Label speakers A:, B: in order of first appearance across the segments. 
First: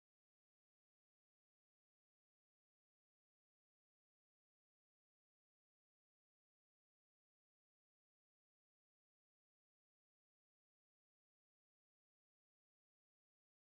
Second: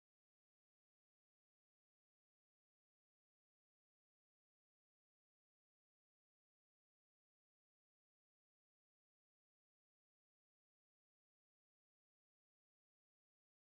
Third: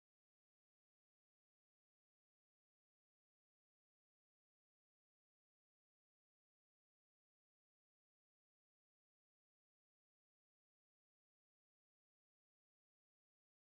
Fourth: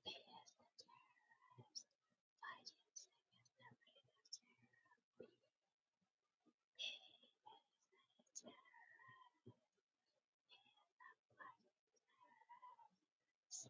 A: They asked the tariffs agents against the freedom tariff be paid as a tariff and applied as a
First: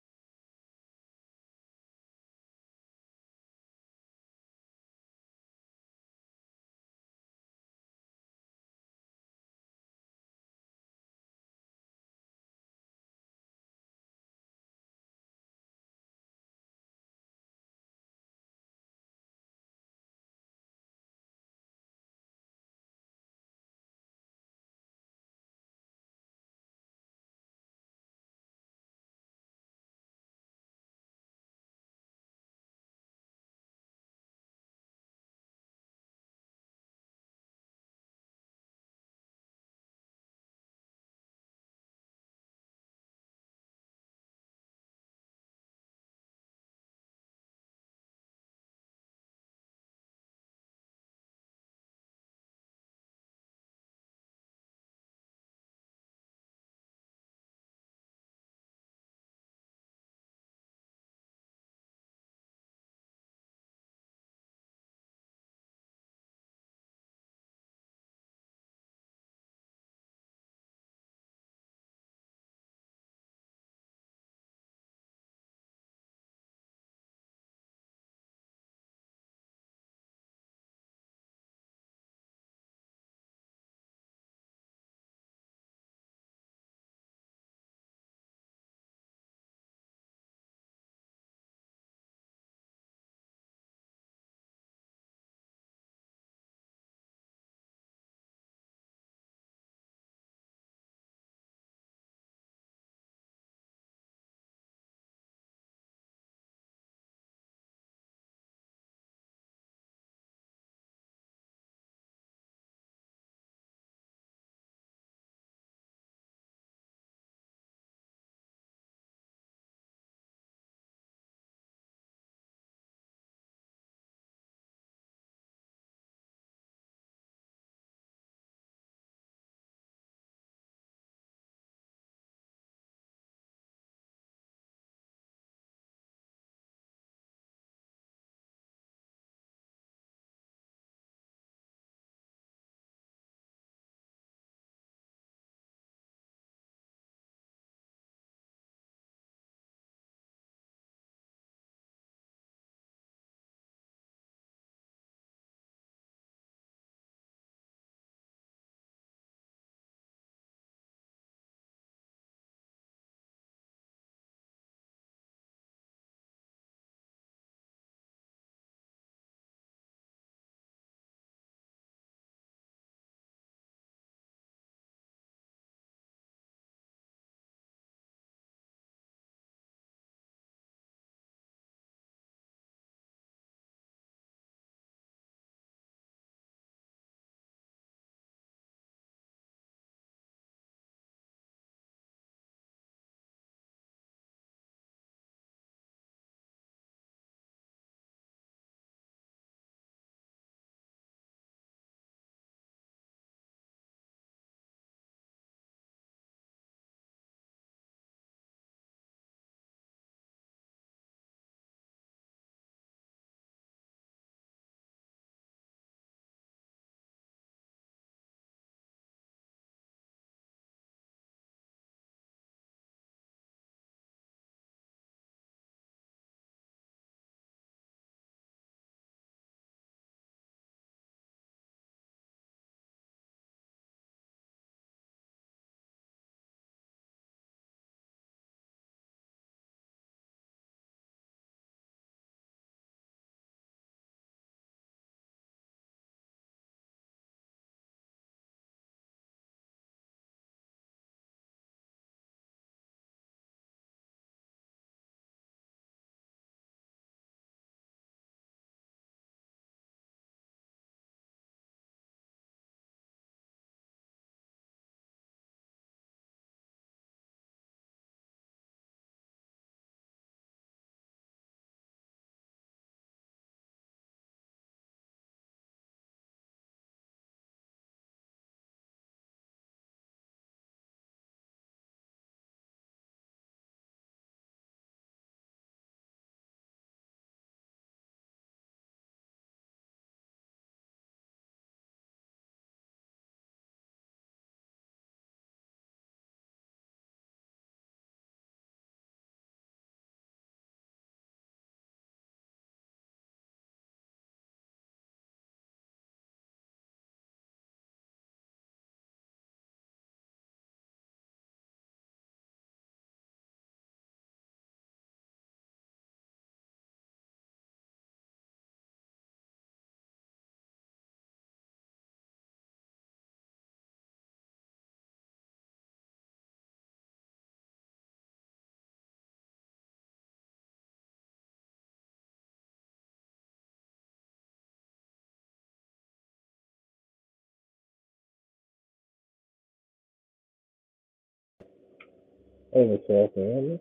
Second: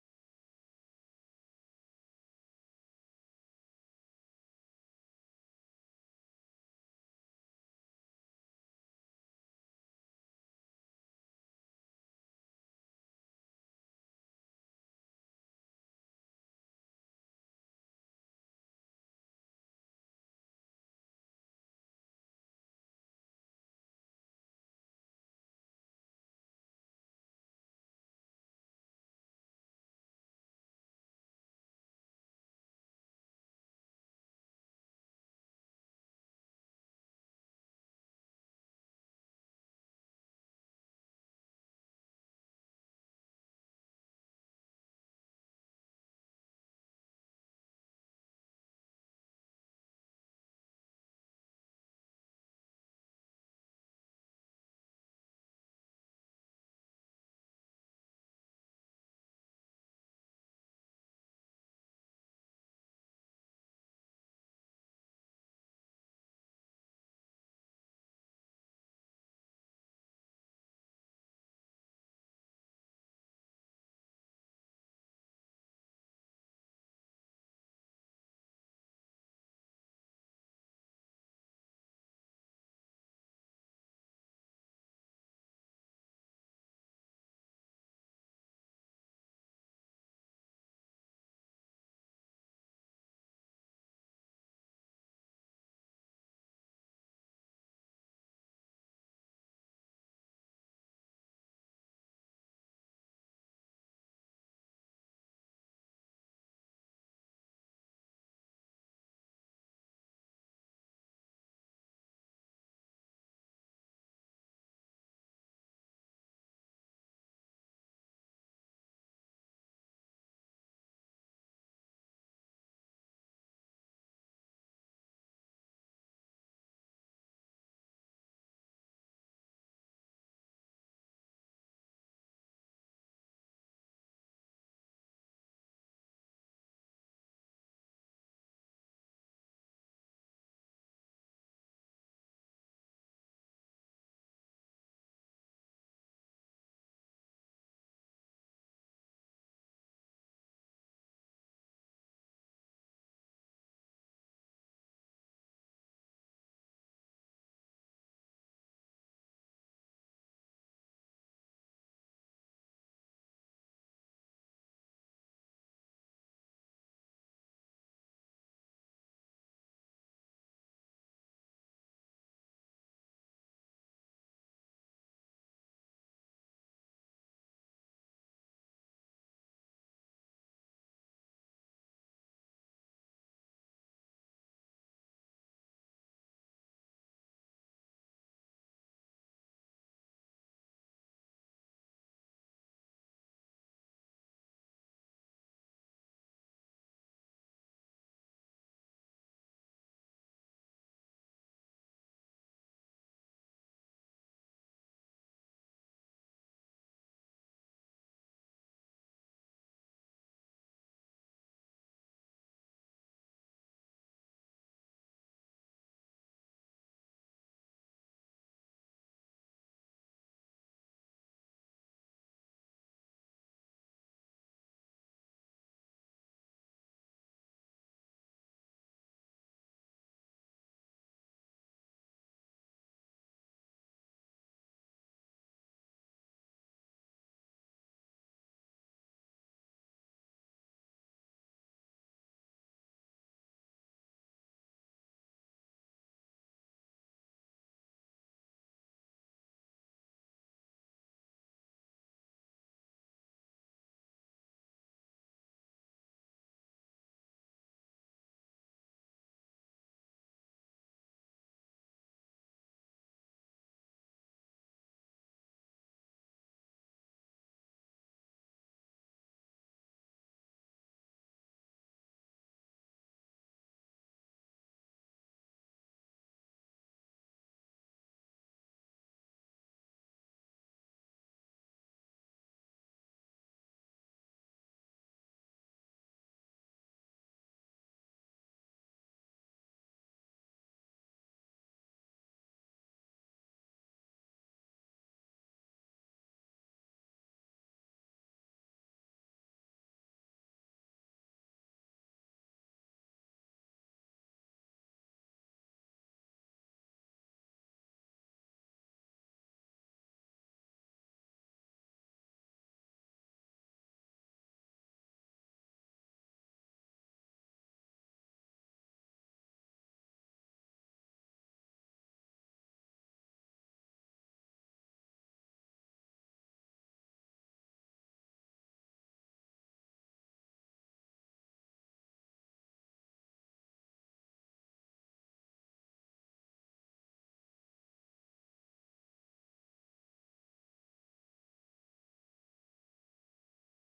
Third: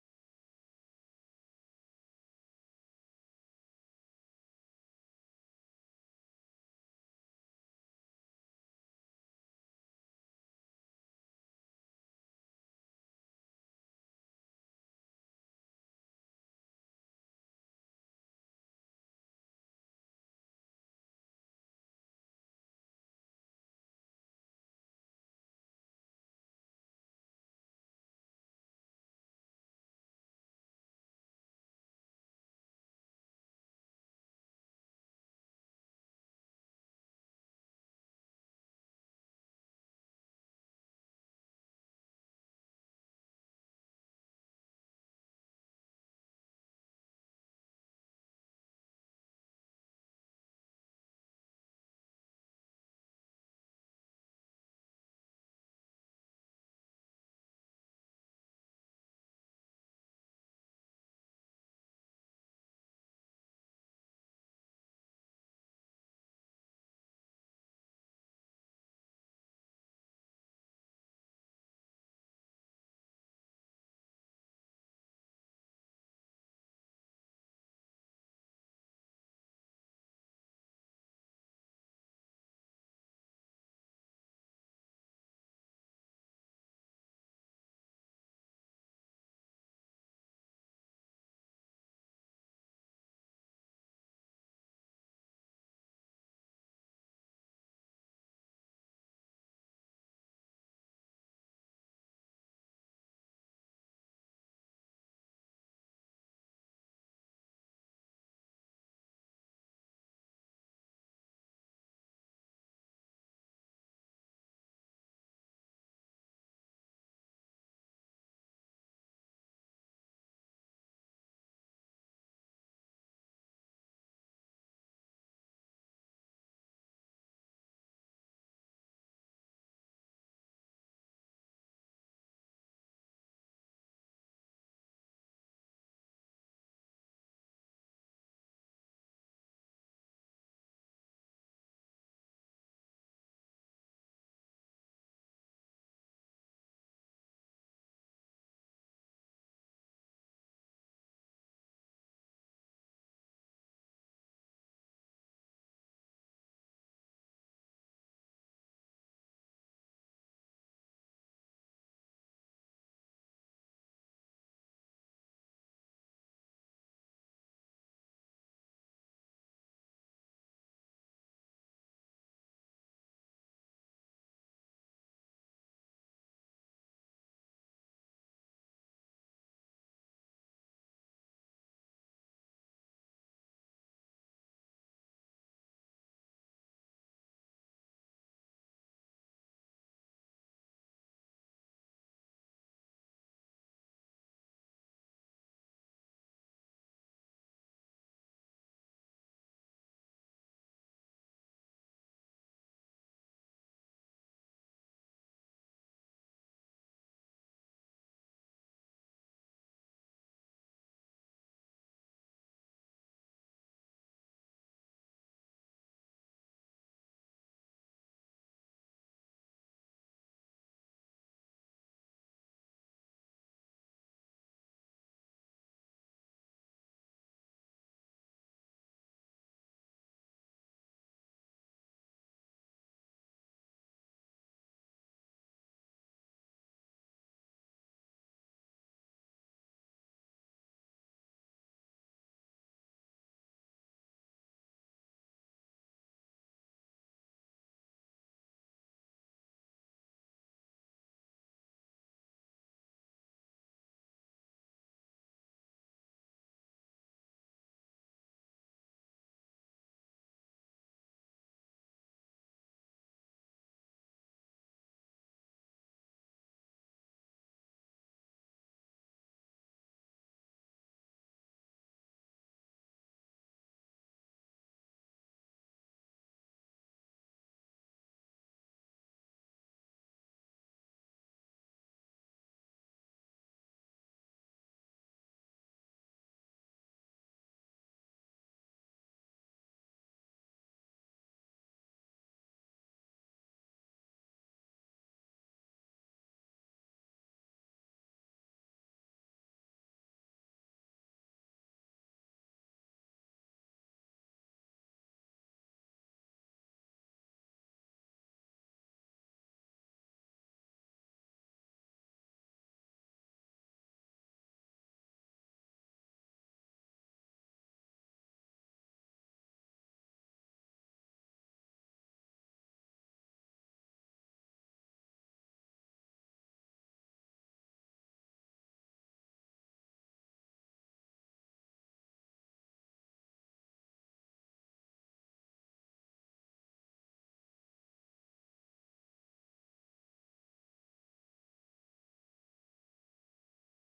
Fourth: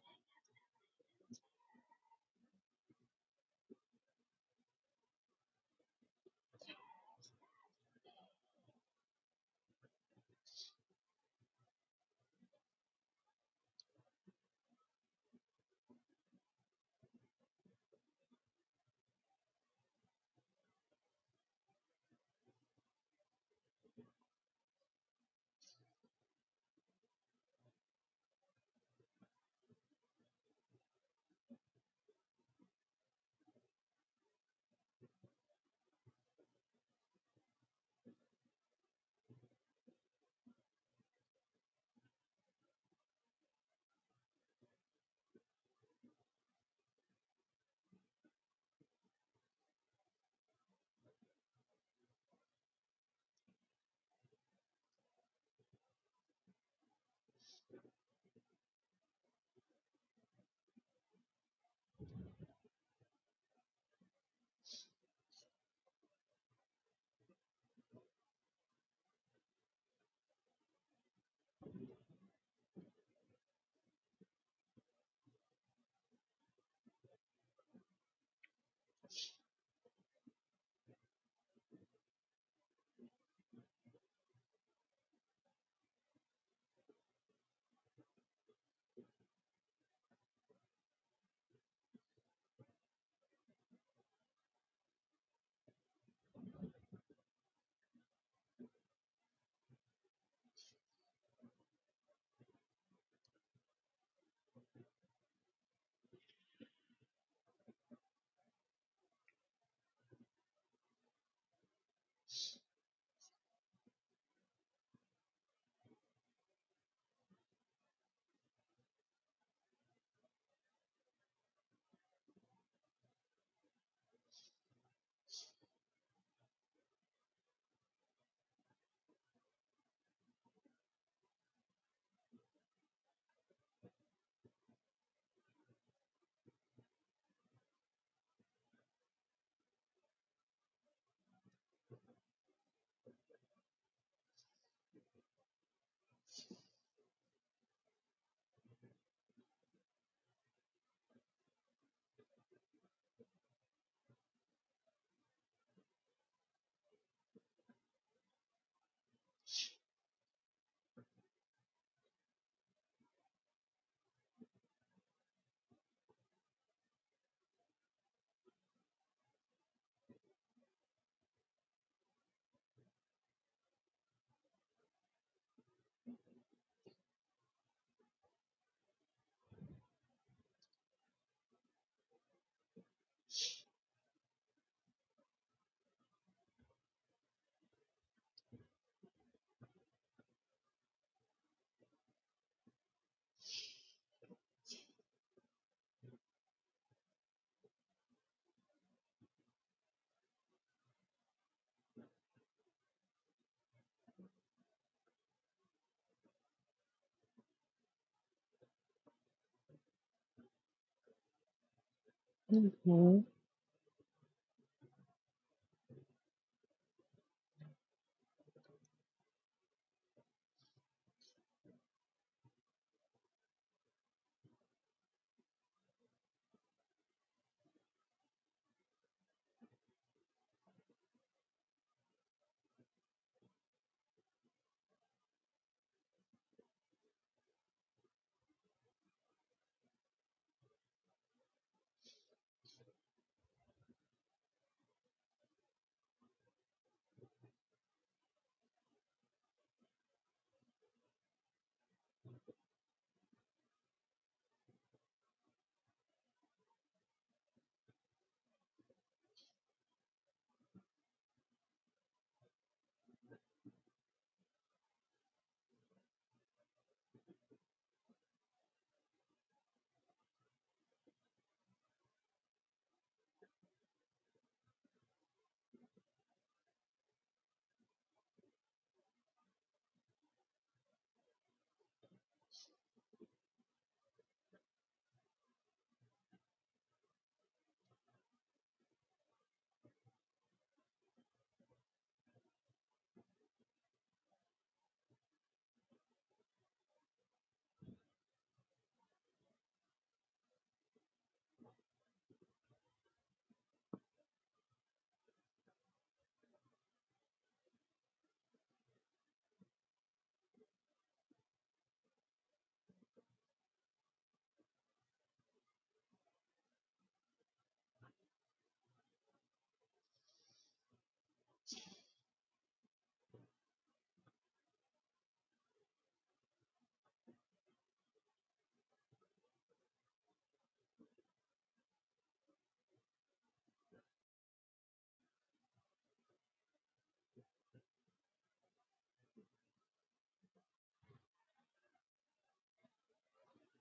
B: Hey, Michelle, can you hear me?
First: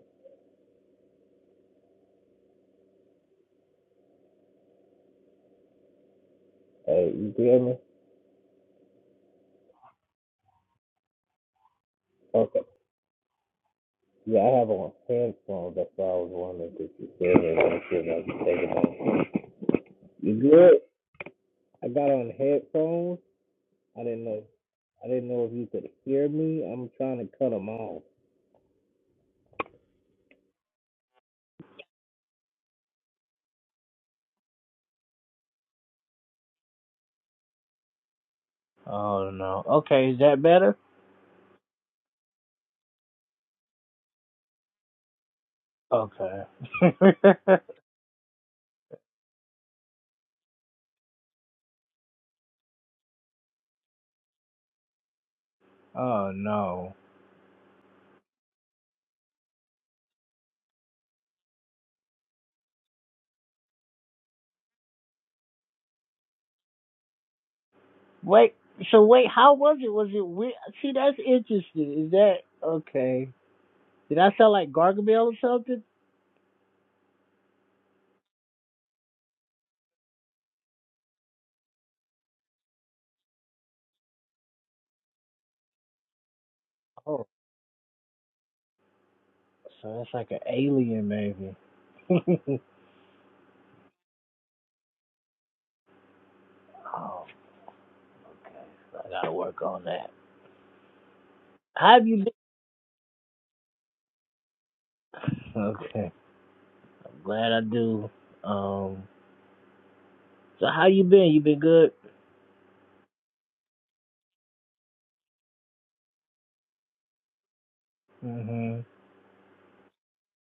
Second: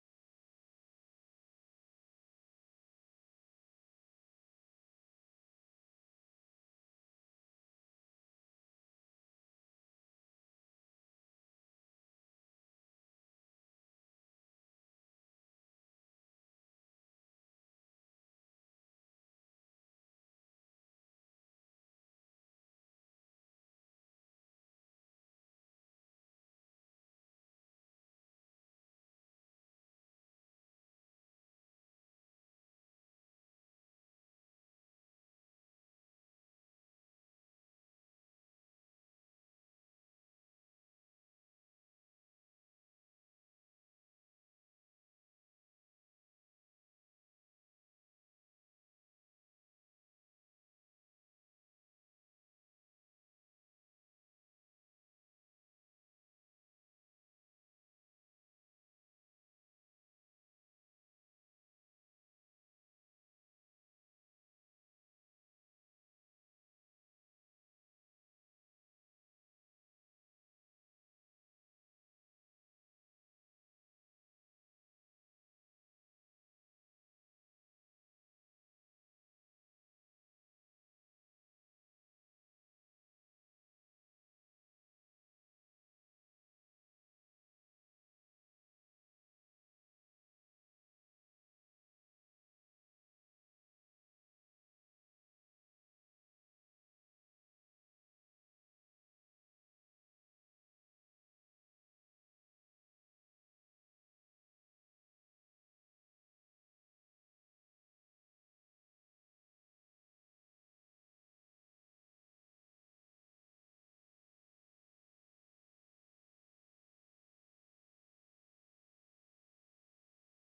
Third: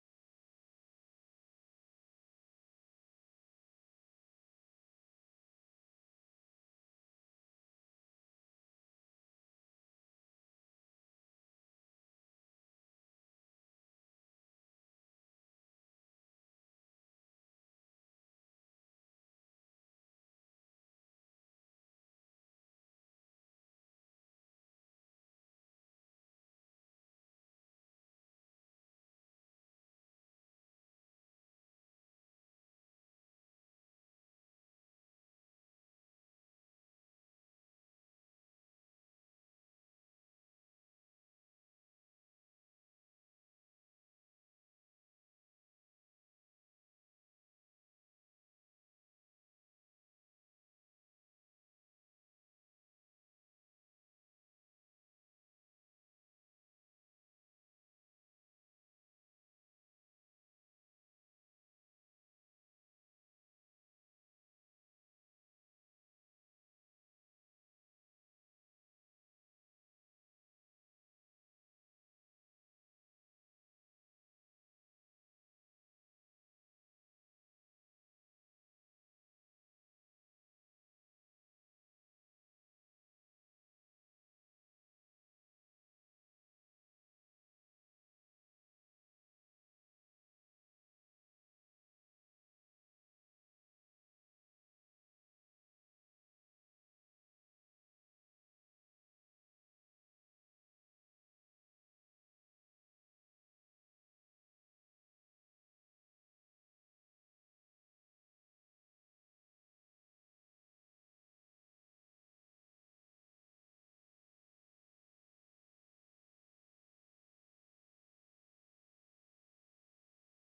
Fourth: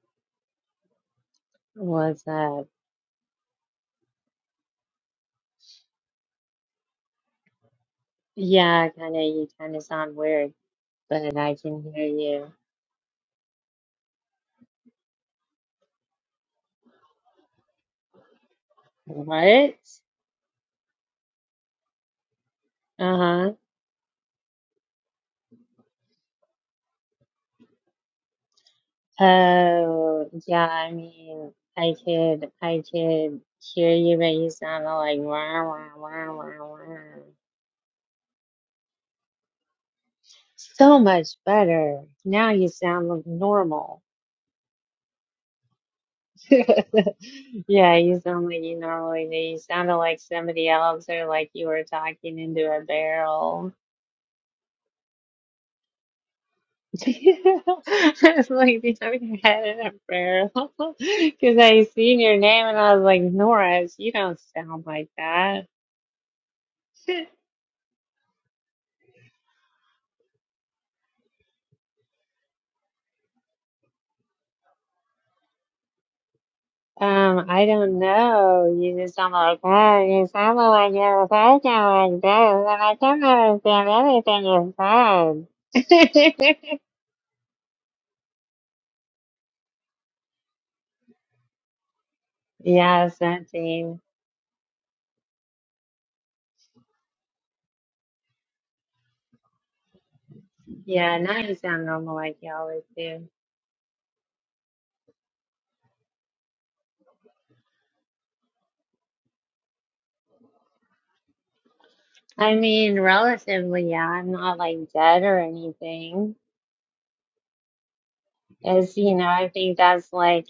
A: What's up?
B: Hey, you can hear me?
A: Yeah, kind of, you kind of sound weird, but I can hear you.
B: Okay. Yeah, I have on handphone. That's why I was wondering if you could or if you could take it off.
A: What?
B: You good? I got on headphones.
A: Uh-huh.
B: I didn't know. I didn't know if you could hear me. I'm trying to cut them off.
A: Oh, yeah, I mean, I could I could hear you, but you sounded like rah, rah, rah, rah, rah.
B: Oh no. Okay, is that better?
A: So much better. Now you sound like normal.
B: Okay.
A: Yeah, you sound like you normally do. You sounded like somebody else or like you were talking into a barrel.
B: oh no.
A: It's like you have your head in a barrel. Because I seen your name and I was like, Norris, you don't sound like that.
B: Wait. So wait, how was it? Was it weird? See, that's interesting. Is that okay? Did I sound like Gargamel or something?
A: Um, I don't know. You just sound like, oh, you sound like you were talking like this, and I can't understand anything you said.
B: Oh. So that's like an alien, maybe. oh,
A: yeah, something.
B: I gotta work on that.
A: Yeah, now you sound
B: How have
A: normal
B: you
A: like
B: been?
A: you always do.
B: Okay, I'm glad I do. Um, so how you been? You been good?
A: I mean, relatively, yeah, I'm not like dead or anything.
B: hmm
A: It's, you know, I think that's like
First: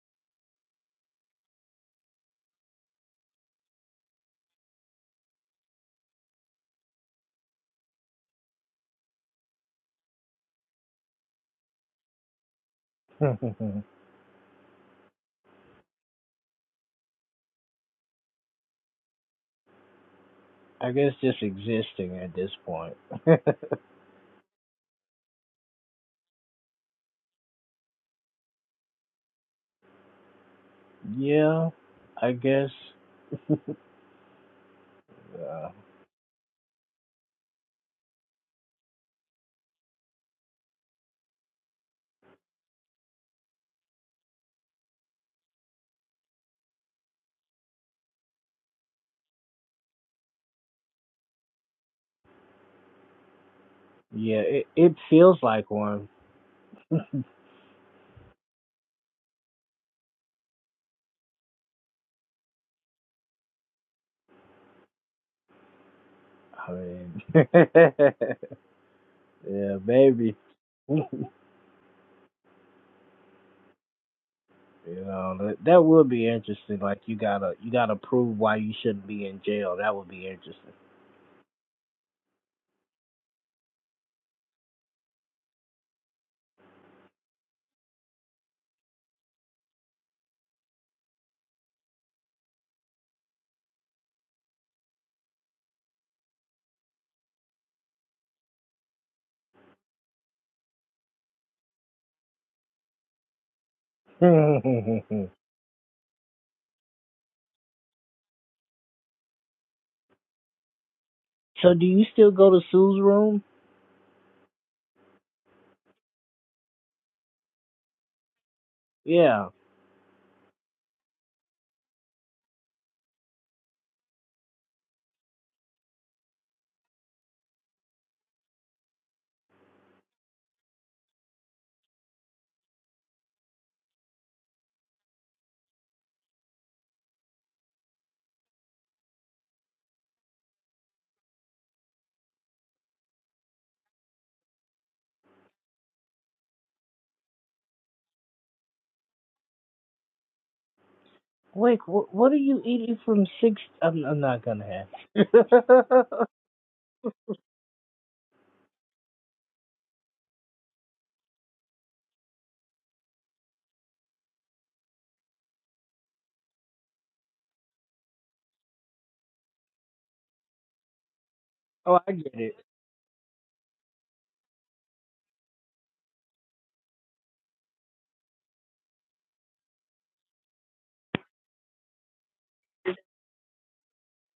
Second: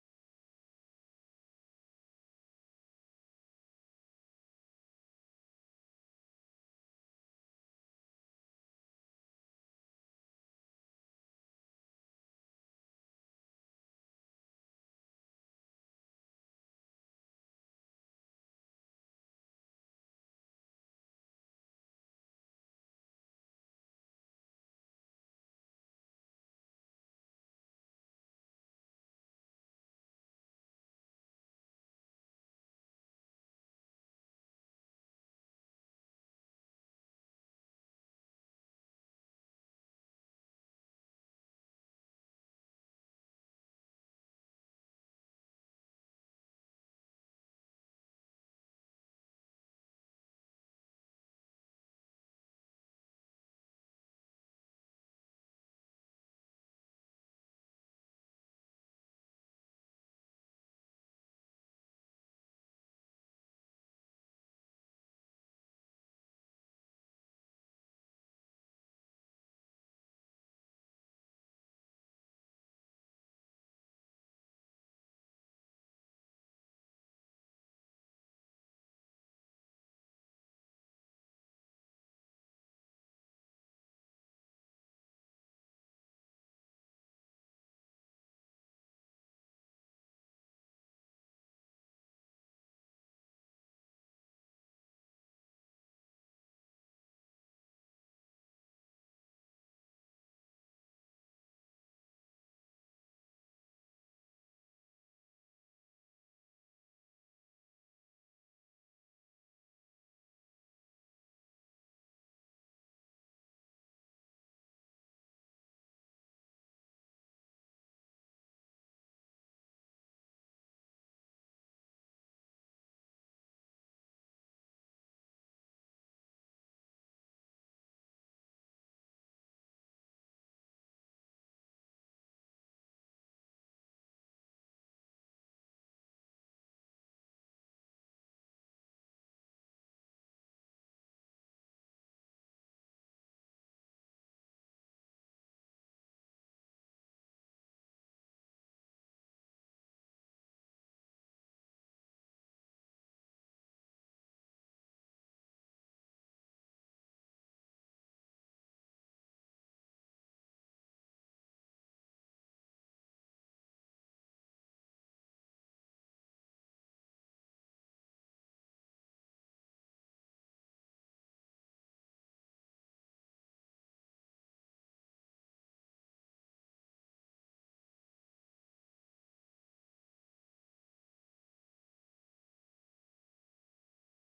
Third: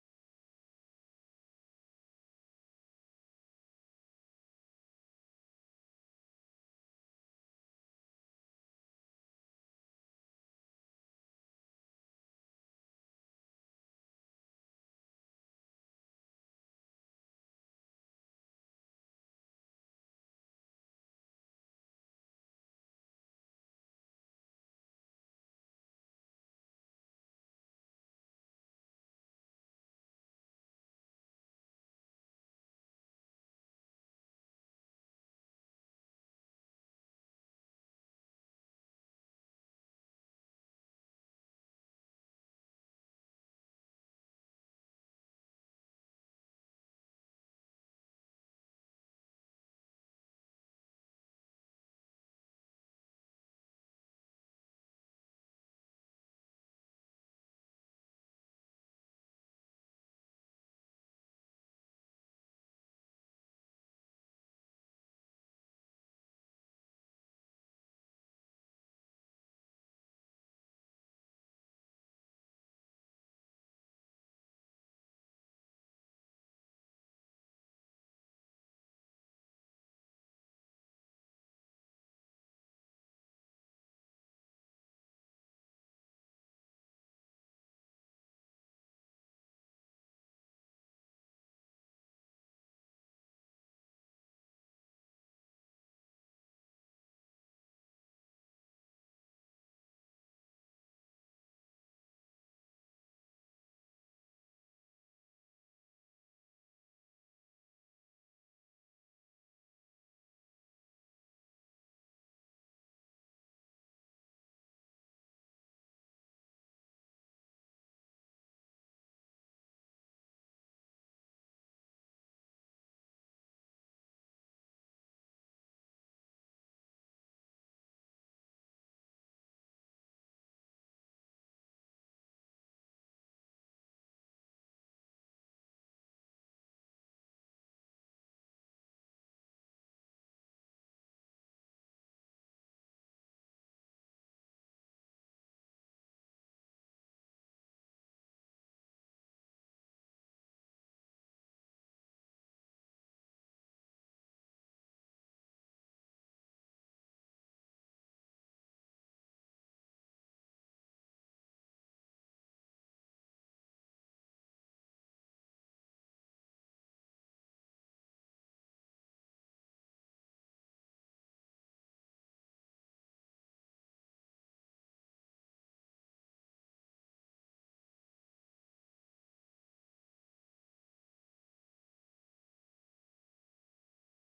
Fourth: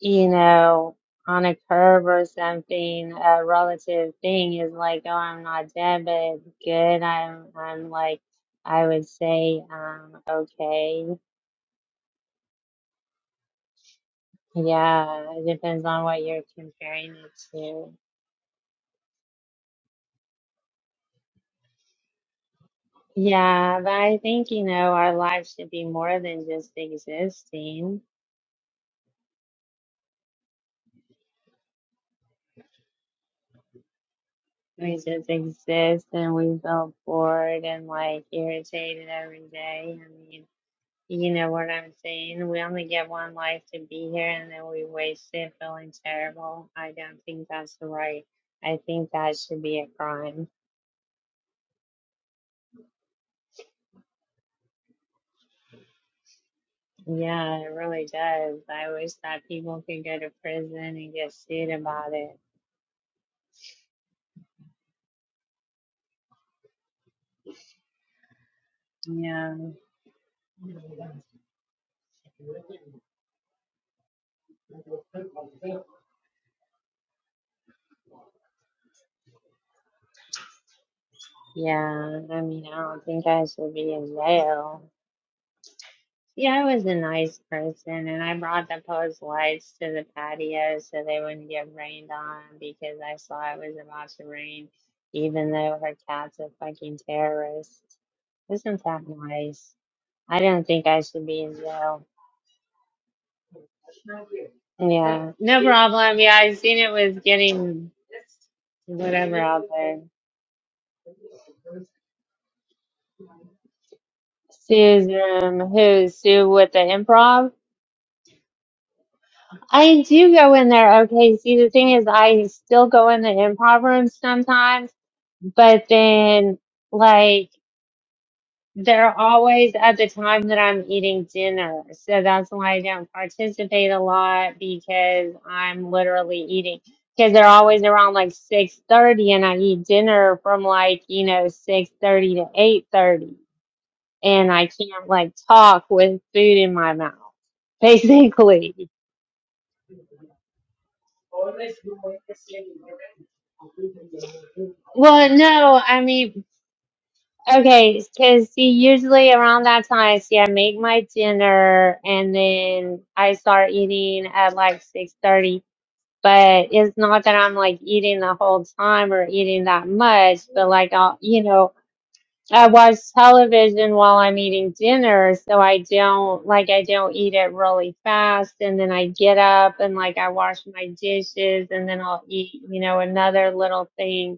A: you know, on a curb or something, a relative thing is like, oh, I'm not dead, but good. I'm, I'm like, I would say, um, okay. Yeah, it depends on what you're comparing it to.
B: I guess just existing at this point.
A: Yeah, but I think, you know, our lives should be more than just existing.
B: yeah, I guess.
A: We just
B: Uh,
A: exist and we feel bored and like irritated every day. You know what I'm saying? We only get one life to be here and then we waste it feeling terrible. I don't think that's right. I think that should be a crime.
B: yeah, it it feels like one.
A: Yeah, it really does. I wish that people could go to prison and get sued about it.
B: I mean,
A: Yeah.
B: yeah, baby. You know, that that would be interesting. Like you gotta you gotta prove why you shouldn't be in jail. That would be interesting.
A: Yeah. I mean, I don't think I should be in jail. Yeah, I was a nice person, and I brought the post lights to the patio so they wouldn't get rained on because I saw it was about to rain, even though her cat's a fucking terrorist. Isn't that nice? I don't think I should be in jail. Yeah, no problem. Yeah, I seen it was getting whatever out there.
B: so do you still go to Sue's room?
A: Sue's room. Who? Sue with the improv?
B: Yeah.
A: I do go in there. Okay. See, the thing is, I still go in the improv room sometimes But then, like, they're always at the time that I'm eating dinner. So that's why I don't participate a lot because I'm literally eating. Because they're always around like 6:30 and I eat dinner from like, you know, 6:30 to 8:30 and I can't like talk with food in my mouth. Basically.
B: Wait, wh- what are you eating from six? I'm, I'm not gonna have.
A: Well, no, I mean Okay, because see, usually around that time, see, I make my dinner and then I start eating at like 6:30. But it's not that I'm like eating the whole time or eating that much, but like I'll, you know,
B: oh, I get it.
A: I watch television while I'm eating dinner, so I don't like I don't eat it really fast, and then I get up and like I wash my dishes, and then I'll eat, you know, another little thing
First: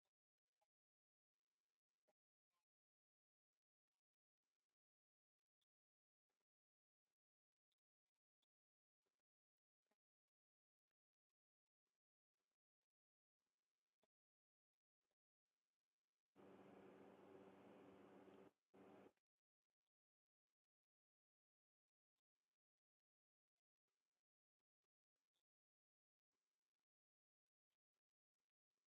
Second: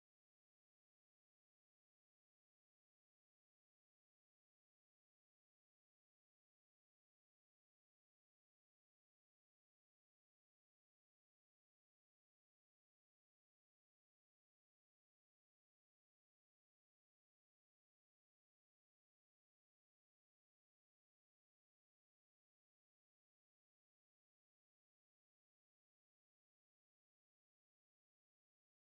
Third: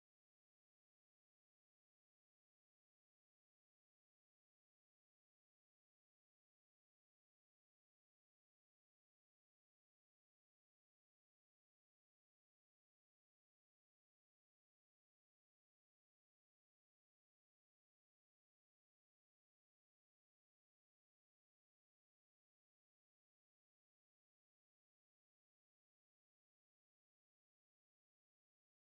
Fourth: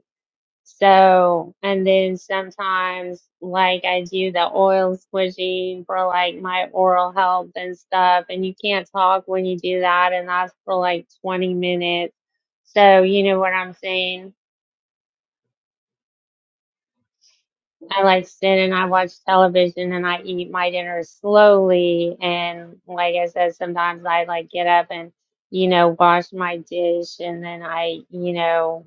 A: so, and then sometimes, like, I do the oil squishing for like my oral health and stuff. And you can't talk when you do that. And that's for like 20 minutes. So, you know what I'm saying? I like sit and I watch television and I eat my dinner slowly. And like I said, sometimes I like get up and, you know, wash my dish and then I, you know,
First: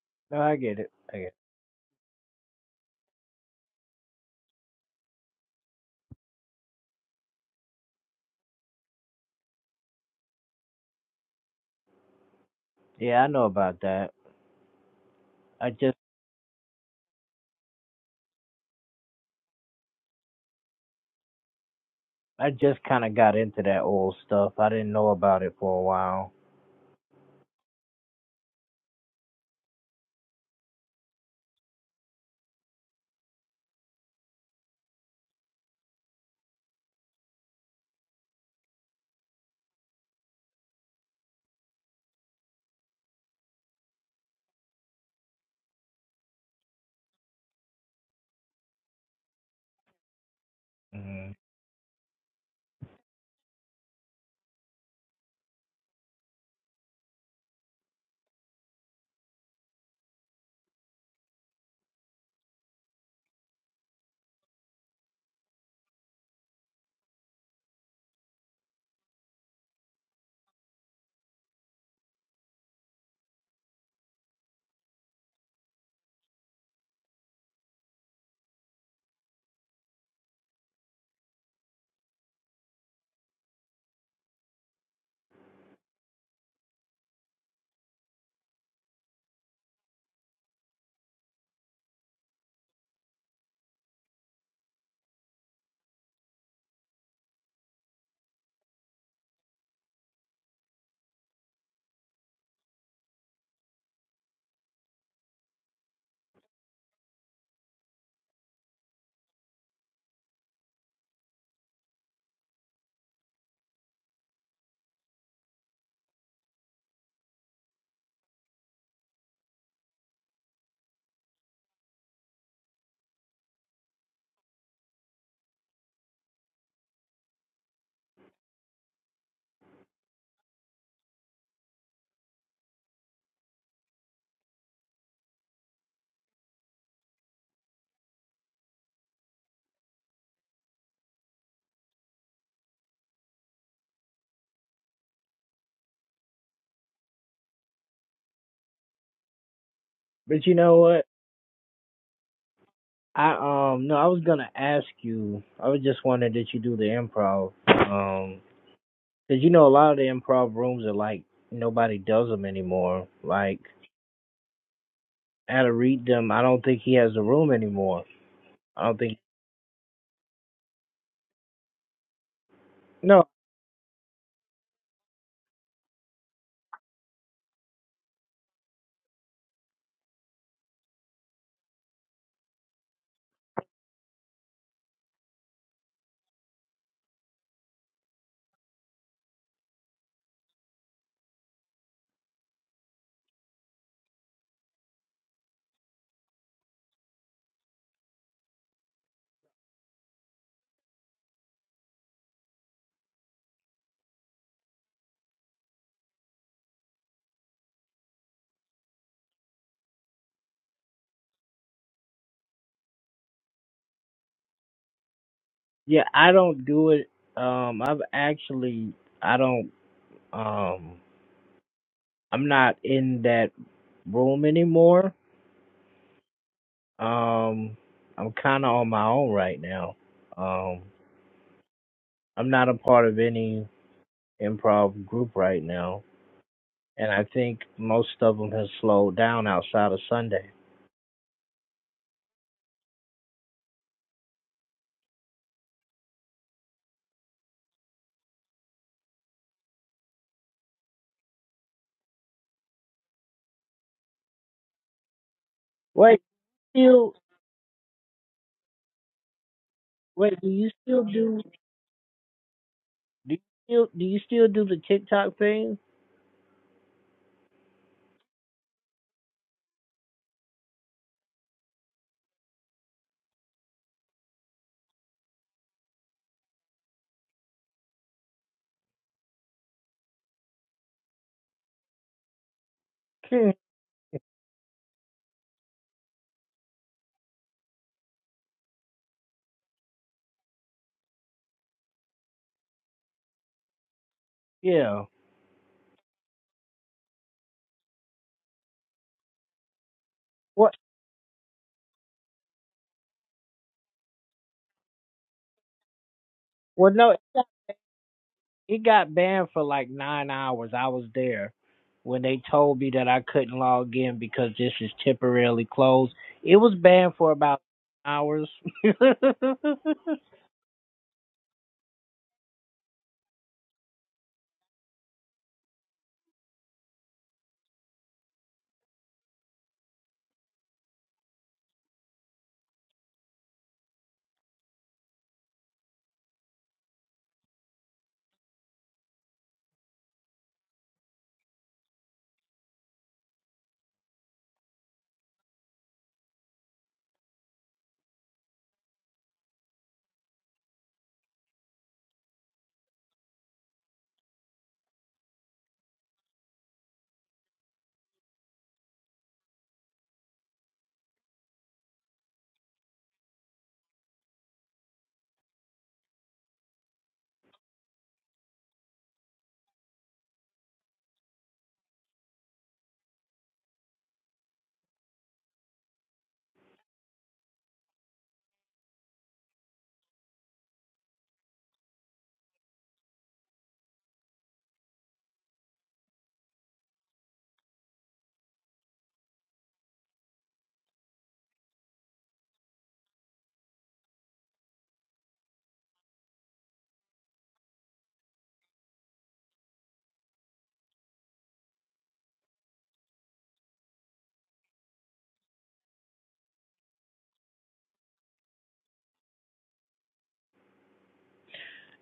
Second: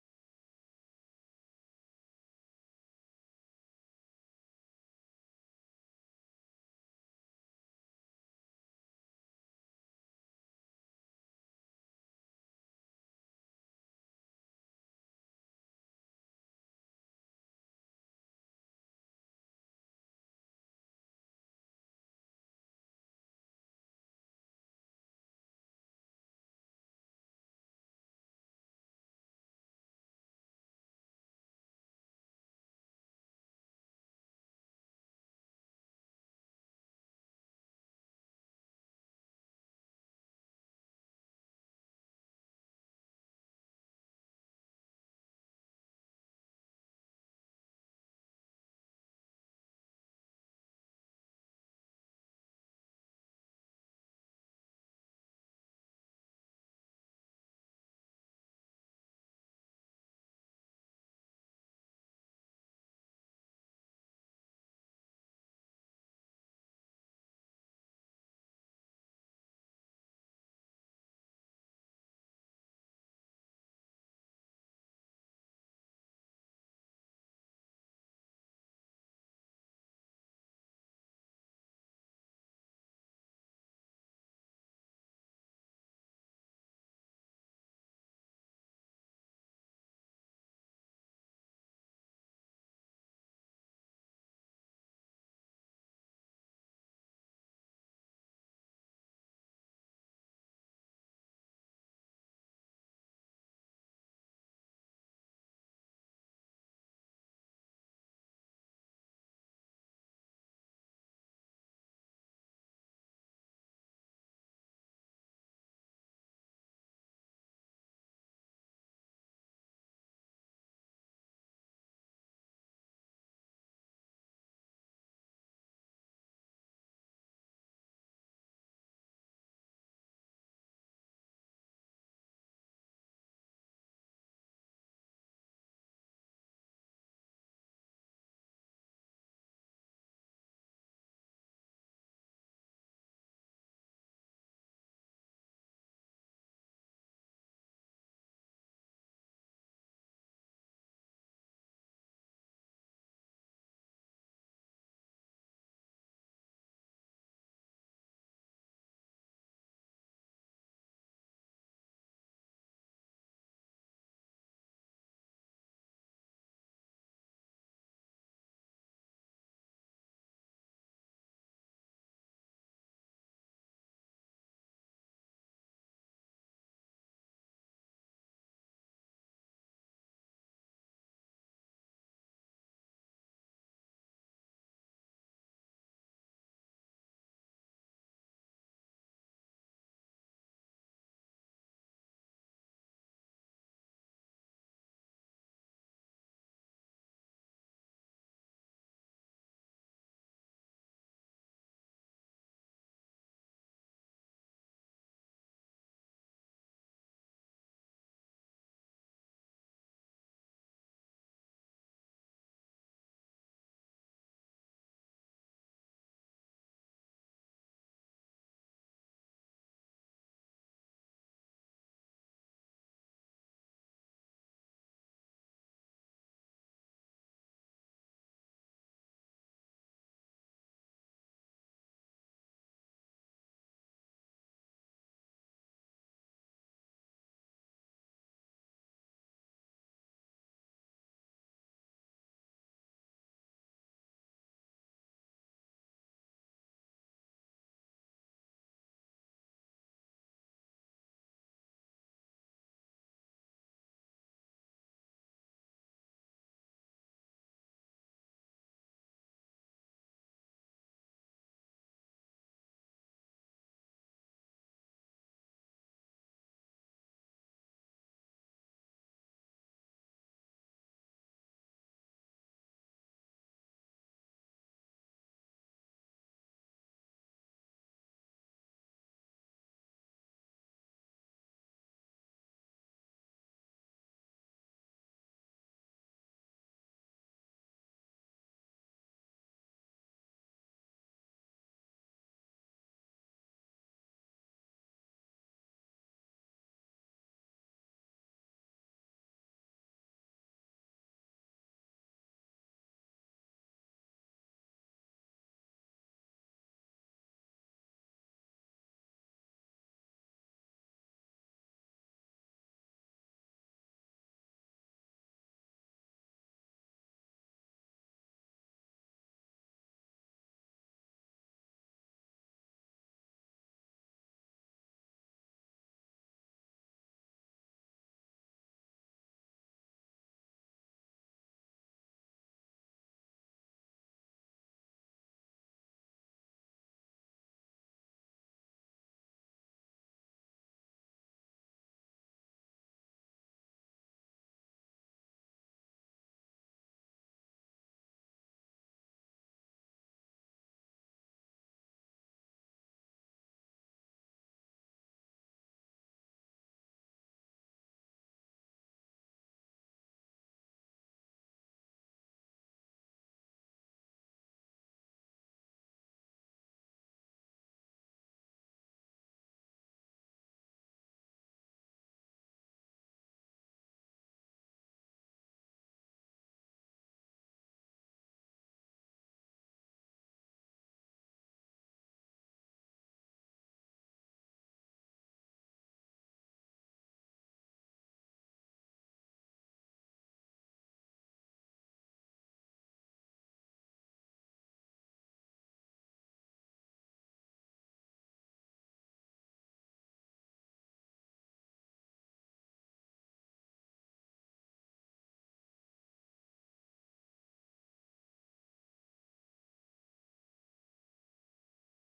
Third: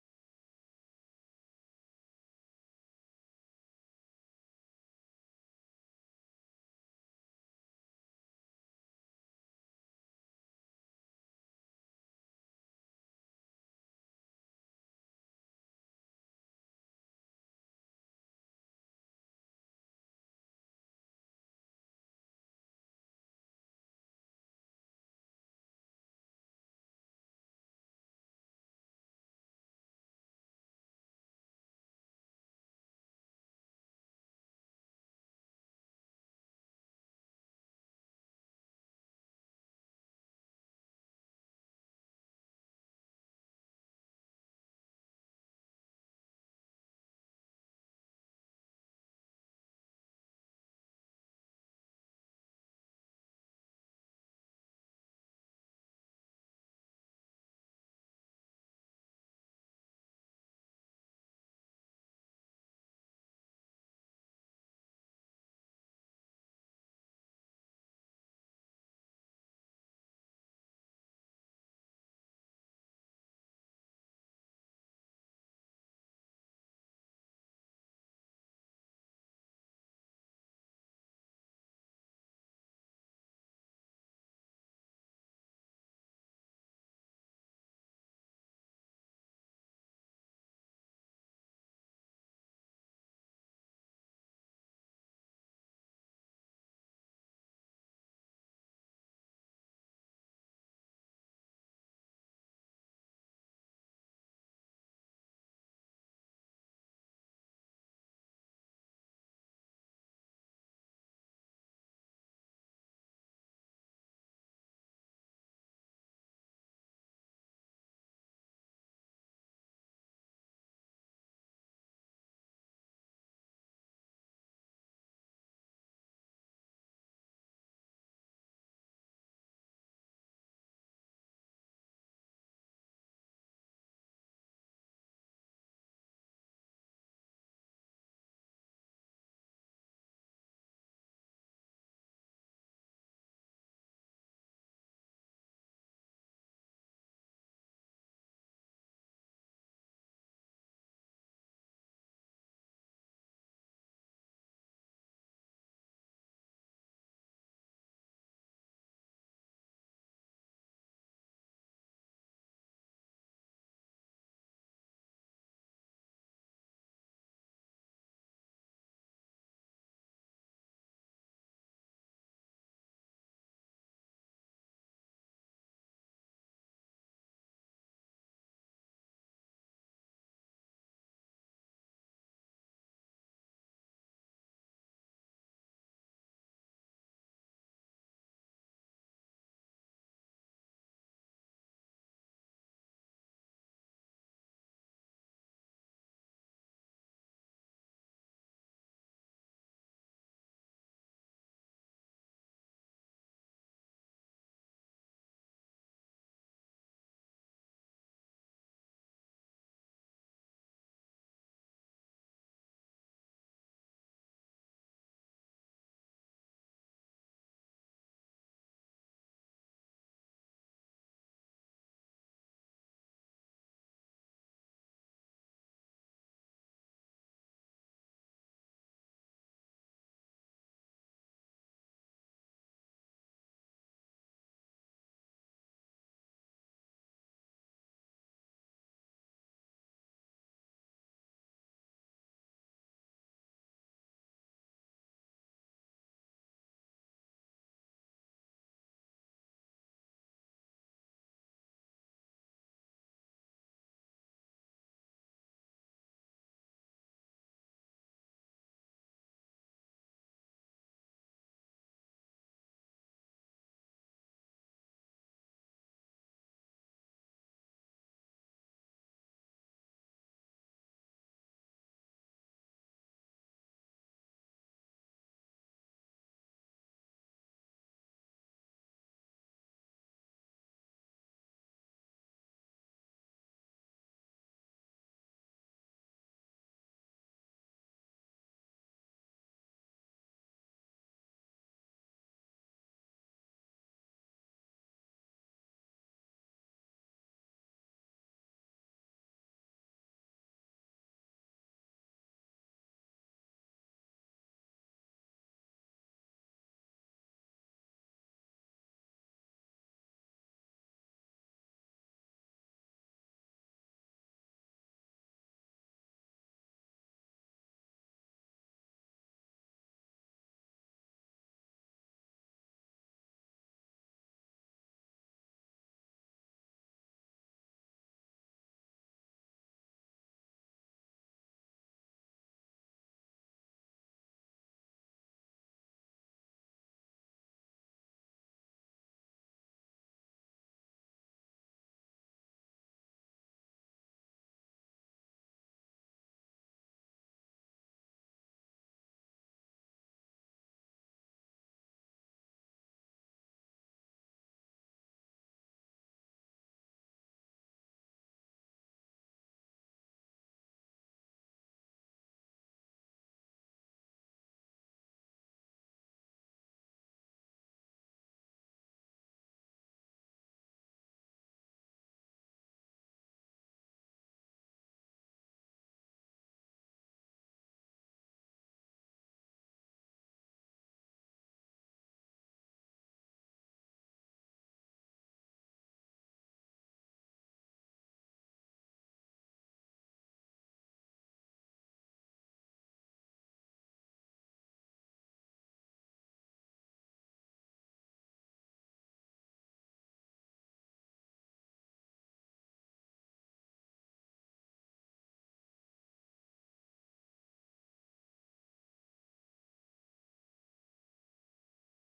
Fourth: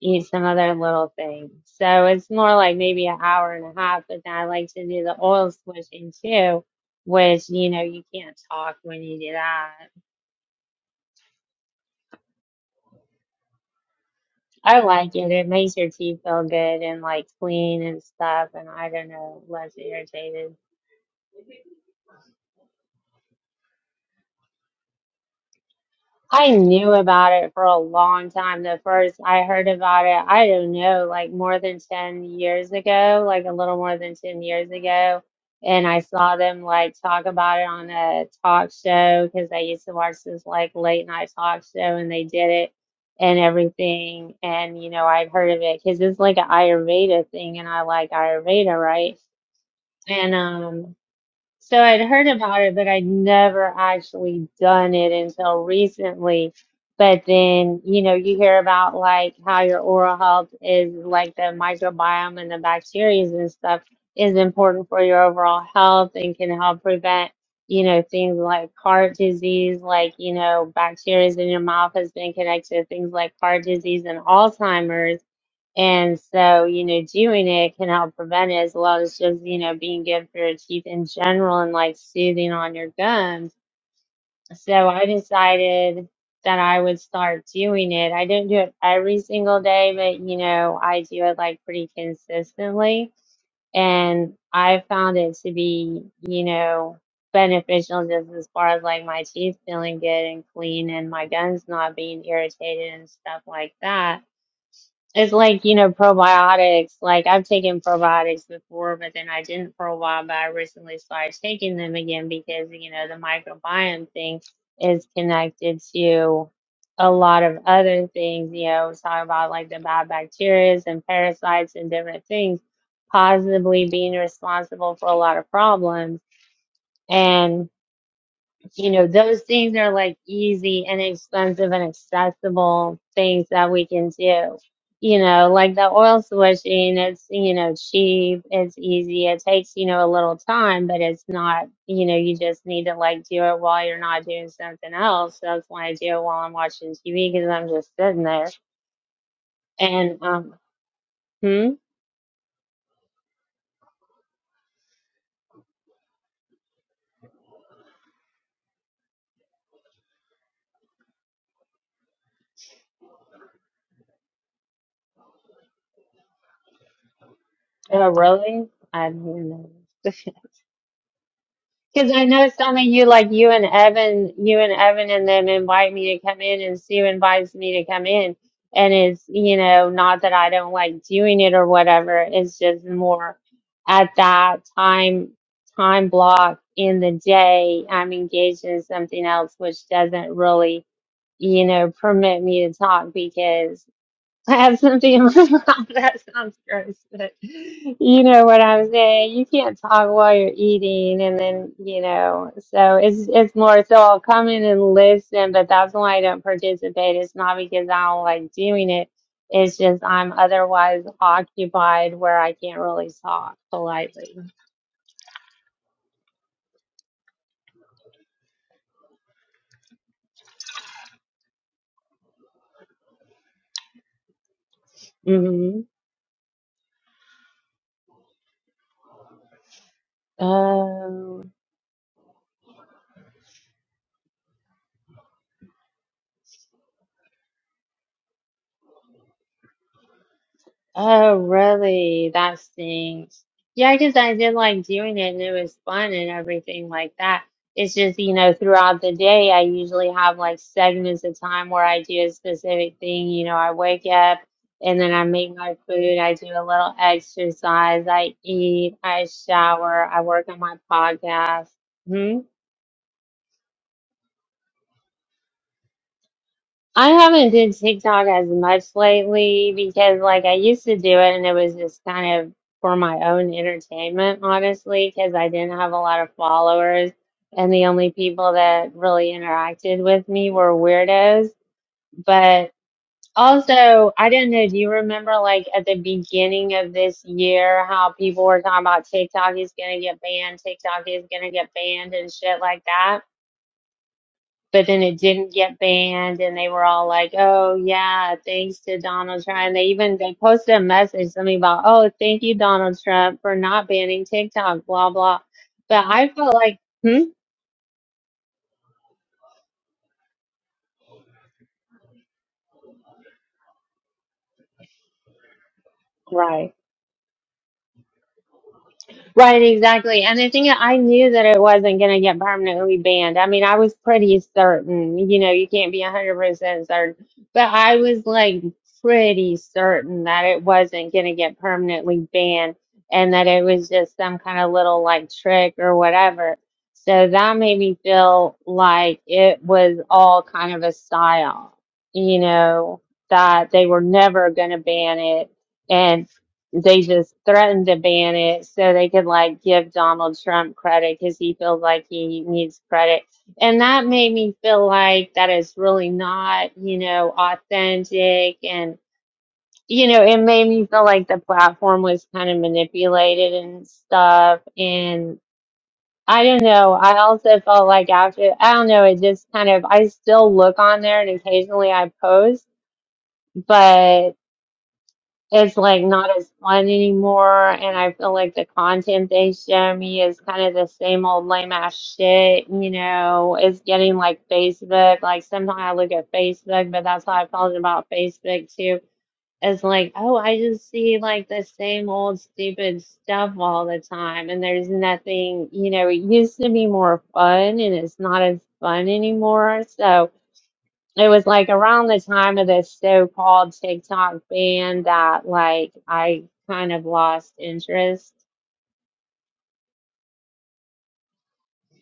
A: eat
B: No,
A: some
B: I
A: other
B: get it.
A: little
B: I get
A: things. So it's more like maybe an hour and a half, but then I like to do the oil switching too, which, you know, you can't talk when you do that.
B: it. Yeah, I know about that.
A: I like it. It
B: I
A: makes your
B: just
A: teeth feel good and like clean and stuff. And I don't know, less irritated.
B: I just kind of got into that old stuff. I didn't know about it for a while.
A: I knew about it for a long time. The first I heard about it, I don't know, like more than 10 years ago, like a little more than 10 years ago. And I saw them like talk about it on a talk show because I used to watch this like late night talk show and they did it and everything. And, you know, I'd heard of it because it's like an Ayurveda thing and I like Ayurveda, right? And, um,
B: Mhm.
A: so I'd heard about it, but I'd never actually done it until recently. But then, you know, you hear about like how your oral health is like the microbiome and the bacteria and stuff is important for your overall health and can help prevent, you know, things like heart disease, like, you know, bacteria in your mouth has been connected to things like heart disease and Alzheimer's and so, you know, doing it can help prevent it as well as just, you know, being good for your teeth in general and like soothing on your gums. So I decided that I would start doing it. I didn't do it every single day, but, you know, I do it like pretty consistently. And I found it to be, you know, beneficial just as far as like my teeth feeling good and clean and my gums not being irritated and stuff like that. It's like, you know, probiotics. Like I've taken probiotics before, but then I didn't for a while, but I recently started taking them again because, you know, the microbiome thing is connected to a lot of other things, you know, talk about like the bad bacteria and parasites and different things, possibly being responsible for a lot of problems. and you know, those things are like easy and expensive and accessible things that we can do. You know, like the oil switching, it's, you know, cheap, it's easy, it takes, you know, a little time, but it's not, you know, you just need to like do it while you're not doing something else. So That's why I do it while I'm watching TV because I'm just sitting there. And,
B: But you
A: um,
B: know what?
A: hmm?
B: I um no, I was gonna ask you. I was just wondering did you do the improv? Um, 'cause you know a lot of the improv rooms are like nobody does them anymore. Like I to read them. I don't think he has a room anymore.
A: Oh, really?
B: I don't
A: I
B: think.
A: didn't know. Because I noticed only you,
B: No,
A: like you and Evan, you and Evan and them invite me to come in, and Sue invites me to come in. And it's, you know, not that I don't like doing it or whatever. It's just more at that time, time block in the day, I'm engaged in something else, which doesn't really, you know, permit me to talk because I have something in my mouth. That sounds gross, but you know what I'm saying. You can't talk while you're eating, and then you know. So it's it's more. So I'll come in and listen, but that's why I don't participate. It's not because I don't like doing it. It's just I'm otherwise occupied where I can't really talk politely.
B: yeah, I don't do it. Um, I've actually I don't um I'm not in that room anymore.
A: Mm-hmm.
B: Um, I'm kind of on my own right now. Um,
A: Oh.
B: I'm not a part of any improv group right now. and I think most of them have slowed down outside of Sunday.
A: Oh, really? That stinks. Yeah, because I did like doing it and it was fun and everything like that. It's just, you know, throughout the day, I usually have like segments of time where I do a specific thing. You know, I wake up and then I make my food,
B: Wait,
A: I do a little
B: still,
A: exercise, I eat, I shower, I
B: wait, do
A: work on
B: you
A: my
B: still do?
A: podcast. Hmm.
B: Do you still do you still do the TikTok thing?
A: I haven't did TikTok as much lately because like I used to do it and it was just kind of for my own entertainment, honestly, because I didn't have a lot of followers and the only people that really interacted with me were weirdos. But
B: Hmm,
A: also, I don't know, do you remember like at the beginning of this year how people were talking about TikTok is gonna get banned, TikTok is gonna get banned and shit like that? but
B: yeah.
A: then it didn't get banned and they were all like oh yeah thanks to donald trump and they even they posted
B: What?
A: a message something about oh thank you donald trump for not banning tiktok blah blah but i felt like
B: Well, no,
A: hmm?
B: it got, it got banned for like nine hours. I was there when they told me that I couldn't log in because this is temporarily closed. It was banned for about hours.
A: Right, exactly. And the thing I knew that it wasn't going to get permanently banned. I mean, I was pretty certain, you know, you can't be 100% certain, but I was like pretty certain that it wasn't going to get permanently banned and that it was just some kind of little like trick or whatever. So that made me feel like it was all kind of a style, you know, that they were never going to ban it they just threatened to ban it so they could like give Donald Trump credit because he feels like he needs credit. And that made me feel like that is really not, you know, authentic. And, you know, it made me feel like the platform was kind of manipulated and stuff. And I don't know. I also felt like after, I don't know, it just kind of, I still look on there and occasionally I post, but it's like not as fun anymore and I feel like the content they show me is kind of the same old lame ass shit, you know. It's getting like Facebook. Like sometimes I look at Facebook, but that's how I felt about Facebook too. It's like, oh, I just see like the same old stupid stuff all the time and there's nothing, you know, it used to be more fun and it's not as fun anymore. So it was like around the time of this so-called TikTok ban that like I kind of lost interest.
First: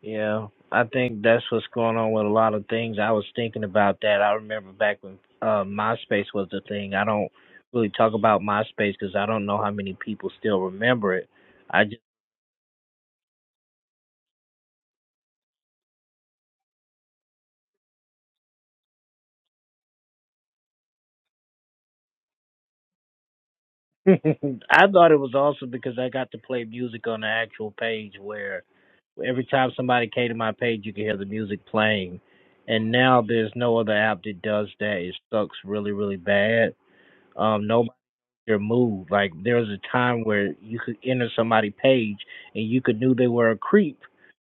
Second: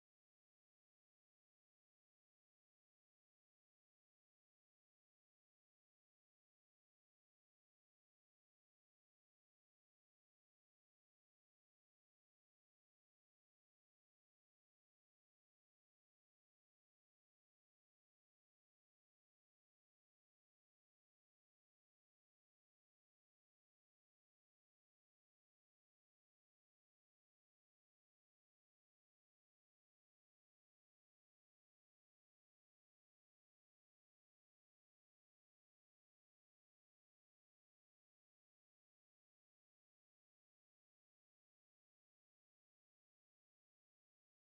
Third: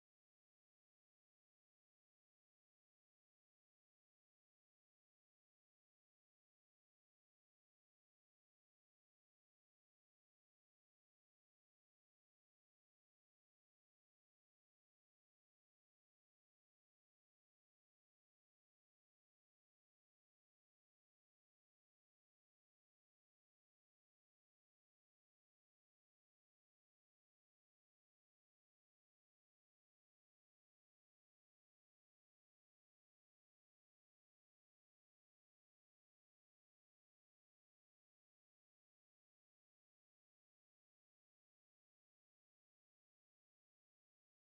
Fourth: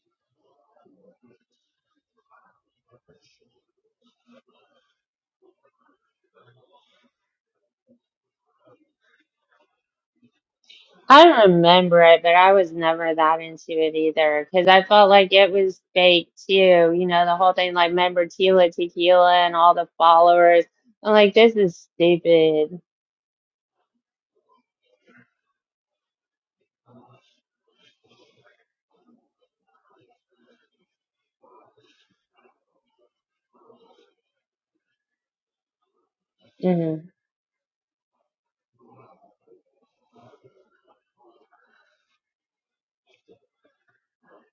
B: Yeah, I think that's what's going on with a lot of things. I was thinking about that. I remember back when uh, MySpace was the thing. I don't really talk about MySpace because I don't know how many people still remember
A: I
B: it.
A: don't
B: I just
A: remember it, but I was never that into it either because I felt like it was fake too. You know, the whole thing like member Tila Tequila and all the followers. I'm like, this is stupid.
B: I thought it was awesome because I got to play music on the actual page where every time somebody came to my page, you could hear the music playing. And now there's no other app that does that. It sucks really, really bad.
A: hmm
B: Um, no. your mood, Like there was a time where you could enter somebody's page and you could knew they were a creep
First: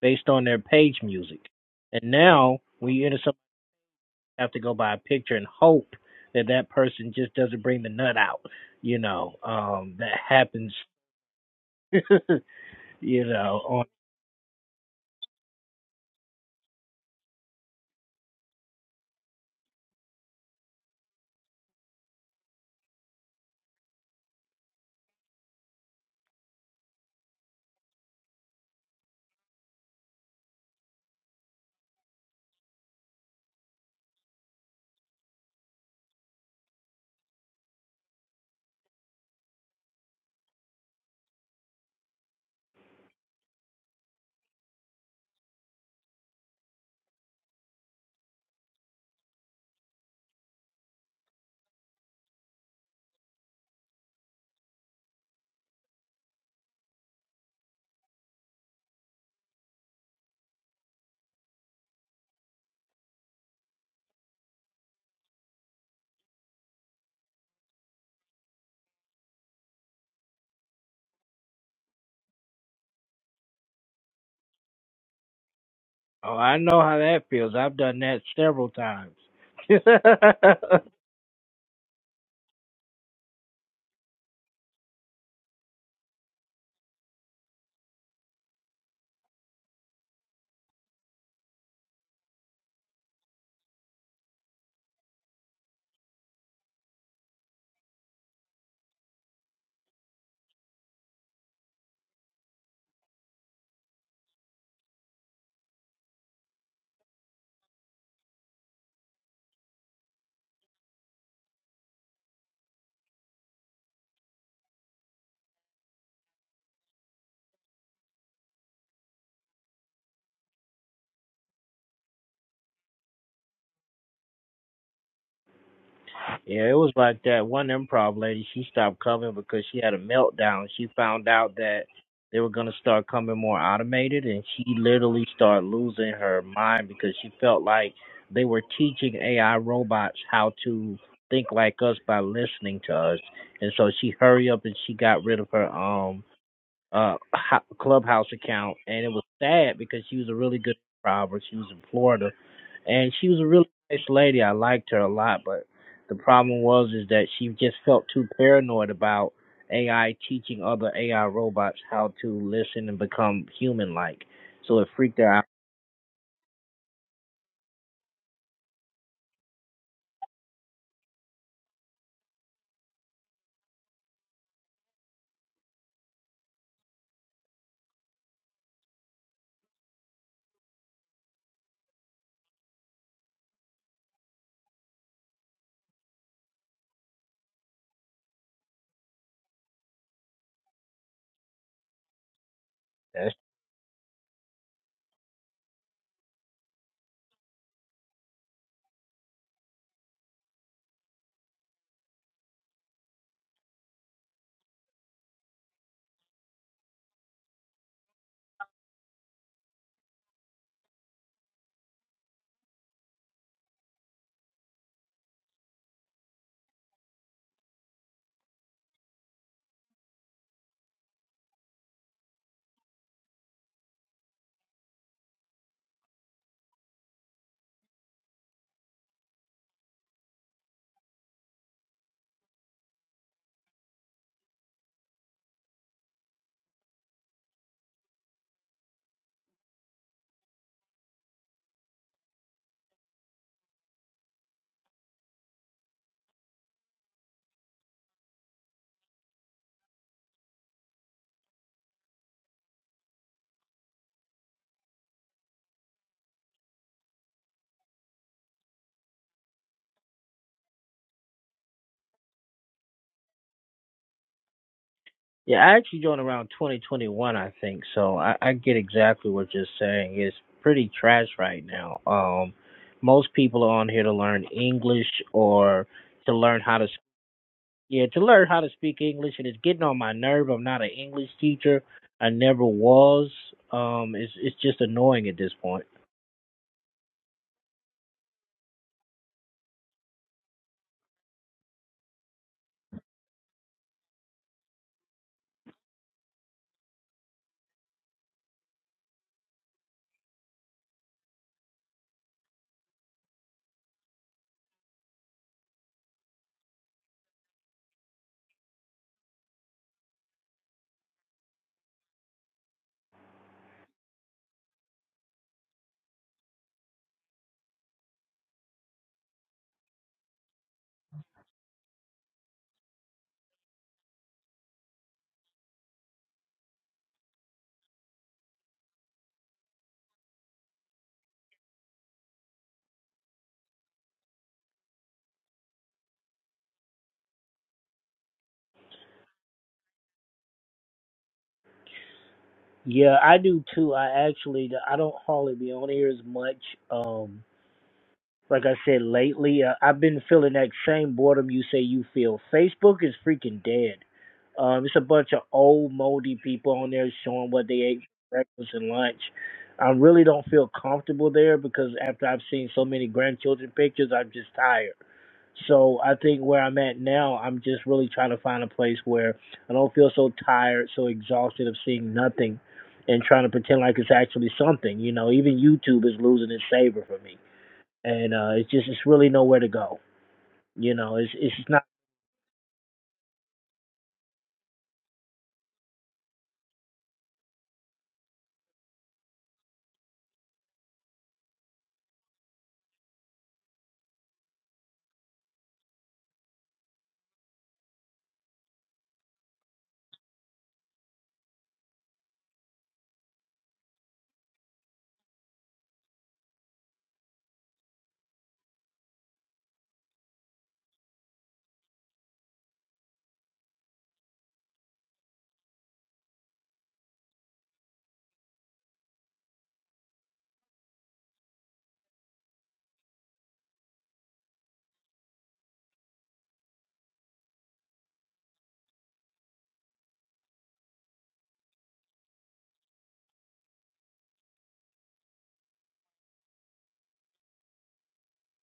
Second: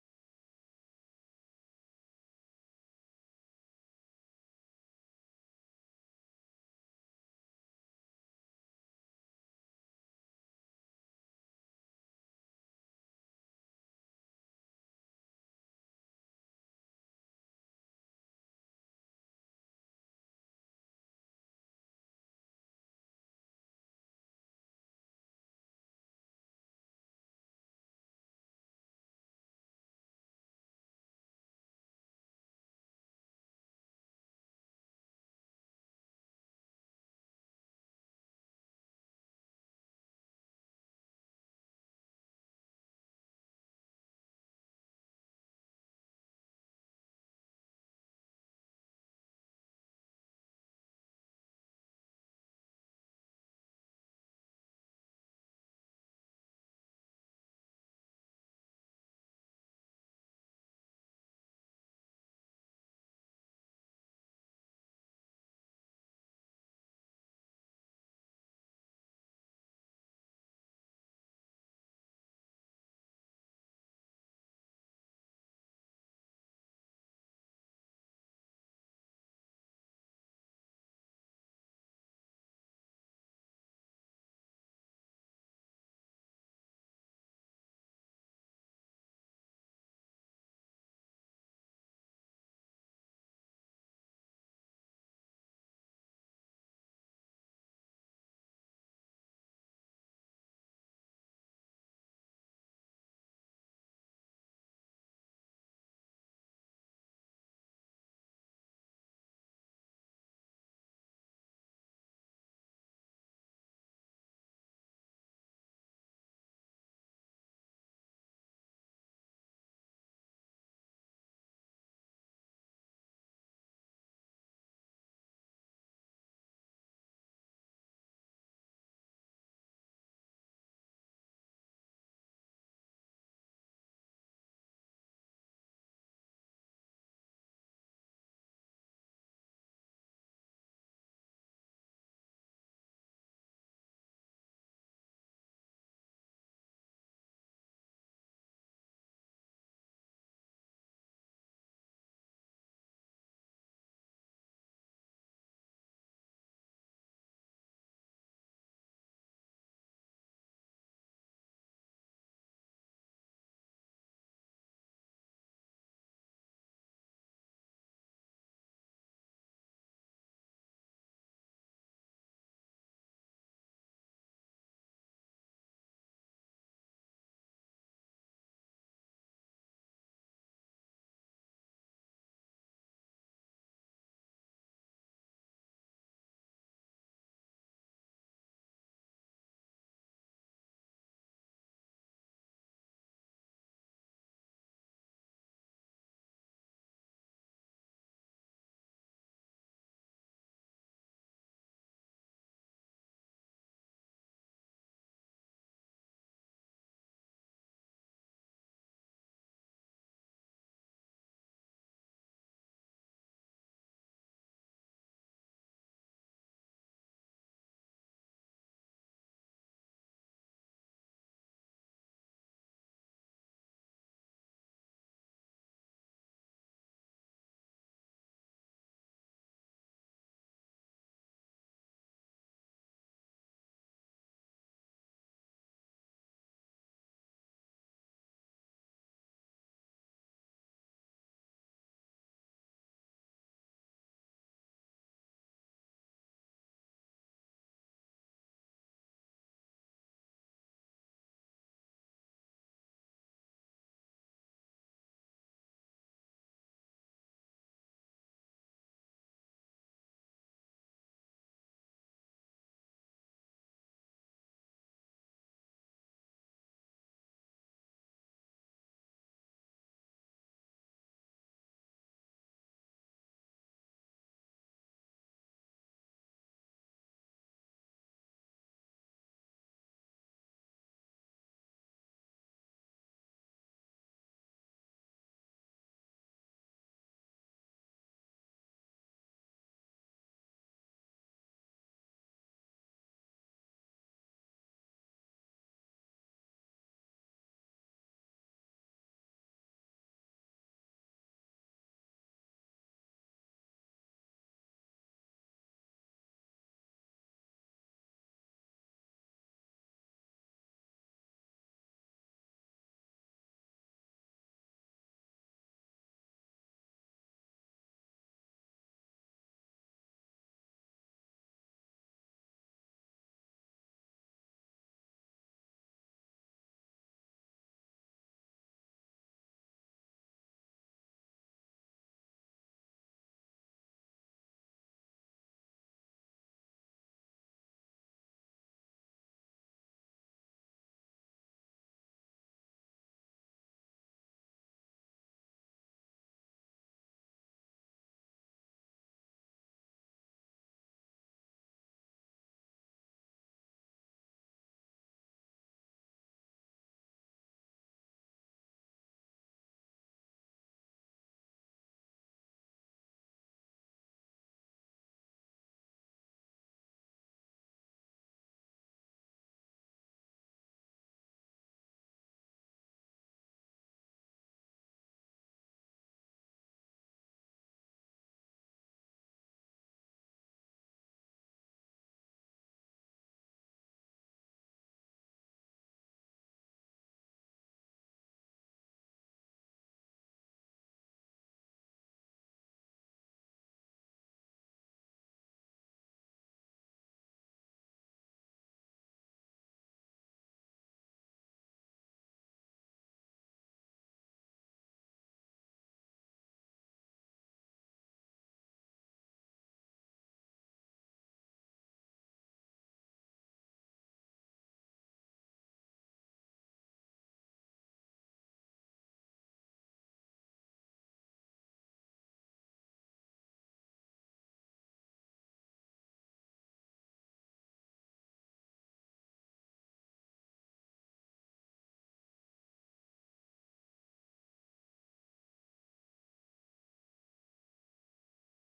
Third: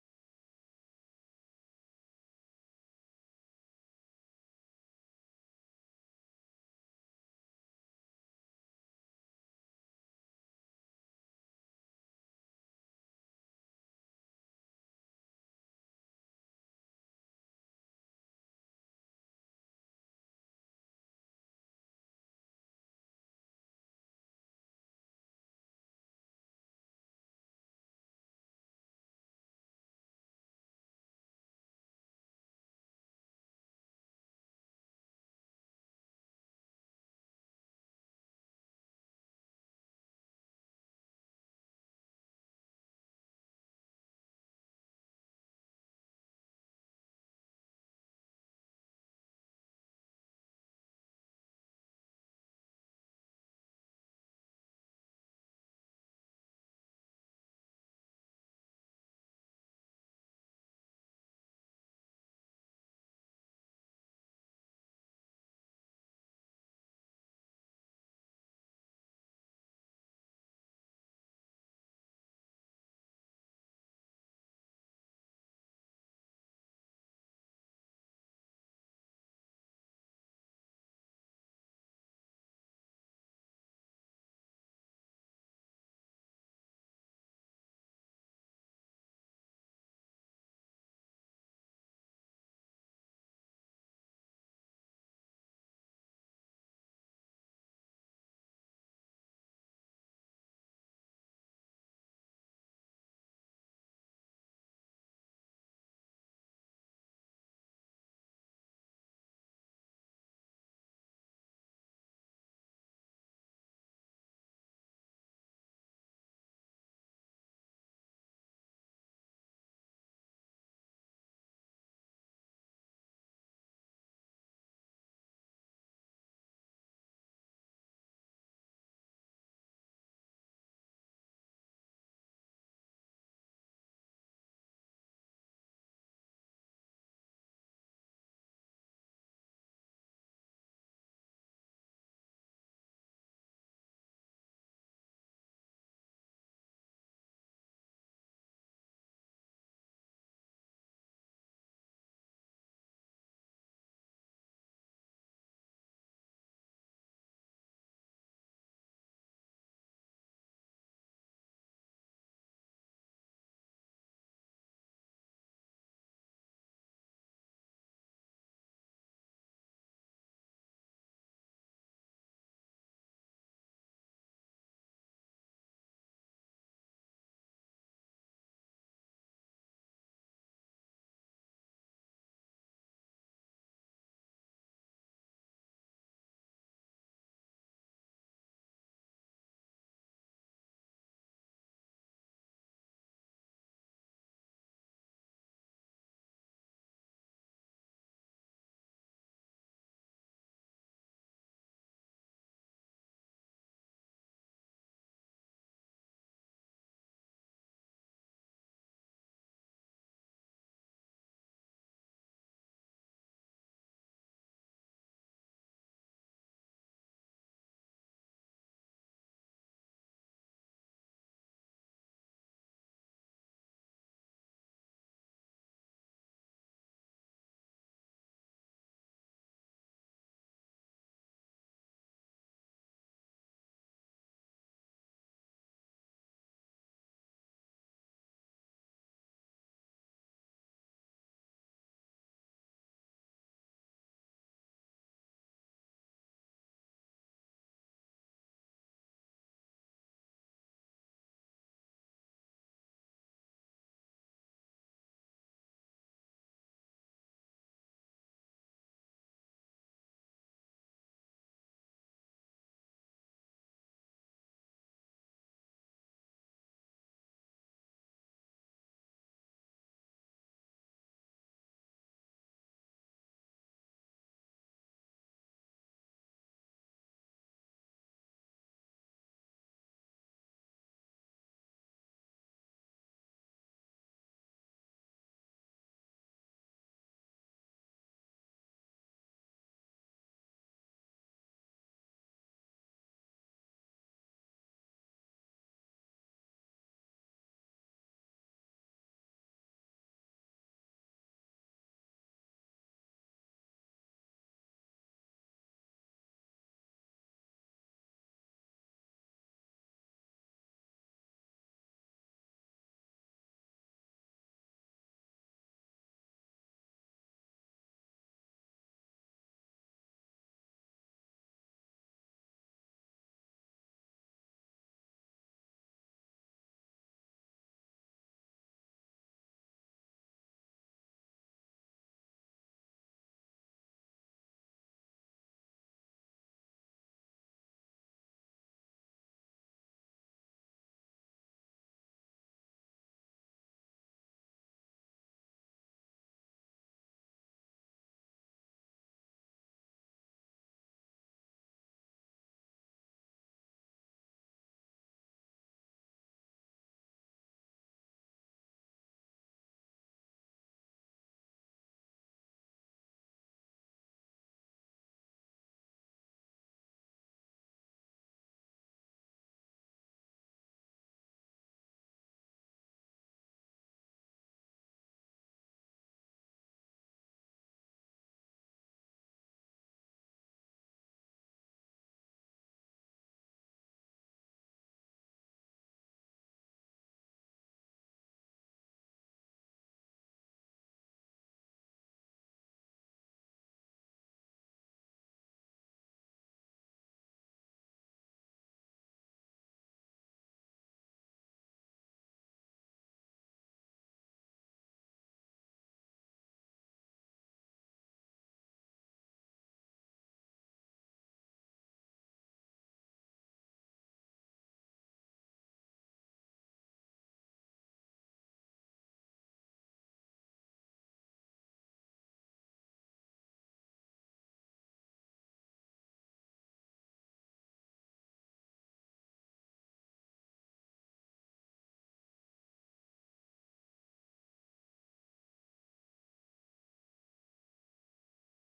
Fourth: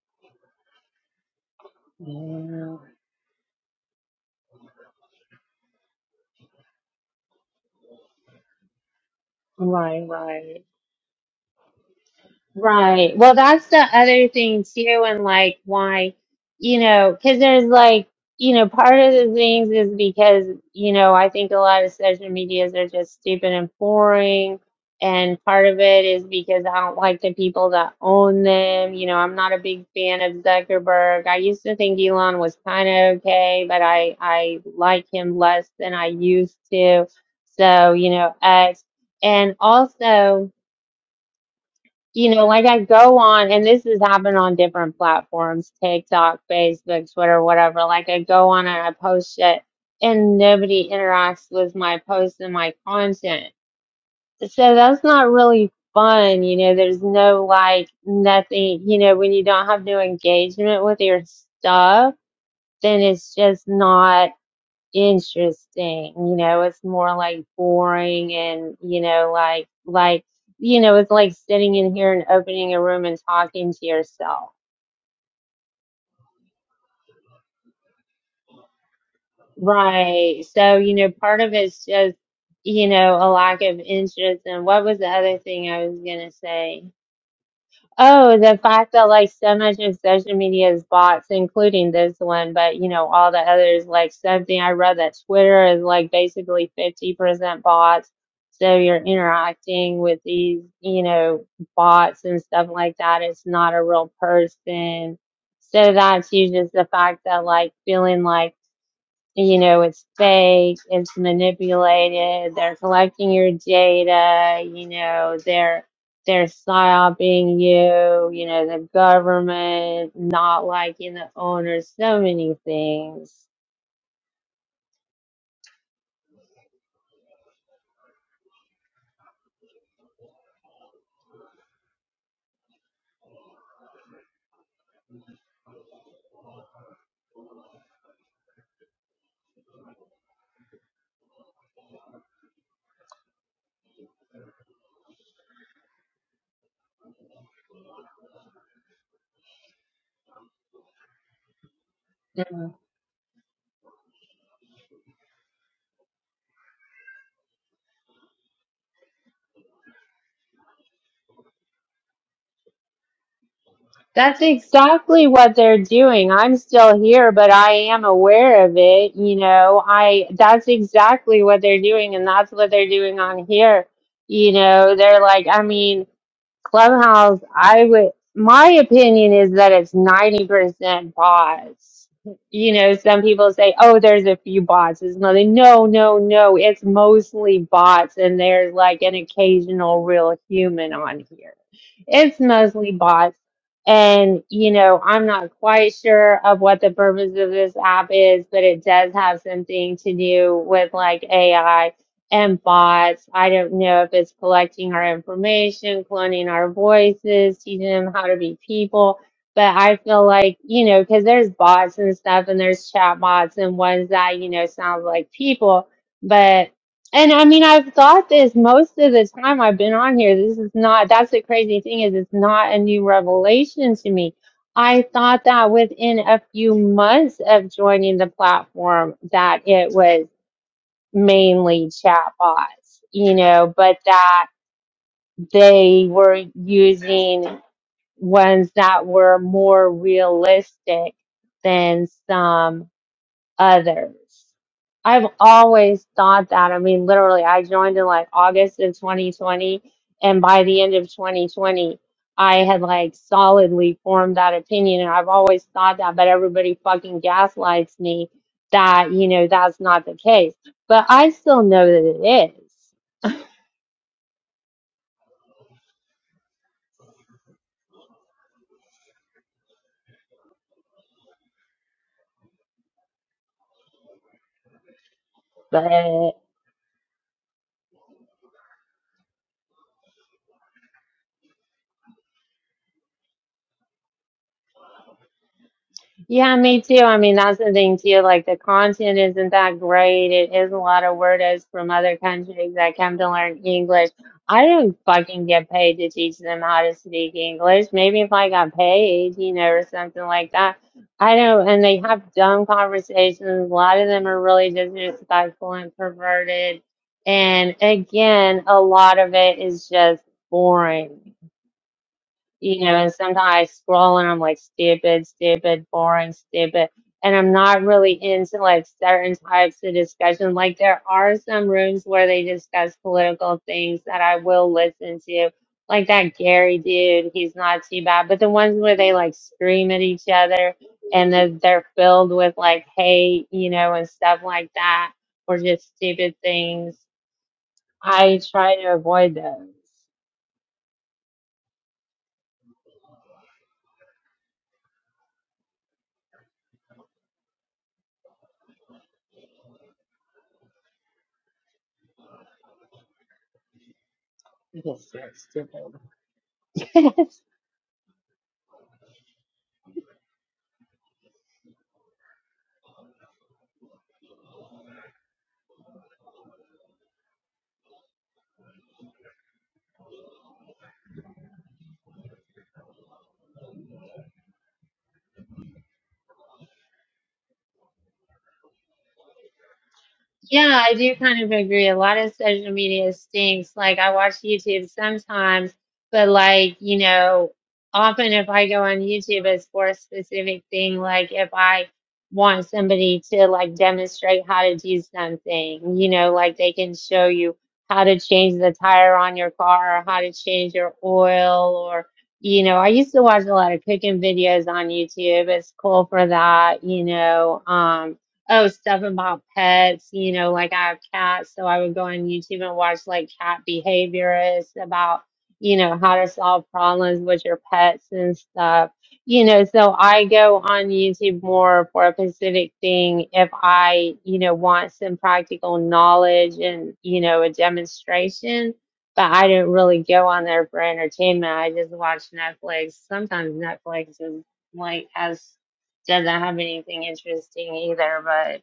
B: based on their page music. And now
A: Yeah.
B: when you enter somebody, you have to go by a picture and hope that that person just doesn't bring the nut out. You know, um,
A: Right,
B: that
A: right.
B: happens. you
A: Right. Well,
B: know,
A: that's the
B: on,
A: other thing too, and like why, you know, because there's like, you know, part of the things is because, you know, I think a lot of social medias are just stupid and boring. And part of it is because I don't like the people that own them. You know, I'm not a big fan of Zuckerberg. I used to think Elon was kind of okay, but I I like him less than I used to. So, you know, X. And also, you know, like I go on, and this has happened on different platforms TikTok, Facebook, Twitter, whatever. Like I go on and I post it, and nobody interacts with my post and my content. So that's not really fun. You know, there's no like nothing, you know, when you don't have no engagement with your stuff, then it's just not interesting. You know, it's more like boring and, you know, like, like, you know, it's like sitting in here and opening a room and talking to yourself.
B: oh, I know how that feels. I've done that several times.
A: Right. So, you know, part of it's just, you know, a lack of interest. And what was the other thing I was going to say? Oh, the fact that like so much of social media is bots, including this one, but you know, all the others, like something I read that Twitter is like basically 50% bots. So you're interacting with these, you know, bots and stuff like that. It's not a real person. So that's you just the fact that like feeling like you know, it's fake, it's manipulated, they're collecting your data, you know, they're they're psyoping you, you know, the government, not liking the owner, so many things.
B: Yeah, it was like that. One improv lady, she stopped coming because she had a meltdown. She found out that they were gonna start coming more automated, and she literally started losing her mind because she felt like they were teaching AI robots how to think like us by listening to us. And so she hurry up and she got rid of her um uh ho- clubhouse account and it was sad because she was a really good improver she was in florida and she was a really nice lady i liked her a lot but the problem was is that she just felt too paranoid about ai teaching other ai robots how to listen and become human like
A: That's
B: so it freaked
A: exactly
B: her
A: what they're doing. I'm still here, but I am aware of it, you know. I that's exactly what they're doing and that's what they're doing on here. You know, they're like, I mean, Clubhouse, I would, my opinion is that it's 90% bots. You know, some people say, oh, there's a few bots. It's nothing. No, no, no. It's mostly bots, and there's like an occasional real human on here. It's mostly
B: out
A: bots. And, you know, I'm not quite sure of what the purpose of this app is, but it does have something to do with like AI and bots. I don't know if it's collecting our information, cloning our voices, teaching them how to be people. But I feel like, you know, because there's bots and stuff and there's chat bots and ones that, you know, sound like people. But, and I mean, I've thought this most of the time I've been on here. This is not, that's the crazy thing is it's not a new revelation to me. I thought that within a few months of joining the platform that it was mainly chatbots, you know, but that they were using ones that were more realistic than some others. I've always thought that. I mean, literally, I joined in like August of 2020, and by the end of 2020, I had like solidly formed that opinion, and I've always thought that. But everybody fucking gaslights me that you know that's not the case. But I still know that it
B: Yeah, I actually joined around 2021, I think. So I, I get exactly what you're saying. It's pretty trash right now. Um, most people are on here to learn English or
A: is.
B: to learn how to s- yeah to learn how to speak English, and it's getting on my nerve. I'm not an English teacher. I never was. Um, it's it's just annoying at this point.
A: Yeah, me too. I mean, that's the thing too. Like the content isn't that great. It is a lot of weirdos from other countries that come to learn English. I don't fucking get paid to teach them how to speak English. Maybe if I got paid, you know, or something like that. I don't, and they have dumb conversations. A lot of them are really disrespectful and perverted. And again, a lot of it is just boring you know, and sometimes I scroll and I'm like stupid, stupid, boring, stupid. And I'm not really into like certain types of discussion. Like there are some rooms where they discuss political things that I will listen to. Like that Gary dude, he's not too bad. But the ones where they like scream at each other and they're, they're filled with like hate, you know, and stuff like that, or just stupid things, I try to avoid those.
B: Yeah, I do too. I actually I don't hardly be on here as much. Um Like I said lately, uh, I've been feeling that same boredom you say you feel. Facebook is freaking dead. Um, it's a bunch of old moldy people on there showing what they ate for breakfast and lunch. I really don't feel comfortable there because after I've seen so many grandchildren pictures, I'm just tired. So I think where I'm at now, I'm just really trying to find a place where I don't feel so tired, so exhausted of seeing nothing, and trying to pretend like it's actually something. You know, even YouTube is losing its savor for me and uh, it's just it's really nowhere to go.
A: Yeah,
B: You
A: I do
B: know, it's
A: kind of
B: it's not.
A: agree. A lot of social media stinks. Like I watch YouTube sometimes, but like, you know, often if I go on YouTube it's for a specific thing, like if I want somebody to like demonstrate how to do something, you know, like they can show you how to change the tire on your car or how to change your oil or you know, I used to watch a lot of cooking videos on YouTube. It's cool for that, you know. Um oh stuff about pets you know like i have cats so i would go on youtube and watch like cat behaviorists about you know how to solve problems with your pets and stuff you know so i go on youtube more for a specific thing if i you know want some practical knowledge and you know a demonstration but i don't really go on there for entertainment i just watch netflix sometimes netflix is like has doesn't have anything interesting either. But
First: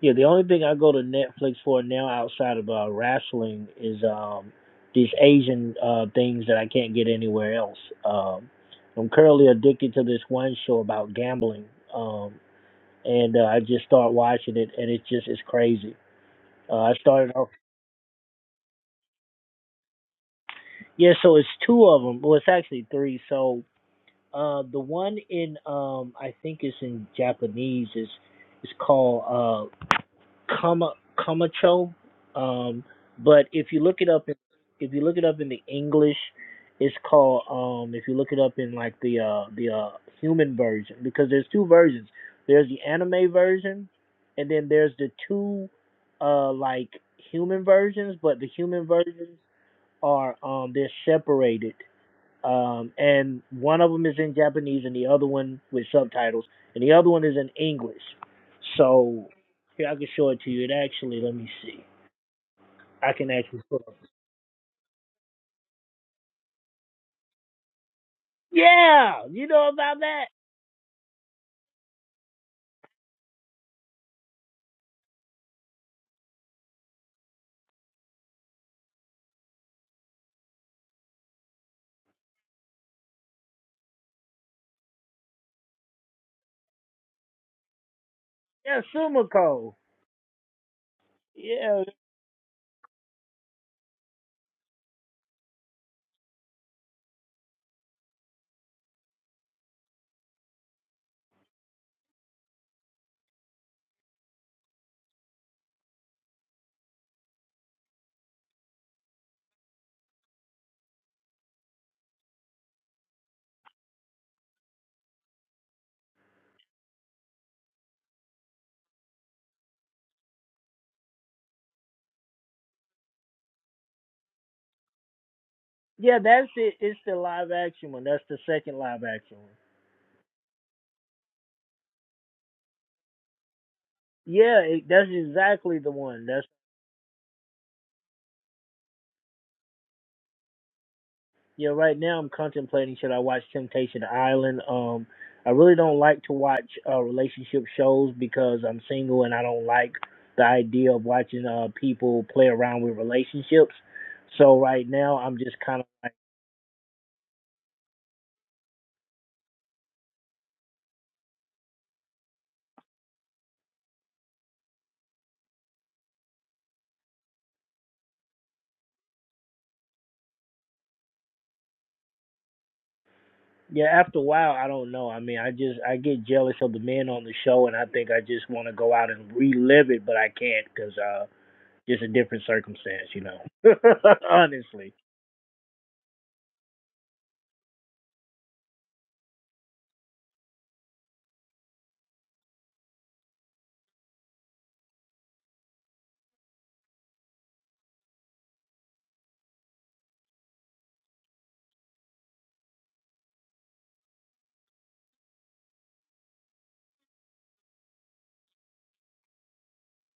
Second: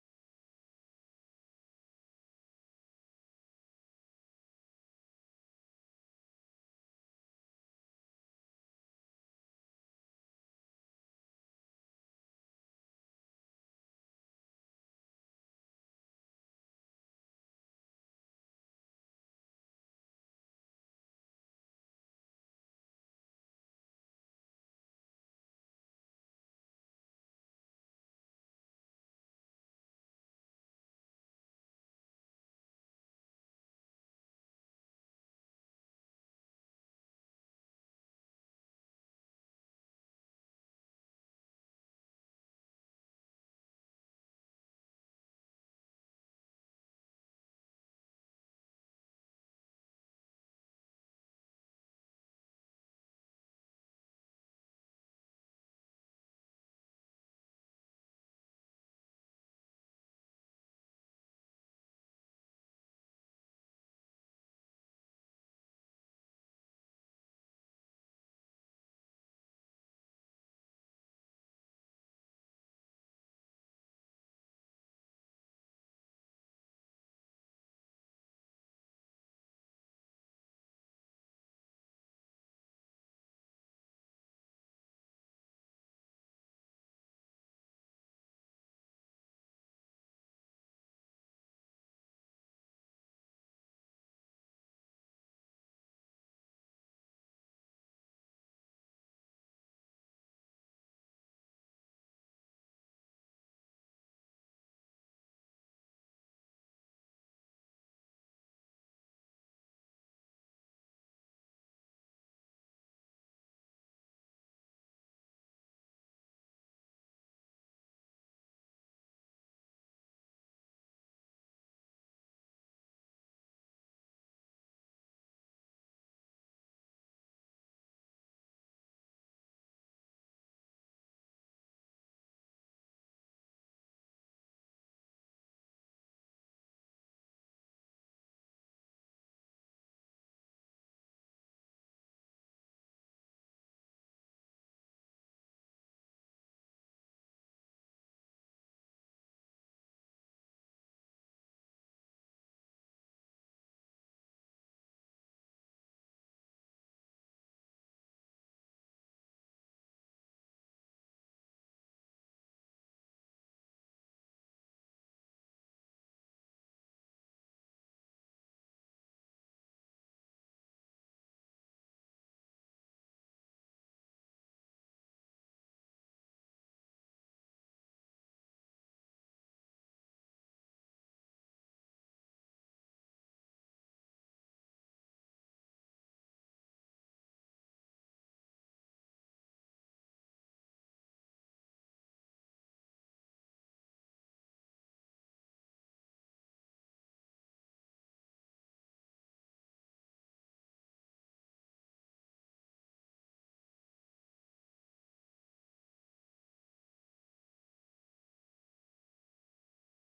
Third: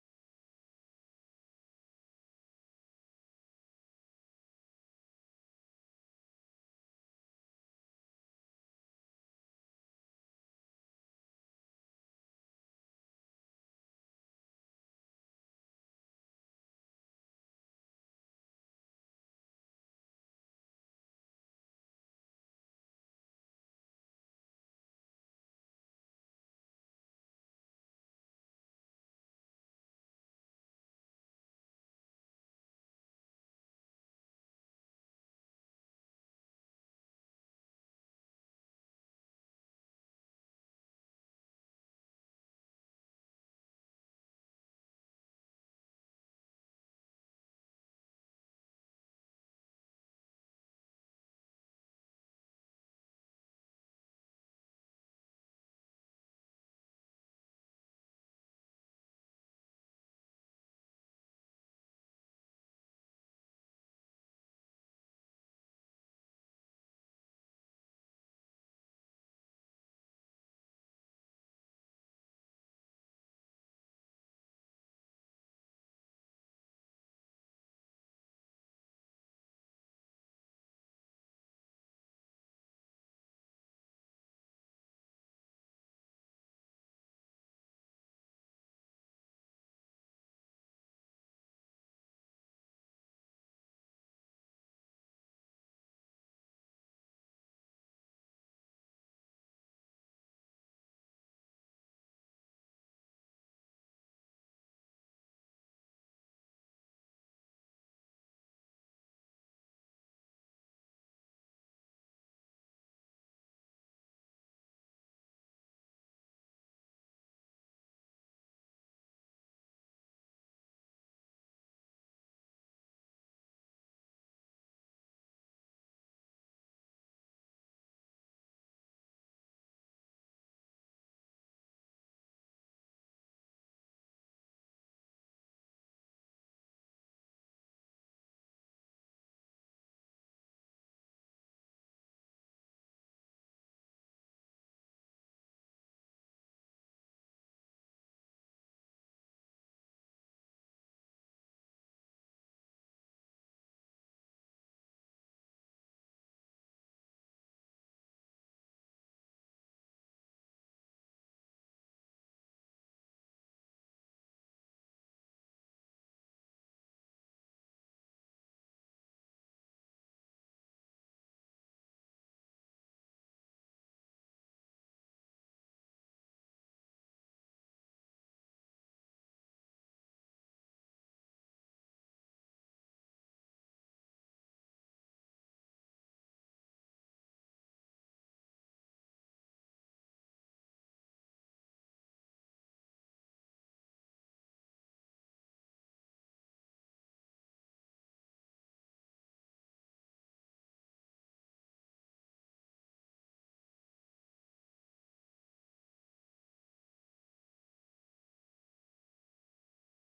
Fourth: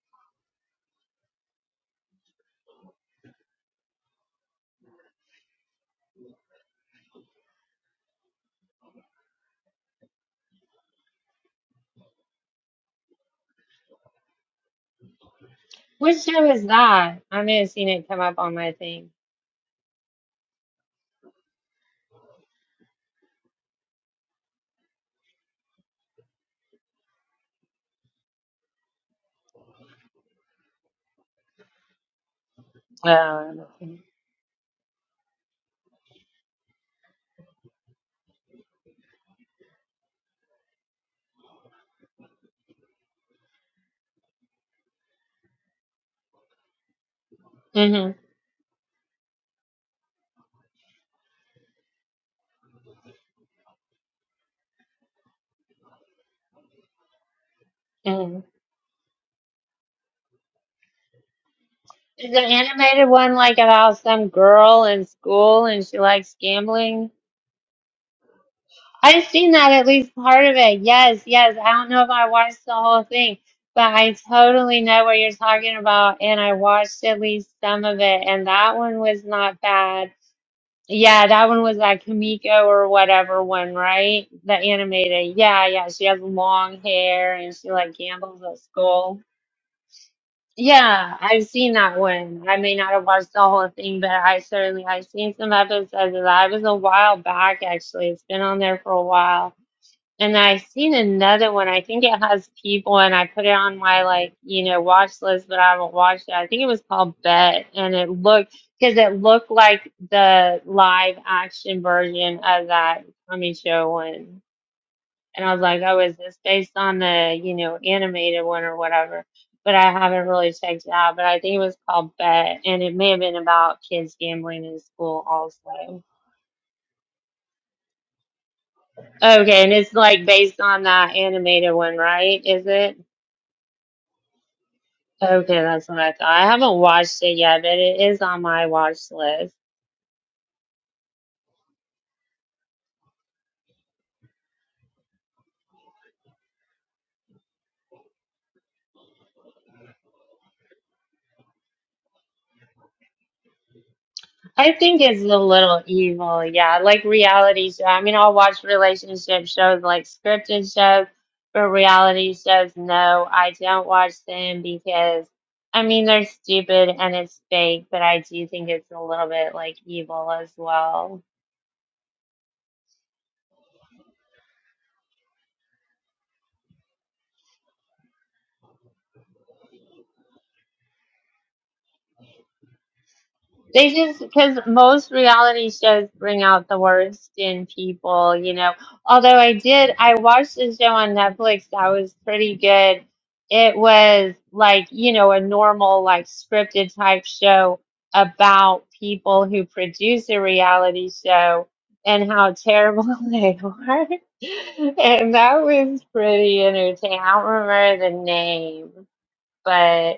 B: Yeah, the only thing I go to Netflix for now outside of uh, wrestling is um these Asian uh things that I can't get anywhere else. Um, I'm currently addicted to this one show about gambling. Um, and uh, I just start watching it, and it's just it's crazy.
A: which show is
B: Uh, I
A: that?
B: started
A: I
B: off,
A: may have seen it come up on my thing.
B: yeah. So it's two of them. Well, it's actually three. So uh, the one in um I think it's in Japanese is it's called uh, Kama Kamacho. Um, but
A: Uh,
B: if you
A: hmm
B: look it up, in, if you look it up in the English, it's called. Um, if you look it up in like the uh, the uh, human version, because there's two versions. There's the anime version, and then there's the two uh, like human versions. But the human versions are um, they're separated um, and one of them is in Japanese and the other one with subtitles, and the other one is in English.
A: hmm
B: So here I can show it to you. It actually, let me see.
A: Is the animated
B: I can
A: one like
B: actually show it.
A: about some girl in school and she likes gambling?
B: Yeah,
A: I've
B: you
A: seen
B: know
A: that at
B: about
A: least
B: that?
A: part of it. Yes, yes. I don't know if I watched the whole thing, but I totally know what you're talking about, and I watched at least some of it, and that one was not bad. Yeah, that one was that Kamiko or whatever one, right? The animated. Yeah, yeah. She has long hair and she like gambles at
B: Yeah,
A: school.
B: Sumiko.
A: Yeah, I've seen
B: Yeah,
A: that one. I may not have watched the whole thing, but I certainly I've seen some episodes of that. It was a while back actually. It's been on there for a while. And I seen another one. I think it has people, and I put it on my like you know watch list, but I haven't watched it. I think it was called Bet, and it looked because it looked like the live action version of that Tommy show one. And I was like, oh, is this based on the you know animated one or whatever? But I haven't really checked it out. But I think it was called Bet, and it may have been about kids gambling in school also.
B: yeah, that's it. It's the live action one. That's the second live action one.
A: Okay, and it's like based on that animated one, right? Is it?
B: Yeah, it, that's
A: Okay,
B: exactly
A: that's
B: the
A: what I
B: one.
A: thought.
B: That's
A: I haven't watched it yet, but it is on my watch list.
B: Yeah, right now I'm contemplating should I watch Temptation Island. Um, I really don't like to watch uh, relationship shows because I'm single and I don't like the idea of watching uh people play around with relationships. So
A: I
B: right
A: think
B: now
A: it's a
B: I'm just kind
A: little
B: of like,
A: evil, yeah, like reality show. I mean, I'll watch relationship shows like scripted shows, but reality shows, no, I don't watch them because I mean they're stupid and it's fake, but I do think it's a little bit like evil as well.
B: yeah. After a while, I don't know. I mean, I just I get jealous of the men on the show, and I think I just want to go out and relive it, but I can't because uh, just a different circumstance, you know.
A: They just because
B: Honestly.
A: most reality shows bring out the worst in people, you know. Although I did, I watched a show on Netflix that was pretty good. It was like, you know, a normal, like scripted type show about people who produce a reality show and how terrible they are. And that was pretty entertaining. I don't remember the name, but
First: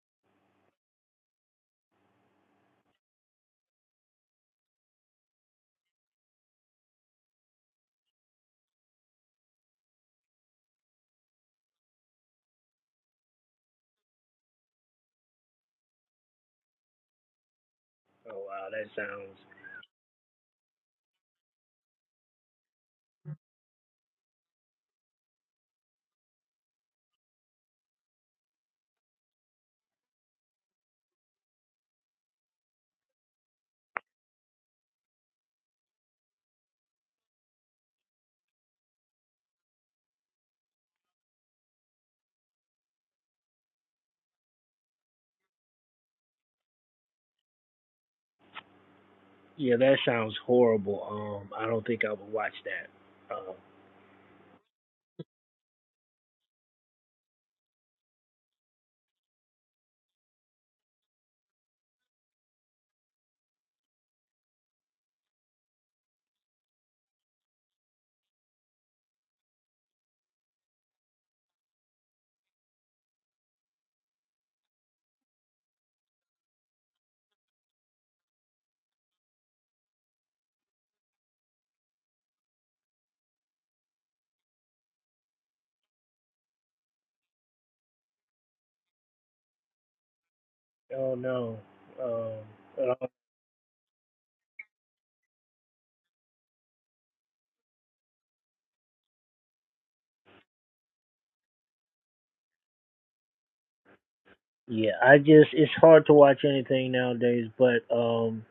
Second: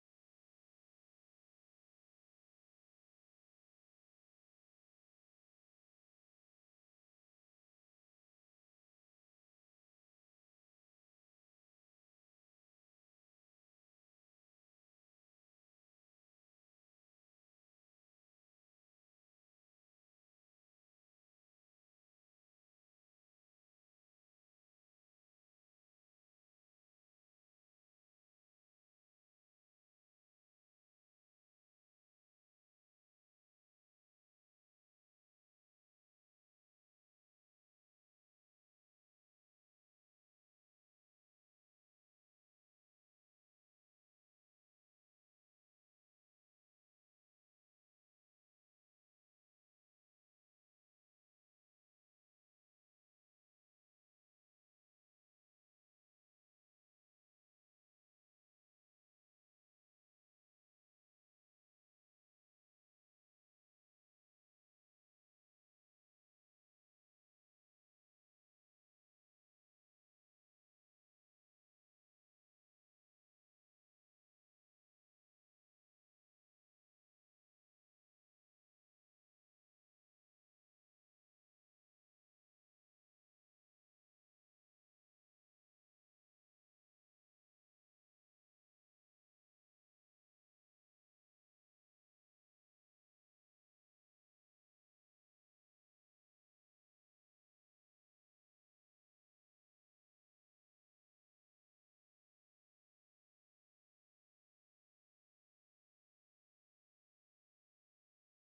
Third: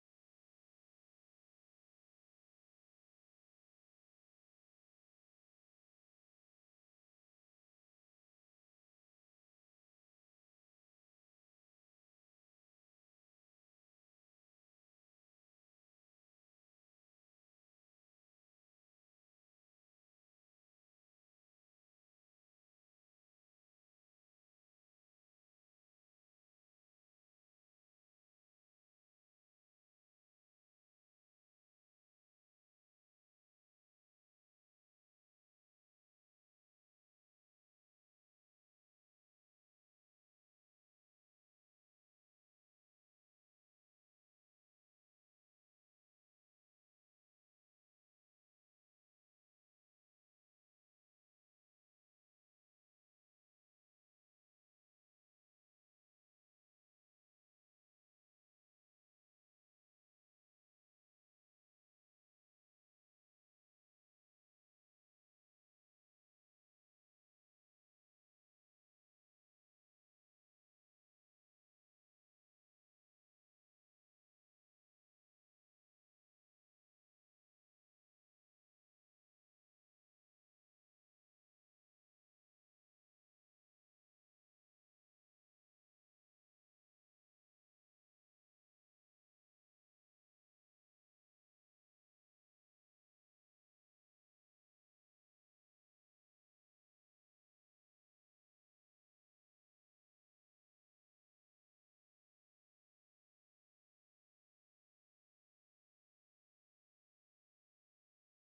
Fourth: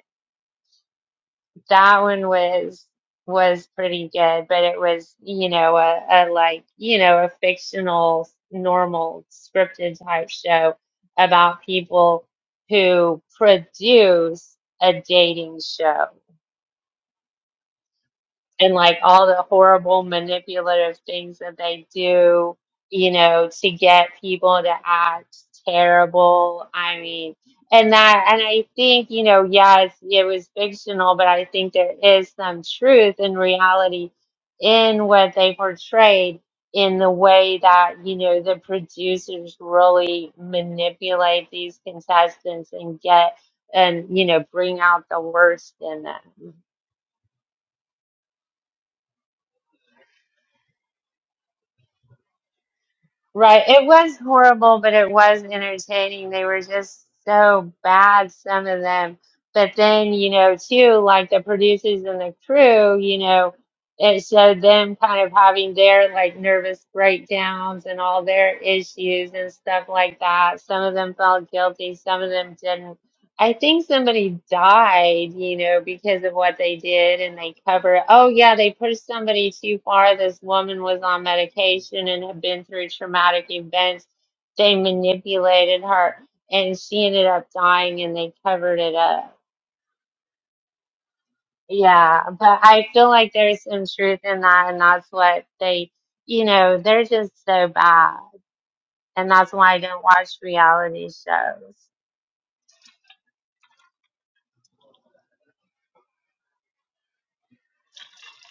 A: that one was was pretty good, but it was, you know, a, a like, you know, a fictional, normal scripted type show about people who produce a dating show
B: Oh wow,
A: and
B: that
A: like all
B: sounds.
A: the horrible manipulative things that they do, you know, to get people to act terrible. I mean, and that, and I think, you know, yes, it was fictional, but I think there is some truth in reality in what they portrayed in the way that, you know, the producers really manipulate these contestants and get and, you know, bring out the worst in them.
B: Yeah, that sounds horrible. Um, I don't think I would watch that. Um,
A: Right. It was horrible, but it was entertaining. They were just so bad, some of them. But then, you know, too, like the producers and the crew, you know, it showed them kind of having their like nervous breakdowns and all their issues and stuff like that. Some of them felt guilty, some of them didn't. I think somebody died, you know, because of what they did and they cover oh yeah, they pushed somebody too far. This woman was on medication and had been through traumatic events. They manipulated her and she ended up dying and they covered it up.
B: oh no.
A: Yeah, but I
B: Um, uh,
A: feel like there's some truth in that and that's what they, you know, they're just so bad. And that's why I don't watch reality shows.
B: yeah, I just it's hard to watch anything nowadays. But um,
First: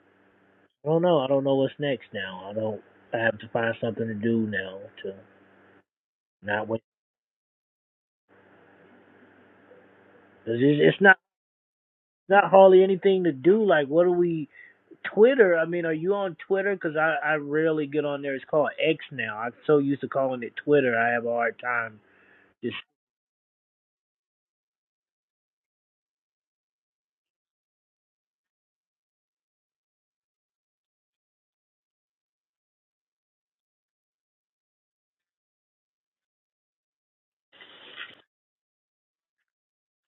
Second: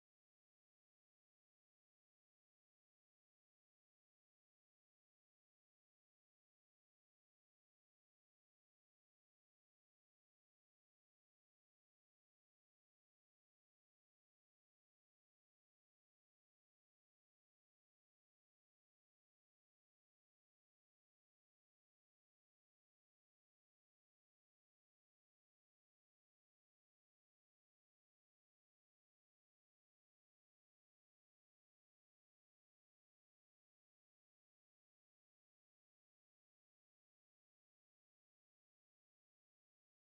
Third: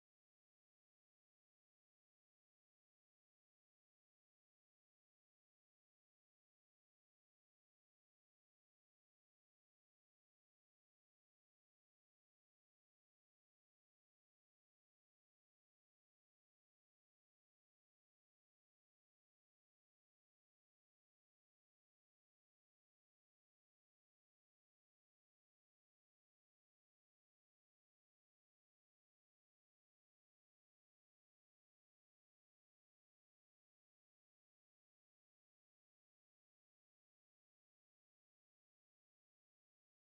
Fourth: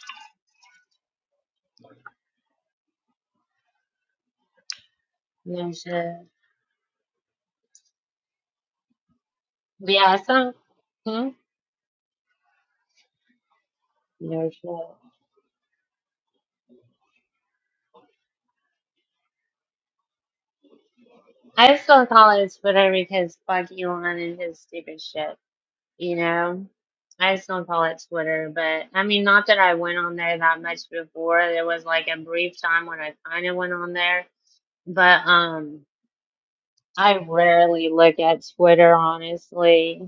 B: I don't know. I don't know what's next now. I don't. I have to find something to do now to
A: No shit.
B: not wait.
A: Yeah, some
B: 'Cause It's, it's not
A: hmm?
B: not hardly anything to do. Like, what do we?
A: No shit.
B: Twitter. I mean, are you on Twitter? Because I I rarely get on there. It's called X now. I'm so used to calling it Twitter. I have a hard
A: I
B: time.
A: still call it
B: Just
A: Twitter because fuck Elon and his stupid shit, you know? I still call it Twitter, but I mean, not that I went on there that much before. There was like a brief time when I kind of went on there, but um, I rarely look at Twitter, honestly.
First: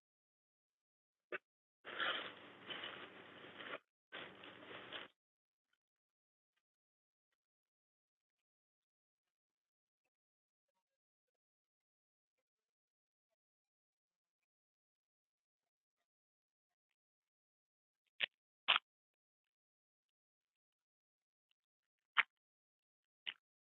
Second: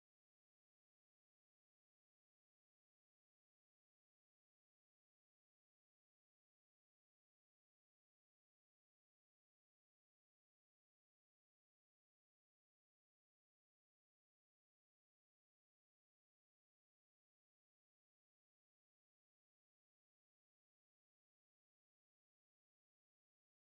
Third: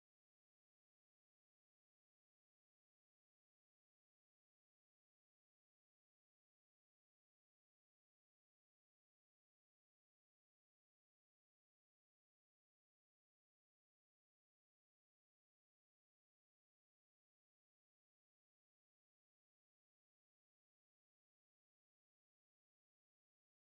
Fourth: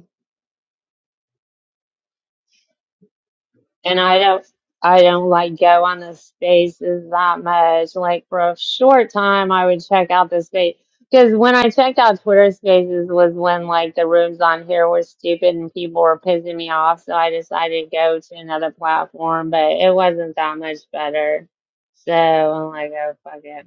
A: and I don't I don't like go on the spaces that much. Like for a short time, I would check out the space because when I checked out Twitter Spaces was when like the rooms on here were stupid and people were pissing me off, so I decided to go to another platform. But it wasn't that much better, so I'm like, oh fuck it.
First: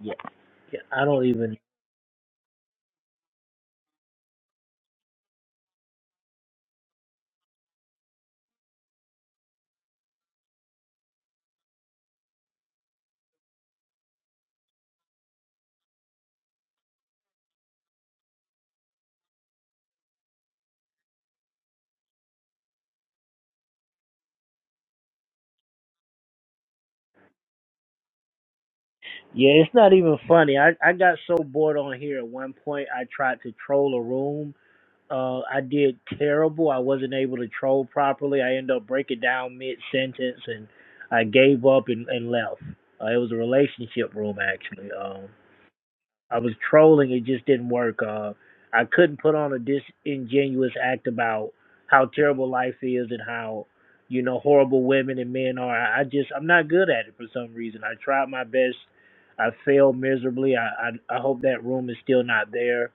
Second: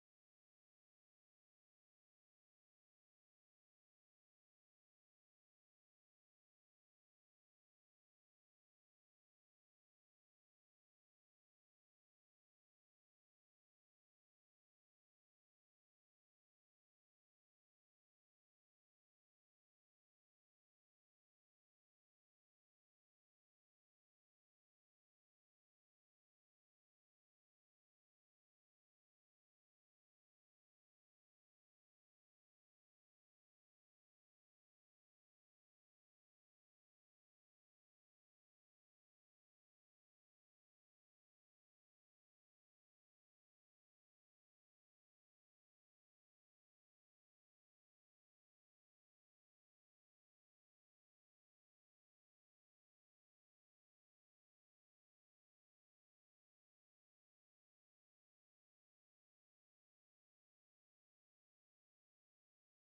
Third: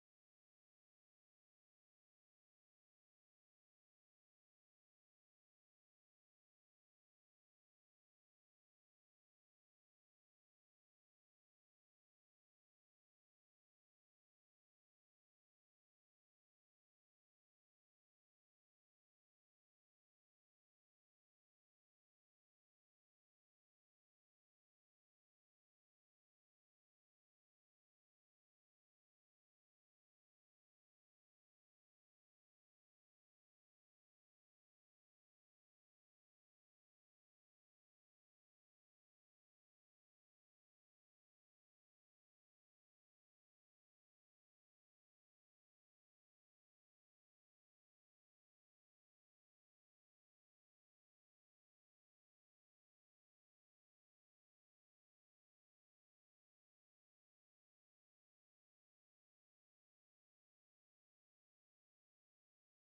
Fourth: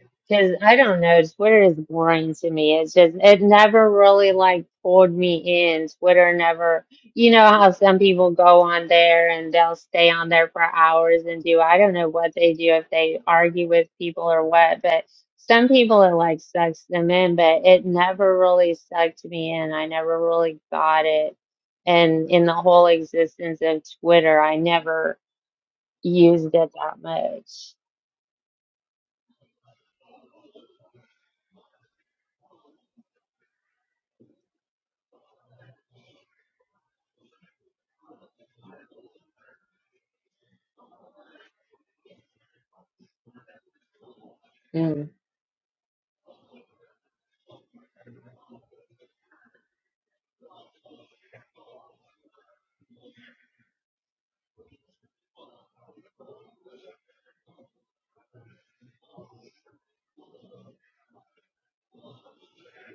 B: yeah,
A: Because I
B: yeah.
A: don't
B: I
A: know,
B: don't even.
A: Twitter is boring to me. It's just, it never really like pulled me in. Twitter never, you know how some people go on there and they'll stay on there for hours and do, I don't know what they do if they argue with people or what, but some people it like sucks them in, but it never really sucked me in. I never really got it. And in the whole existence of Twitter, I never used it that much.
B: Yeah, it's not even funny. I, I got so bored on here at one point I tried to troll a room. Uh I did terrible. I wasn't able to troll properly. I ended up breaking down mid sentence and I gave up and, and left. Uh, it was a relationship room actually.
A: Mm.
B: Um, I was trolling. It just didn't work. Uh, I couldn't put on a disingenuous act about how terrible life is and how you know horrible women and men are. I I just I'm not good at it for some reason. I tried my best. I failed miserably. I I, I hope that room is still not there.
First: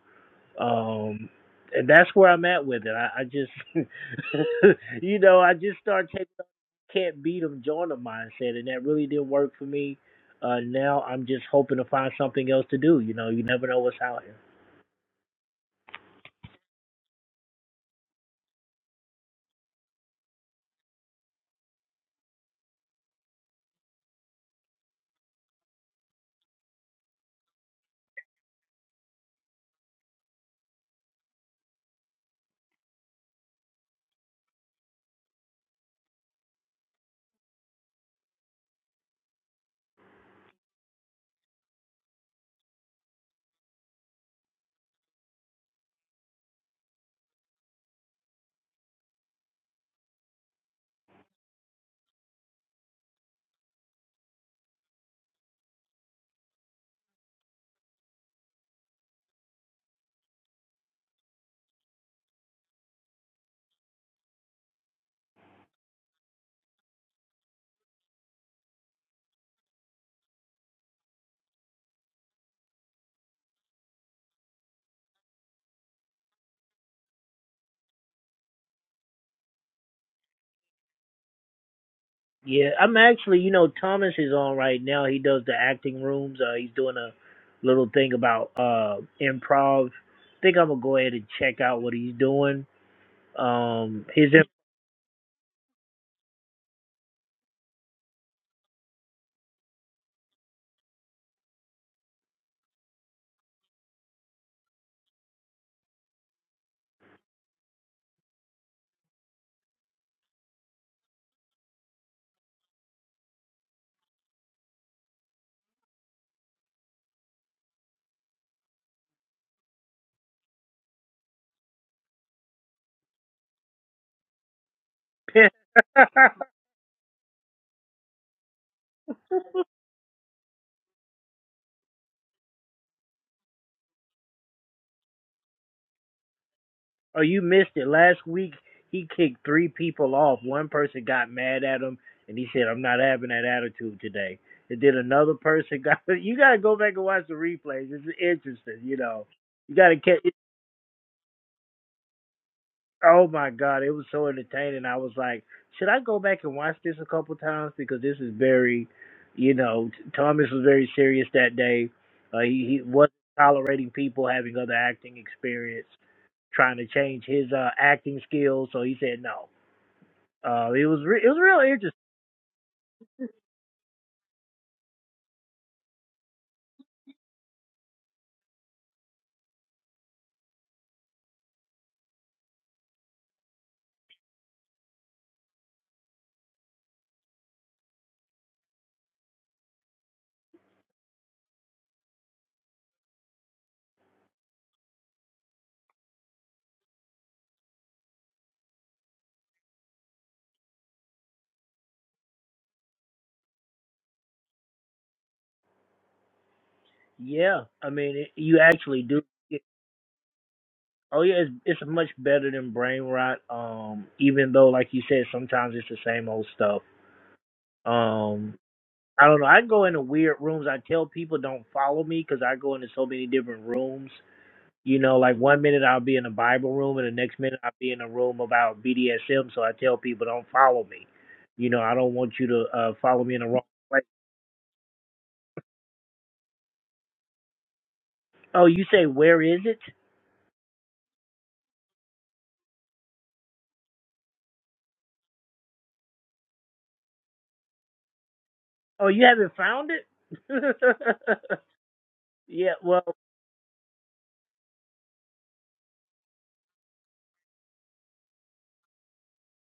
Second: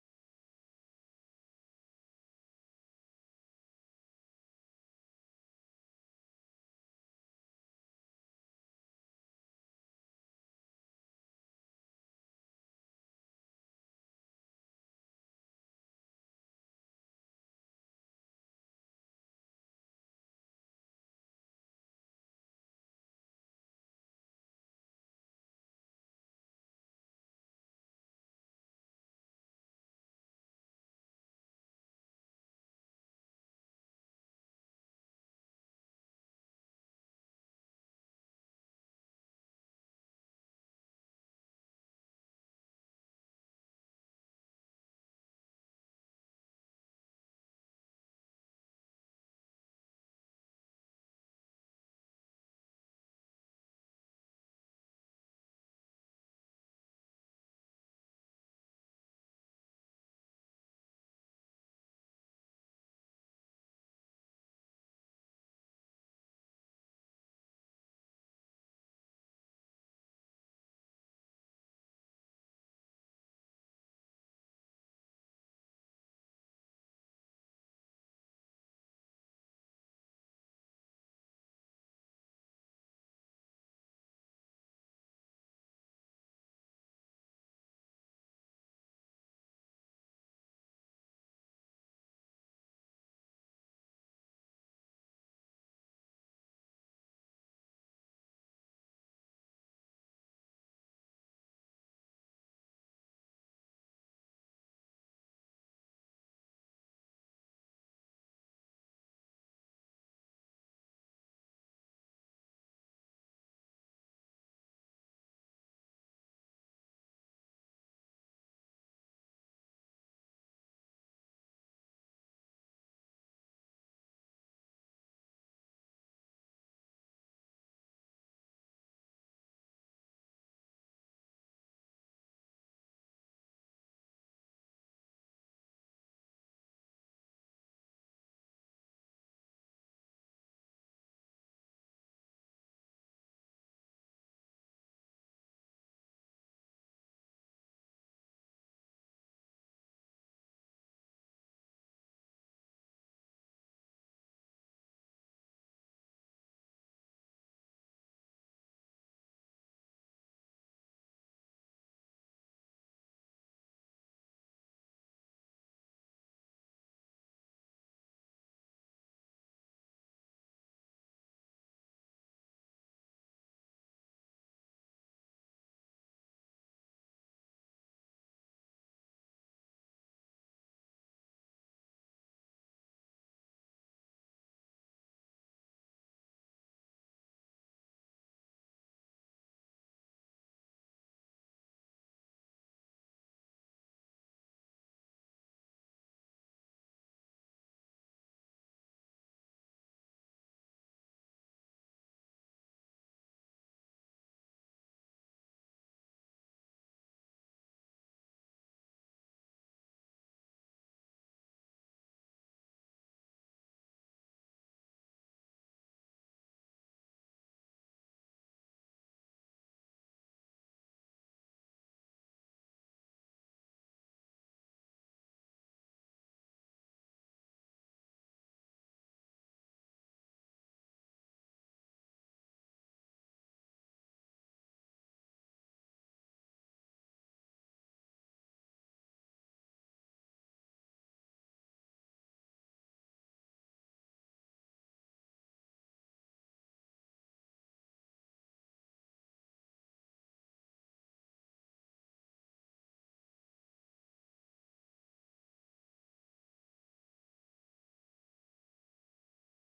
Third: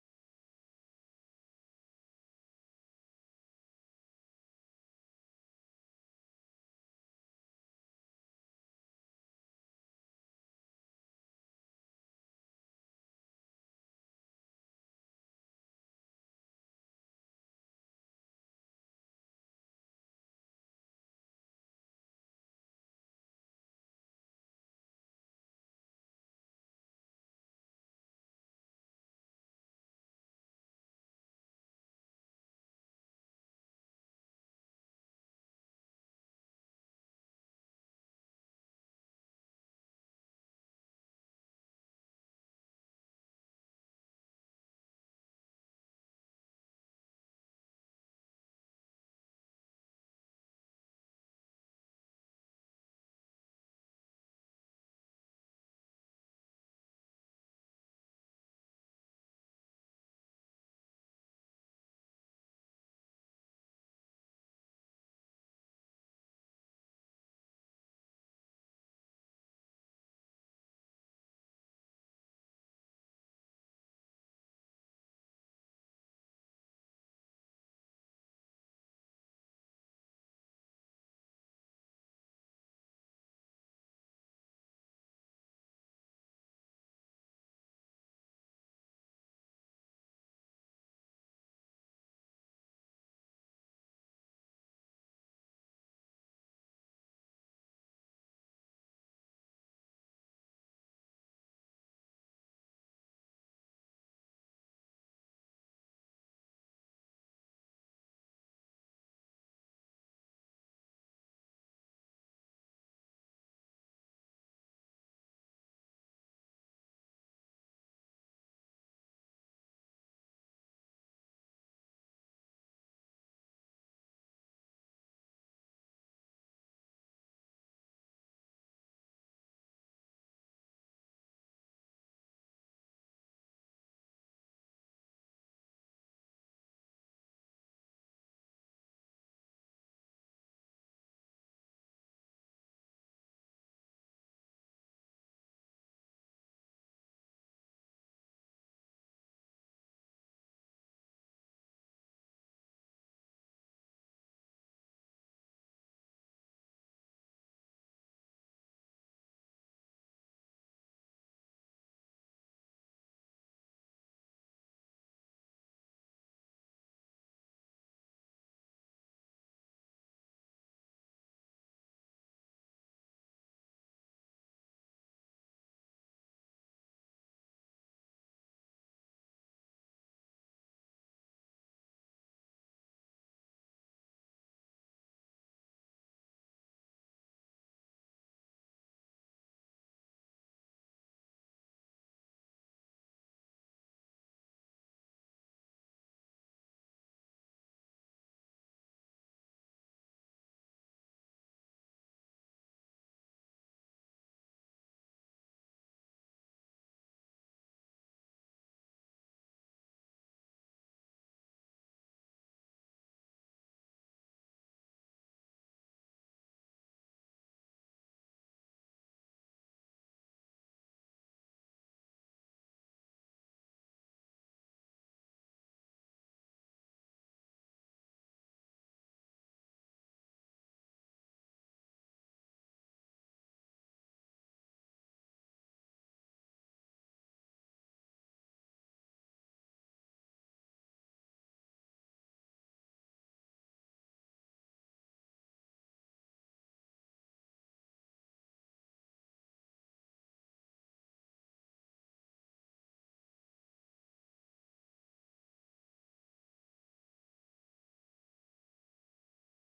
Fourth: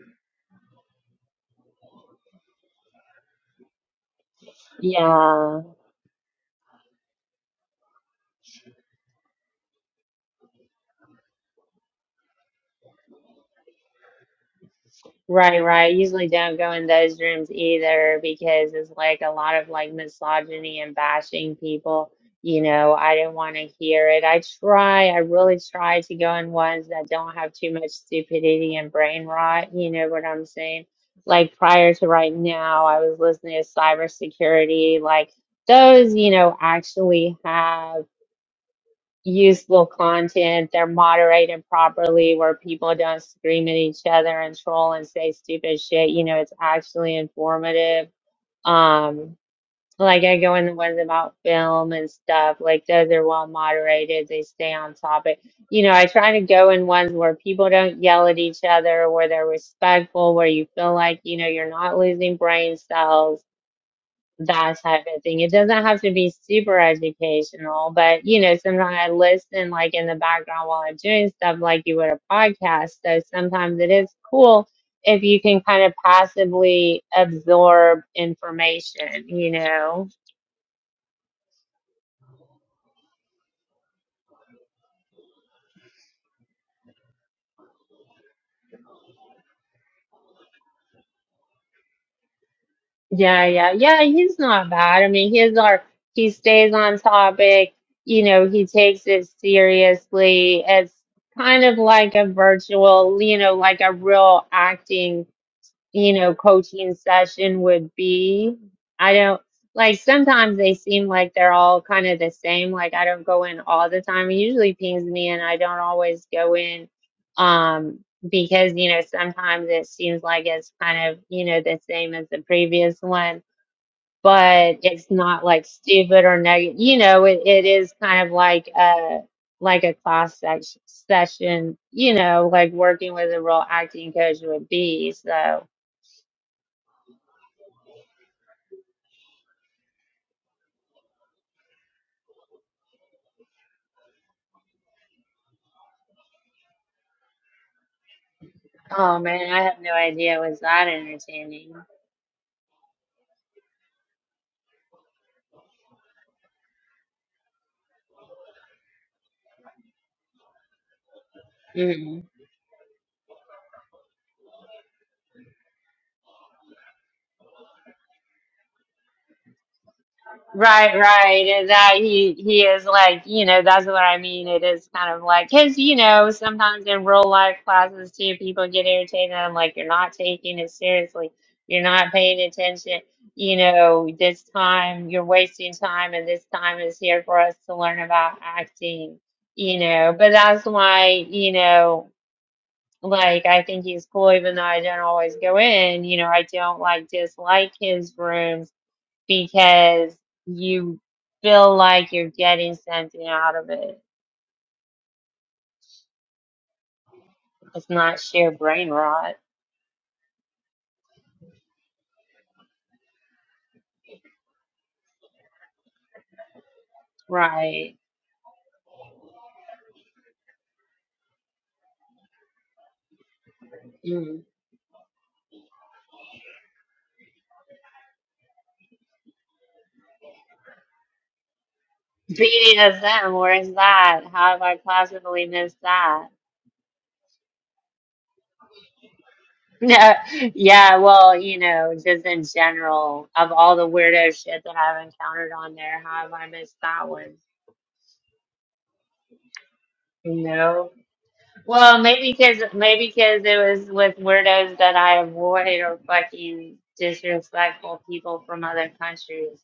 B: Um, and that's where I'm at with it. I, I just you know
A: Yeah.
B: I just start taking can't beat them, join them mindset, and that really didn't work for me. Uh, now I'm just hoping to find something else to do. You know, you never know what's out here.
A: Right, right. Usually don't go in those rooms either because it's like a lot of like misogyny and bashing people. You know, I didn't want to hear it. I try, I really try to go in ones that don't have too much stupidity and brain rot. You know what I'm saying? Like prior to right now, I was listening to cybersecurity. Like those, you know, actually have useful content. They're moderated properly where people don't scream at each other and troll and say stupid shit. You know, it's actually informative. Um, like I go in the ones about film and stuff, like those are well moderated. They stay on topic. You know, I try to go in ones where people don't yell at each other, where they're respectful, where you feel like, you know, you're not losing brain cells that type of thing. It doesn't have to be super educational, but you know, sometimes I listen like in the background while I'm doing stuff like you would a podcast. So sometimes it is cool if you can kind of passively absorb information, you know.
B: Yeah, I'm actually, you know, Thomas is on right now. He does the acting rooms. Uh, he's doing a little thing about uh improv. I think I'm gonna go ahead and check out what he's doing.
A: Yeah, yeah, yeah,
B: Um, his
A: he's not bad. I mean, he's our he stays on topic, you know, he takes it seriously. It's kind of like a virtual, you know, like a real acting you know, coaching session would be. I don't like sometimes they seem like they're all kind of the same. Like I don't go in all the time. It usually pings me and I don't always go in um because you know sometimes it seems like it's kind of you know the same as the previous one but it's not like stupid or negative you know it, it is kind of like a like a class sex- session you know like working with a real acting coach would be so
B: Oh, you missed it. Last week he kicked three people off. One person got mad at him and he said, I'm not having that attitude today. And then another person got you gotta go back and watch the replays. It's interesting, you
A: Oh
B: know.
A: man, I
B: You
A: have no
B: gotta catch
A: idea it was that entertaining.
B: oh my god, it was so entertaining. I was like, should I go back and watch this a couple times? Because this is very you know, Thomas was very serious that day.
A: Mm.
B: Uh, he, he wasn't tolerating people having other acting experience, trying to change his uh, acting skills. So he said no Uh, it
A: Right,
B: was re- it was
A: right.
B: real
A: and
B: interesting.
A: That he he is like, you know, that's what I mean. It is kind of like, because, you know, sometimes in real life classes too, people get irritated. I'm like, you're not taking it seriously. You're not paying attention. You know, this time you're wasting time, and this time is here for us to learn about acting, you know. But that's why, you know. Like, I think he's cool, even though I don't always go in. You know, I don't like dislike his rooms because you feel like you're getting something out of it.
B: Yeah,
A: It's
B: I mean,
A: not
B: it,
A: sheer
B: you
A: brain
B: actually do.
A: rot,
B: It, oh yeah, it's it's much better than brain rot. Um, even though, like you said, sometimes it's the same old stuff.
A: right?
B: Um, I don't know. I go into weird rooms. I tell people don't follow me because I go into so many different rooms.
A: Mm.
B: You know, like one minute I'll be in a Bible room, and the next minute I'll be in a room about BDSM. So I tell people don't follow me. You know, I don't want you to
A: Beating
B: uh,
A: us
B: follow
A: them,
B: me in the wrong
A: where's
B: place.
A: that? How have I possibly missed that?
B: Oh, you say where is it?
A: No, yeah, well, you know, just in general, of all the weirdo shit that I've encountered on there, how have I missed that one?
B: Oh, you haven't found it?
A: No. Well, maybe because
B: yeah, well,
A: maybe because it was with weirdos that I avoid or fucking disrespectful people from other countries.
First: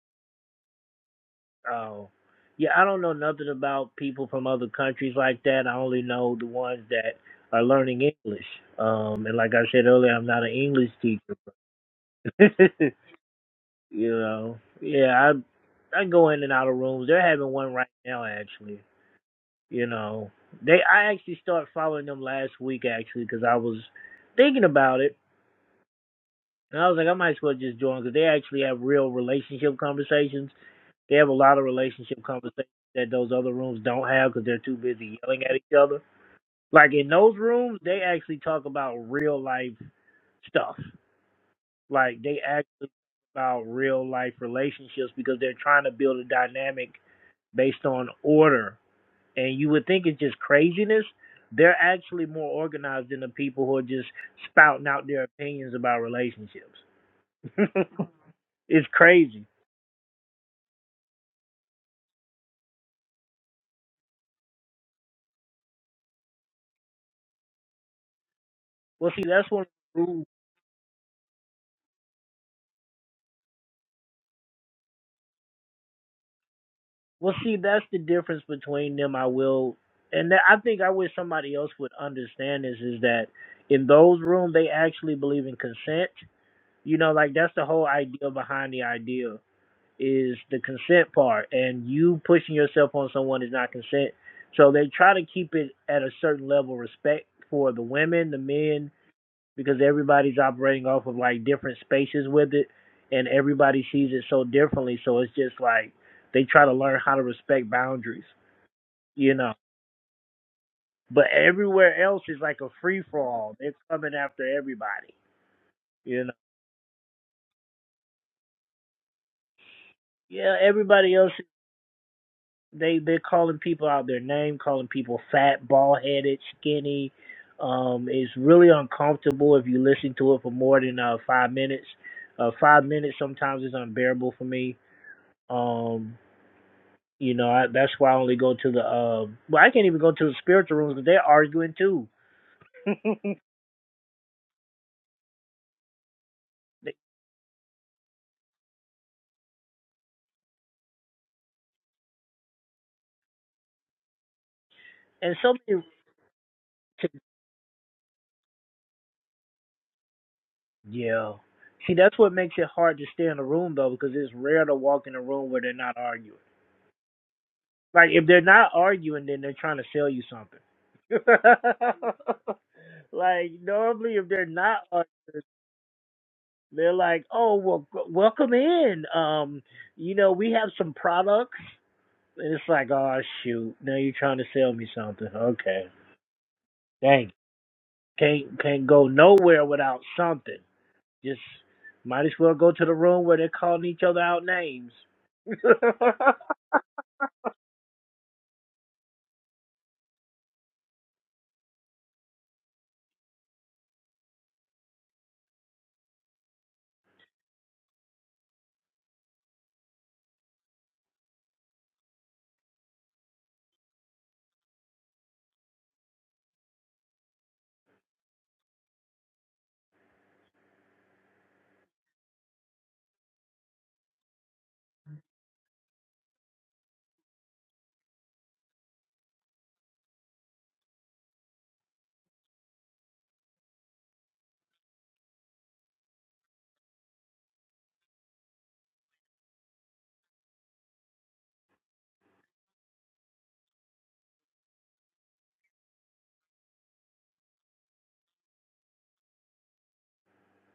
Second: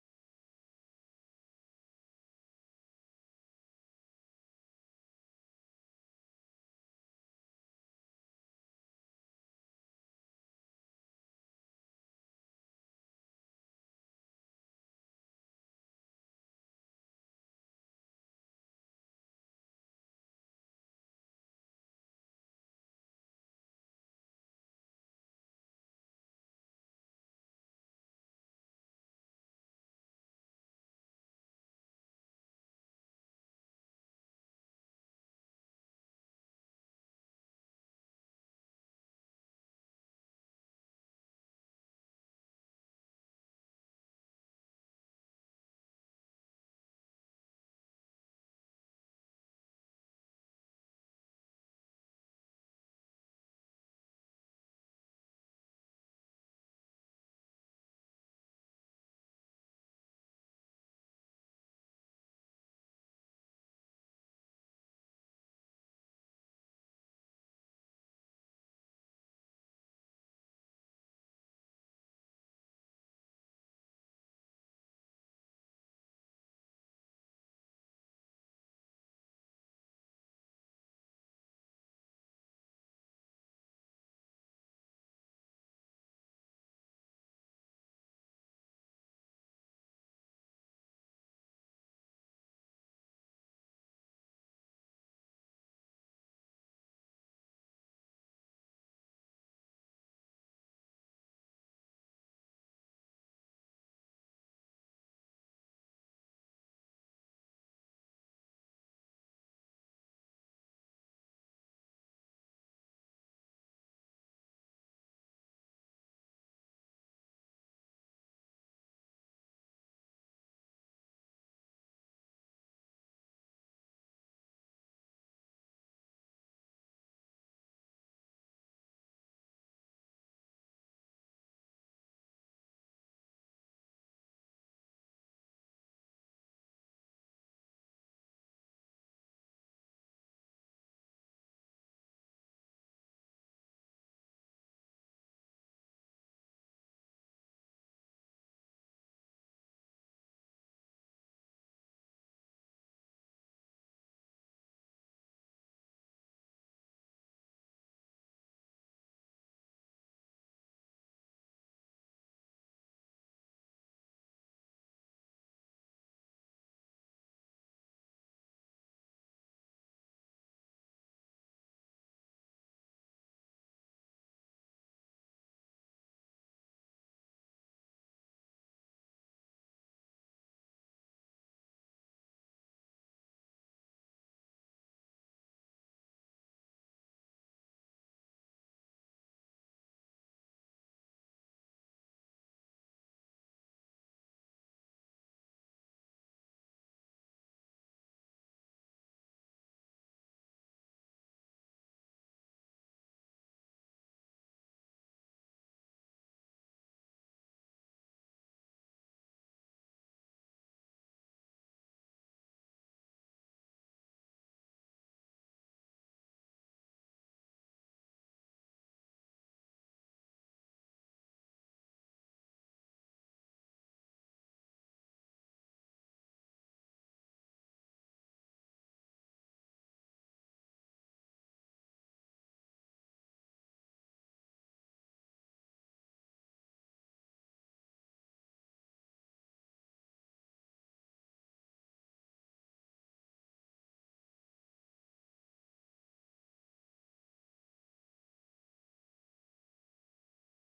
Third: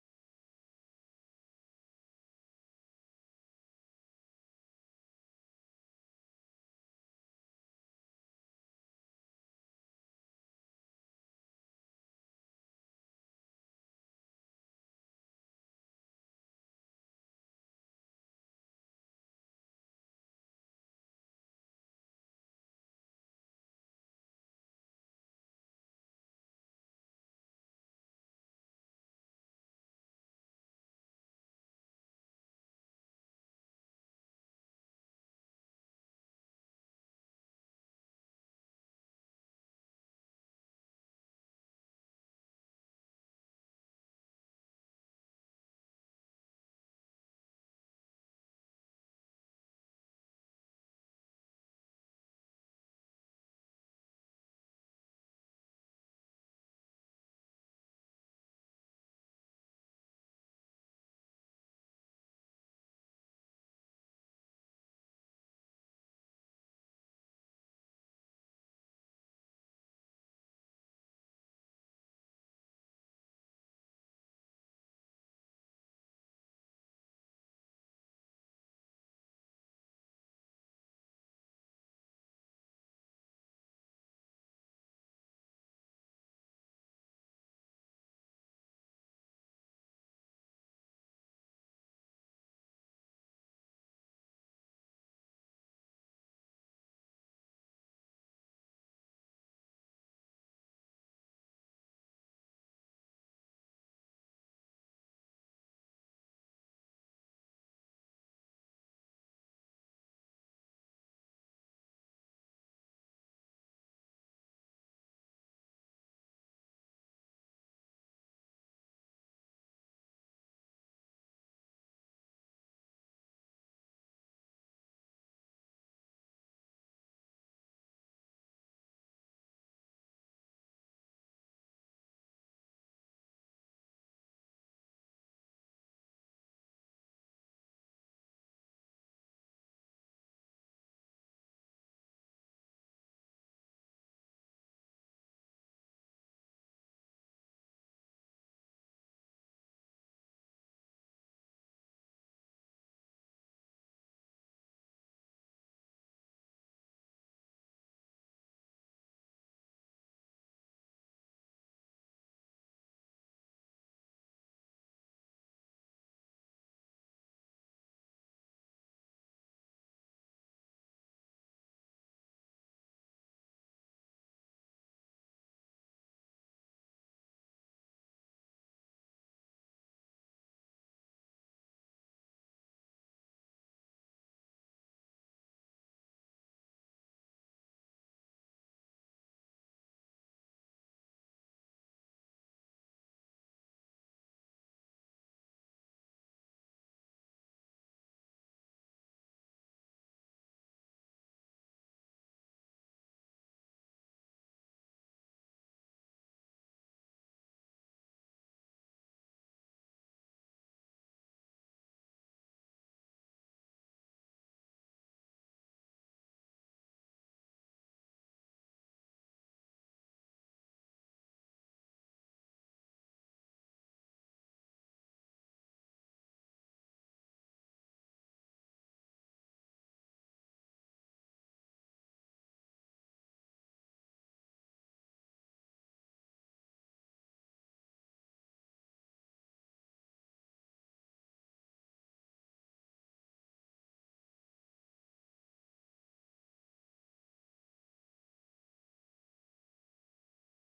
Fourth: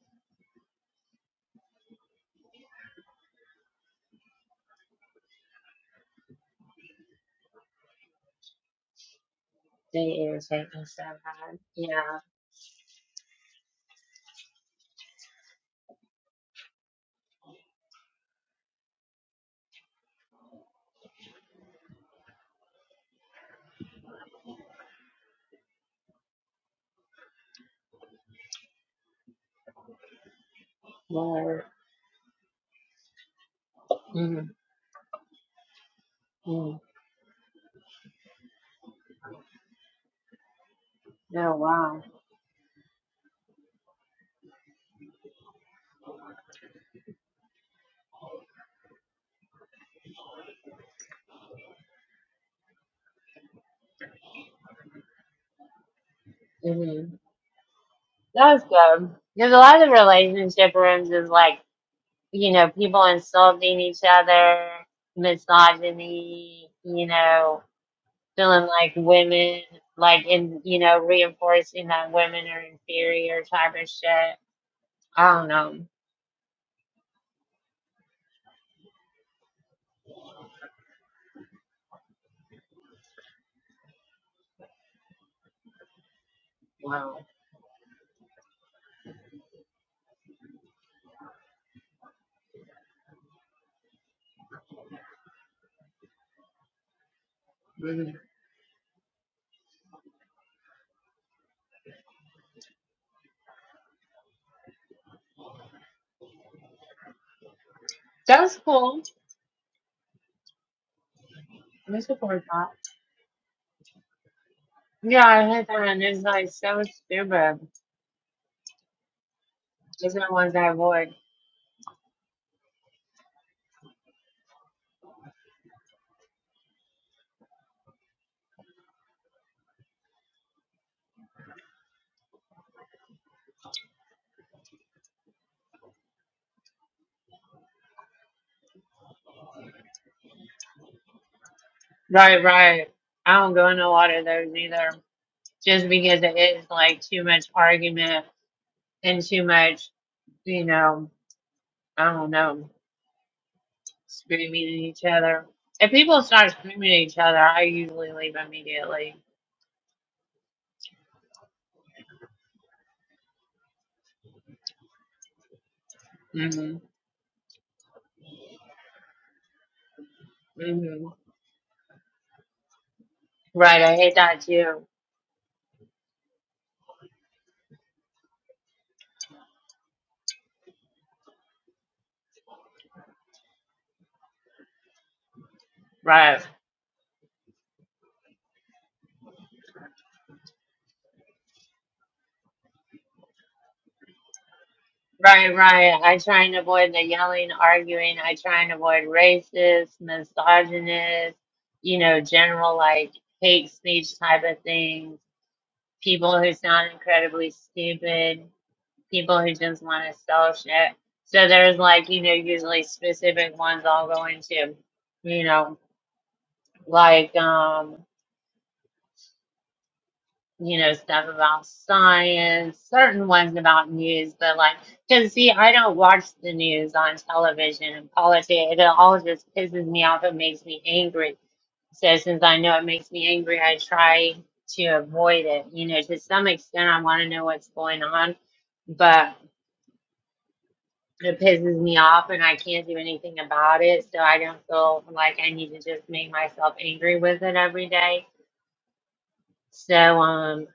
B: oh. Yeah, I don't know nothing about people from other countries like that. I only know the ones that are learning English. Um, and like I said earlier,
A: They
B: I'm not an
A: irritate me
B: English
A: so
B: teacher.
A: bad. Yeah.
B: you know, yeah, I I go in and out of rooms. They're having one right now, actually. You know, they I actually started following them last week actually because I was thinking about it, and I was like, I might as well just join because they actually have real relationship conversations They have a lot of
A: Word.
B: relationship conversations that those other rooms don't have because
A: mm
B: they're too busy yelling at each other.
A: mm
B: Like in those rooms, they actually talk about real life stuff.
A: No.
B: Like they actually talk about real life relationships because they're trying to build a dynamic based on order. And you would think it's just craziness. They're actually more organized than the people who are just spouting out their opinions about relationships.
A: hmm That was
B: it's
A: good.
B: crazy.
A: Because a lot of the relationship rooms is like, you know, people insulting each other, misogyny, you know, feeling like
B: Well, see, that's
A: women,
B: one. of the rules
A: like in, you know, reinforcing that women are inferior type of shit. I don't know.
B: Well, see, that's the difference between them. I will, and that, I think I wish somebody else would understand this is that in those rooms they actually believe in consent. You know,
A: Wow.
B: like that's the whole idea behind the idea is the consent part, and you pushing yourself on someone is not consent. So they try to keep it at a certain level of respect for the women, the men, because everybody's operating off of like different spaces with it and everybody sees it so differently so it's just like they try to learn how to respect boundaries
A: That's cool.
B: you know but
A: I
B: everywhere
A: That's cool
B: else is
A: for
B: like a
A: that.
B: free for all they're coming after everybody
A: Yeah, I heard that and it's
B: you know
A: like so stupid. Those are the
B: yeah
A: ones I avoid.
B: everybody else they they're calling people out their name calling people fat bald headed skinny um it's really uncomfortable if you listen to it for more than uh five minutes uh five minutes sometimes is unbearable for me um You know, I, that's why I only go to the. Uh, well, I can't even go to the spiritual rooms because they're arguing too.
A: Right, right.
B: and
A: I don't go in a lot of those either. Just because it is like too much argument and too much, you know, I don't know, screaming at each other.
B: so many.
A: If people start screaming at each other, I usually leave immediately.
B: Yeah. See, that's what makes it hard to stay in a room though, because it's rare to walk in a room where they're not arguing.
A: hmm
B: Like if they're not arguing, then they're trying to sell you something.
A: hmm
B: like
A: Right, I
B: normally,
A: hate
B: if
A: that
B: they're not
A: too.
B: arguing, they're like, "Oh, well, g- welcome in. Um, you know, we have some products. And it's like, oh shoot, now you're trying to sell me something. Okay,
A: Right.
B: dang, can't can't go nowhere without something. Just might as well go to the room where they're calling each other out names.
A: Right, right. I try and avoid the yelling, arguing. I try and avoid racist, misogynist, you know, general like hate speech type of things. People who sound incredibly stupid. People who just want to sell shit. So there's like, you know, usually specific ones I'll go into, you know, like, um, you know, stuff about science, certain ones about news, but like, because see, I don't watch the news on television and politics. It all just pisses me off. It makes me angry. So since I know it makes me angry, I try to avoid it. You know, to some extent, I want to know what's going on, but it pisses me off and I can't do anything about it. So I don't feel like I need to just make myself angry with it every day So, um,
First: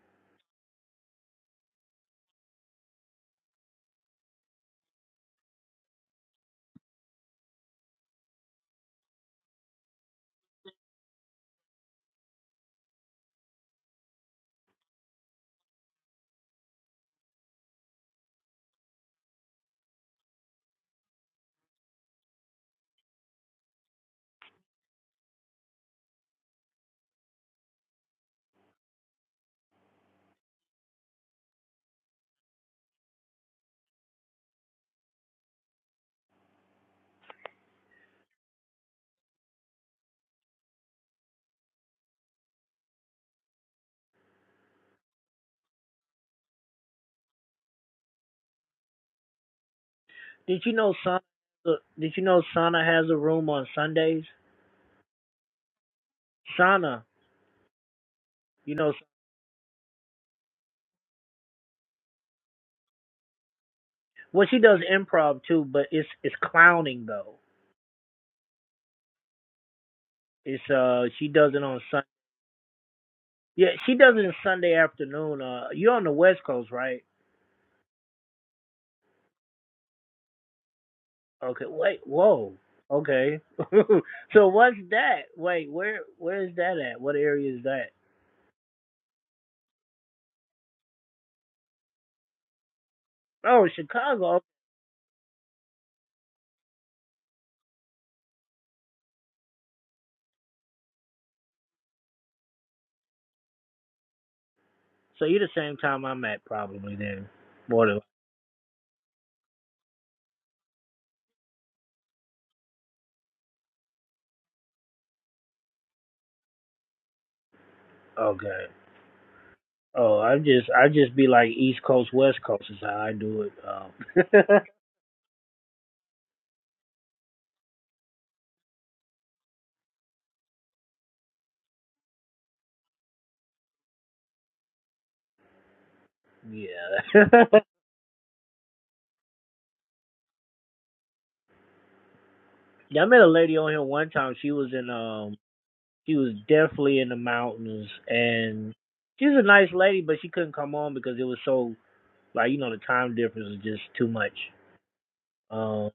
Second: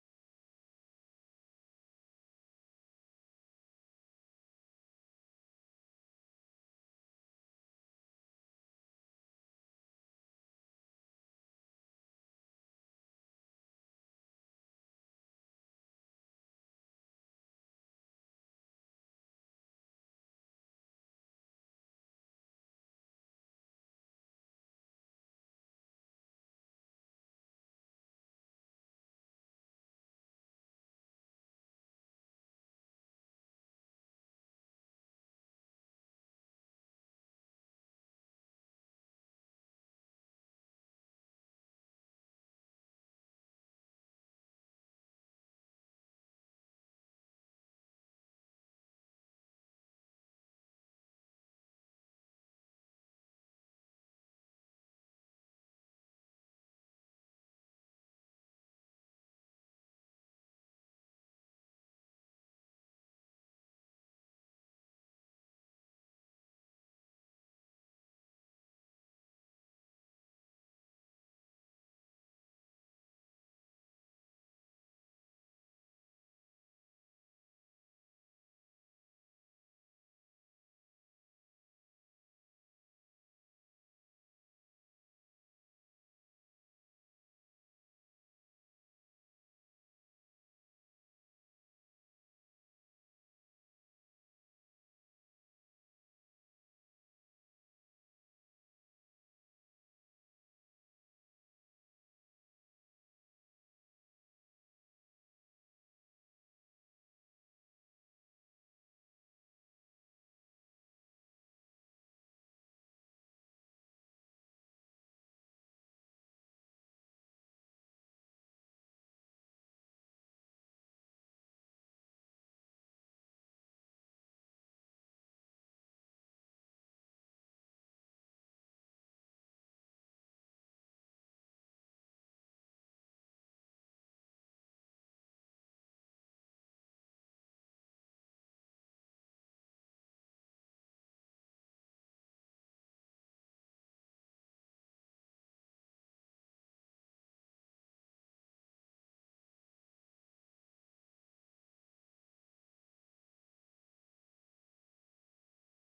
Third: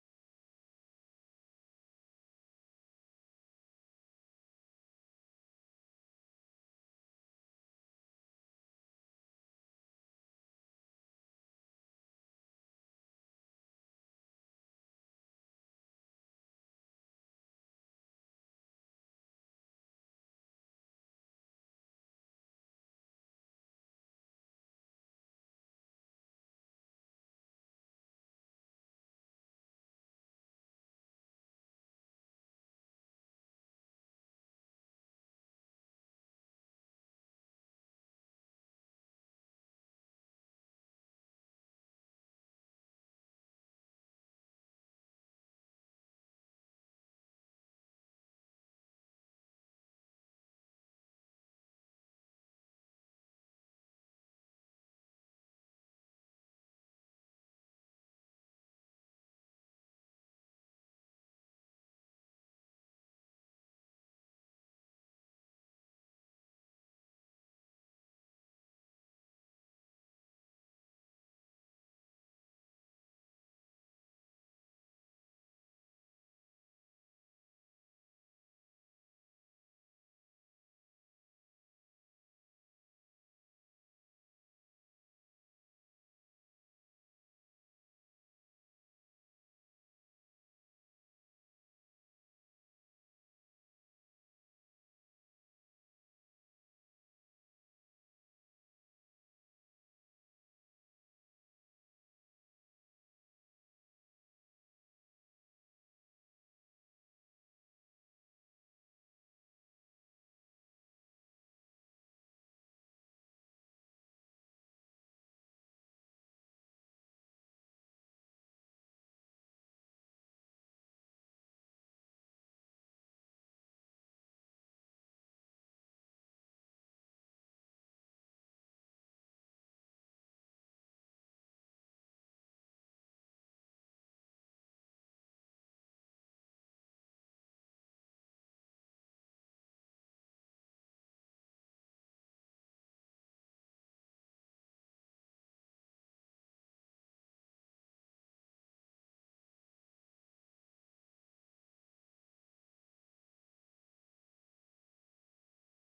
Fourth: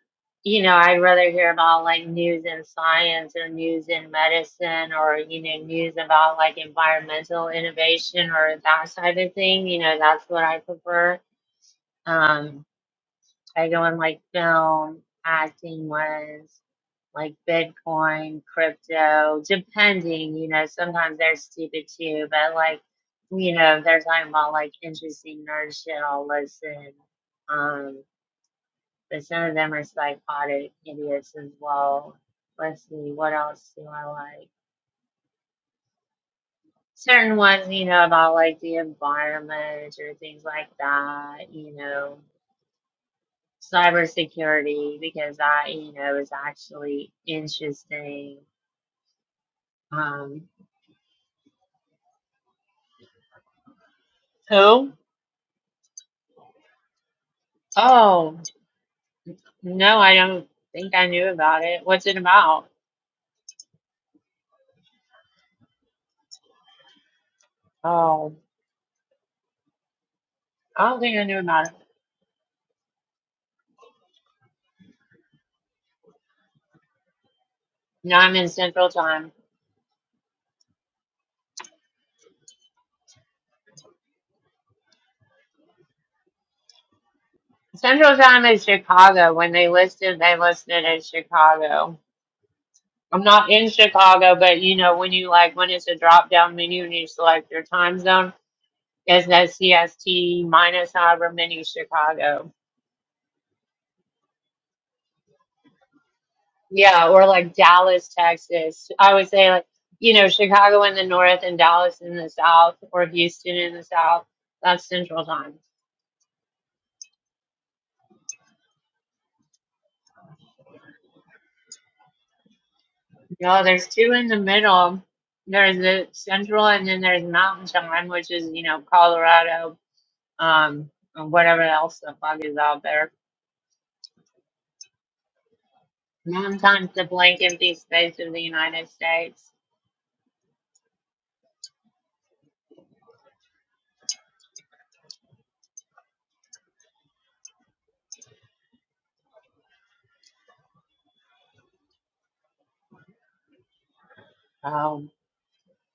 A: you know, I'd rather hear about like news in science or news in medicine or, you know, news about like environmental innovation or that side of thing. You know, that's what I prefer. Um, I go in like film, acting ones, like Bitcoin, crypto, depending, you know, sometimes they're stupid too, but like, you know, if they're talking about like interesting nerd shit, I'll listen. Um, but some of them are psychotic idiots as well. Let's see, what else do I like? Certain ones, you know, about like the environment or things like that, you know, cybersecurity, because that, you know, is actually interesting. Um,
B: did you know Sana? Did you know Sana has a room on Sundays?
A: who?
B: Sana,
A: Oh,
B: you know,
A: no, I don't think I knew about it. What's it about?
B: well she does improv too, but it's it's clowning though.
A: Oh,
B: It's
A: I don't
B: uh
A: think I
B: she
A: knew
B: does it
A: about it.
B: on Sunday. Yeah, she does it on Sunday afternoon. Uh, you're on the West Coast, right?
A: No, I'm in Central Time.
B: Okay, wait, whoa. Okay. so what's that? Wait, where where is that at? What area is that?
A: Central Time is Chicago. When they listed, they listed as Chicago. I'm not
B: Oh,
A: in Chicago,
B: Chicago.
A: but you know, when you like, when it's a drop down menu and you select your time zone, it says CST minus however many Chicago.
B: So you're the same time I'm at probably
A: Yeah, or
B: then.
A: like
B: More than
A: Dallas, Texas. I would say like, you know, Chicago in the north and Dallas in the south or Houston in the south. That's Central Time.
B: okay. Oh, I just I just be like East Coast, West Coast is how I do it.
A: No, there's two in the
B: Um
A: middle. There's the Central and then there's Mountain Time, which is, you know, Colorado. um, and whatever else the fuck is out there. Sometimes the
B: Yeah.
A: blank empty space of the United States.
B: yeah, I met a lady on here one time. She was in um she was definitely in the mountains and she was a nice lady but she couldn't come on because it was so like, you know, the time difference was just too much.
A: Um,
B: Um,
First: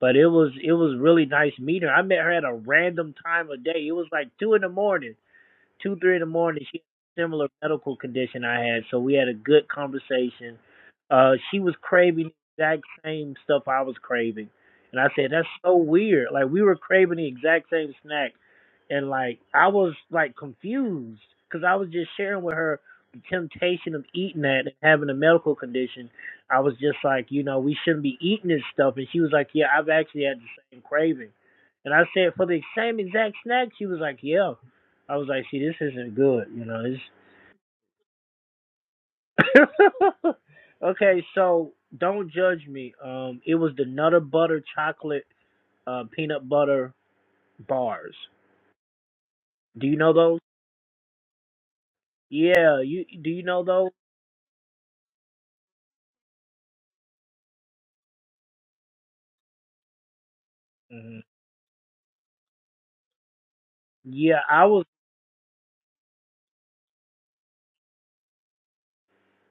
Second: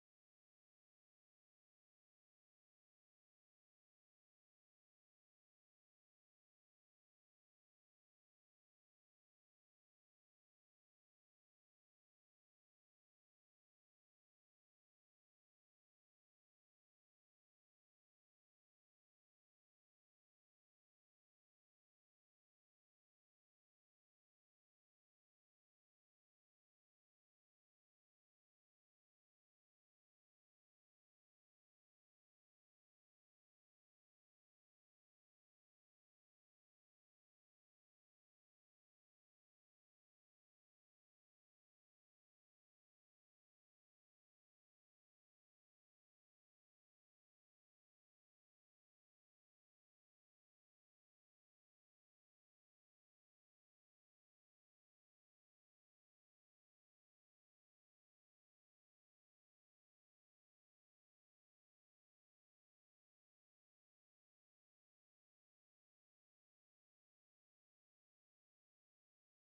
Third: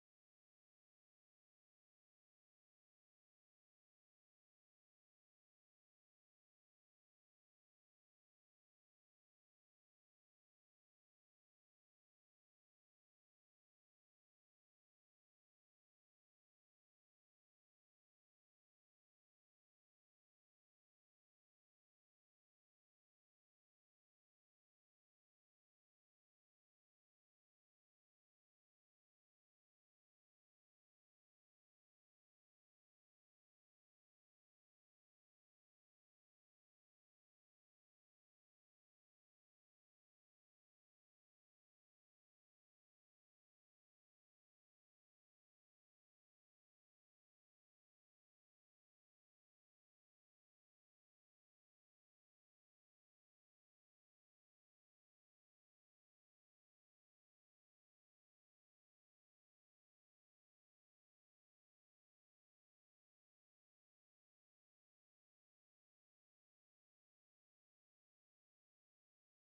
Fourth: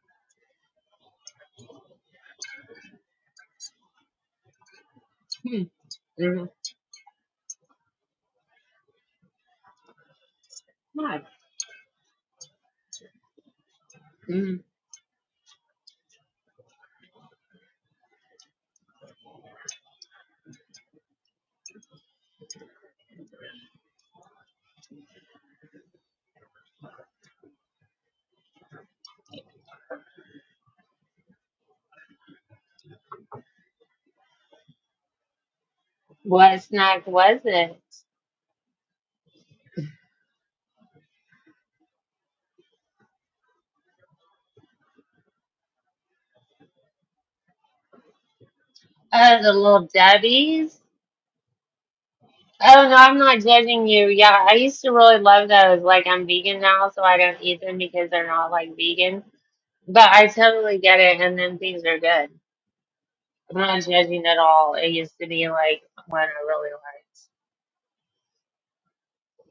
B: but it was it was really nice meeting her. I met her at a random time of day. It was like two in the morning,
A: hmm,
B: two three in the
A: hmm,
B: morning. She had a similar medical condition I had, so we had a good conversation. Uh, she was craving the exact same stuff I was craving,
A: hmm.
B: and I said that's so weird. Like we were craving the exact same snack, and like I was like confused because I was just sharing with her the temptation of eating that and having a medical condition. I was just like, you know, we shouldn't be eating this stuff, and she was like, yeah, I've actually had the same craving, and I said for the same exact snack, she was like, yeah. I was like, see, this isn't good,
A: what
B: you know. This
A: snack was it?
B: okay, so don't judge me. Um, it was the Nutter Butter Chocolate uh, Peanut Butter Bars.
A: Oh, the
B: Do
A: little
B: you know those?
A: Debbie's.
B: Yeah,
A: Oh no,
B: you
A: I'm
B: do
A: not
B: you know
A: judging
B: those?
A: you. Yeah, I used to really love those. Like I'm vegan now, so I don't eat them because they're not like vegan. But I totally get it,
B: Mhm.
A: and then things are good. I'm not judging at
B: Yeah, I
A: all.
B: was.
A: It used to be like what I really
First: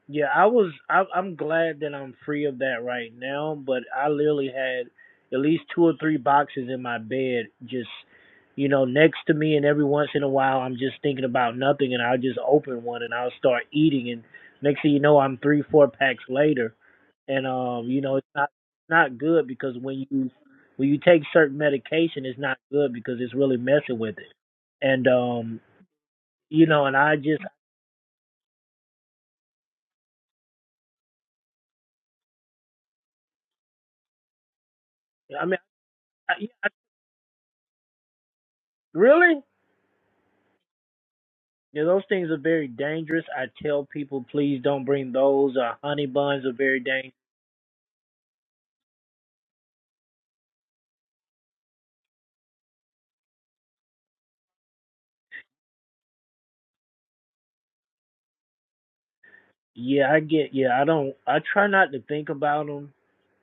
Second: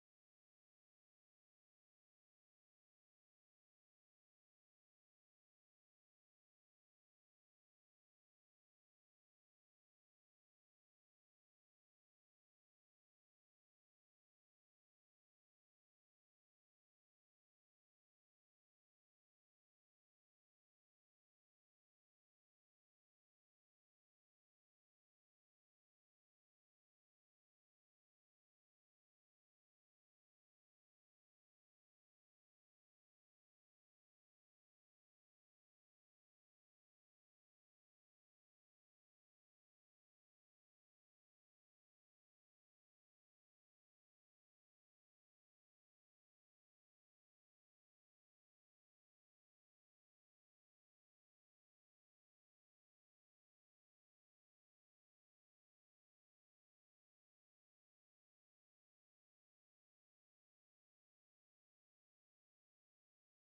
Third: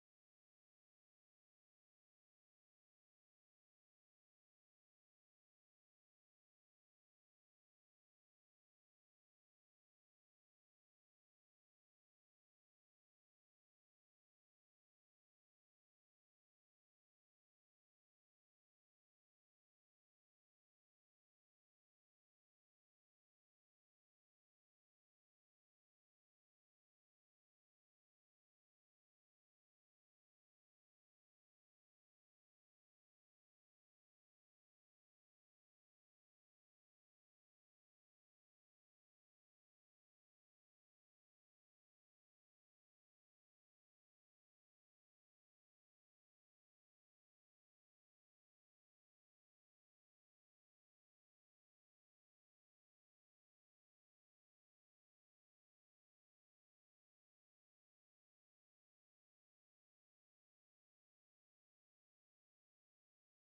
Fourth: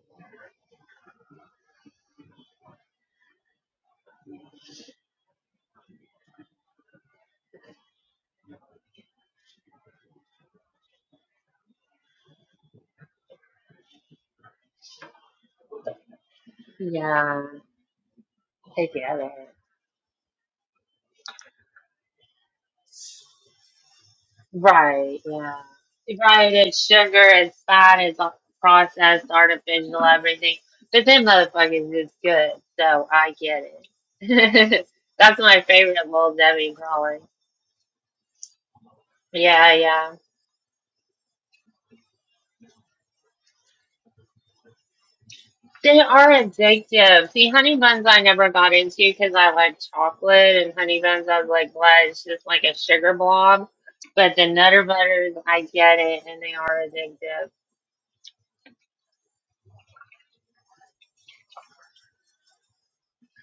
B: Yeah, I was. I, I'm glad that I'm free of that right now. But I literally had at least two or three boxes in my bed, just you know, next to me. And every once in a while, I'm just thinking about nothing, and I'll just open one and I'll start eating. And next thing you know, I'm three, four packs later,
A: liked. Yeah,
B: and um, you know, it's not
A: I
B: not
A: get it.
B: good because when you when you take certain medication, it's not good because it's really messing with it. And
A: Right,
B: um,
A: yeah. Right,
B: you
A: it's
B: know, and I
A: sugar,
B: just,
A: it's fat, it's all processed, artificial, everything. But them motherfuckers is good, so I get it. That's
B: I mean.
A: my favorite little Debbie crawling.
B: Really?
A: Yeah, yeah.
B: Yeah, those things are very dangerous. I tell people, please don't bring those. Uh,
A: They
B: honey
A: are
B: buns are very dangerous.
A: addictive. See, honey buns I never got into because I like chocolate, and honey buns I was like, well, it's just like a sugar blob. But the Nutter Butters, I get it, and they are addictive.
B: Yeah, I get. Yeah, I don't. I try not to think about them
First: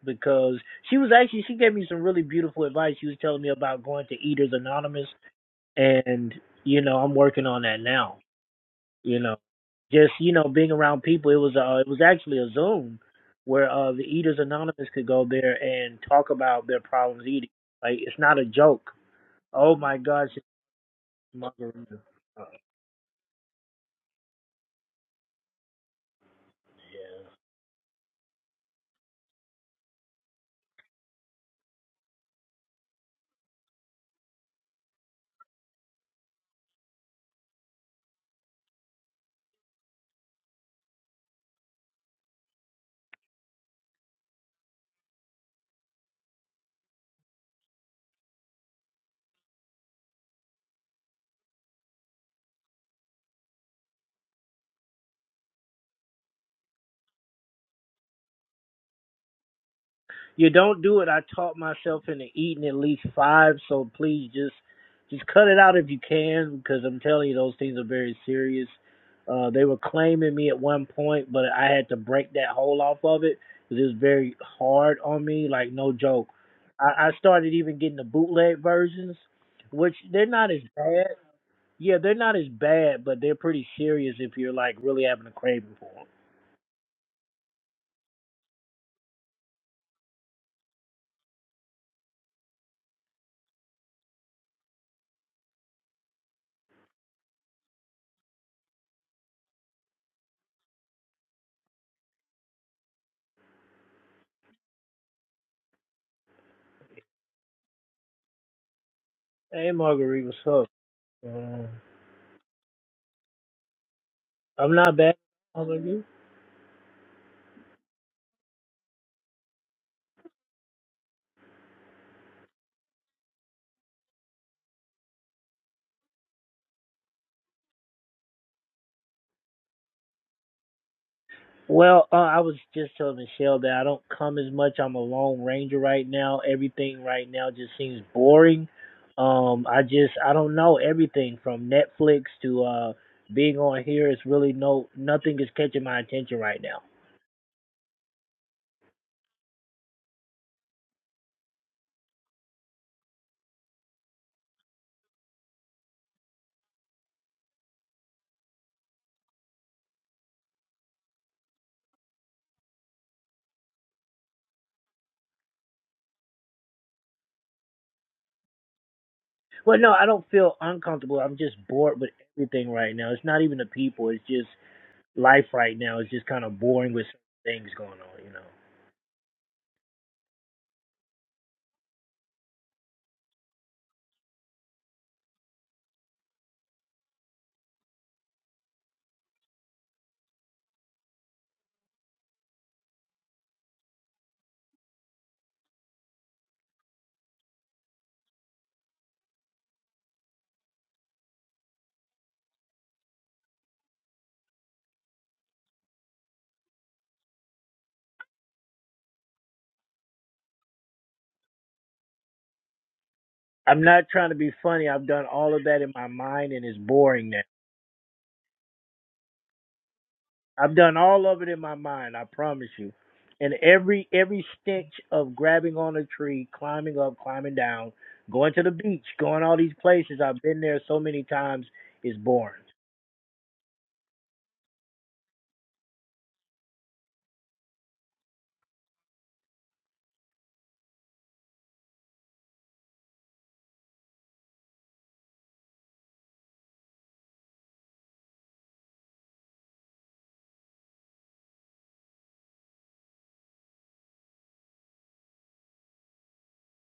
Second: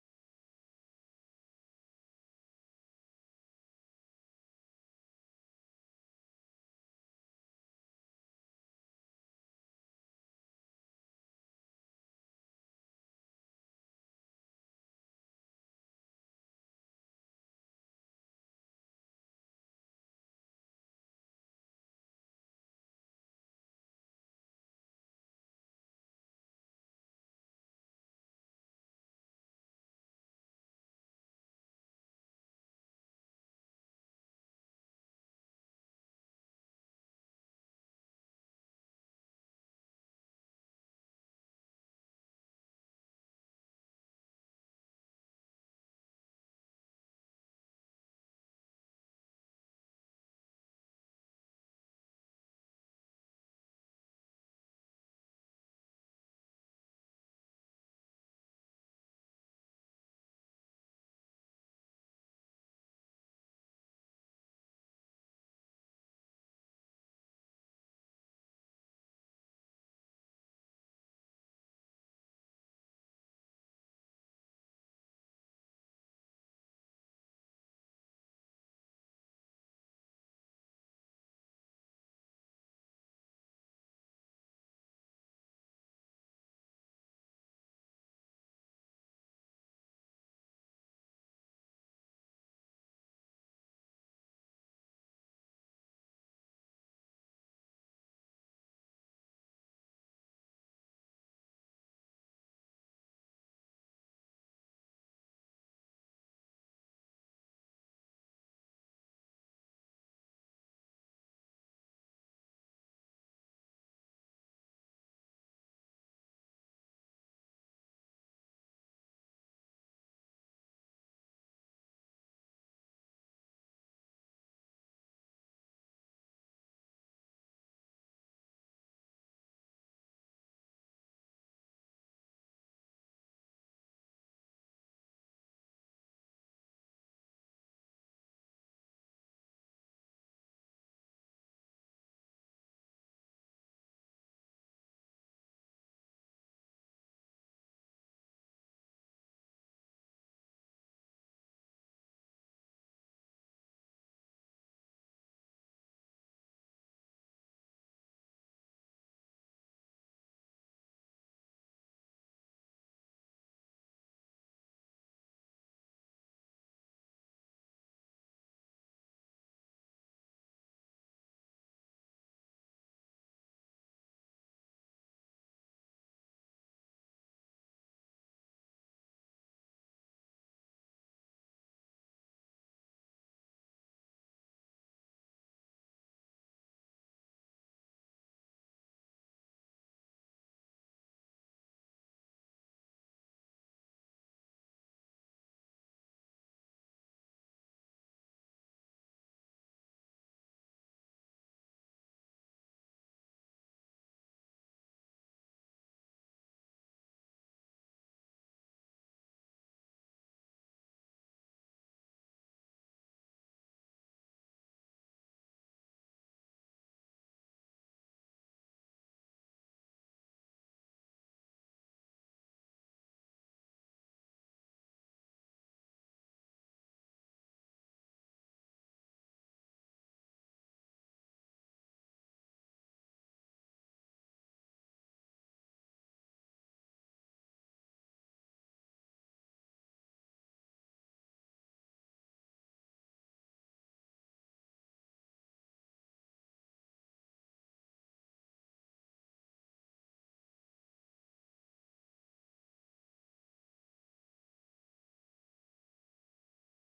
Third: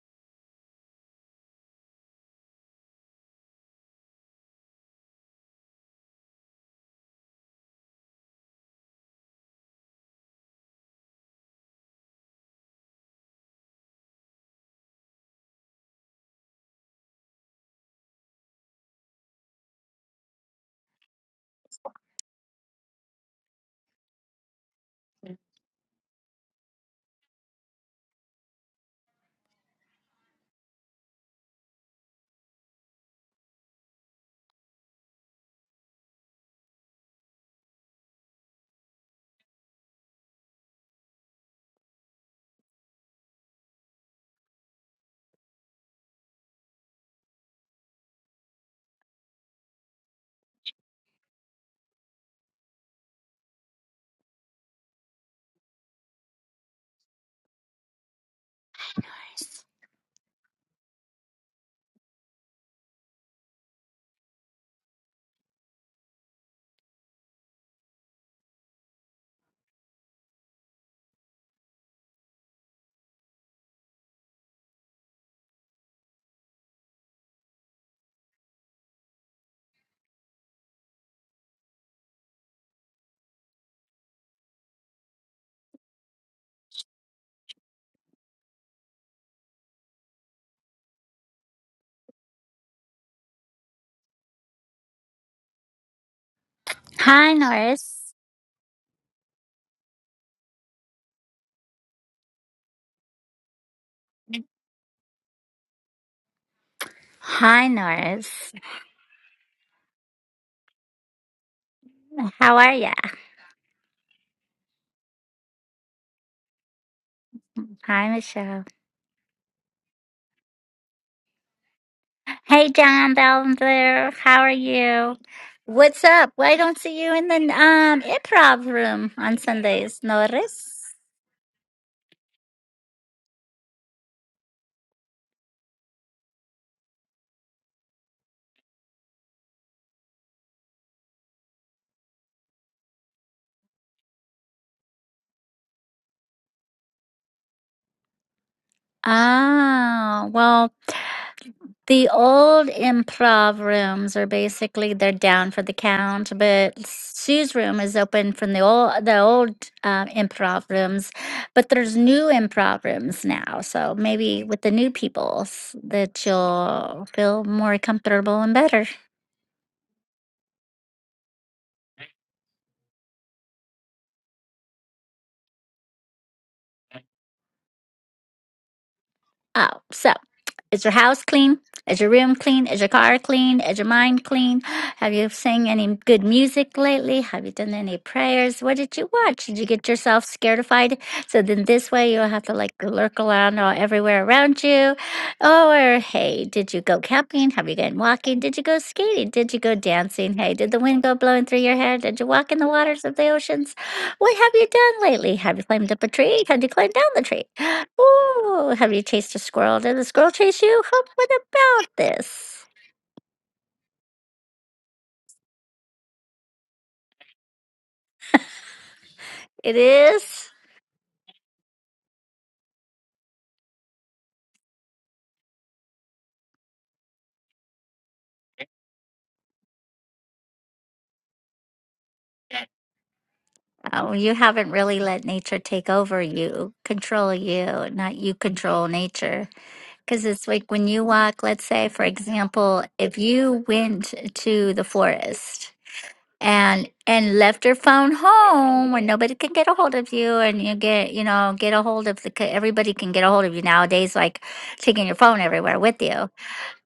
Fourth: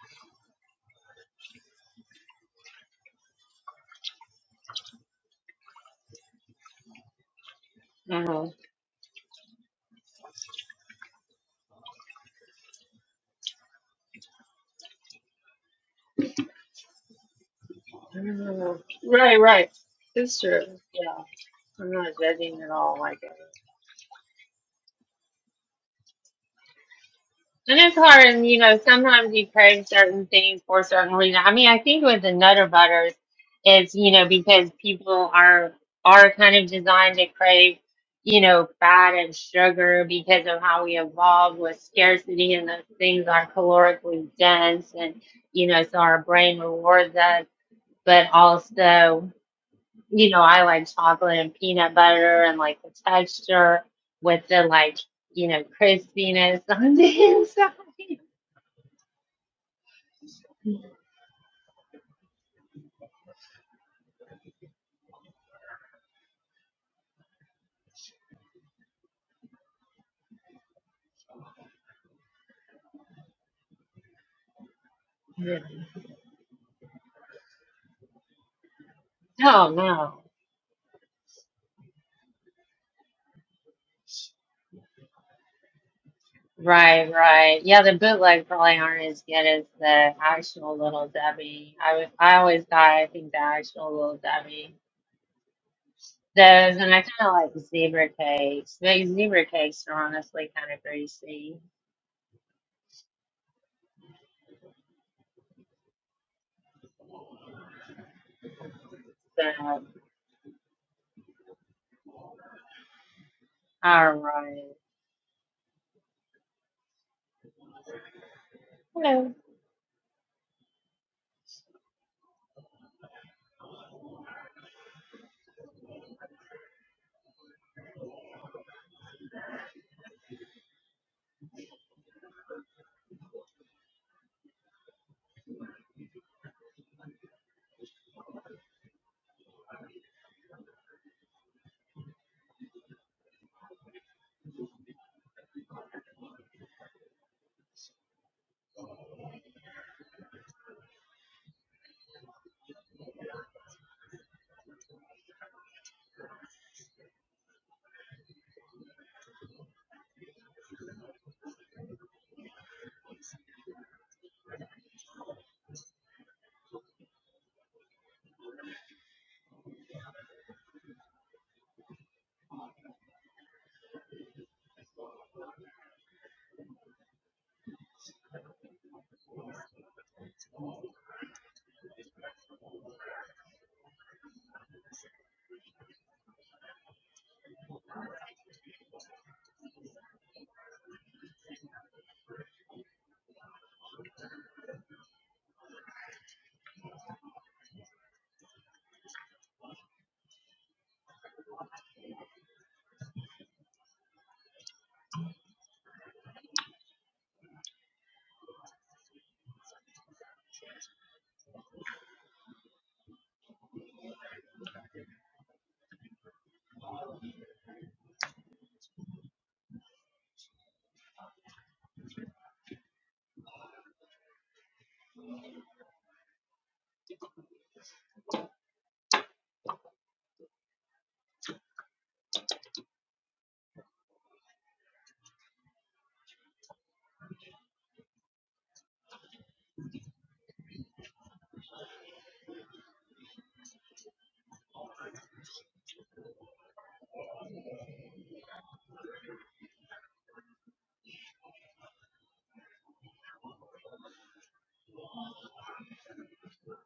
B: because she was actually she gave me some really beautiful advice. She was telling me about going to Eaters Anonymous, and you know I'm working on that now.
A: hmm
B: You know, just you know being around people. It was uh, it was actually a Zoom where uh the Eaters Anonymous could go there and talk about their problems eating. Like it's not a joke. Oh my gosh,
A: Yeah, I'm
B: margarita.
A: not
B: Oh,
A: judging at all. Like it.
B: yeah.
A: And it's hard, and you know, sometimes you crave certain things for certain reason. I mean, I think with the Nutter Butters, it's you know because people are are kind of designed to crave, you know, fat and sugar because of how we evolved with scarcity, and those things are calorically dense, and you know, so our brain rewards us. But also, you know, I like chocolate and peanut butter, and like the texture with the like you know crispiness on the inside.
C: Nice.
B: You don't do it. I taught myself into eating at least five, so please just just cut it out if you can, because I'm telling you those things are very serious. Uh, they were claiming me at one point, but I had to break that hole off of it because it was very hard on me,
A: Yeah.
B: like no joke. I, I started even getting the bootleg versions,
A: Oh
B: which
A: no.
B: they're not as bad. Yeah, they're not as bad, but they're pretty serious if you're like really having a craving for them.
A: Right, right. Yeah, the bootlegs probably aren't as good as the actual Little Debbie. I was, I always thought I think the actual Little Debbie. Those and I kind
C: Hi,
A: of like zebra
C: Norris.
A: cakes. Those zebra cakes are honestly kind of greasy.
C: Hi, Norris.
B: Hey,
A: So,
B: Marguerite, what's up? Uh,
C: How are ya?
A: all right.
B: I'm not bad. How about you?
C: Hi, Michelle. Hey, John Belvedere. How are you? What's up? Why don't see you in the um improv room on Sundays, Norris?
B: Well, uh, I was just telling Michelle that I don't come as much. I'm a lone ranger right now. Everything right now just seems boring. Um, I just I don't know everything from Netflix to uh being on here. It's really no nothing is catching my attention right now.
C: Oh, well, The old improv rooms are basically they're down for the count, but Sue's room is open from the old the old uh, improv rooms, but there's new improv rooms now. So maybe with the new people s- that you'll feel more comfortable and better.
B: Well, no, I don't feel uncomfortable. I'm just bored with everything right now. It's not even the people. It's just life right now. It's just kind of boring with things going on. You know,
C: Oh, so is your house clean? Is your room clean? Is your car clean? Is your mind clean? Have you sang any good music lately? Have you done any prayers? What did you watch? Did you get yourself scaredified? So then this way you'll have to like lurk around all everywhere around you. Or hey, did you go camping? Have you gone walking? Did you go skating? Did you go dancing? Hey, did the wind go blowing through your hair? Did you walk in the waters of the oceans? What have you done lately? Have you climbed up a tree? Have you climbed down the tree? Ooh, have you chased a squirrel? Did the squirrel chase you? Huh, What about this?
B: I'm not trying to be funny. I've done all of that in my mind, and it's boring now.
C: It is.
B: I've done all of it in my mind, I promise you. And every every stench of grabbing on a tree, climbing up, climbing down, going to the beach, going all these places, I've been there so many times, it's boring.
C: Oh, you haven't really let nature take over you, control you, not you control nature. Because it's like when you walk, let's say, for example, if you went to the forest and and left your phone home when nobody can get a hold of you and you get you know get a hold of the c- everybody can get a hold of you nowadays like taking your phone everywhere with you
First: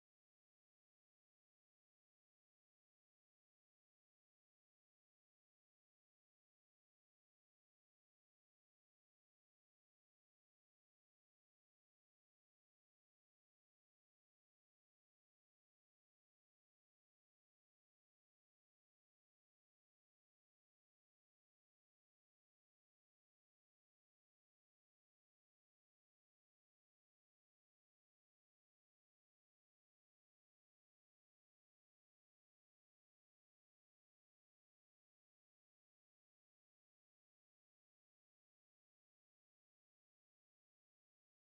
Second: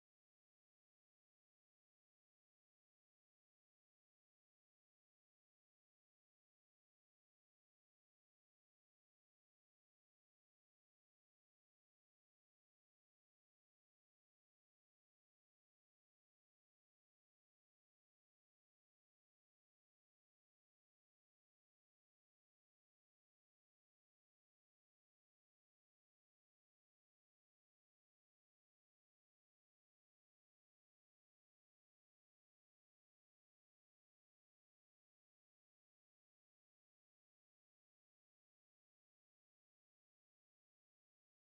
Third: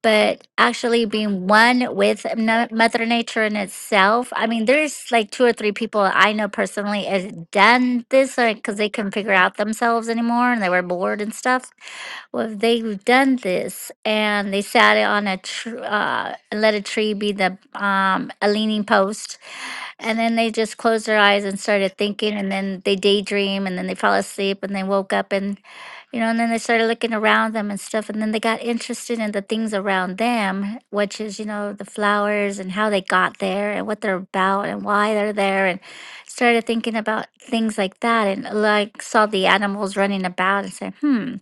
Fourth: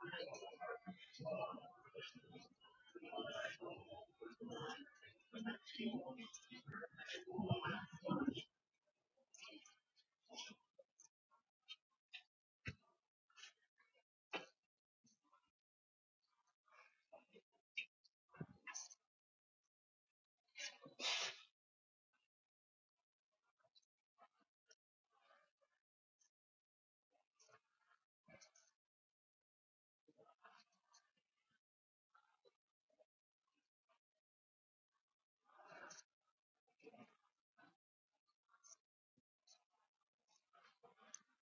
C: but actually being one with no- mother nature in itself i mean there's like two or three people i know personally has done this like because they couldn't figure out themselves anymore and they were bored and stuff well, they've done this, and they sat it on a tr- uh, and let a tree be the um, a leaning post, and then they just closed their eyes and started thinking, and then they daydream, and then they fall asleep, and they woke up, and you know, and then they started looking around them and stuff, and then they got interested in the things around them, which is you know the flowers and how they got there and what they're about and why they're there, and started thinking about things like that, and like saw the animals running about and said, hmm,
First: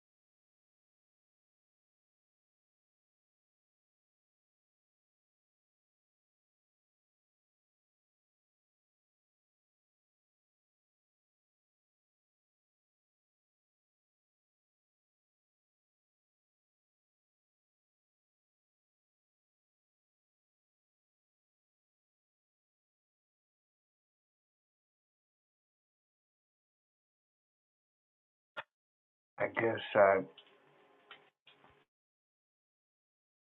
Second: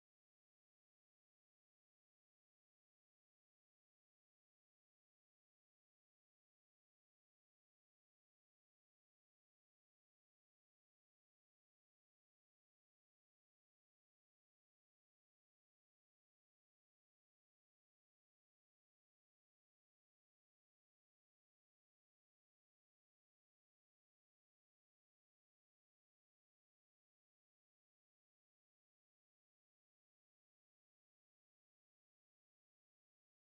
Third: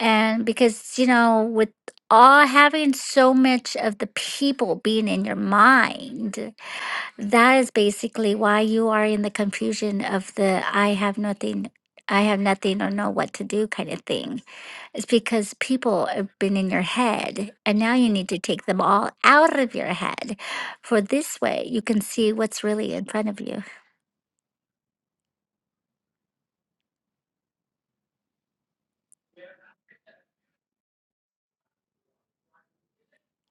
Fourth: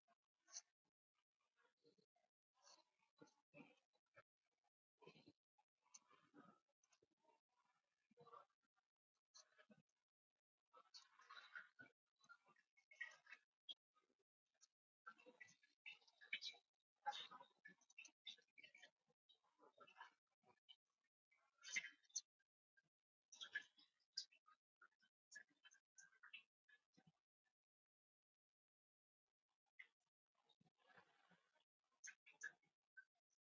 C: and because you know with all having so much of the people being in your mind that is basically why you are in the confusion of the I have nothing, I have nothing or know what to do kind of thing. It's because people have been in your head and now you need to take them all out of your head. For this way, you can see what's really in front of you.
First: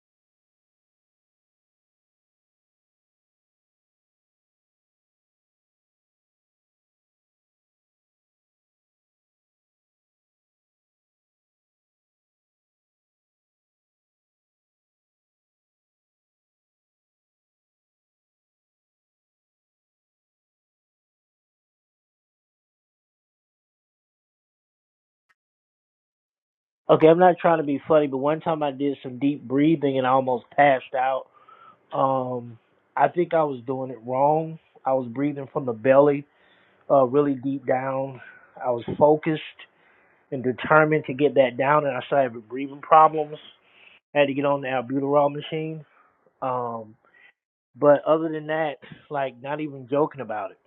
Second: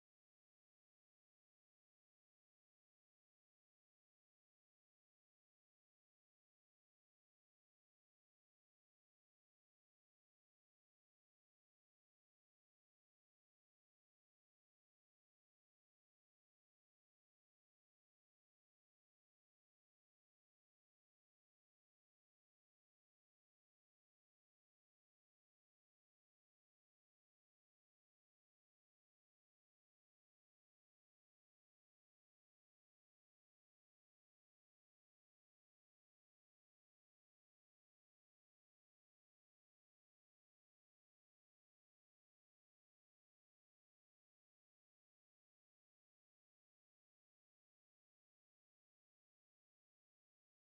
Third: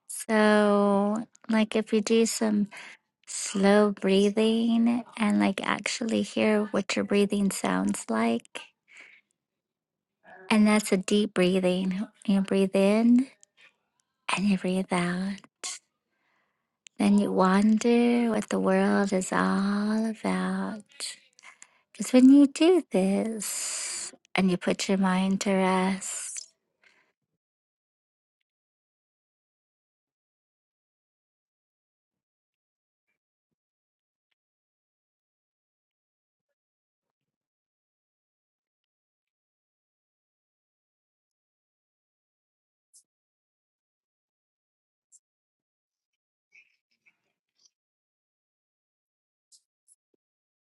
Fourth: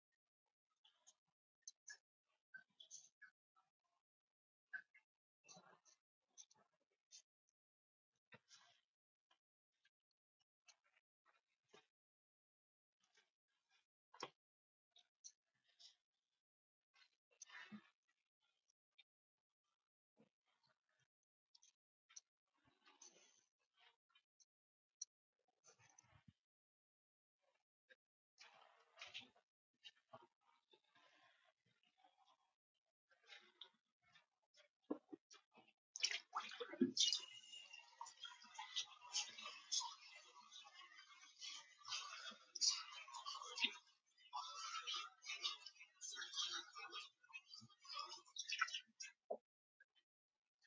C: So, like if you do some slow breathing and like actually hear what your breathing sounds like, and that's a deep breathing. You breathe in and you breathe out. Then you wonder what the world is all about. Because when you do this and you put your mind to rest,
B: Okay, I'm not trying to be funny, but one time I did some deep breathing and I almost passed out. Um I think I was doing it wrong. I was breathing from the belly, uh really deep down. I was focused and determined to get that down and I started having breathing problems had to get on the albuterol machine. Um, but other than that, like not even joking about it.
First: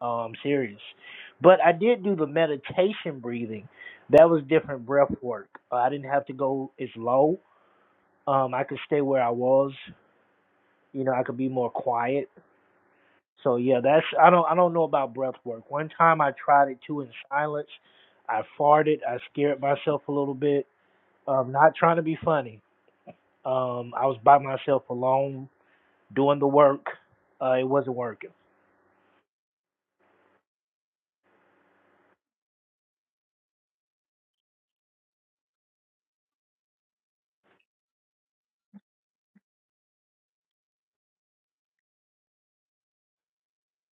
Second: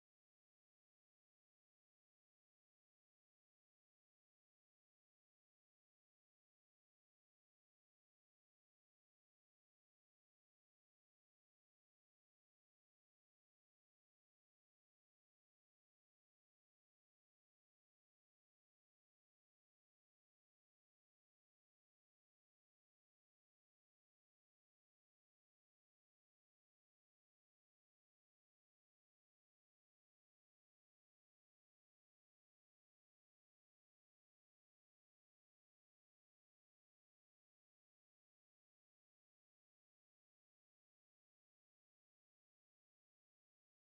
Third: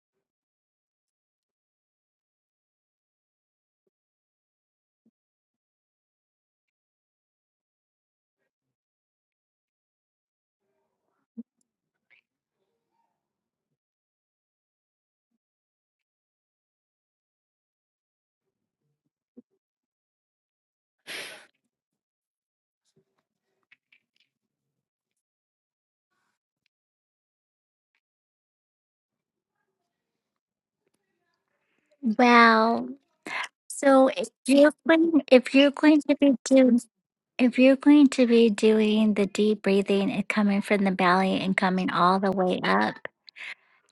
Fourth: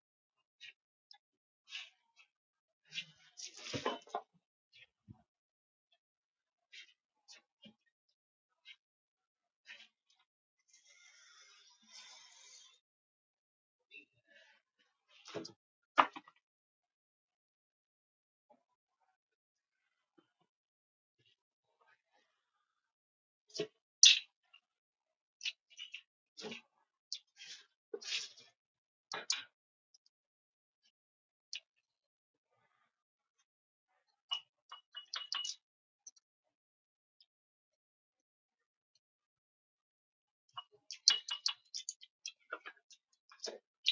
B: Um, serious. But I did do the meditation breathing. That was different breath work. Uh, I didn't have to go as low. Um, I could stay where I was. You know, I could be more quiet. So yeah, that's I don't I don't know about breath work. One time I tried it too in silence. I farted. I scared myself a little bit. Um, not trying to be funny. Um, I was by myself alone doing the work. Uh, it wasn't working.
C: well, so if you're going, if you're going to be doing, if you're going to be doing the deep breathing and coming from the belly and coming all the way up,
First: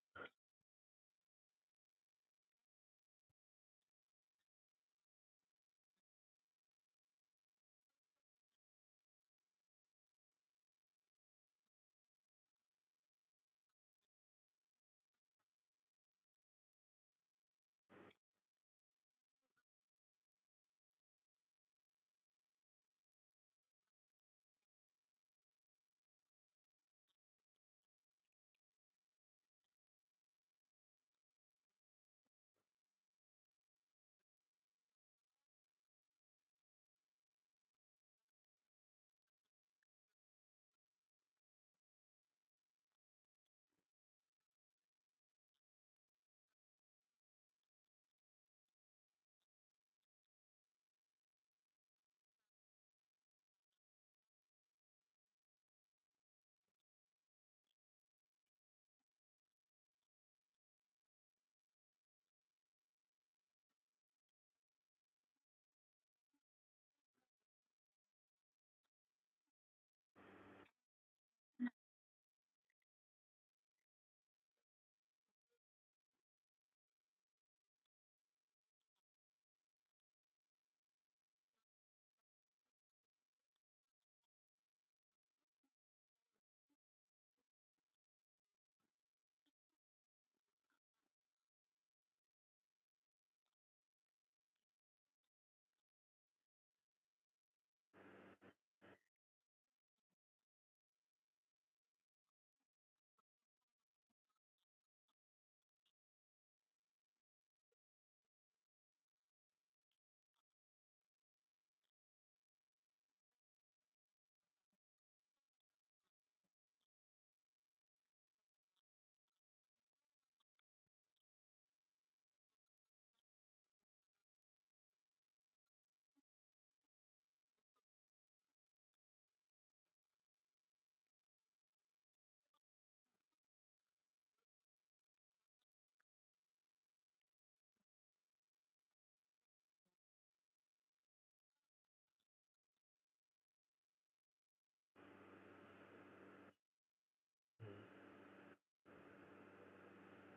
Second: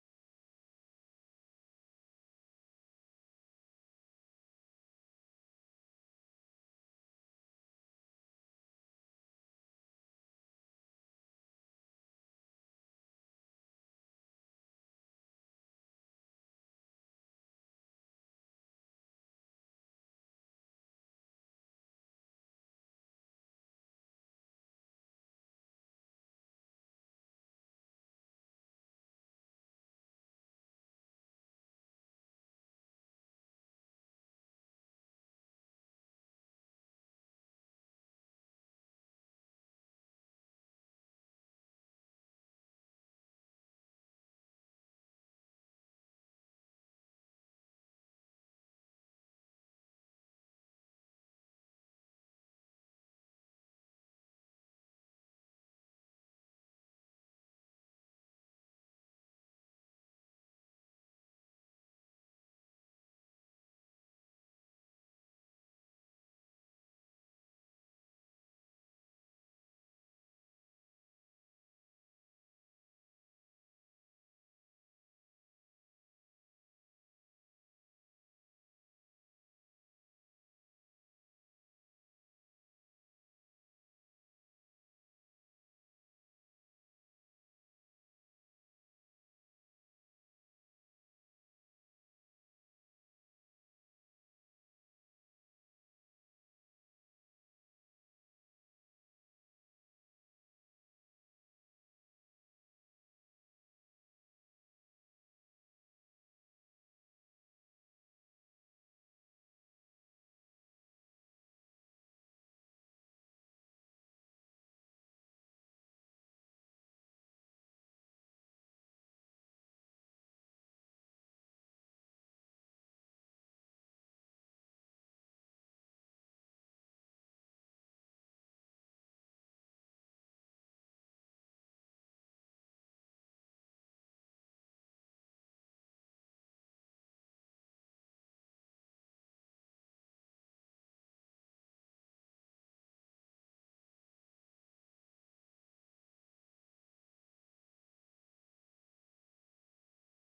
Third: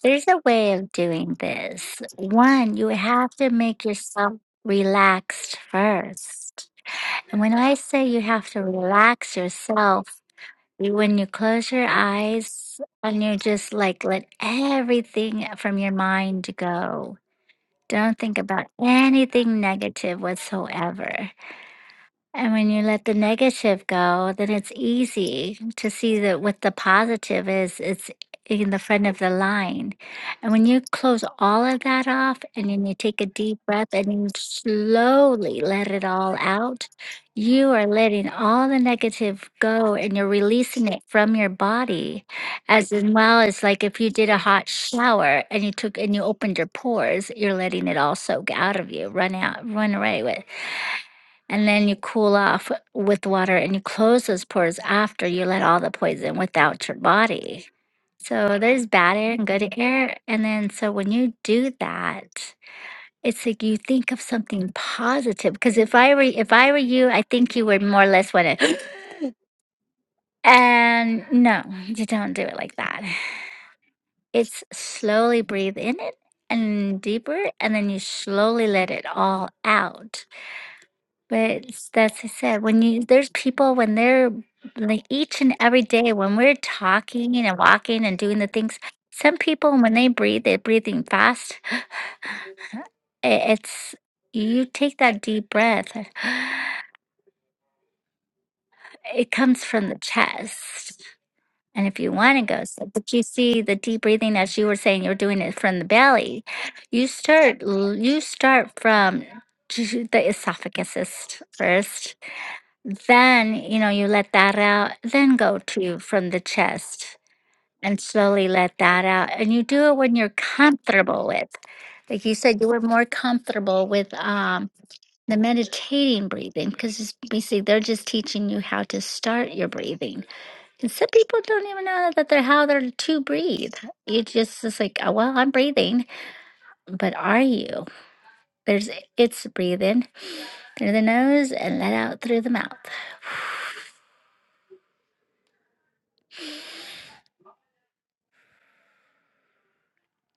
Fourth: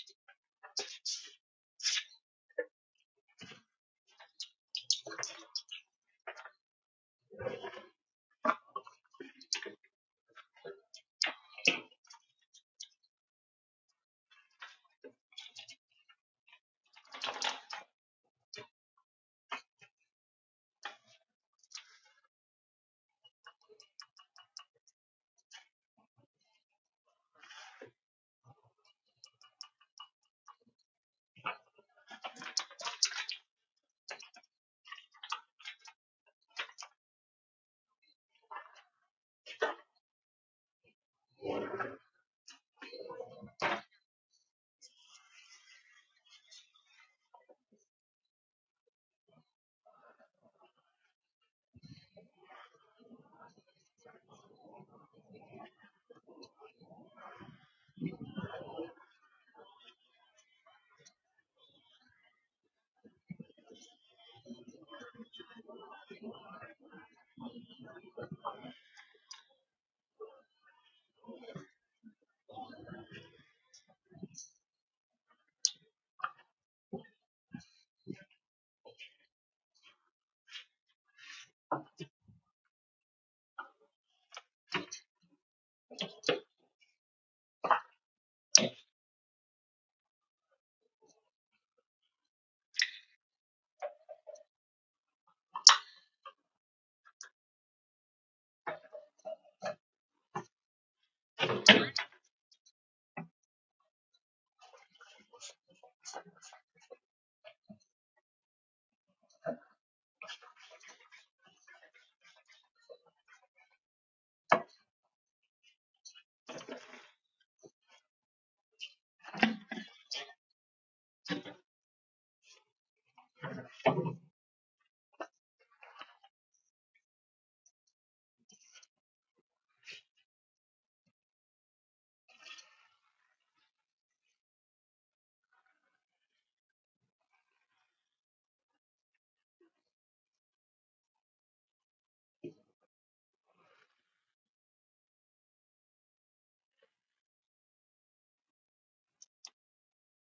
C: there's a way of doing this. One, you have to make yourself relaxed first. And when I say you have to relax yourself, When you close your eyes and you just like let everything from your mind go, don't think about anything negative whatsoever. And when you let the negative go, then it's easy to see that what the positive is, it's in the front of the line. And when you close all of that off and then you take a deep breath and you slowly let it all out, you are letting all the negative go and you're releasing it from your body. As in well as like if you did a hot shower and you took and you opened your pores, you're letting it all soak out of you, run out, run away with and then you cool off with water and you close those pores after you let all the poison without your body. So there's bad air and good air. And then, so when you do that, it's like you think of something positive. Because if I were if I were you, I think you would more or less want to. And no, you don't do it like that. It's slowly breathe in it and deeper, and then you slowly let it all out But it's that's I said, when you there's people when they're like each and every day when we're talking and walking and doing the things, some people when they breathe, they're breathing fast. I- It's you take that deep breath. It comes from the chest. And if you want to go, so, but you see the deep breathing as you were saying, you're doing it from the belly. You start, l- you start from the esophagus first Then, you know, you let that out, then go to from the chest and slowly let that out. And you do it when you're comfortable with. Like you said, you were more comfortable with um, the meditating breathing because you see, they're just teaching you how to start your breathing. And some people don't even know that they're how they're to breathe. You just it's like, oh, well, I'm breathing, but are you? There's it's breathe in through the nose and let out through the mouth.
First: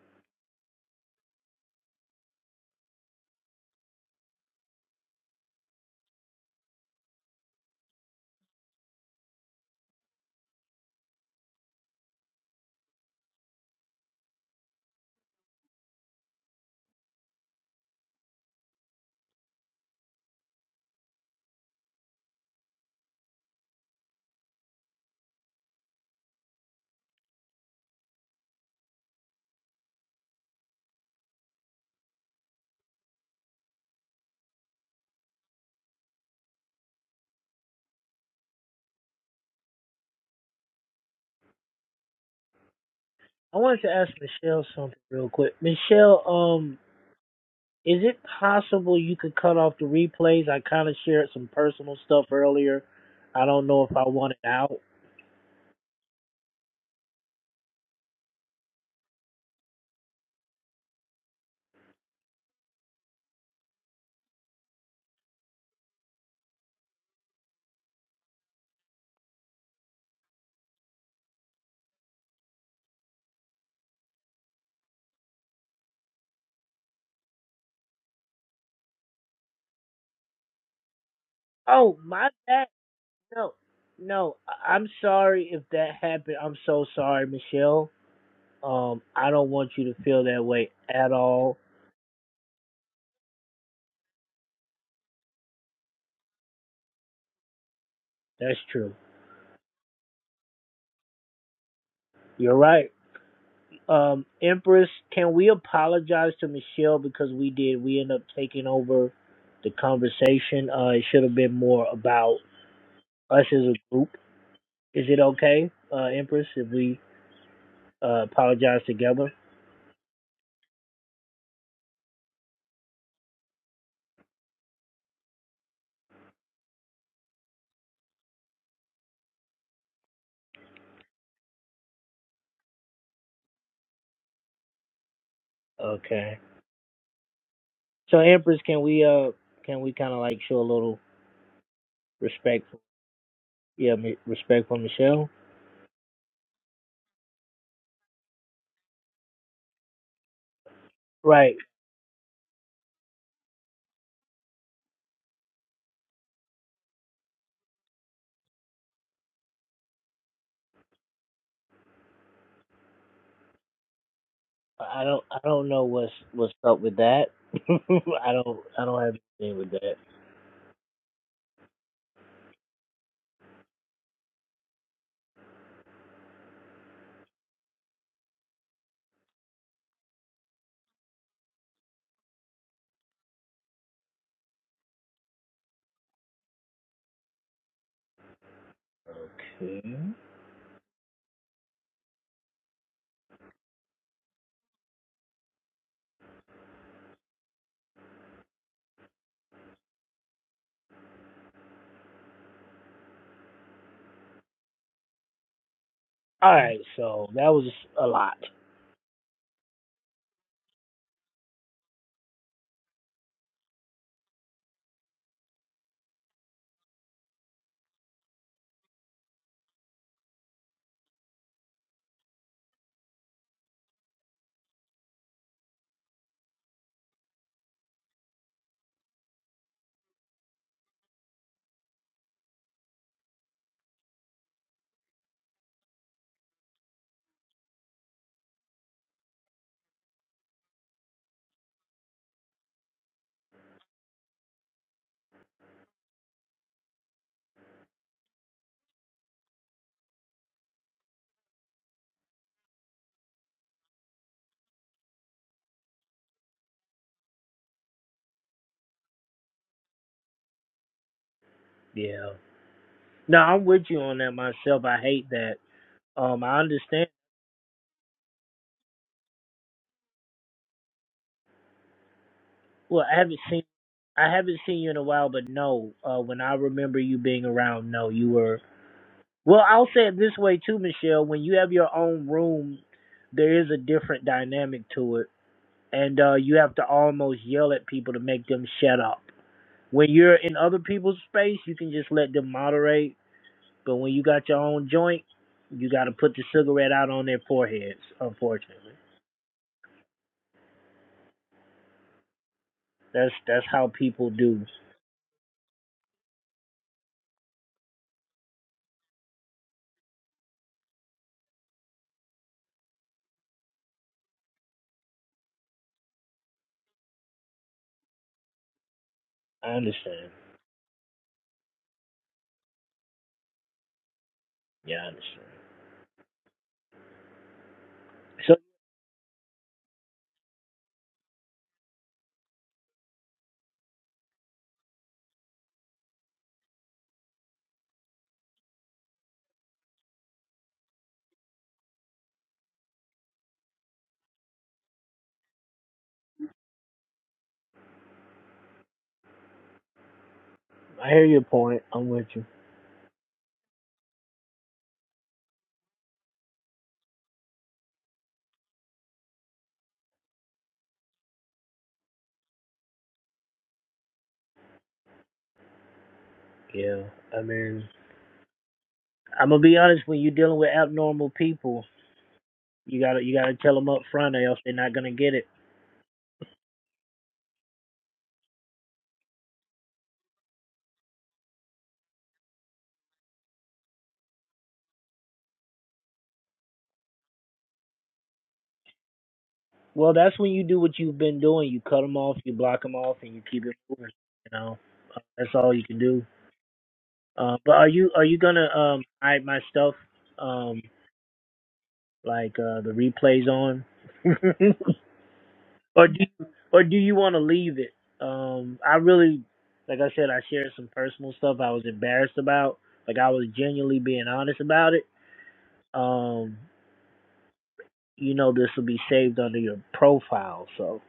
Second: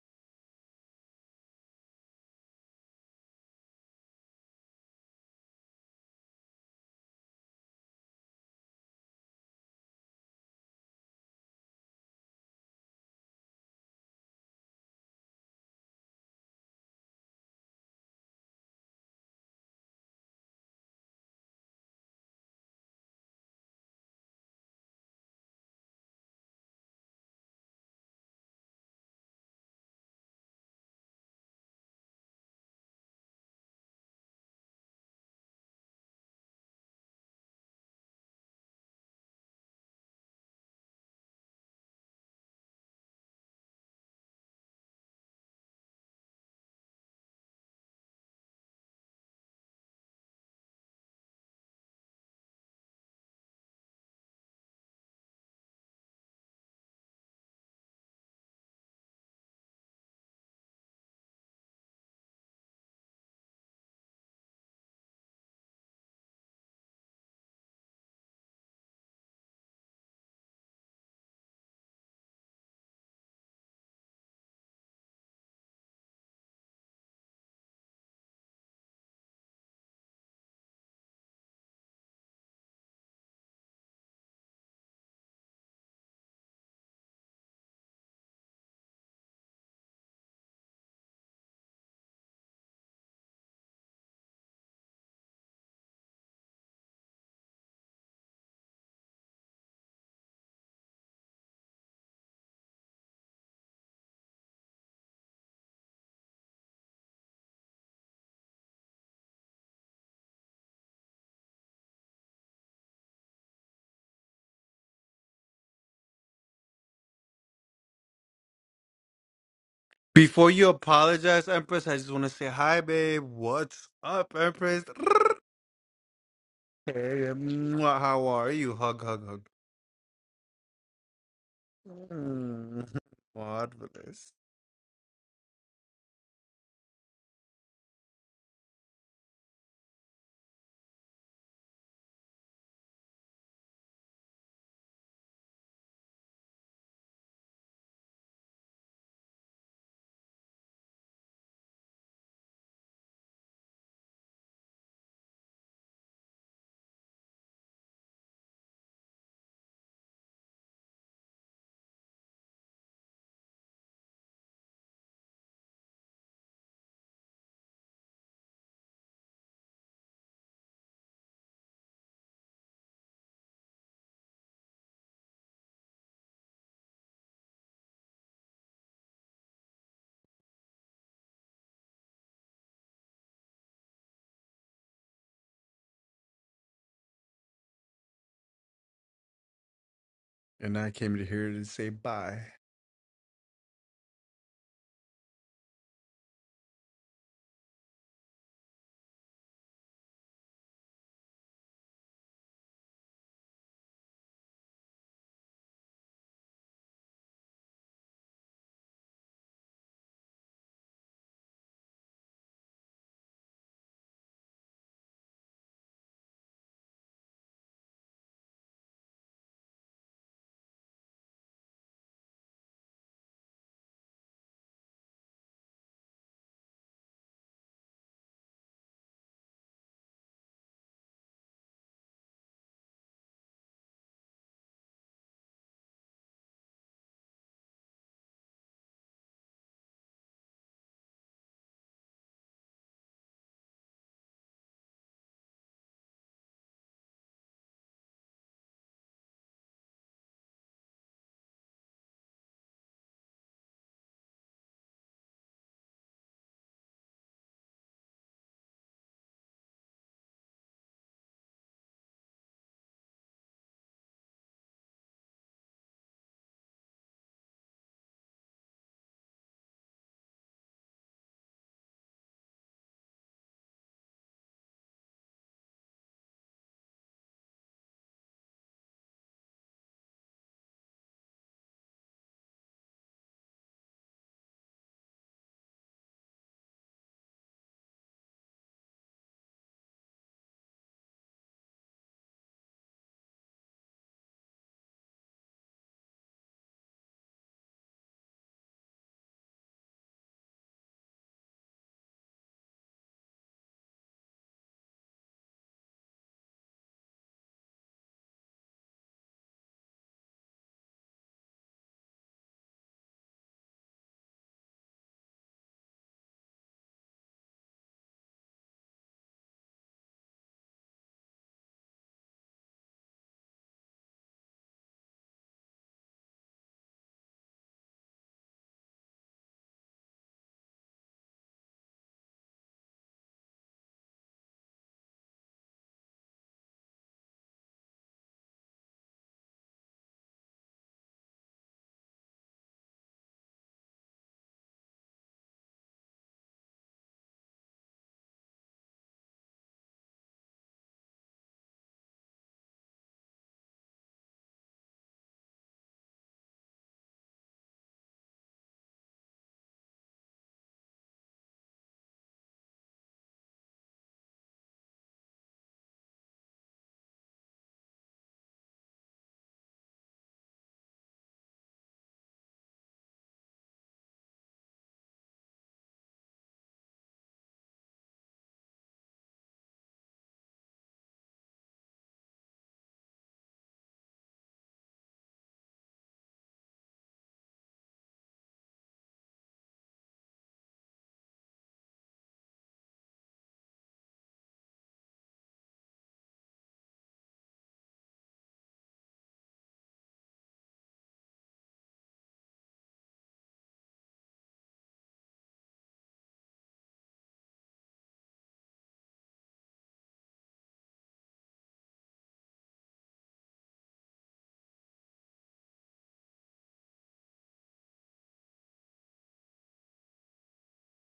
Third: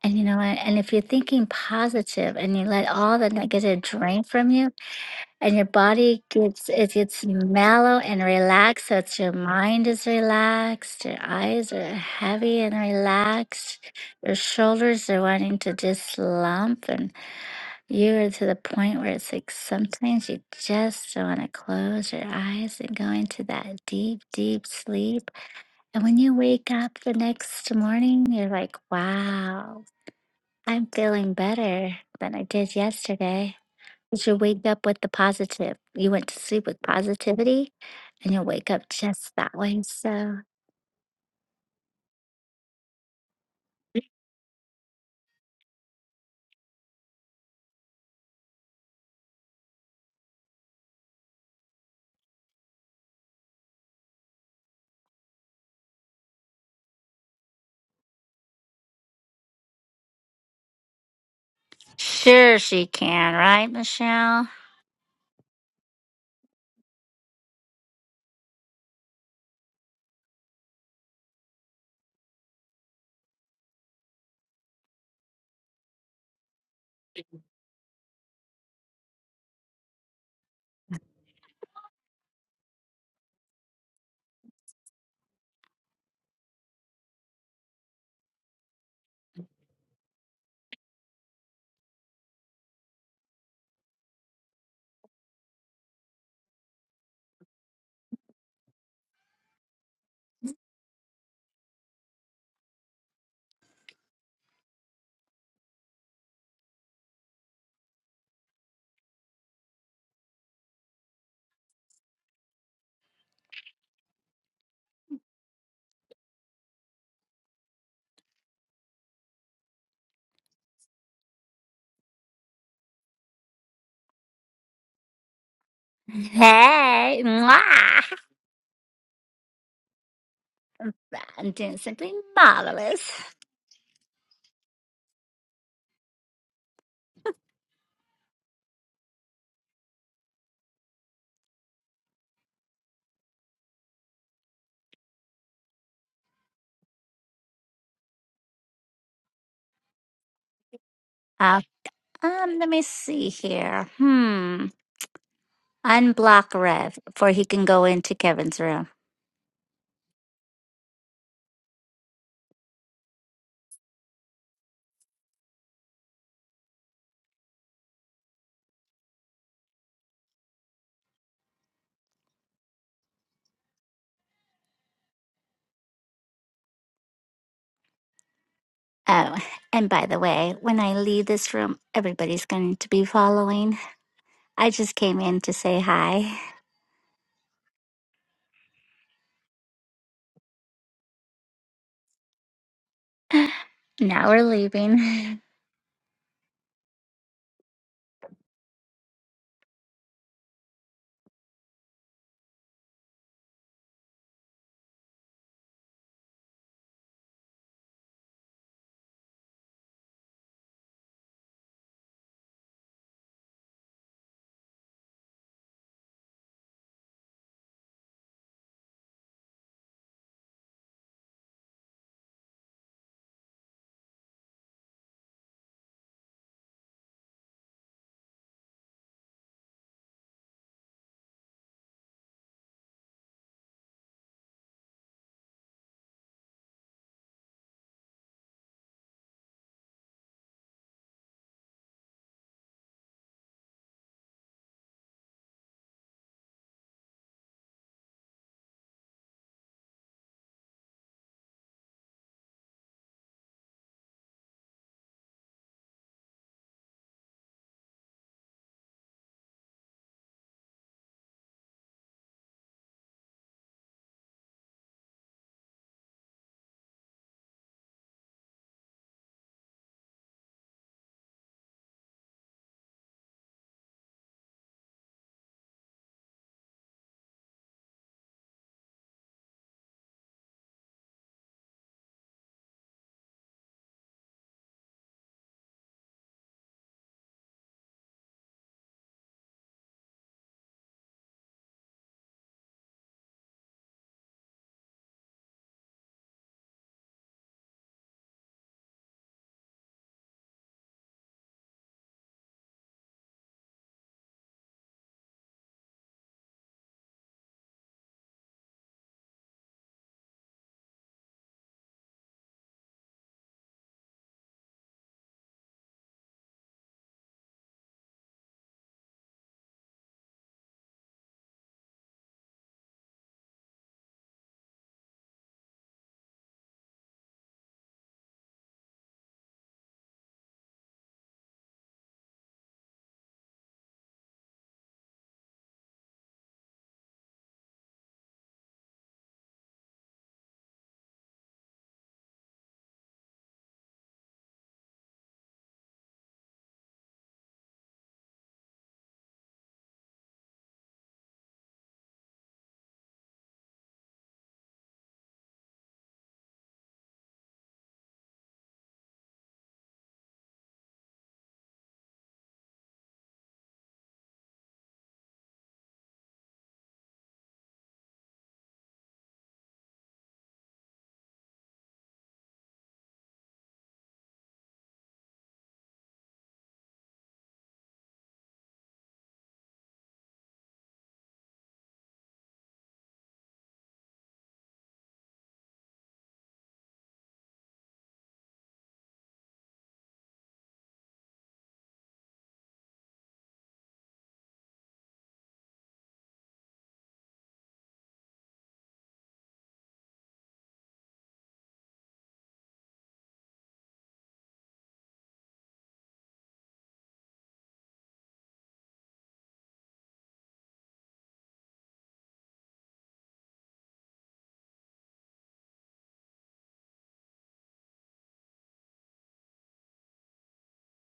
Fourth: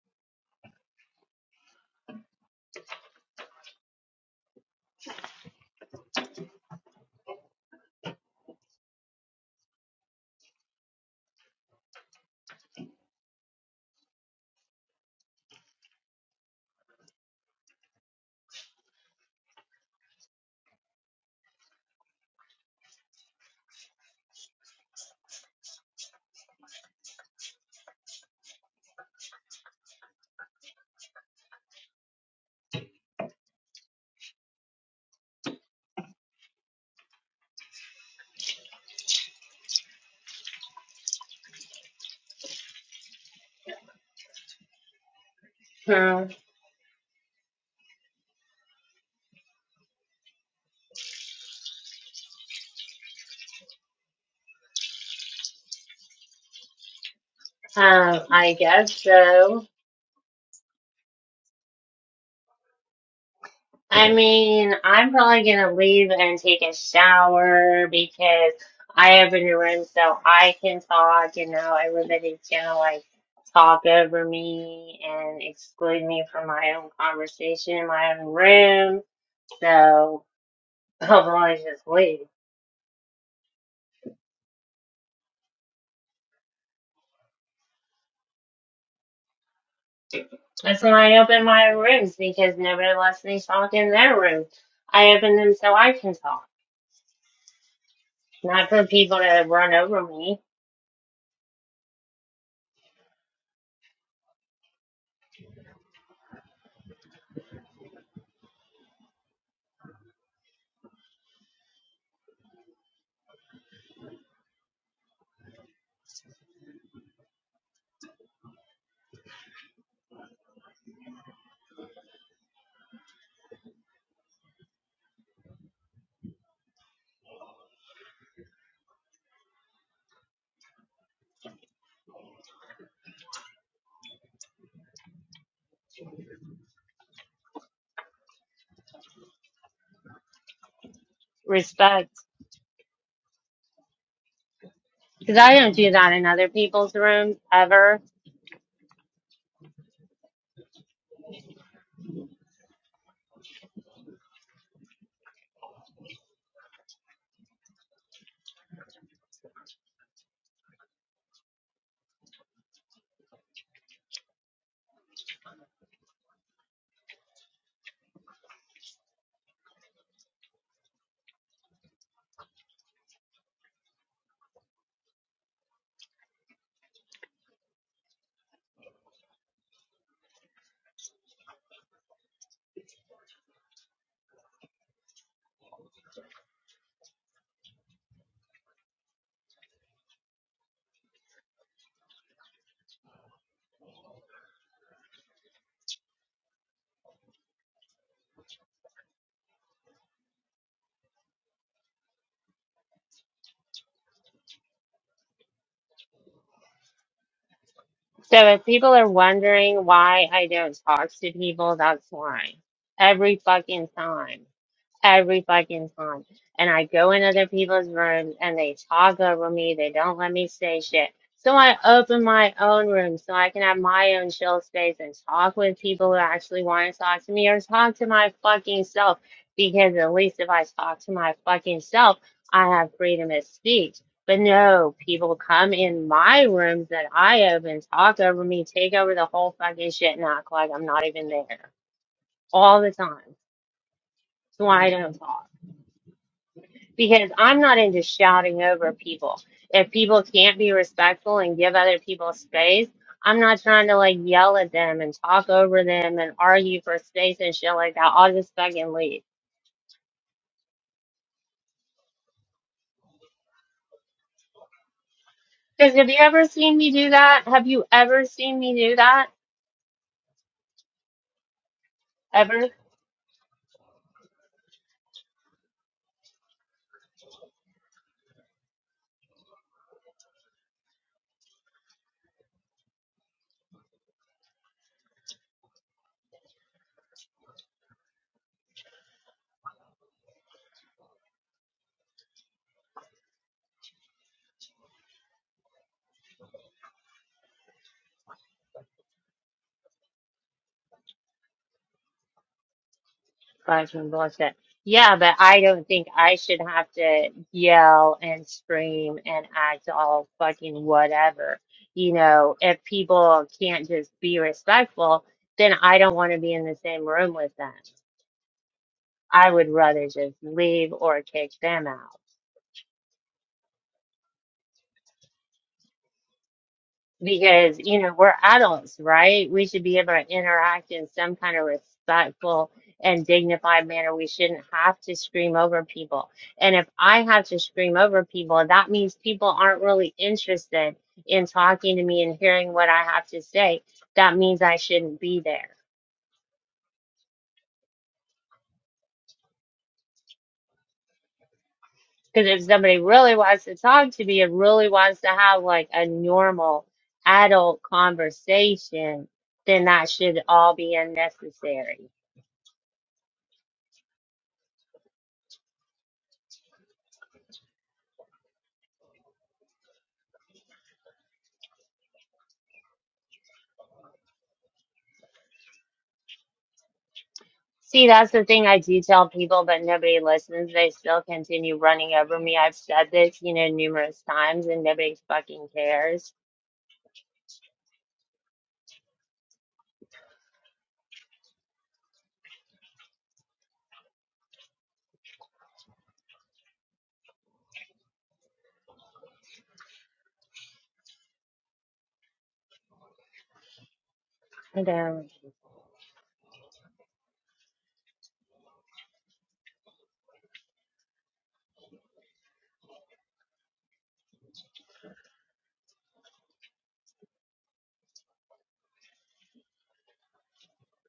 C: And you know what? And if you're thinking positive and you let all the negative drain from you, and your body gets it gets mellow and relaxed, so it's your mind is relaxed, your eyes are heavy and relaxed, your shoulders are wanting to just slump, and you are to the point where it's like sometimes you just want to close your eyes and go into that deep, deep sleep. And when you wake up the next morning, you're like, wow. I'm feeling better than I did yesterday. You should wake up with the positive. You went to sleep with positivity and you'll wake up just that way. So,
B: I wanted to ask Michelle something real quick. Michelle,
A: Hmm.
B: um, is it possible you could cut off the replays? I kind of shared some personal stuff earlier. I don't know if I want it out.
A: Um, I guess so.
C: Sure, she can, right,
A: I
C: Michelle?
A: mean, I'm probably gonna leave and take a shower because I have a new room so I can talk, you know, everybody's gonna like talk over me and exclude me from my own conversation in my own room. So I'll probably just
B: Oh,
A: leave.
B: my bad. No, no. I- I'm sorry if that happened. I'm so sorry, Michelle. Um, I don't want you to feel that way
A: That's when
B: at
A: I open
B: all.
A: my rooms because nobody lets me talk in their rooms. I open them so I can talk,
B: That's
A: not for
B: true.
A: people to run over me.
B: You're right. Um, Empress, can we apologize to Michelle because we did? We end up taking over the conversation. Uh, it should have been more about us as a group. Is it okay, uh, Empress, if we uh, apologize together?
D: Before you apologize, Empress, I just want to say hi, babe. What's up, Empress?
C: hey,
D: Hey, mwah,
C: mwah!
D: how are you? Hug, hug, hug.
C: I'm doing something
D: Mm,
C: marvelous.
D: Marvelous.
B: Okay. So, Empress, can we uh, can we kind of like show a little
A: Respect.
B: respect? For, yeah, mi- respect for Michelle.
A: because I don't do that in other people's rooms ever.
B: Right.
C: Uh, um, let me see here. Hmm. Unblock Rev before he can go into Kevin's room.
B: I don't I don't know what's what's up with that. I don't I don't have anything with that.
C: Oh, and by the way, when I leave this room, everybody's going to be following. I just came in to say hi.
B: Okay.
D: And I came to here to say bye.
C: Now we're leaving.
B: All right, so that was a lot.
A: So if people are wondering why I don't talk to people, that's why. Every fucking time. every fucking time. And I go in other people's rooms and they talk over me. They don't let me say shit. So I open my own room so I can have my own chill space and talk with people who actually want to talk to me or talk to my fucking self. Because at least if I talk to my fucking self, I have freedom of speech. But no, people come in my rooms that I open, talk over me, take over the whole fucking shit, and act like I'm not even there all the time. So I don't talk because I'm not into shouting over people. If people can't be respectful and give other people space, I'm not trying to like yell at them and talk over them and argue for space and shit like that. I'll just fucking leave.
B: Yeah. No, I'm with you on that myself. I hate that.
A: Because have you
B: Um,
A: ever
B: I
A: seen me
B: understand.
A: do that? Have you ever seen me do that? Ever?
B: Well, I haven't seen, I haven't seen you in a while, but no. Uh, when I remember you being around, no, you were. Well, I'll say it this way too, Michelle. When you have your own room, there is a different dynamic to it, and uh, you have to almost yell at people to make them shut up. When you're in other people's space, you can just let them moderate But when you got your own joint, you got to put the cigarette out on their foreheads. Unfortunately, that's that's how
A: Fudging
B: people
A: bullshit.
B: do.
A: Yeah, but I don't think I should have to yell and scream and act all fucking whatever. You know, if people can't just be respectful, then I don't want to be in the same room with them. I would
B: I
A: rather
B: understand.
A: just leave or kick them out.
B: Yeah, I understand.
A: because you know we're
B: So
A: adults right we should be able to interact in some kind of respectful and dignified manner we shouldn't have to scream over people and if i have to scream over people that means people aren't really interested in talking to me and hearing what i have to say that means i shouldn't be there
B: I hear your point. I'm with you.
A: because if somebody really wants to talk to me and really wants to have like a normal adult conversation then that should all be unnecessary
B: Yeah, I mean, I'm gonna be honest. When you're dealing with abnormal people, you gotta you gotta tell them up front, or else they're not gonna get it.
A: See, that's the thing I do tell people, but nobody listens. They still continue running over me. I've said this, you know, numerous times, and nobody fucking cares.
B: Well, that's when you do what you've been doing. You cut them off, you block them off, and you keep it moving. You know, that's all you can do. Uh, but are you are you gonna um, hide my stuff? Um, Like uh, the replays on,
A: I don't,
B: or do you, or do you want to leave it? Um, I really, like I said, I shared some personal stuff I was embarrassed about. Like I was genuinely being honest about it. Um, you know, this will be saved under your profile. So,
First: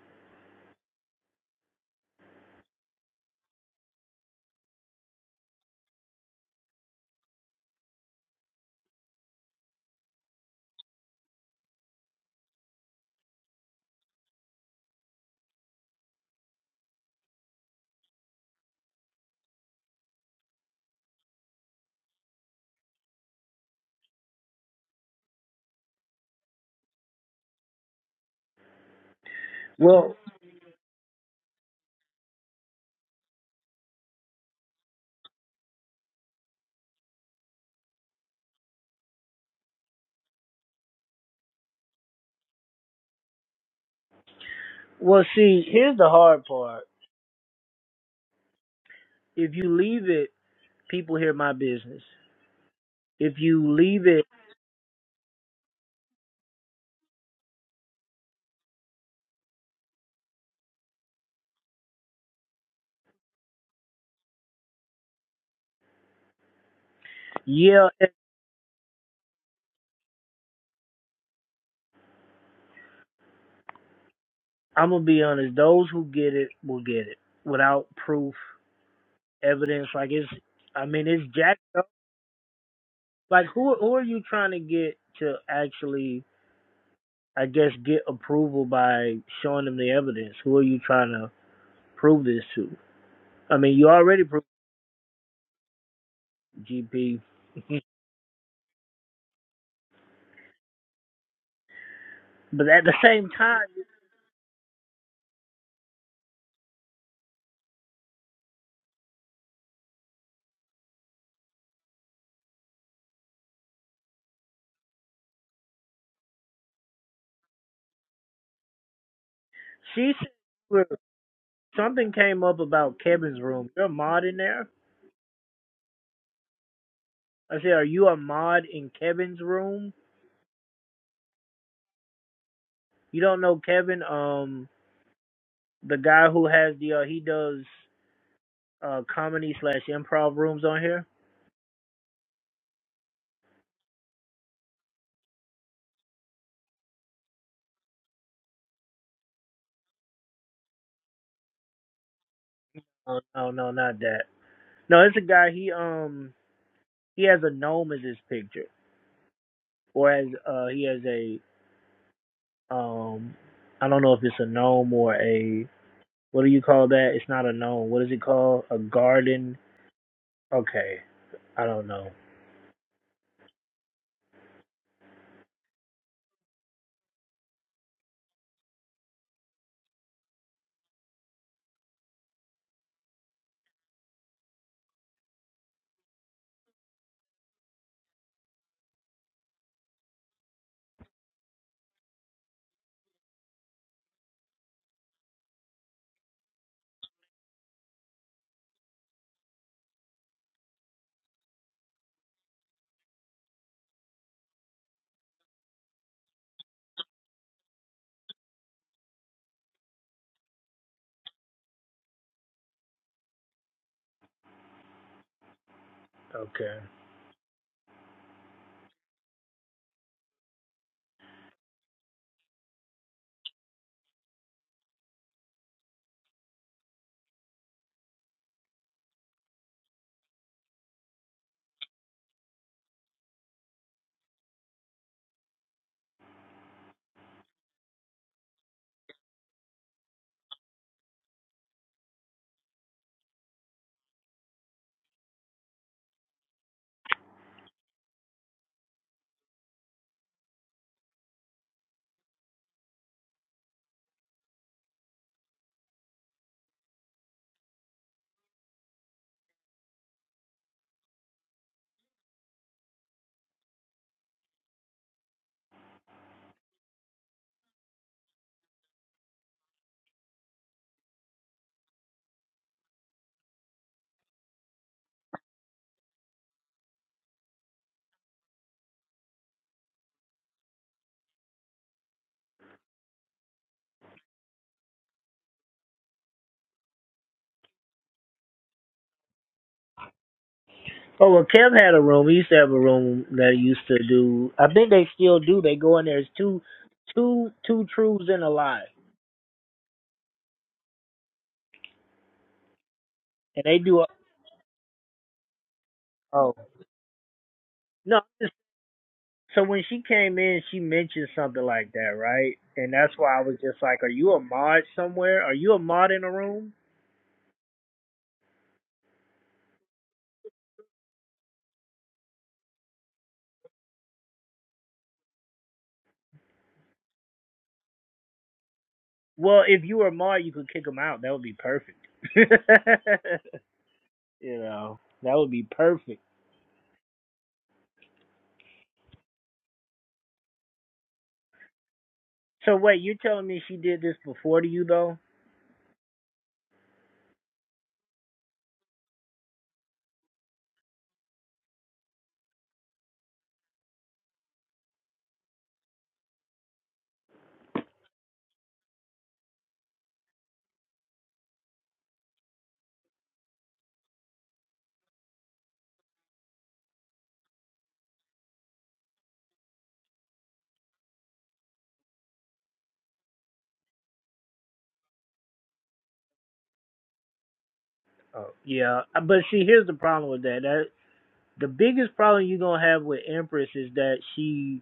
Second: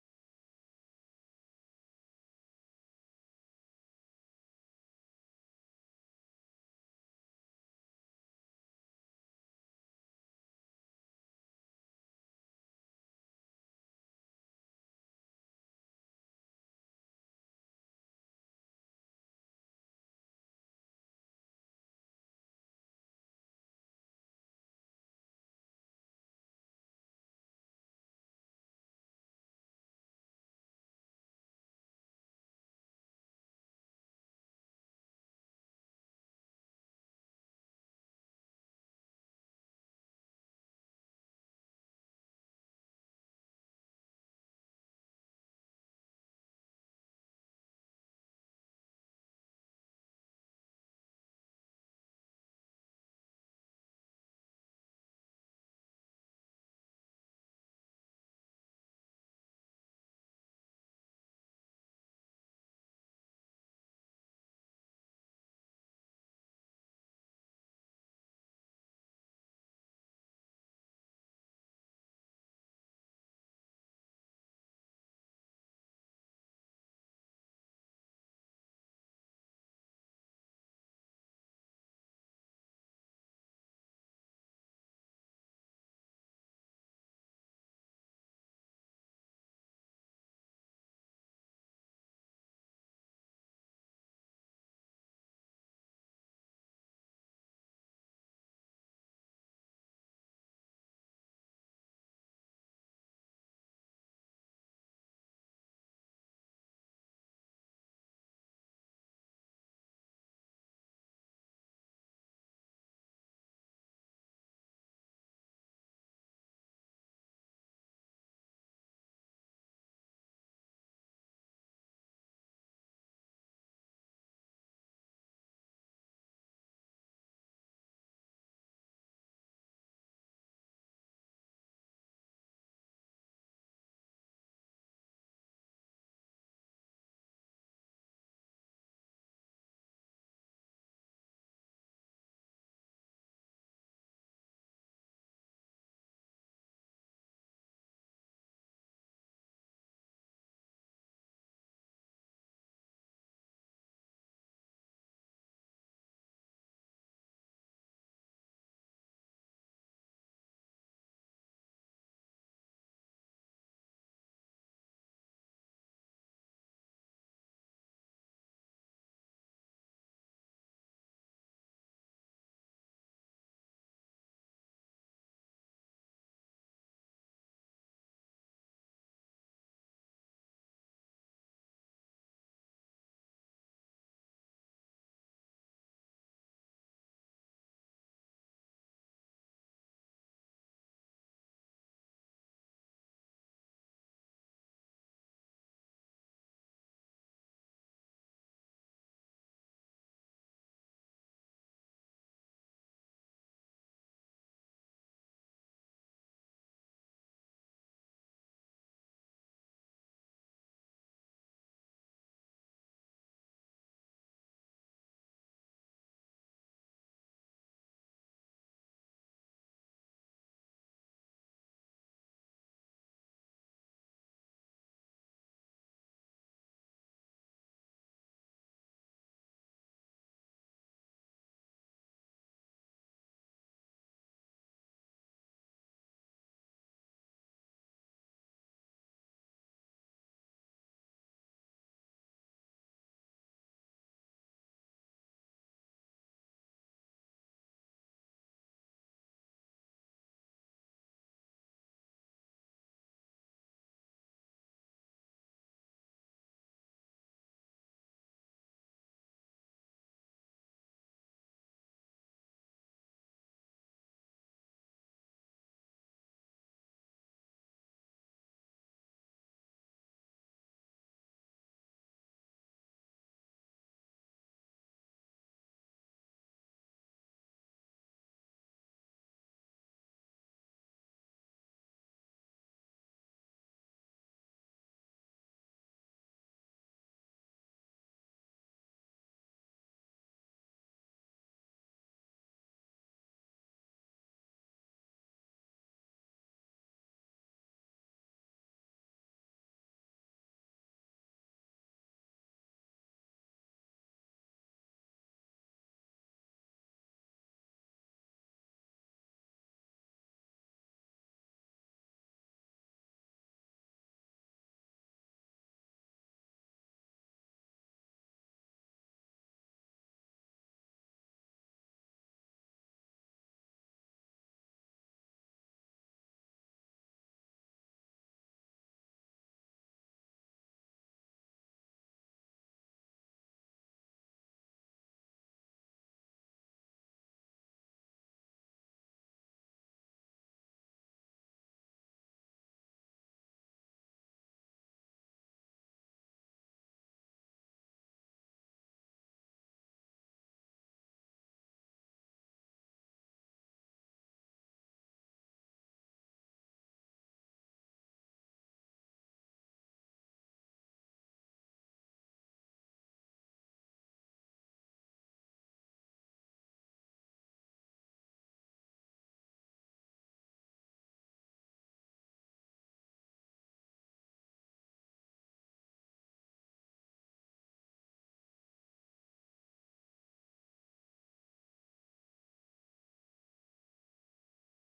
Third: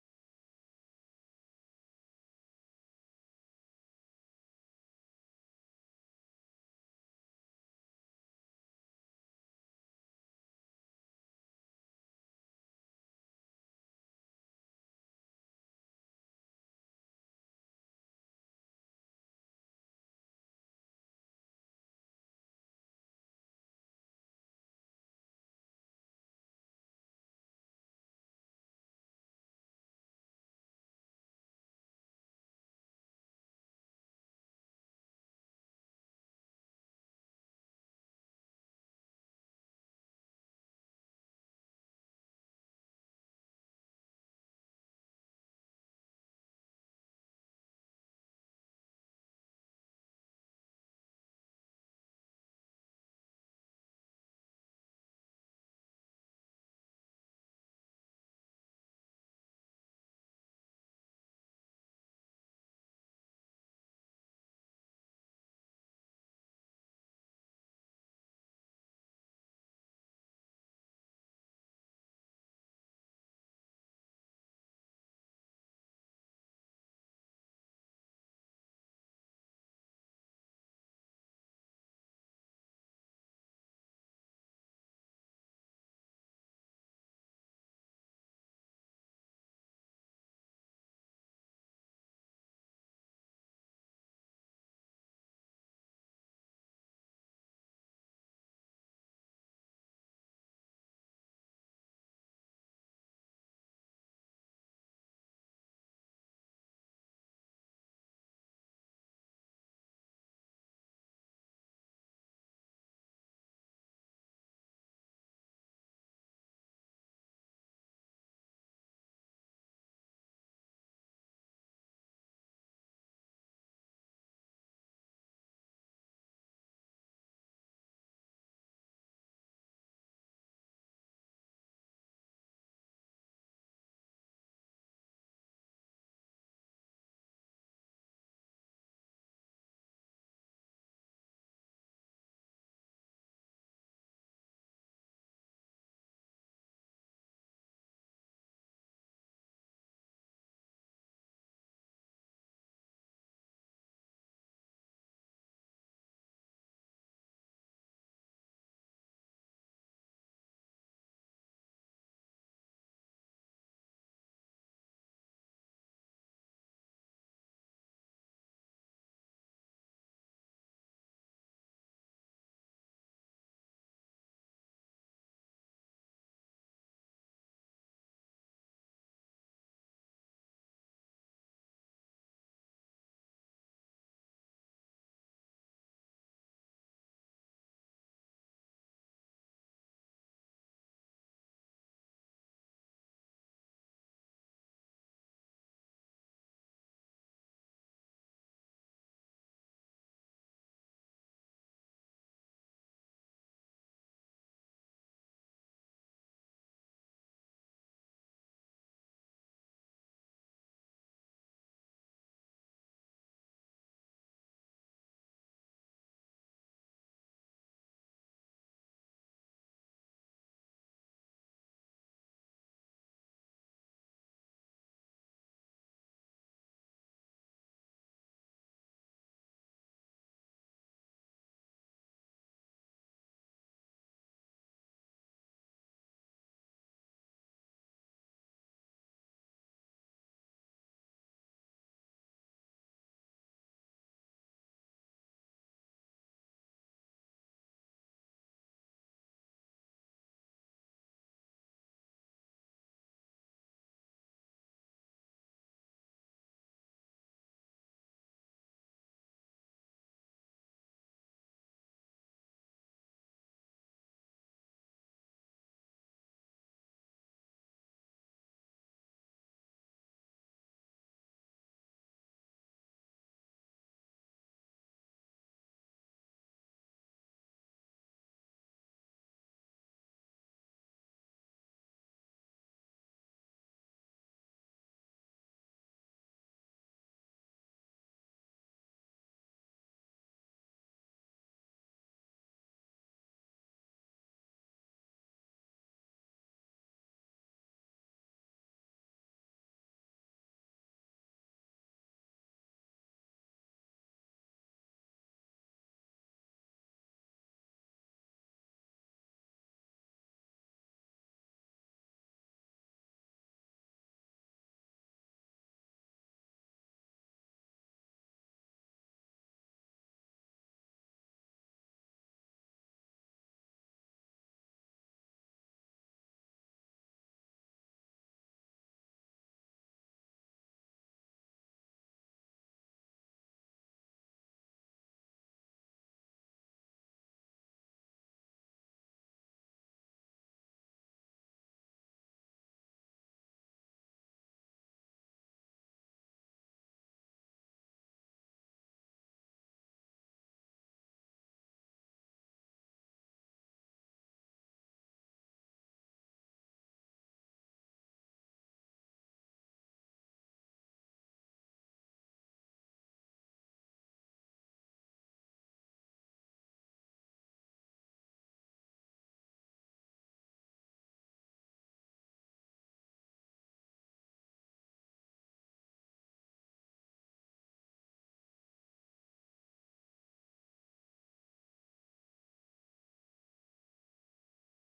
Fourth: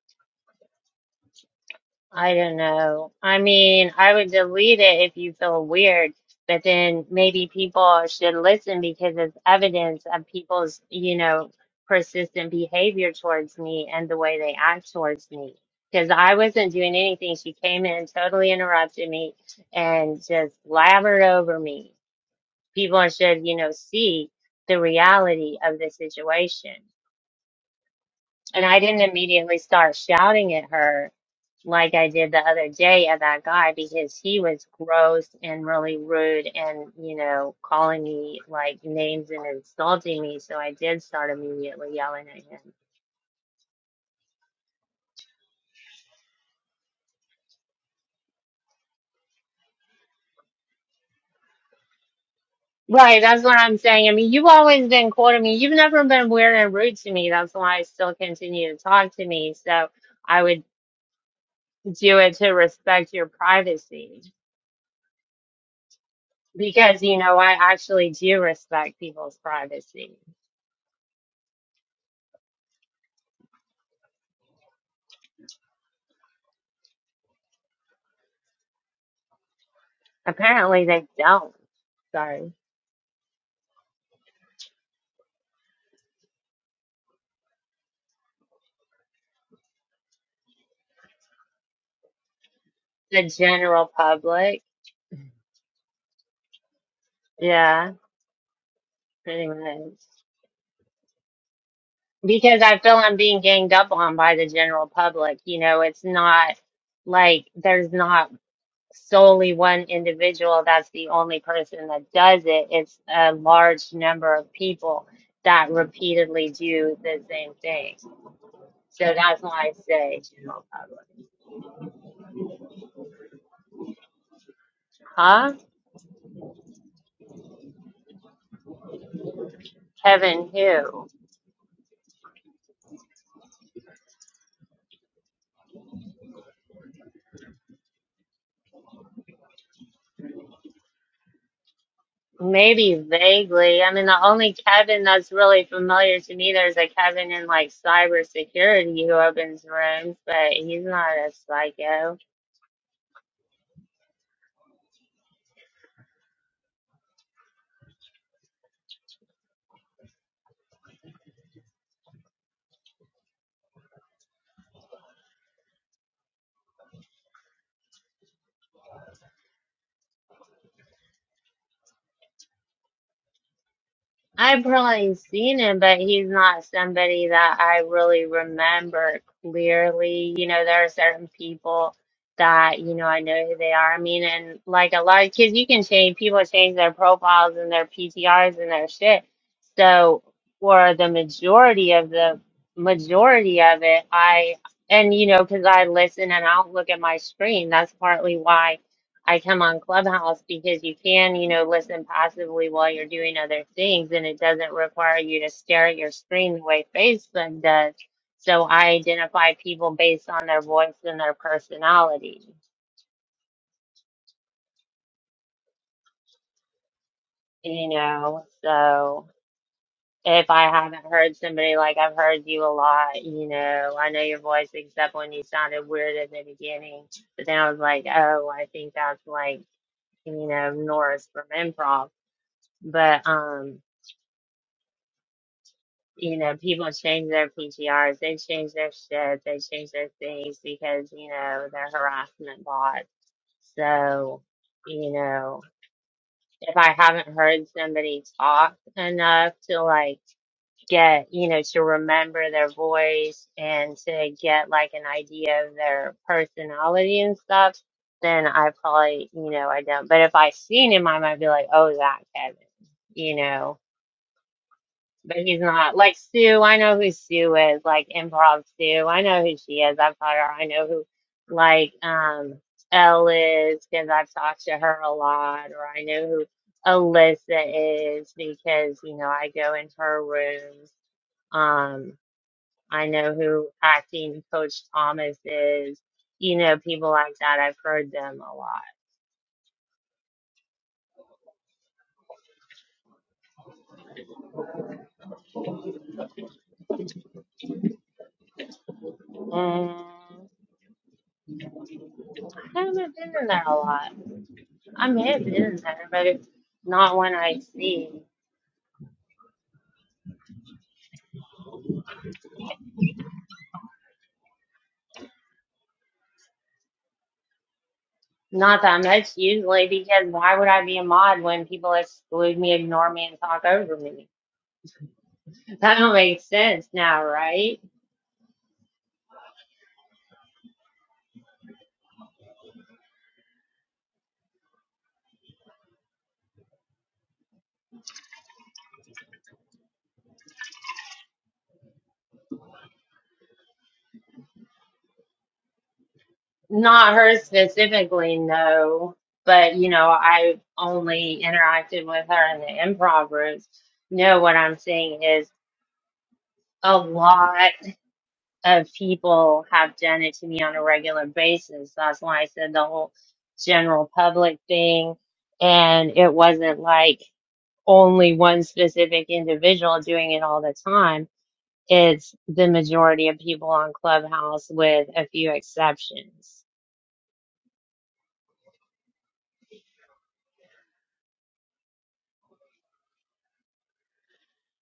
A: I don't know. I mean, I would delete it if you feel weird, but then maybe people should listen because it's evidence of people's, you know, persistent behavior towards me and the way they act towards me. Because I wasn't doing anything. She came in, totally interrupted me, and just blabbered over me. people should, you know, see the reality of the situation. And I didn't immediately start
B: well,
A: shouting at her like I did the other day at that guy because he was gross and really rude and, you know, calling me like names and insulting me. So I did start immediately yelling at him.
B: well, see, here's the hard part. If you leave it, people hear my business.
A: Right,
B: If
A: that's what
B: you
A: I'm
B: leave
A: saying. I
B: it,
A: mean, you've always been cool to me. You've never been weird and rude to me. That's why I still continue to talk to me. So I would do it to respect your privacy. Because, you know, I
B: yeah,
A: actually do respect people's privacy.
B: I'm gonna be honest. Those who get it will get it without proof. evidence. Like it's,
A: Apparently
B: I
A: they
B: mean, it's
A: don't.
B: jacked up.
A: Sorry.
B: Like who who are you trying to get to actually, I guess, get approval by showing them the evidence? Who are you trying to prove this to?
A: The
B: I mean, you
A: general
B: already proved
A: public.
B: GP,
A: Yeah, pretty much. Because
B: but
A: I
B: at the
A: feel I'm
B: same
A: being
B: time,
A: ganged up on by the general public. You know, it's not like there's not solely one individual that's the only person that does it. It's a large number of people that repeatedly do the same thing. So that's why I
B: she
A: say
B: said
A: general
B: well,
A: public.
B: something came up about Kevin's room. You're a mod in there.
A: Huh?
B: I said, are you a mod in Kevin's room?
A: Kevin who?
B: You don't know Kevin, um, the guy who has the uh, he does uh comedy slash improv rooms on here.
A: Maybe vaguely. I mean, the only cabin that's really familiar to me, there's a cabin in like cybersecurity who opens rooms, but he's not a psycho.
B: Oh no, no, not that. No, it's a guy. He um he has a gnome as his picture, or as uh he has a um I don't know if it's a gnome or a what do you call that? It's not a gnome. What is it called? A garden? Okay, I don't know.
A: I've probably seen him, but he's not somebody that I really remember clearly. You know, there are certain people that, you know, I know who they are. I mean, and like a lot of kids, you can change, people change their profiles and their PTRs and their shit. So for the majority of the majority of it, I, and you know, because I listen and I don't look at my screen. That's partly why. I come on Clubhouse because you can, you know, listen passively while you're doing other things, and it doesn't require you to stare at your screen the way Facebook does. So I identify people based on their voice and their personality,
B: Okay.
A: you know. So if I haven't heard somebody like I've heard you a lot, you know, I know your voice except when you sounded weird at the beginning. But then I was like, oh, I think that's like, you know, Norris from improv but um you know, people change their PTRs, they change their shit, they change their things because, you know, they're harassment bots. So, you know, if I haven't heard somebody talk enough to like get, you know, to remember their voice and to get like an idea of their personality and stuff, then I probably, you know, I don't. But if I seen him, I might be like, oh, that Kevin, you know but he's not like Sue. I know who Sue is, like improv Sue. I know who she is. I've taught her. I know who like um Elle is because I've talked to her a lot, or I know who Alyssa is because you know I go into her rooms. Um, I know who acting coach Thomas is. You know, people like that. I've heard them a lot.
B: Oh well, Kev had a room. He used to have a room that he used to do. I think they still do. They go in there. It's two, two, two truths and a lie,
A: Mm, I haven't been in
B: and
A: there a
B: they do. A,
A: lot. I may have been in there, but it's
B: oh
A: not one I see.
B: no, So when she came in, she mentioned something like that, right? And that's why I was just like, "Are you a mod somewhere? Are you a mod in a room?"
A: Not that much, usually, because why would I be a mod when people exclude me, ignore me, and talk over me? That don't make sense now, right?
B: Well, if you were a mod, you could kick them out. That would be perfect. you know, that would be perfect. So wait, you're telling me she did this before to you though?
A: Not her specifically, no. But, you know, I only interacted with her in the improv groups. No, what I'm saying is a lot of people have done it to me on a regular basis. That's why I said the whole general public thing. And it wasn't like only one specific individual doing it all the time. It's the majority of people on Clubhouse with a few exceptions.
B: Oh yeah, but see, here's the problem with that. That the biggest problem you're gonna have with Empress is that she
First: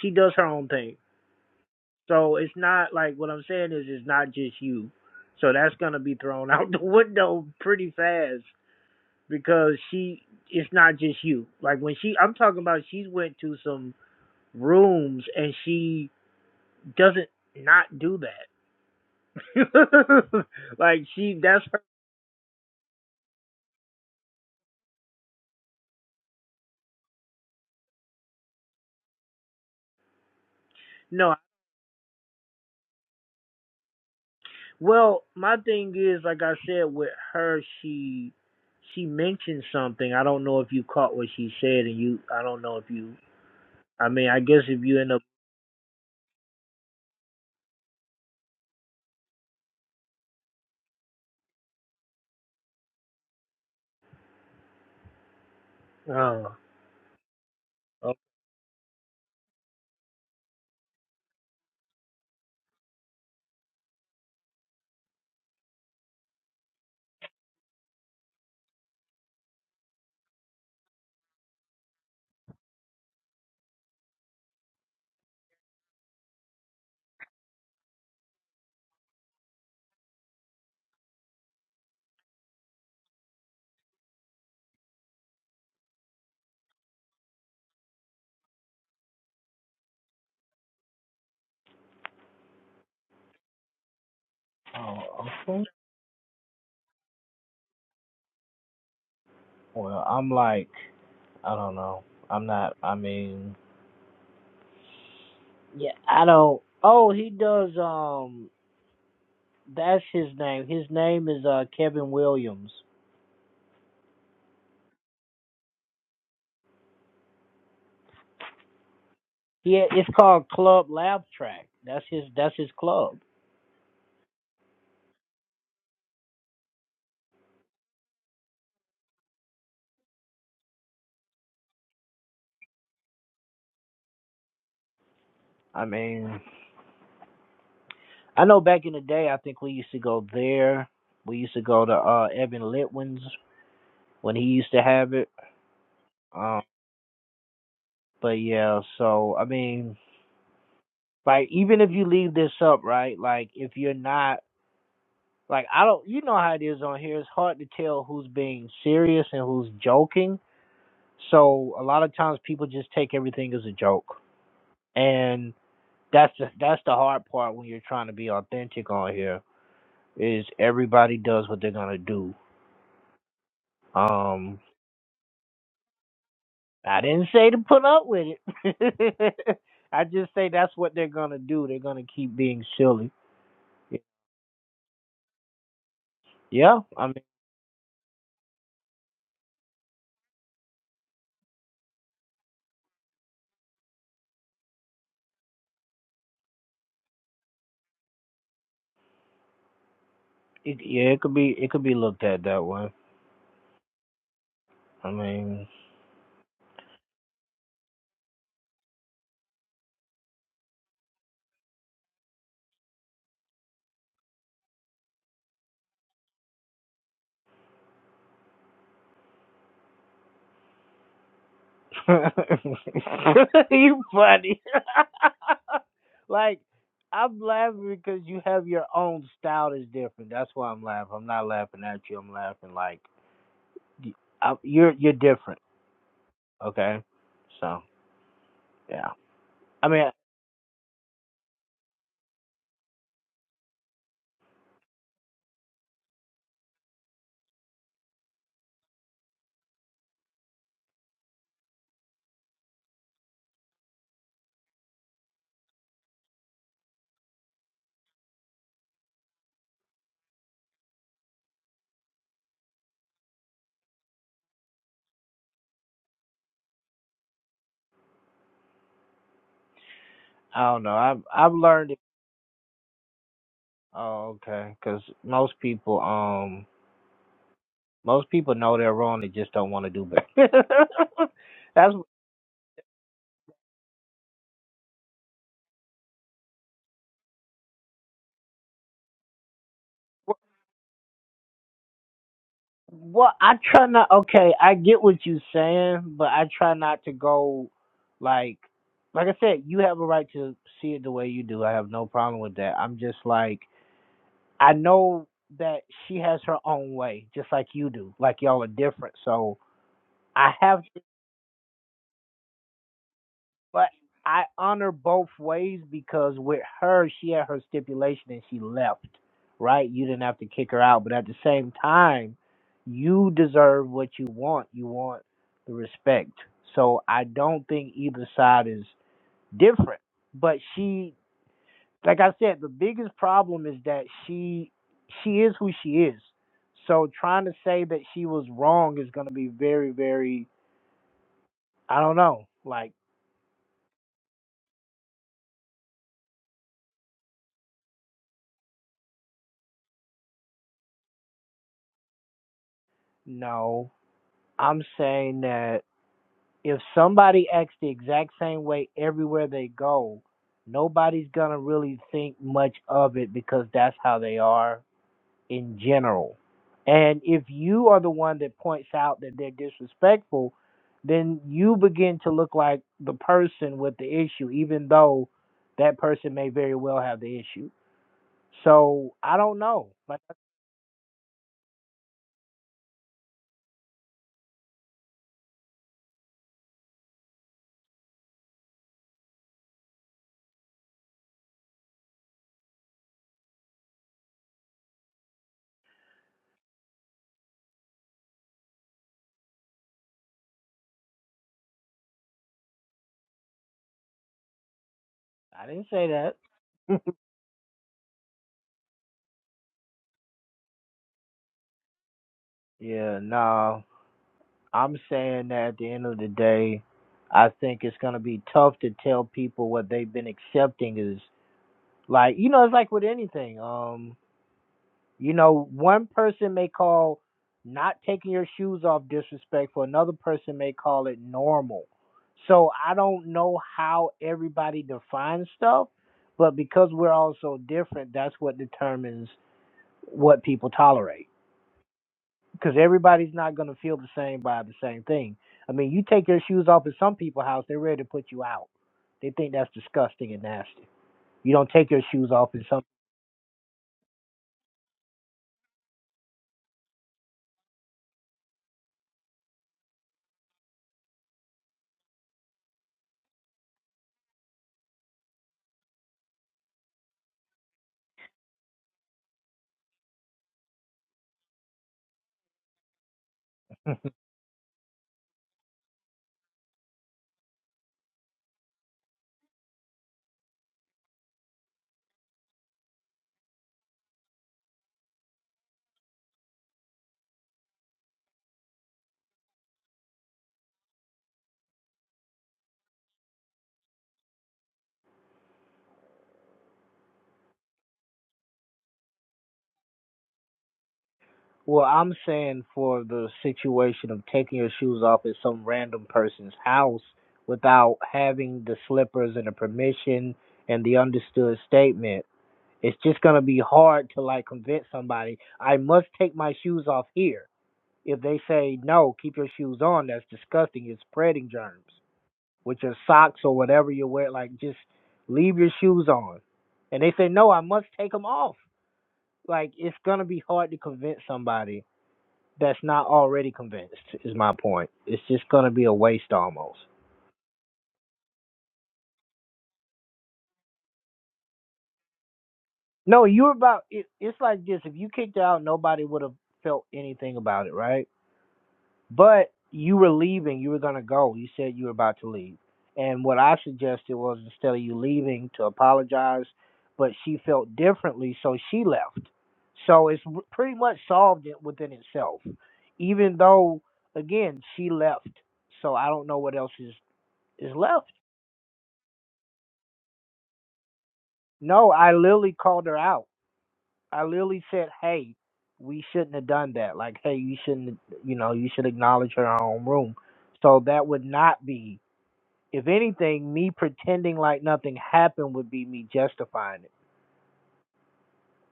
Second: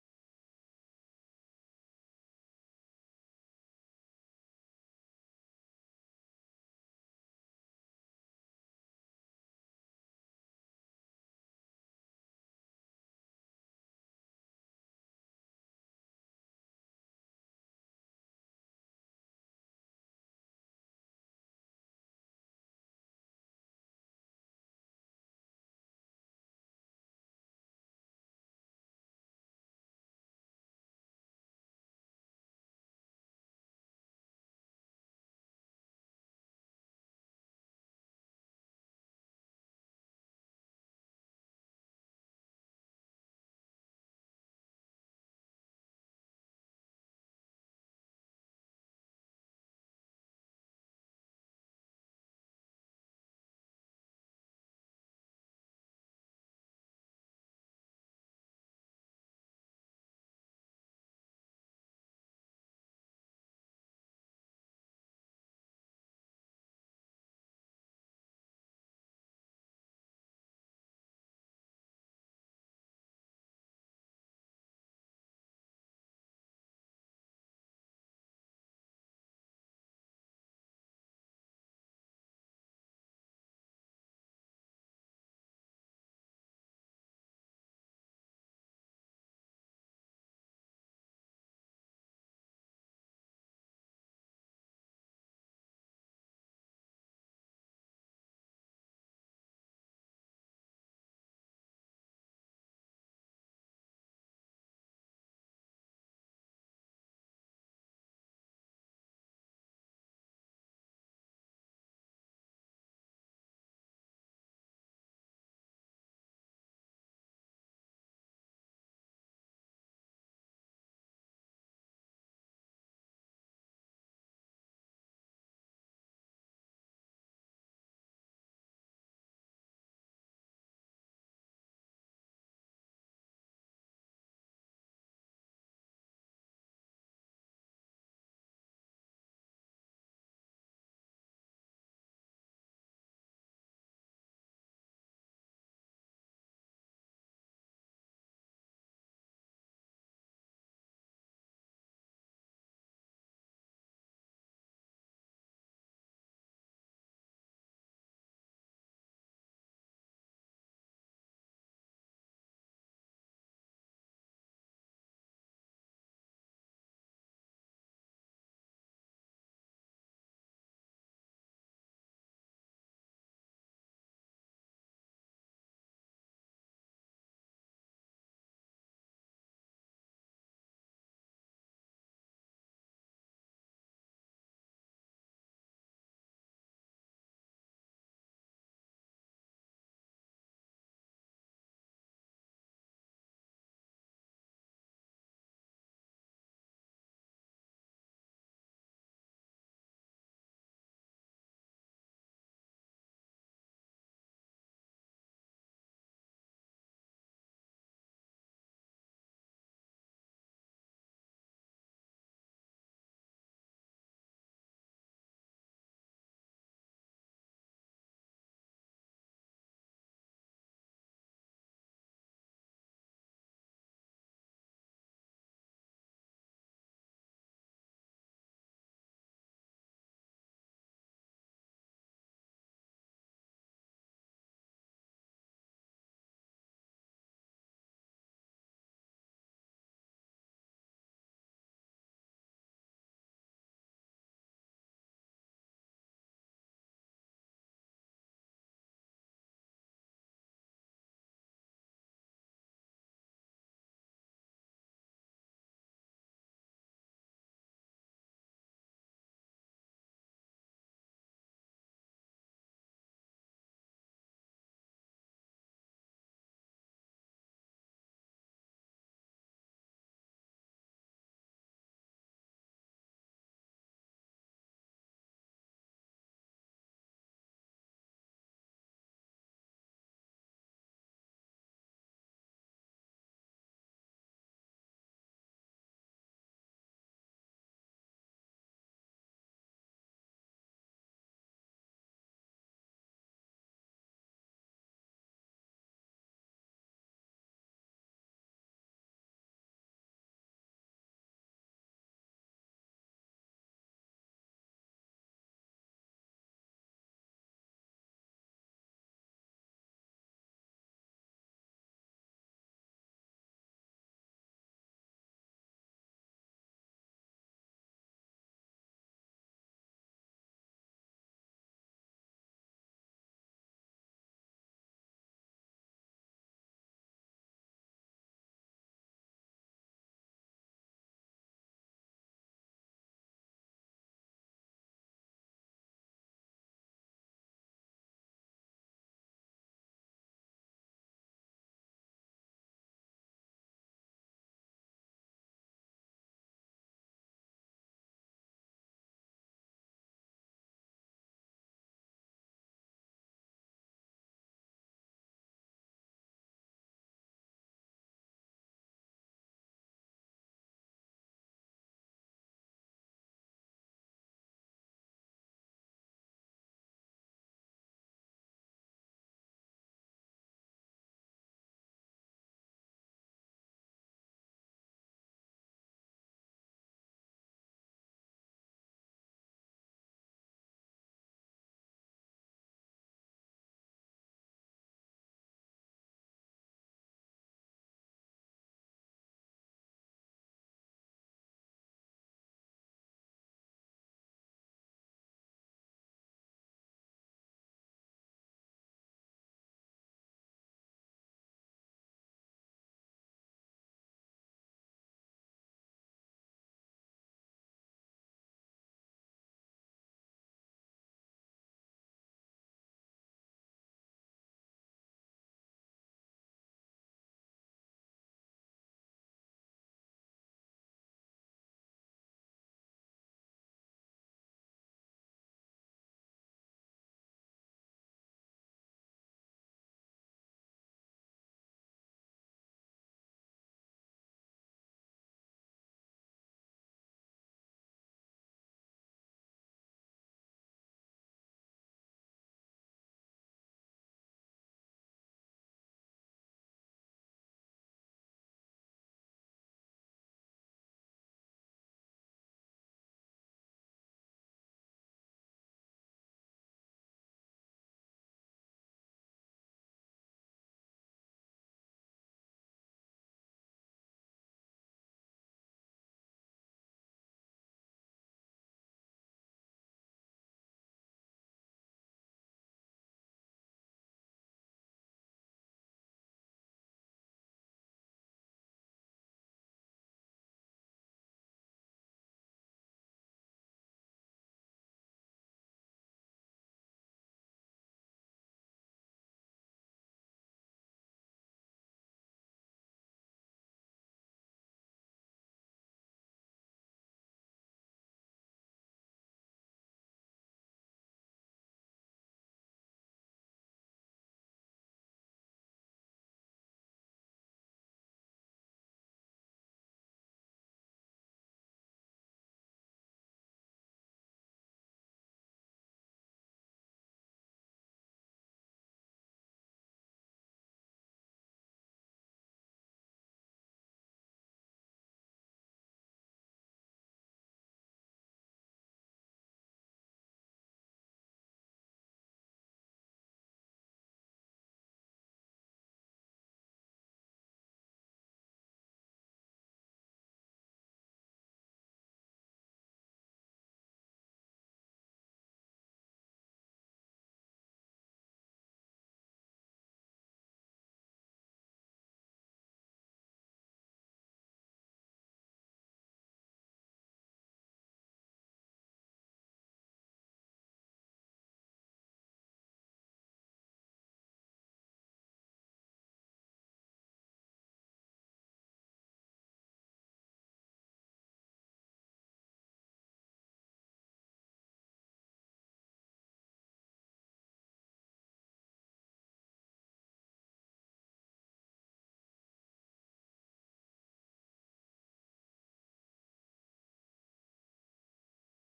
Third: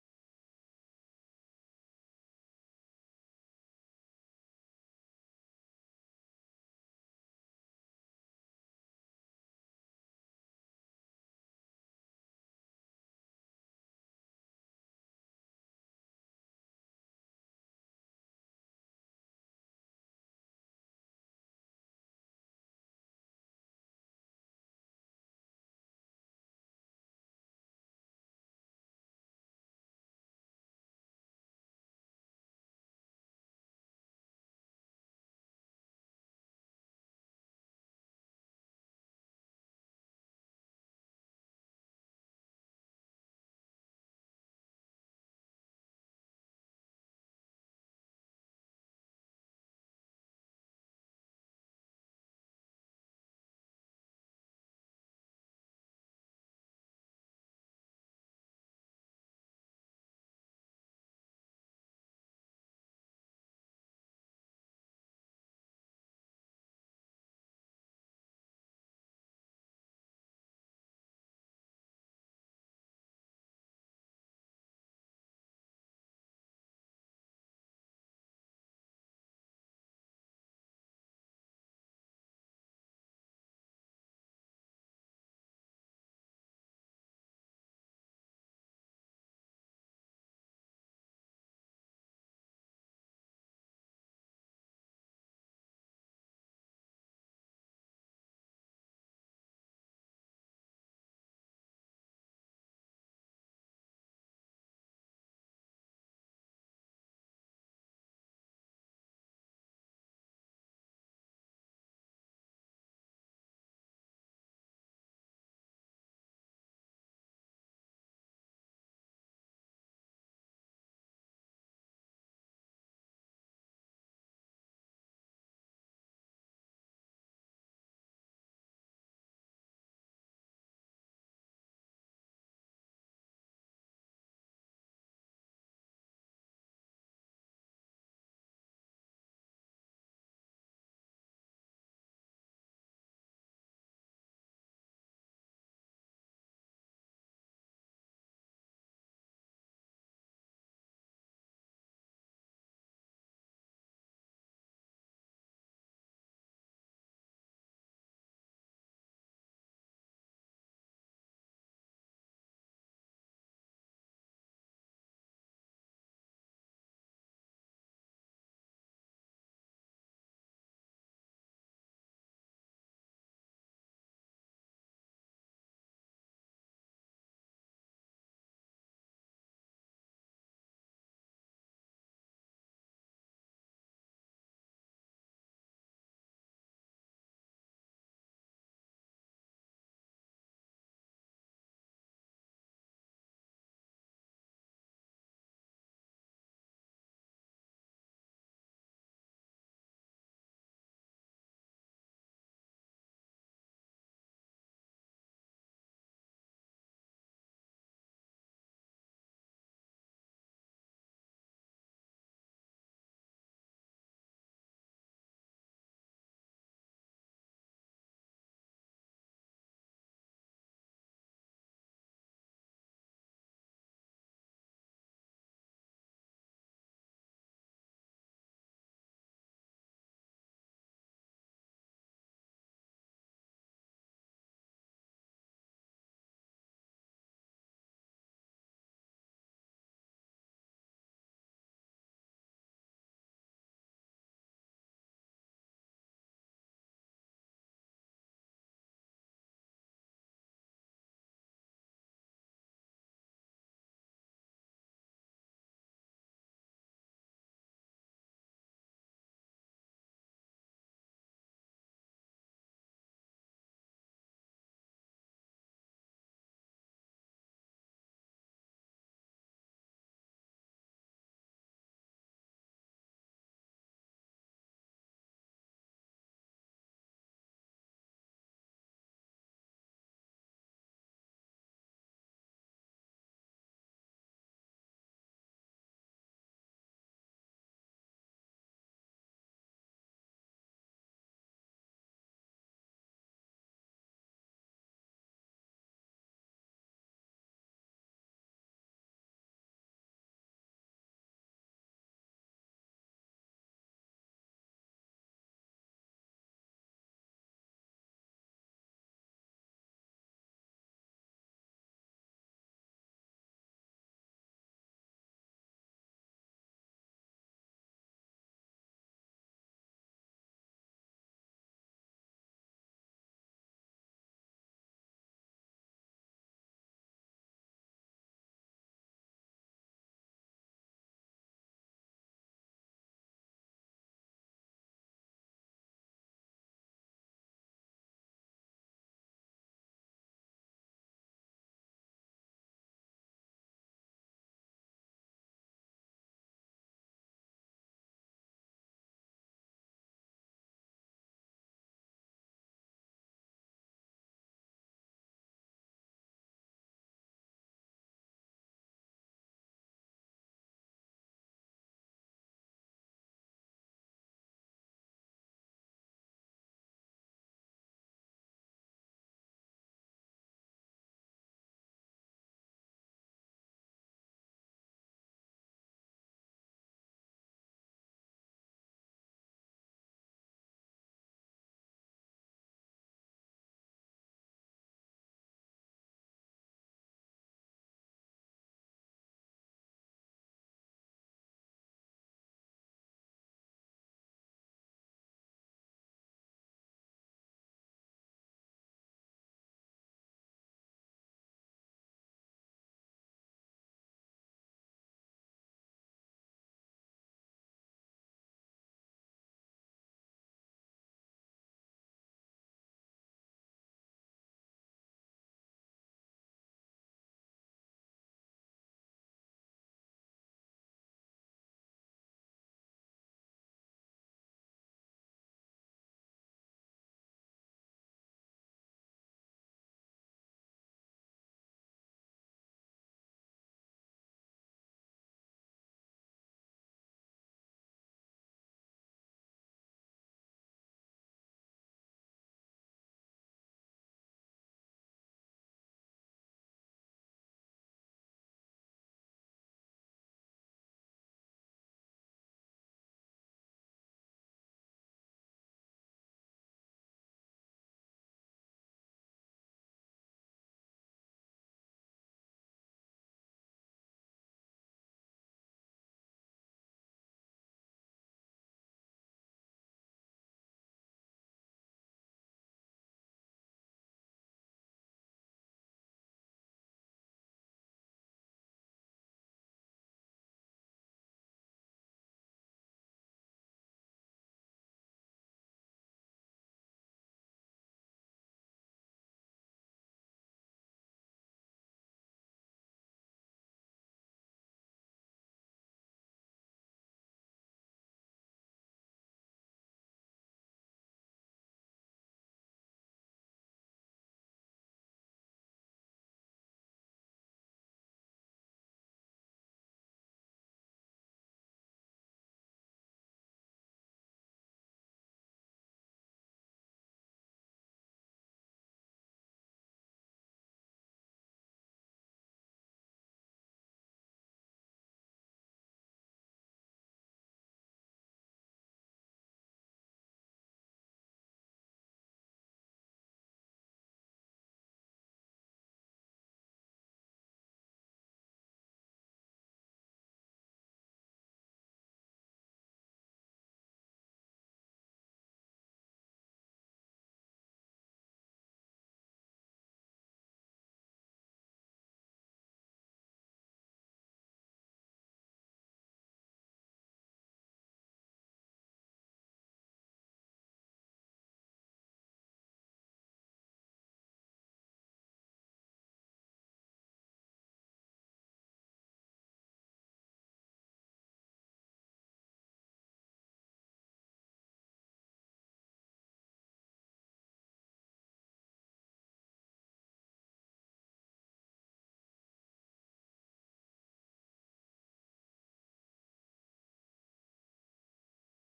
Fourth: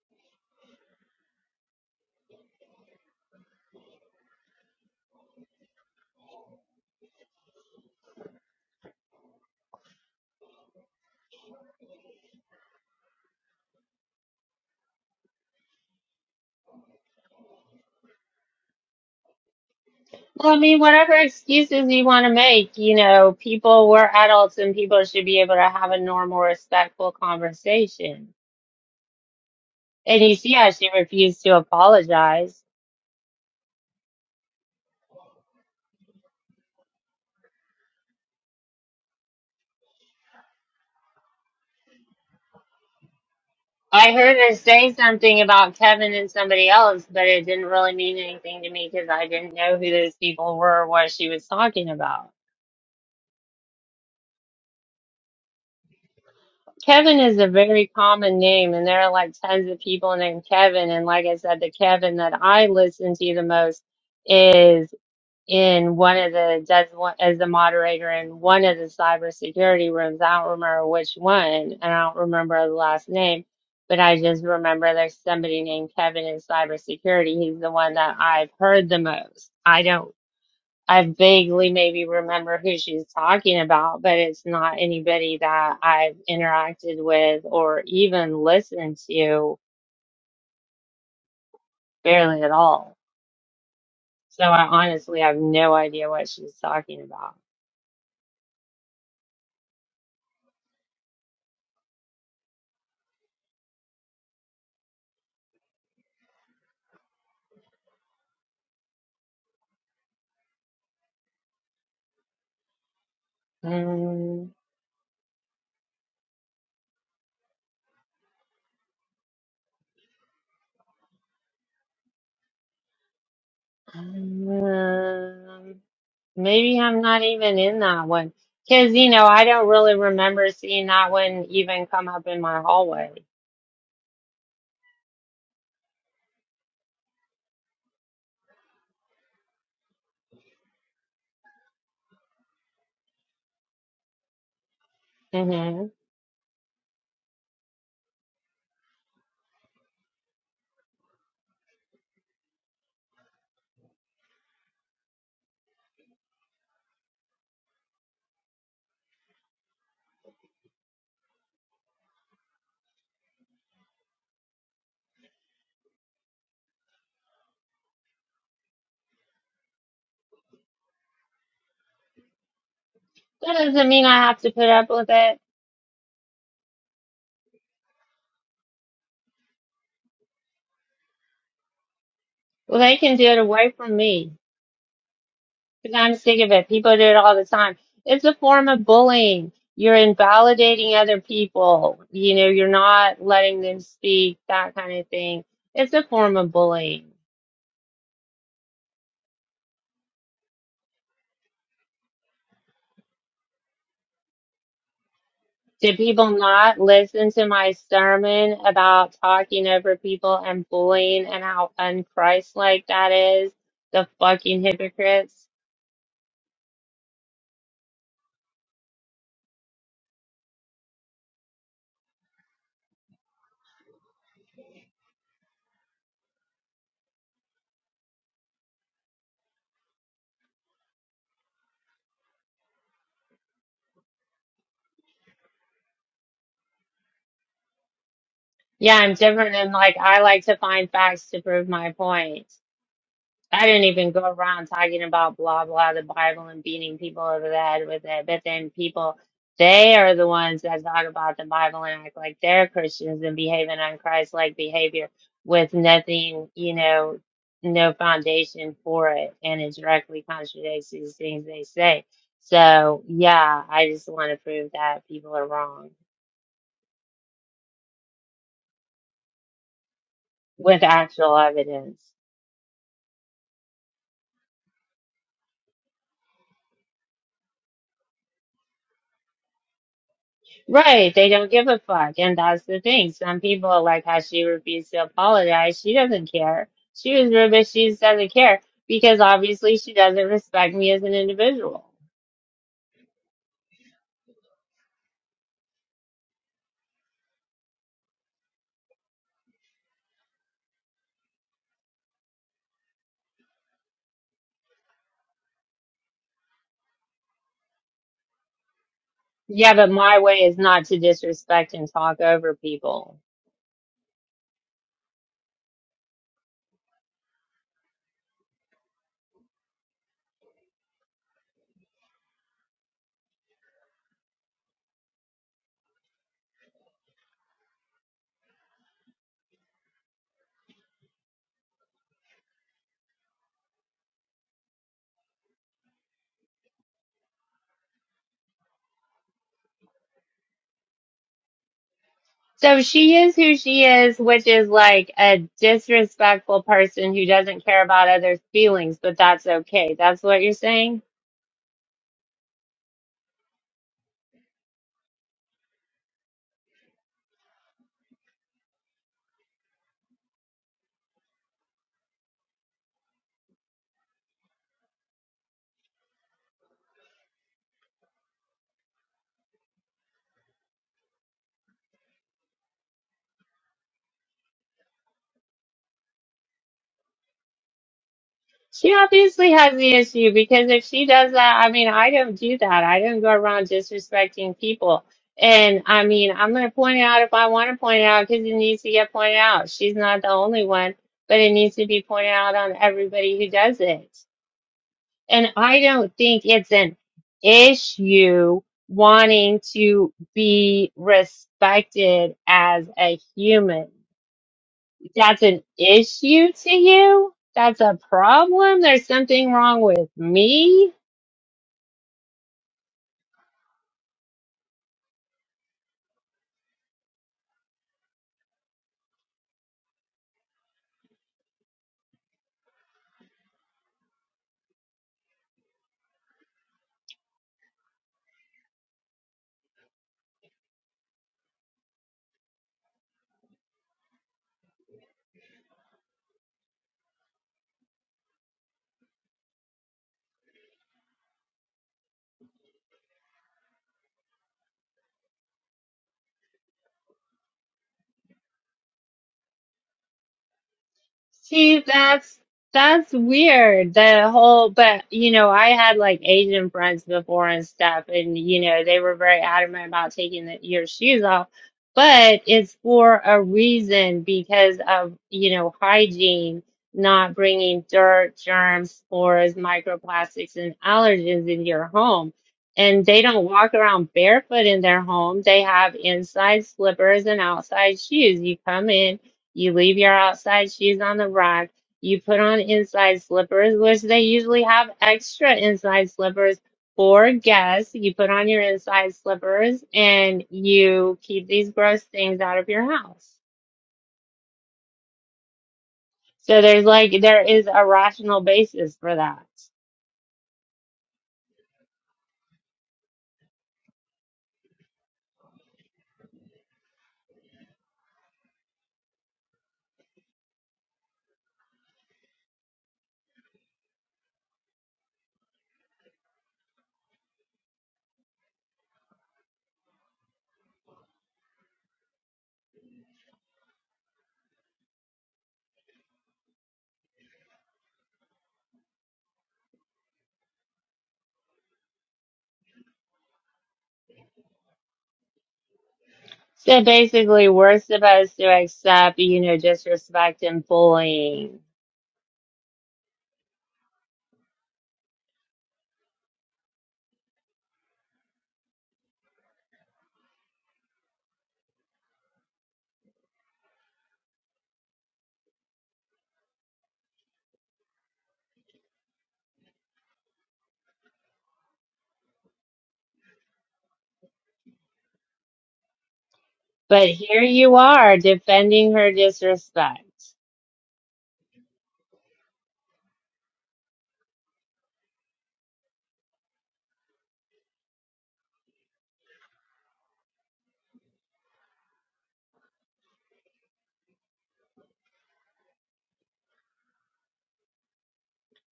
B: she does her own thing. So it's not like what I'm saying is it's not just you. So that's gonna be thrown out the window pretty fast because she it's not just you. Like when she I'm talking about she went to some rooms and she doesn't not do that.
A: Well, I mean,
B: like
A: whatever
B: she that's her
A: excuses you want to make, you know, people, we're adults and people should be able to have a normal, respectful conversation. And you see how she
B: no
A: refused to apologize.
B: well my thing is like I said with her she she mentioned something. I don't know if you caught what she said and you I don't know if you I
A: I
B: mean
A: heard
B: I
A: her
B: guess if
A: say
B: you end up
A: something about Kevin and somebody else, but it didn't really mean anything to me because I didn't know who those people were or what she was talking about.
B: oh
A: Kevin is a very common name, and there are like tons of people named Kevin. And like I said, the Kevin that I listen to the most is in one of the does one as the moderator in one of the cybersecurity rooms. I don't remember which one, and I don't remember the last name, but I just remember there's somebody named Kevin in cybersecurity. He's the one that I've heard the most. I don't I vaguely maybe remember who she's talking about, but it's not anybody that I've interacted with or even listened to barely at all. So I honestly
B: Oh,
A: have
B: okay.
A: no idea what she's talking about.
B: Well, I'm like, I don't know. I'm not. I mean, yeah, I don't. Oh, he does. Um, that's his name. His name is uh Kevin Williams.
A: Um,
B: He it's called Club Laugh Track. That's his. That's his club.
A: um, maybe I'm not even in that one. Because, you know, I don't really remember seeing that one even come up in my hallway.
B: I mean, I know back in the day, I think we used to go there. We used to go to uh Evan Litwin's when he used to have it.
A: hmm
B: Um, but yeah. So I mean, like even if you leave this up, right? Like if you're not Like I don't, you know how it is on here. It's hard to tell who's being serious and who's joking. So a lot of times people just take everything as a joke, and that's the, that's the hard part when you're trying to be authentic on here. Is everybody does what they're gonna do.
A: That doesn't mean I have to
B: Um,
A: put up with it.
B: I didn't say to put up with it. I just say that's what they're gonna do. They're gonna keep being
A: Well, they
B: silly.
A: can do it away from me. Because I'm sick of it.
B: Yeah,
A: People do
B: I mean,
A: it all the time. It's a form of bullying. You're invalidating other people. You know, you're not letting them speak, that kind of thing. It's a form of bullying.
B: it, yeah, it could be it could be looked at that way. I mean.
A: Did people not listen to my sermon about talking over people and bullying and how unchristlike that is? The fucking hypocrites.
B: you funny. like I'm laughing because you have your own style that's different. That's why I'm laughing. I'm not laughing at you. I'm laughing like y- I, you're you're different. Okay, so
A: Yeah,
B: yeah.
A: I'm different and
B: I
A: like
B: mean,
A: I like to find facts to prove my point. I didn't even go around talking about blah blah the Bible and beating people over the head with it. But then people, they are the ones that talk about the Bible and act like they're Christians and behaving on Christ-like behavior with nothing, you know, no foundation for it, and it directly contradicts these things they say. So yeah, I just want to prove that people are wrong
B: I don't
A: with
B: know. I've
A: actual
B: I've learned it.
A: evidence.
B: Oh, okay. Because most people um most people know they're wrong. They just don't want to do better.
A: Right, they don't give a
B: that's
A: fuck, and that's the thing. Some people like how she refused to apologize. She doesn't care. She was rude, but she just doesn't care because obviously she doesn't respect me as an individual.
B: Well, I try not. Okay, I get what you're saying, but I try not to go like, like I said, you have a right to see it the way you do. I have no problem with that. I'm just like, I know that she has her own way, just like you do. Like y'all are different, so
A: Yeah, but my way
B: I
A: is
B: have
A: not to disrespect and talk over people.
B: But I honor both ways because with her, she had her stipulation and she left, right? You didn't have to kick her out. But at the same time, you deserve what you want. You want the respect. So I don't think either side is different. But she, like I said, the biggest problem is that she she is who she is. So trying to say that she was wrong is going to be very, very, I don't know.
A: So
B: Like,
A: she is who she is, which is like a disrespectful person who doesn't care about others' feelings, but that's okay. That's what you're saying?
B: no, I'm saying that if somebody acts the exact same way everywhere they go, nobody's gonna really think much of it because that's how they are in general. And if you are the one that points out that they're disrespectful, then you begin to look like the person with the issue, even though that person may very well have the issue.
A: She
B: So I
A: obviously
B: don't
A: has
B: know.
A: the
B: Like
A: issue because if she does that, I mean, I don't do that. I don't go around disrespecting people. And I mean, I'm going to point it out if I want to point it out because it needs to get pointed out. She's not the only one, but it needs to be pointed out on everybody who does it. And I don't think it's an issue wanting to be respected as a human. That's an
B: I didn't say that.
A: issue to you? That's a problem? There's something wrong with me?
B: yeah, no. I'm saying that at the end of the day, I think it's gonna be tough to tell people what they've been accepting is like you know, it's like with anything. Um, you know, one person may call not taking your shoes off disrespectful, another person may call it normal. So I don't know how everybody defines stuff, but because we're all so different, that's what determines what people tolerate because everybody's not going to feel the same by the same thing. I mean, you take your shoes off at some people's house, they're ready to put you out. They think that's disgusting and nasty. You don't
A: See,
B: take your shoes
A: that's
B: off in some.
A: that's weird. The whole, but you know, I had like Asian friends before and stuff, and you know, they were very adamant about taking the, your shoes off. But it's for a reason because of, you know, hygiene, not bringing dirt, germs, spores, microplastics, and allergens into your home. And they don't walk around barefoot in their home. They have inside slippers and outside shoes. You come in. You leave your outside shoes on the rack. You put on inside slippers, which they usually have extra inside slippers for guests. You put on your inside slippers and you keep these gross things out of your house. So there's like, there is a rational basis for that.
B: Well, I'm saying for the situation of taking your shoes off at some random person's house without having the slippers and the permission and the understood statement, it's just going to be hard to like convince somebody I must take my shoes off here If they say, no, keep your shoes on, that's disgusting. You're spreading germs with your socks or whatever you wear. Like, just leave your shoes on. And they say, no, I must take them off. Like, it's going to be hard to convince somebody that's not already convinced, is my point. It's just going to be a waste almost.
A: So basically, we're supposed to accept, you know, disrespect and bullying.
B: No, you're about, it, it's like this. If you kicked out, nobody would have felt anything about it, right? But you were leaving, you were gonna go. You said you were about to leave. And what I suggested was instead of you leaving to apologize, but she felt differently, so she left. So it's r- pretty much solved it within itself. Even though again, she left. So I don't know what else is
A: But here
B: is
A: you
B: left.
A: are defending her disrespect.
B: No, I literally called her out. I literally said, "Hey, we shouldn't have done that. Like, hey, you shouldn't, you know, you should acknowledge her in her own room." So that would not be If anything, me pretending like nothing happened would be me justifying it.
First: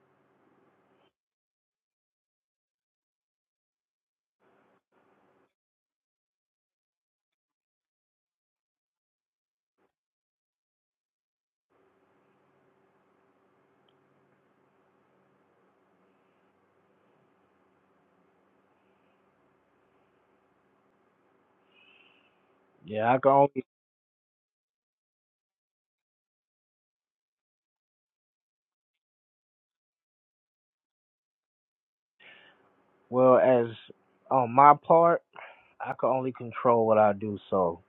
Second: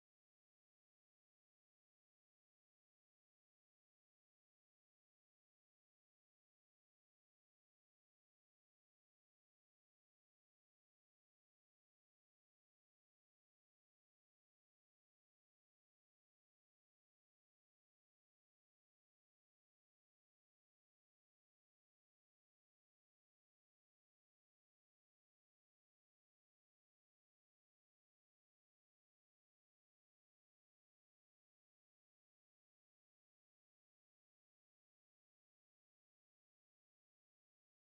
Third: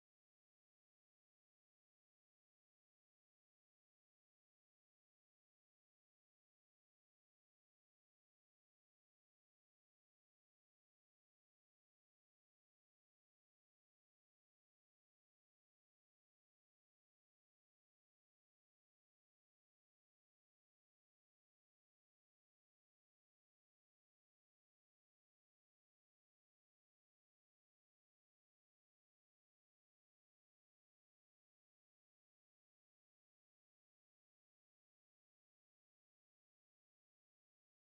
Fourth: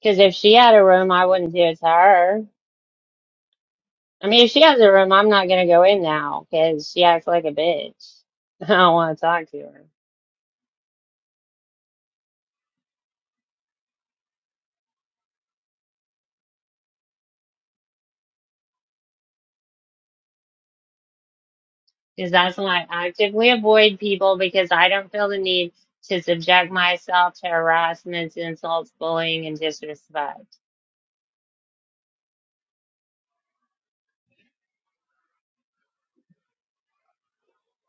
A: Because if she had a room, I wouldn't do it to her. I mean, if she has a room, I'm not gonna go in now because she acts like a bitch. I don't want to talk to her because that's why I
B: Yeah, I can
A: actively
B: only
A: avoid people because I don't feel the need to subject myself to harassment, insults, bullying, and disrespect.
B: well as on my part, I can only control what I do, so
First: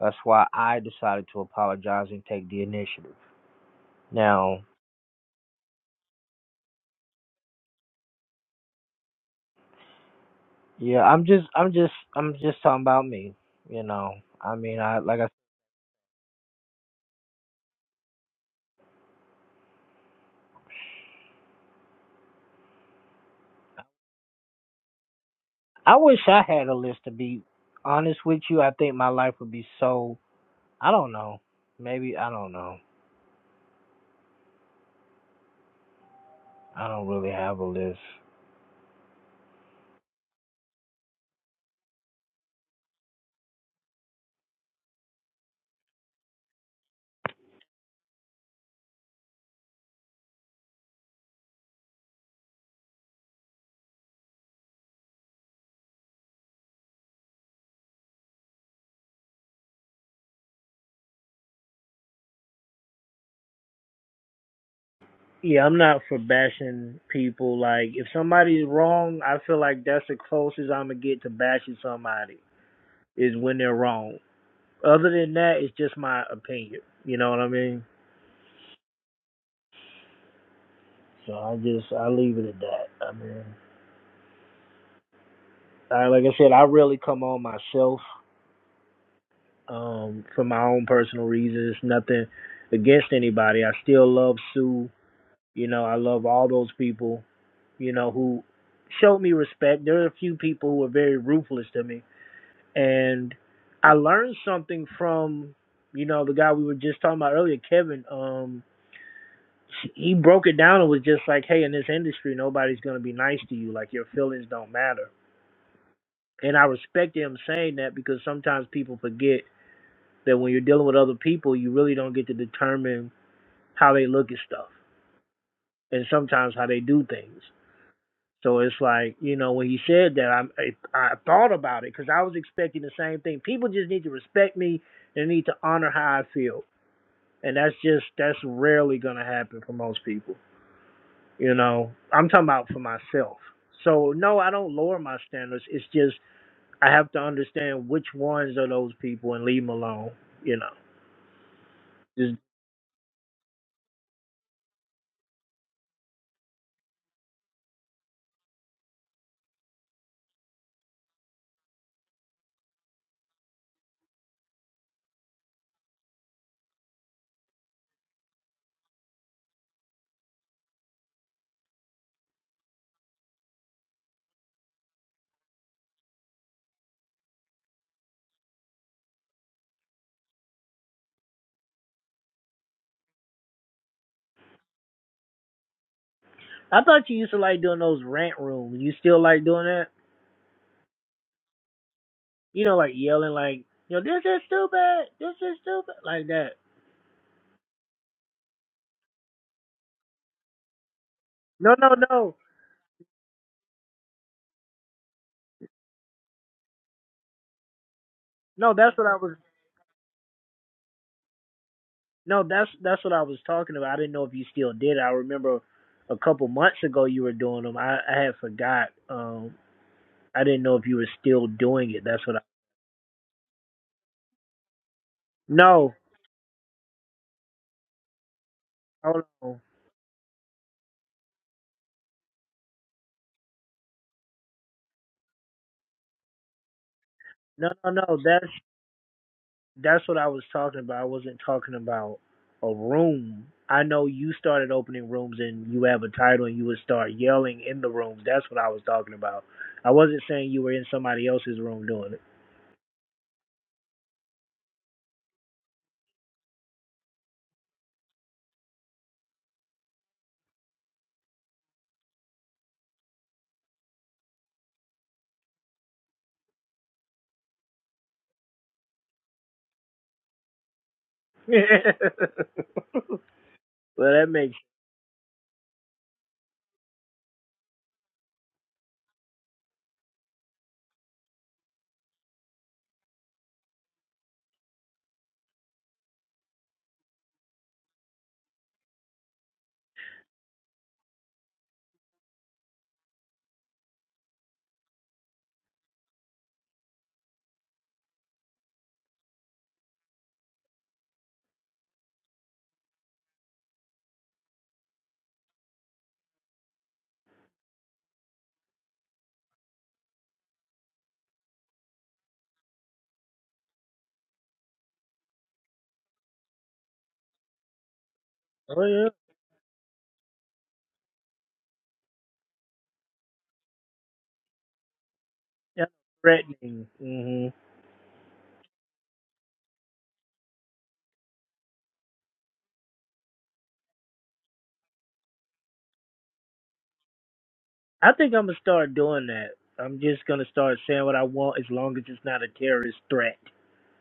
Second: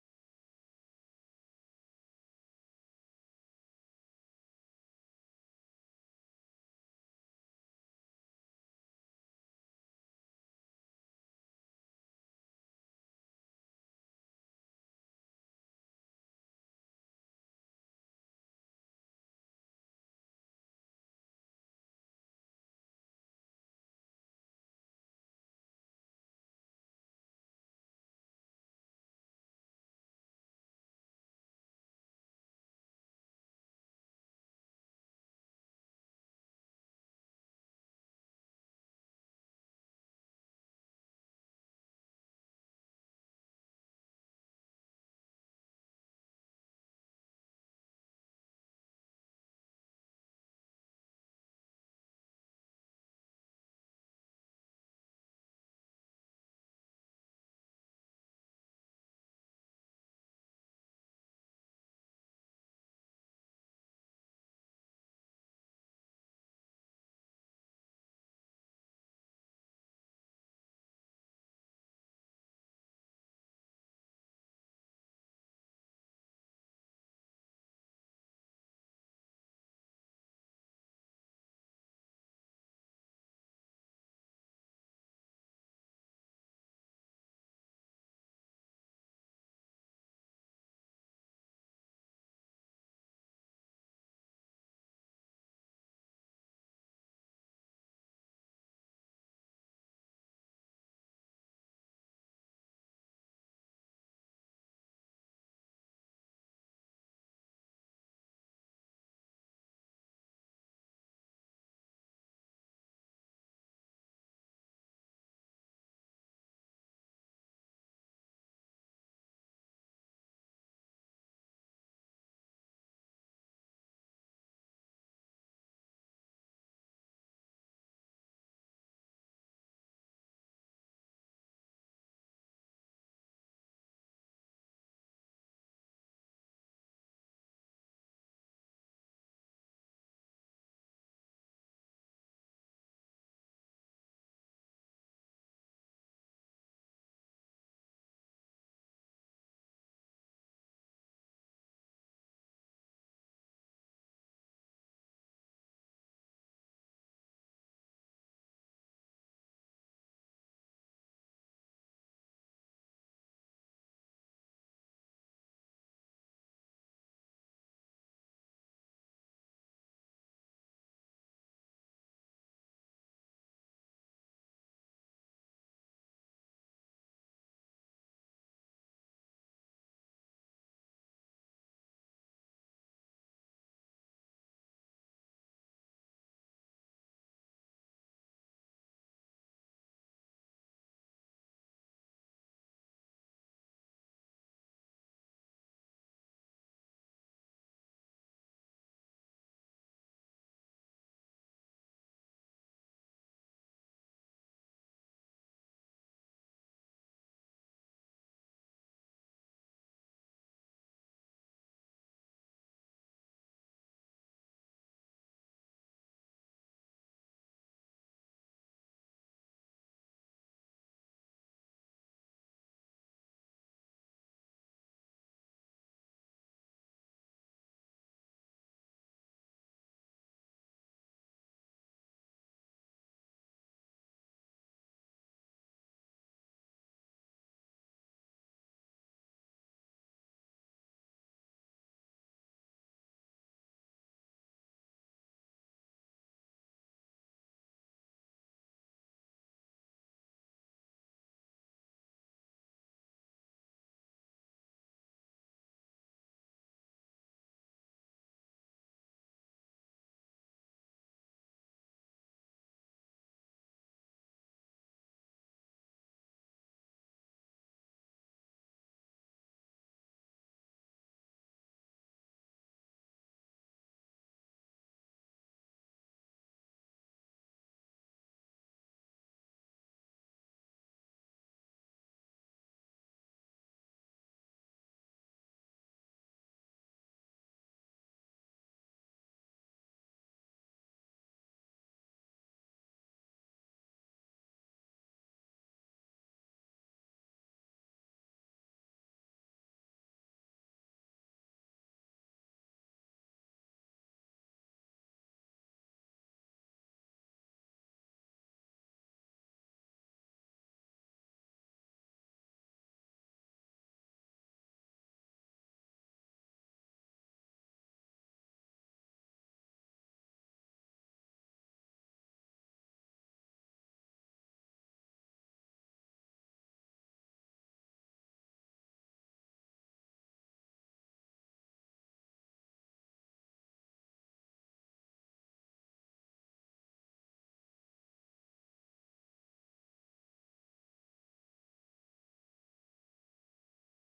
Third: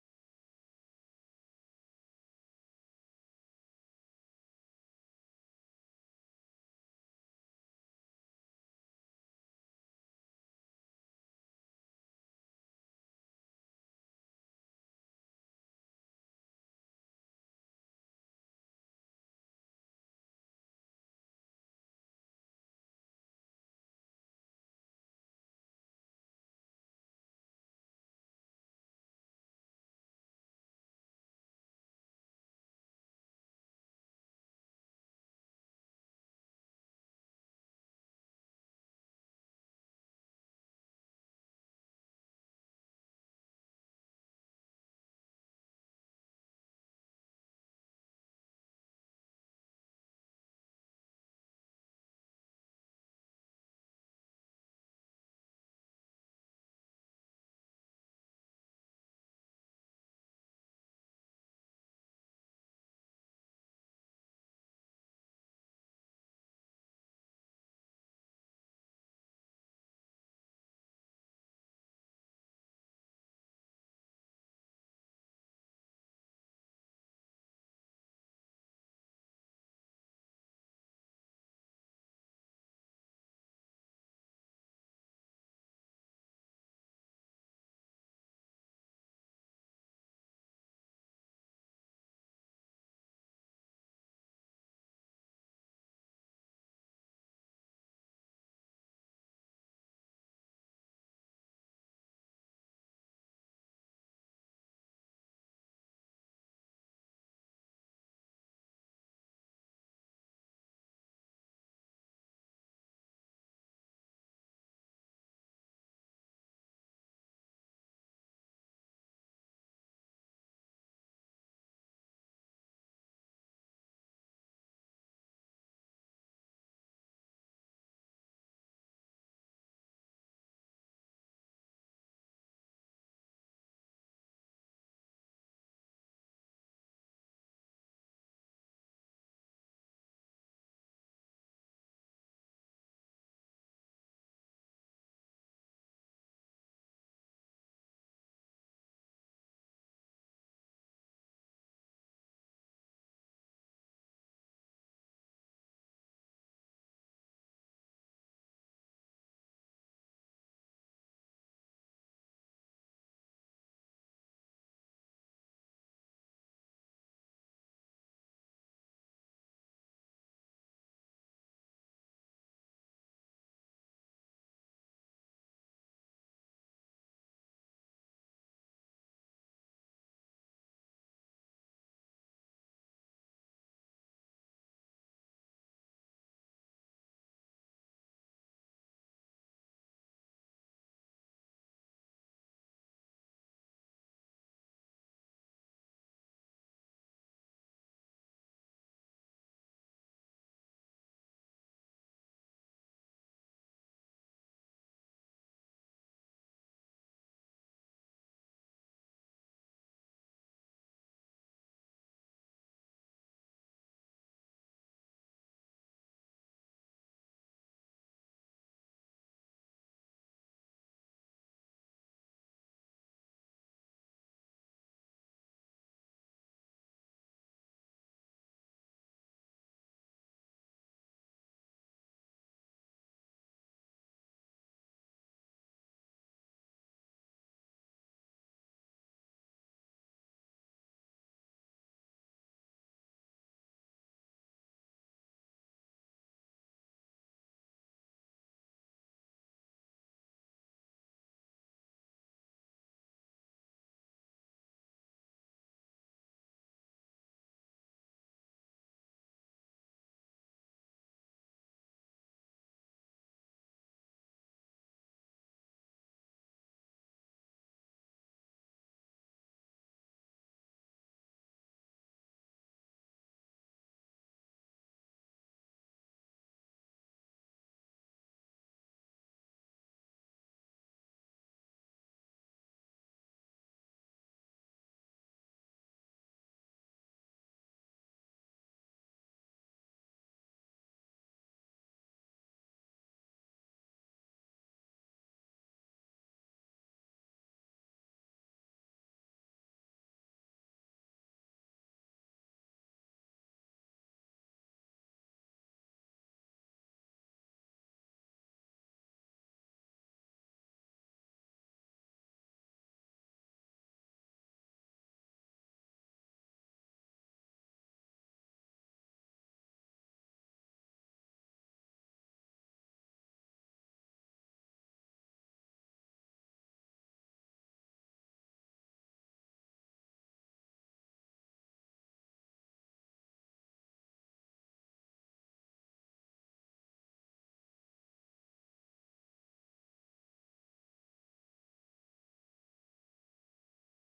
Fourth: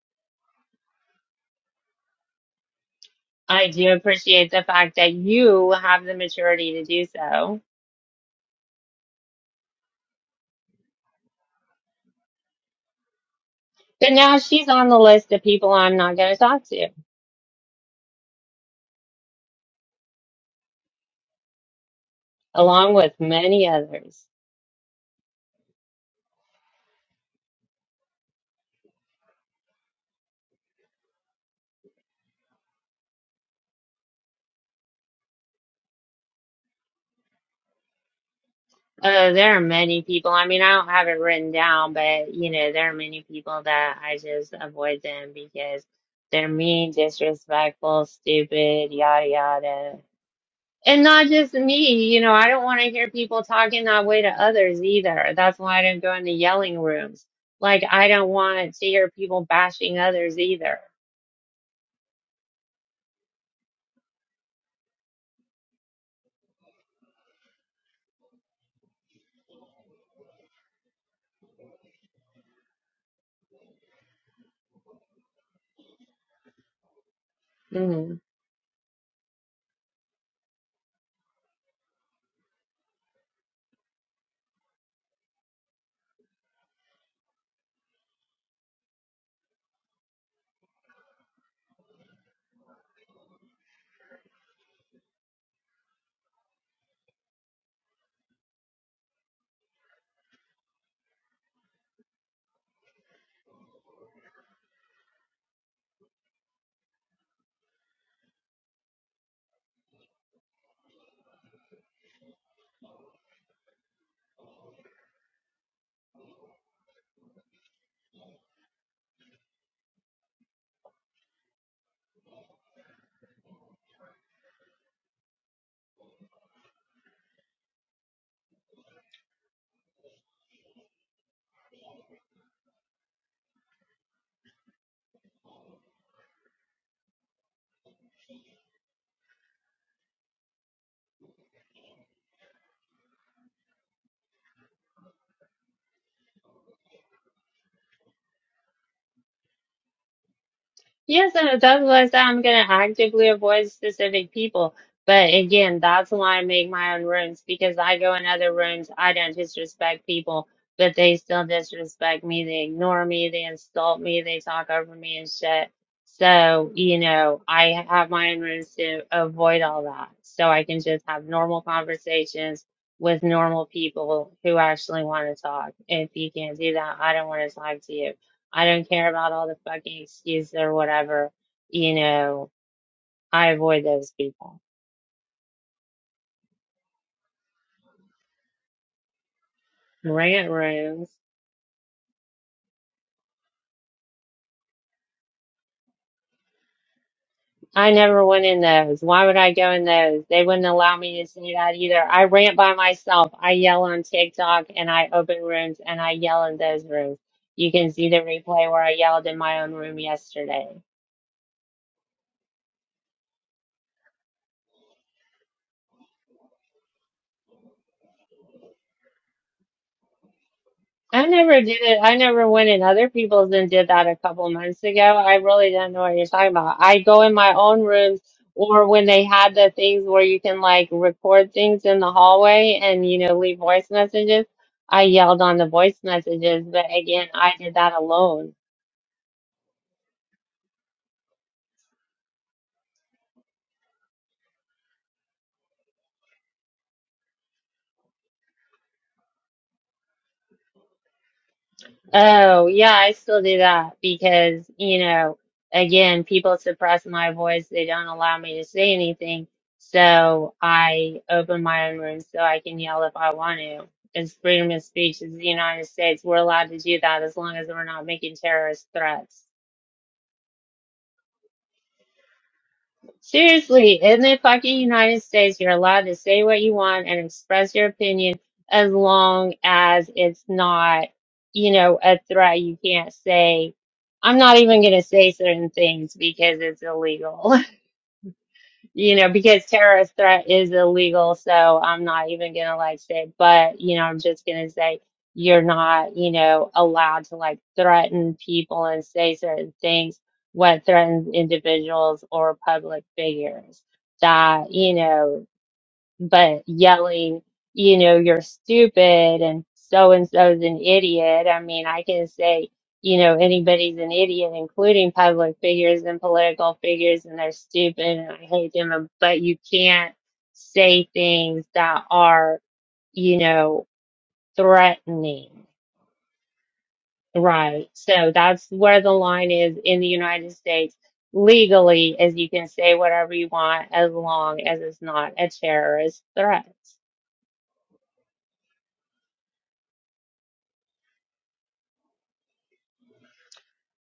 B: that's why I decided to apologize and take the initiative.
A: I do appreciate
B: Now,
A: the fact that you have the maturity to do so.
B: yeah, I'm just I'm just I'm just talking about me, you know.
A: But now
B: I
A: she's
B: mean,
A: on
B: I
A: the
B: like I
A: list of people I'm not going to talk to, along with many others.
B: I wish I had a list to be honest with you. I think my life would be so I don't know. Maybe I don't know. I don't really have a list.
A: Uh, there are many people. I mean, I don't have it written down, but you know, there are many people that I just avoid them because they're mean, disrespectful, stupid, yada yada. And not just me, you know, I don't want to hear people talking that way to others either. That's why I don't go into yelling rooms. Like, I don't want to hear people bashing others either.
B: Yeah, I'm not for bashing people. Like, if somebody's wrong, I feel like that's the closest I'm gonna get to bashing somebody is when they're wrong. Other than that, it's just my opinion. You know what I mean?
A: Mm-hmm.
B: So I just I leave it at that. I mean, I, like I said, I really come on myself um, for my own personal reasons. Nothing against anybody. I still love Sue. You know, I love all those people. You know who showed me respect. There are a few people who are very ruthless to me and I learned something from you know the guy we were just talking about earlier, Kevin. Um, he broke it down and was just like, "Hey, in this industry, nobody's gonna be nice to you. Like your feelings don't matter." And I respect him saying that because sometimes people forget that when you're dealing with other people, you really don't get to determine how they look at stuff and sometimes how they do things. So it's like you know when he said that, I I, thought about it because I was expecting the same thing. People just need to respect me. They need to honor how I feel and that's just that's rarely gonna happen for most people. You know, I'm talking about for myself. So no, I don't lower my standards. It's just I have to understand which ones are those people and leave them alone. You know,
A: Yes, and that's why I said
B: just
A: I'm going to actively avoid specific people. But again, that's why I make my own rooms because I go in other rooms. I don't disrespect people, but they still disrespect me. They ignore me. They insult me. They talk over me and shit. So, you know, I have my own rooms to avoid all that. So I can just have normal conversations with normal people who actually want to talk. If you can't do that, I don't want to talk to you. I don't care about all the fucking excuses or whatever. You know, I avoid those people.
B: I thought you used to like doing those rant rooms. You still like doing that?
A: Rant rooms.
B: You know, like yelling like, you know, this is stupid, this is stupid, like that.
A: I never went in those. Why would I go in those? They wouldn't allow me to say
B: No,
A: that
B: no,
A: either. I
B: no,
A: rant by myself. I yell on TikTok and I open rooms and I yell in those rooms. You can see the replay
B: no.
A: where I
B: That's what I
A: yelled
B: was
A: in my own room yesterday.
B: No, that's that's what I was talking about. I didn't know if you still did. I remember a couple months ago you were doing them. I, I had forgot. Um, I didn't know if you were
A: I
B: still
A: never did
B: doing
A: it.
B: it.
A: I
B: That's what I.
A: never went in other people's and did that a couple months ago. I really don't
B: No,
A: know what you're talking about. I go in my own rooms or when
B: hold
A: they had
B: on.
A: the things where you can like record things in the hallway and, you know, leave voice messages. I yelled on the voice messages, but again, I
B: No,
A: did
B: no,
A: that
B: no.
A: alone.
B: That's that's what I was talking about. I wasn't talking about a room. I know you started opening rooms and you have a title and you would start yelling in the rooms. That's what I was talking about. I wasn't saying you were in somebody else's room doing it.
A: Oh, yeah, I still do that because, you know, again, people suppress my voice. They don't allow me to say anything. So I open my own room so I can yell if I want to. It's freedom of speech. It's the United States. We're allowed to do that as long as we're not making terrorist threats.
B: well,
A: Seriously, in
B: that
A: the
B: makes.
A: fucking United States, you're allowed to say what you want and express your opinion as long as it's not, you know, a threat. You can't say, I'm not even going to say certain things because it's illegal. you know, because terrorist threat is illegal, so I'm not even gonna like say, but you know, I'm just gonna say you're not, you know, allowed to like threaten people and say certain things what threatens individuals or public figures. That, you know, but yelling, you know, you're stupid and so and so's an idiot. I mean, I can say, you know, anybody's an idiot, including public figures and political figures, and they're stupid and I hate
B: oh,
A: them.
B: yeah.
A: and- But you can't say things that are, you know, threatening,
B: That's threatening. hmm
A: right? So that's where the line is in the United States. Legally, as you can say whatever you want as long as it's not a terrorist threat.
B: I think I'm gonna start doing that. I'm just gonna start saying what I want as long as it's not a terrorist threat.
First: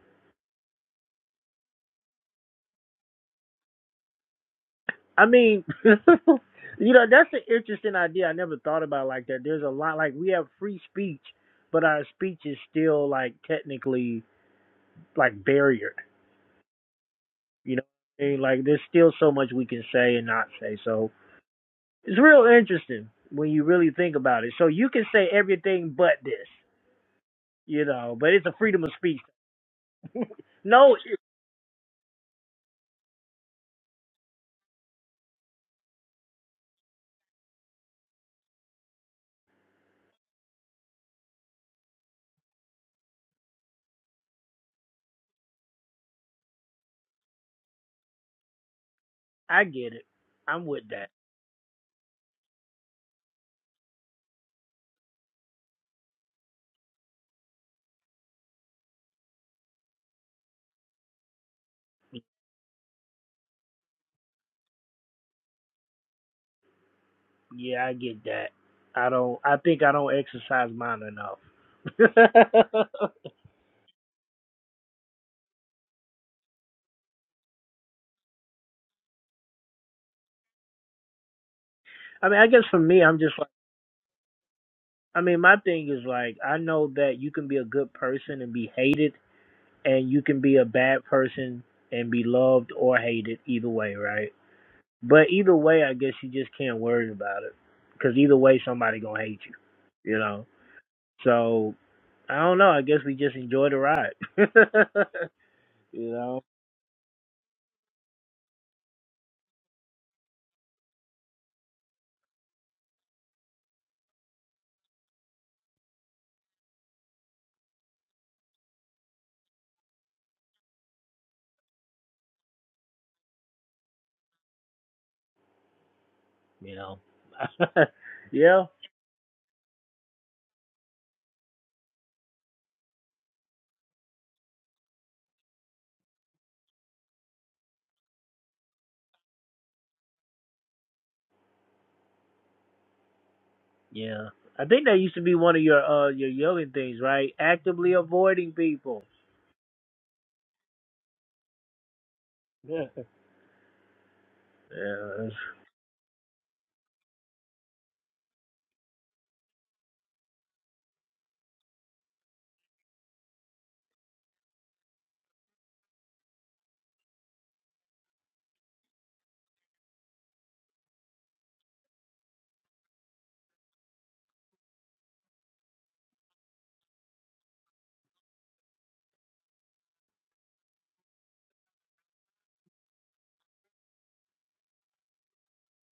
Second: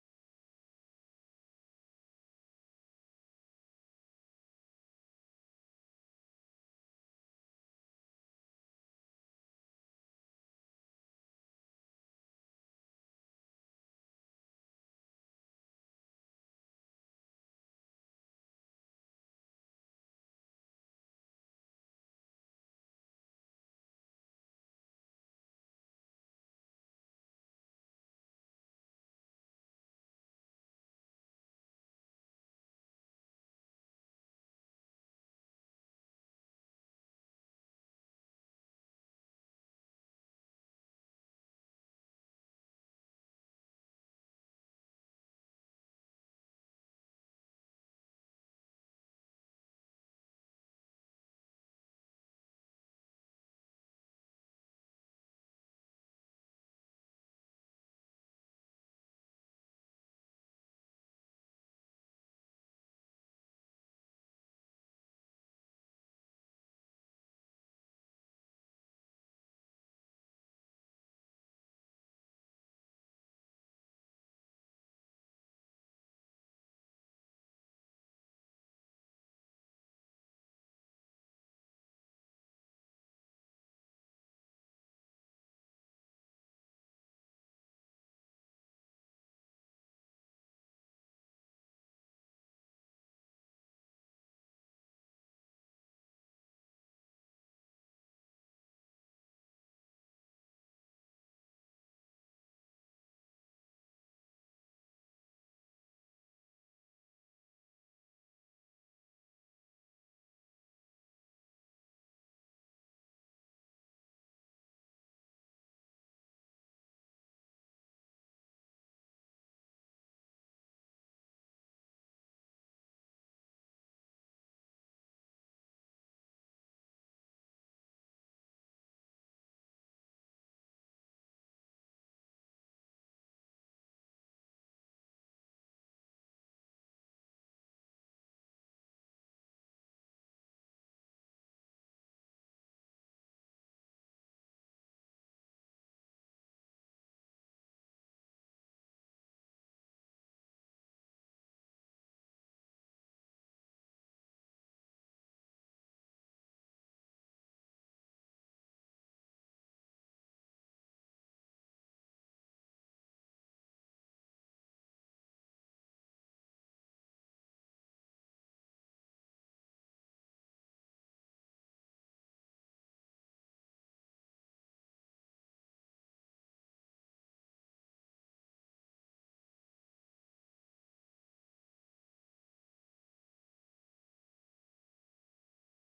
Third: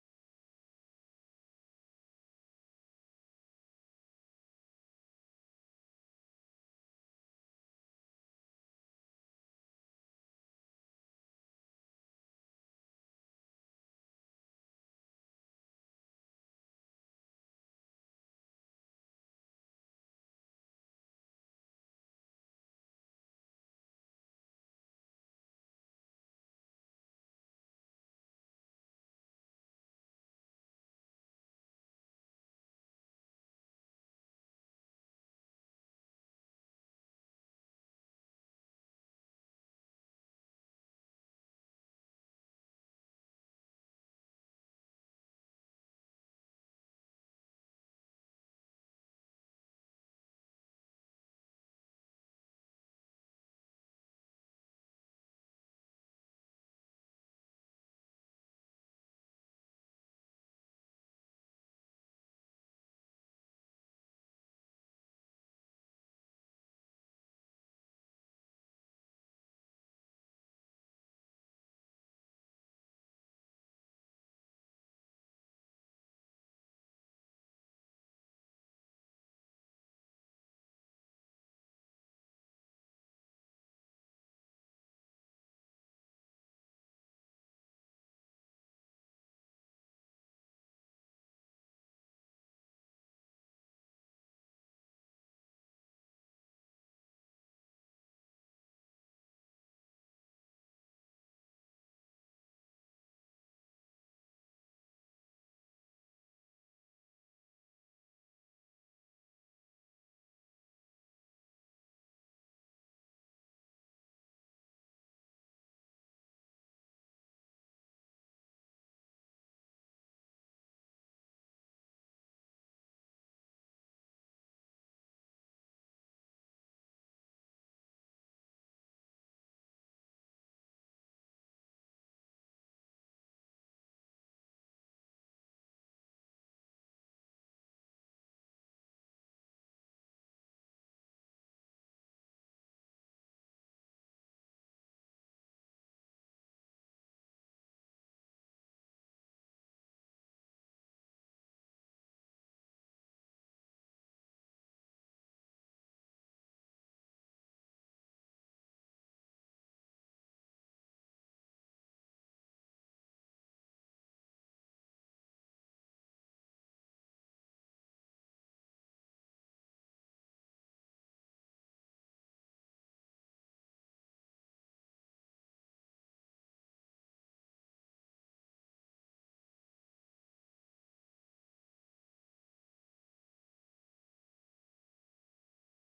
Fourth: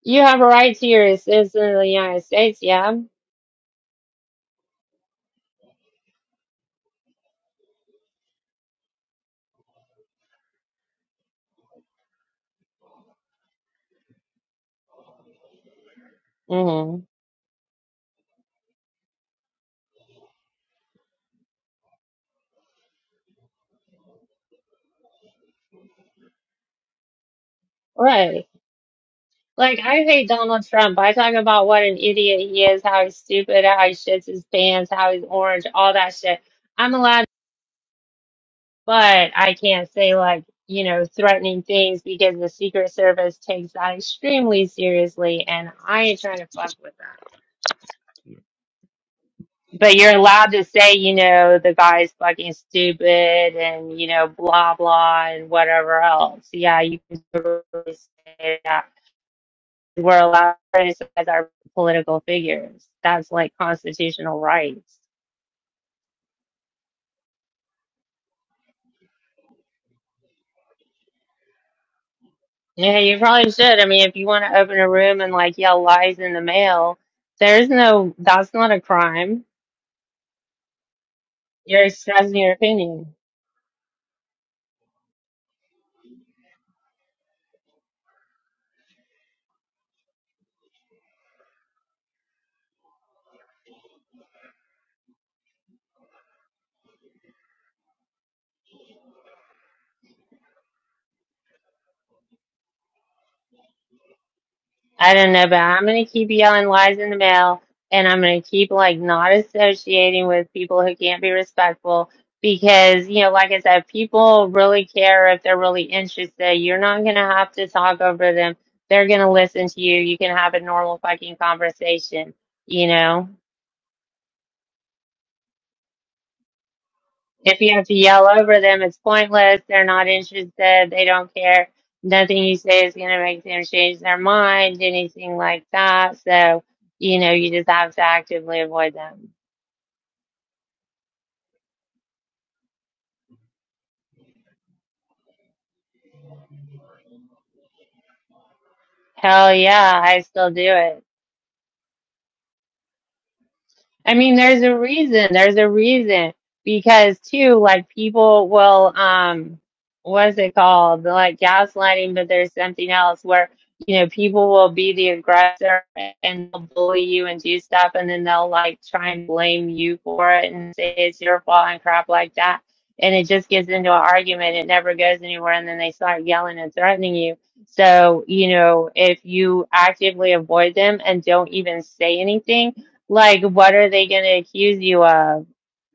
A: You have a right to your it's in the United States, yeah?
B: I mean, you know, that's an interesting idea. I never thought about it like that. There's a lot like we have free speech, but our speech is still like technically like barriered.
A: hmm
B: You know, what I mean, like there's still so much we can say and not say. So it's real interesting when you really think about it. So you can say everything but this, you know, but it's
A: Right.
B: a freedom of speech.
A: Like, I hate Donald
B: no,
A: Trump. I talk about what an idiot he is, how he's stupid, how he shits his pants, how he's orange, all that shit. I'm allowed, but I can't say, like, you know, threatening things because the Secret Service takes that extremely seriously, and I ain't trying to fuck with them.
B: I get
A: But
B: it.
A: you're allowed to
B: I'm with
A: say,
B: that.
A: you know, the guy's fucking stupid and, you know, blah, blah, and whatever else. Yeah, you can totally say that. We're allowed to criticize our political figures. That's like constitutional rights.
B: Yeah, I get that. I don't. I think I don't exercise mine enough.
A: Yeah, you probably should. I mean, if you want to open a room and like yell lies in the mail, there's no, that's not a crime. You're
B: I
A: expressing
B: mean, I
A: your
B: guess for me,
A: opinion.
B: I'm just like. I mean, my thing is like I know that you can be a good person and be hated, and you can be a bad person and be loved or hated either way, right? But either way, I guess you just can't worry about it because either way, somebody gonna hate you, you know. So I don't know. I guess we just enjoy the ride,
A: I don't know, but I'm gonna
B: you
A: keep
B: know.
A: yelling lies in the mail, and I'm gonna keep like not associating with people who can't be respectful because you know, like I said, people really care if they're really interested. You're not gonna have to talk over them. They're gonna listen to you. You can have a normal fucking conversation, you know?
B: You know.
A: If you have to yell over
B: yeah.
A: them, it's pointless. They're not interested. They don't care. Nothing you say is going to make them change their mind, anything like that. So, you know, you just have to actively avoid them.
B: Yeah. I think that used to be one of your uh your yoga things, right? Actively avoiding people.
A: Hell yeah, I still do it.
B: Yeah.
A: I mean, there's a reason.
B: Yeah.
A: There's a reason because too, like people will, um, what is it called? They're Like gaslighting, but there's something else where, you know, people will be the aggressor and they'll bully you and do stuff and then they'll like try and blame you for it and say it's your fault and crap like that. And it just gets into an argument. It never goes anywhere. And then they start yelling and threatening you. So, you know, if you actively avoid them and don't even say anything, like, what are they going to accuse you of?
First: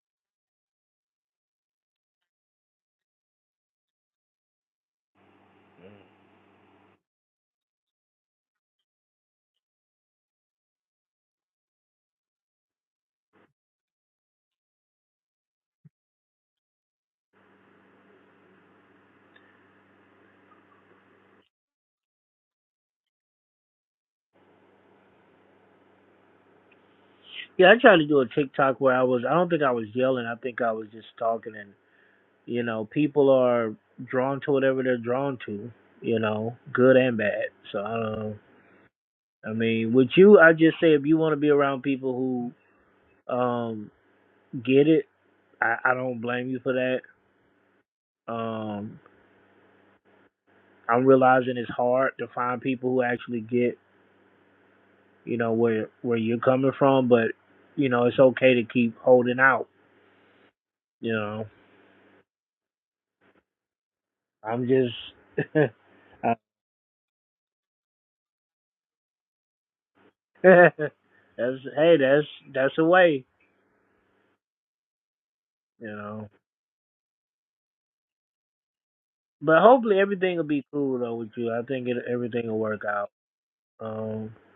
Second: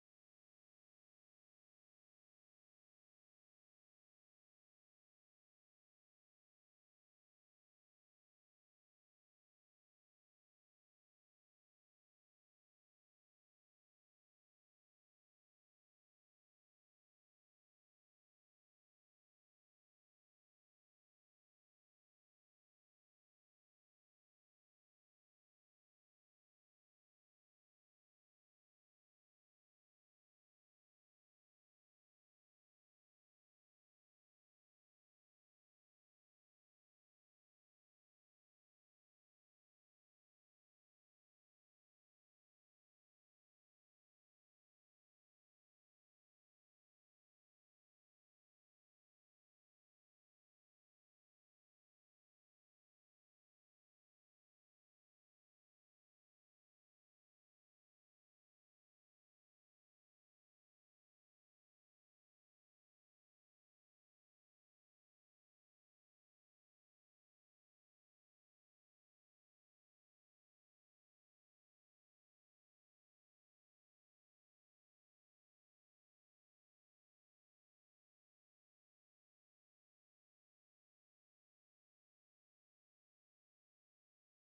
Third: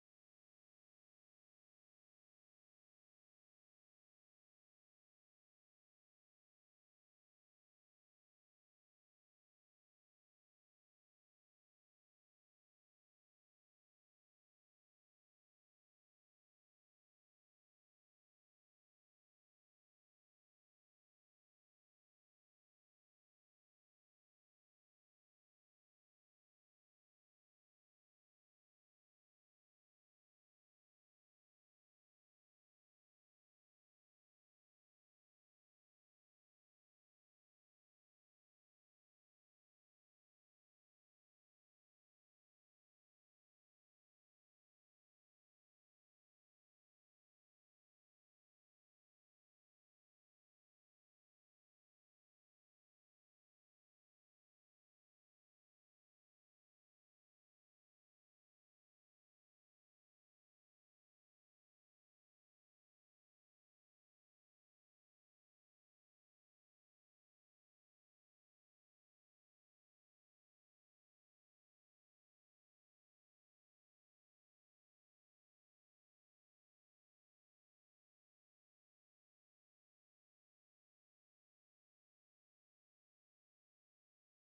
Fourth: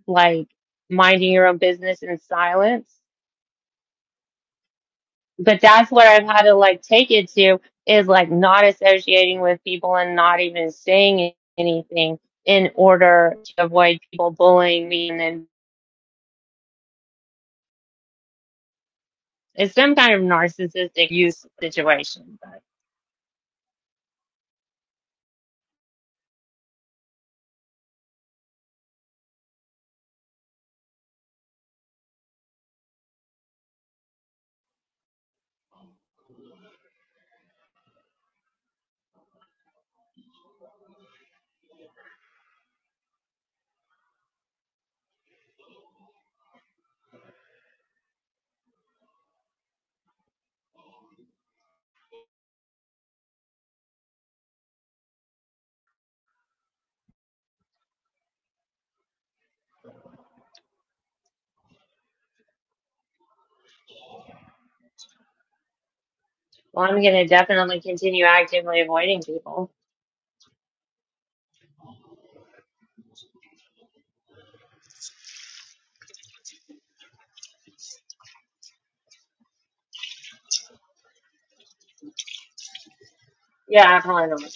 A: Like, minding your own business in silence? But that's what I've had to like take it to is like not associating with people and not even saying anything in order to avoid people bullying me. And then it's some kind of narcissistic use situation. But
B: Yeah, I tried to do a TikTok where I was I don't think I was yelling, I think I was just talking and you know, people are drawn to whatever they're drawn to, you know, good and bad. So I don't know. I mean, with you I just say if you want to be around people who um get it, I, I don't blame you for that. Um I'm realizing it's hard to find people who actually get, you know, where where you're coming from, but you know, it's okay to keep holding out, you know. I'm just I-
A: well, I'm going to definitely continue actively avoiding people.
B: that's hey, that's that's a way, you know. But hopefully everything will be cool though with you. I think it, everything will work out.
A: Yeah, I probably
B: Um
A: don't.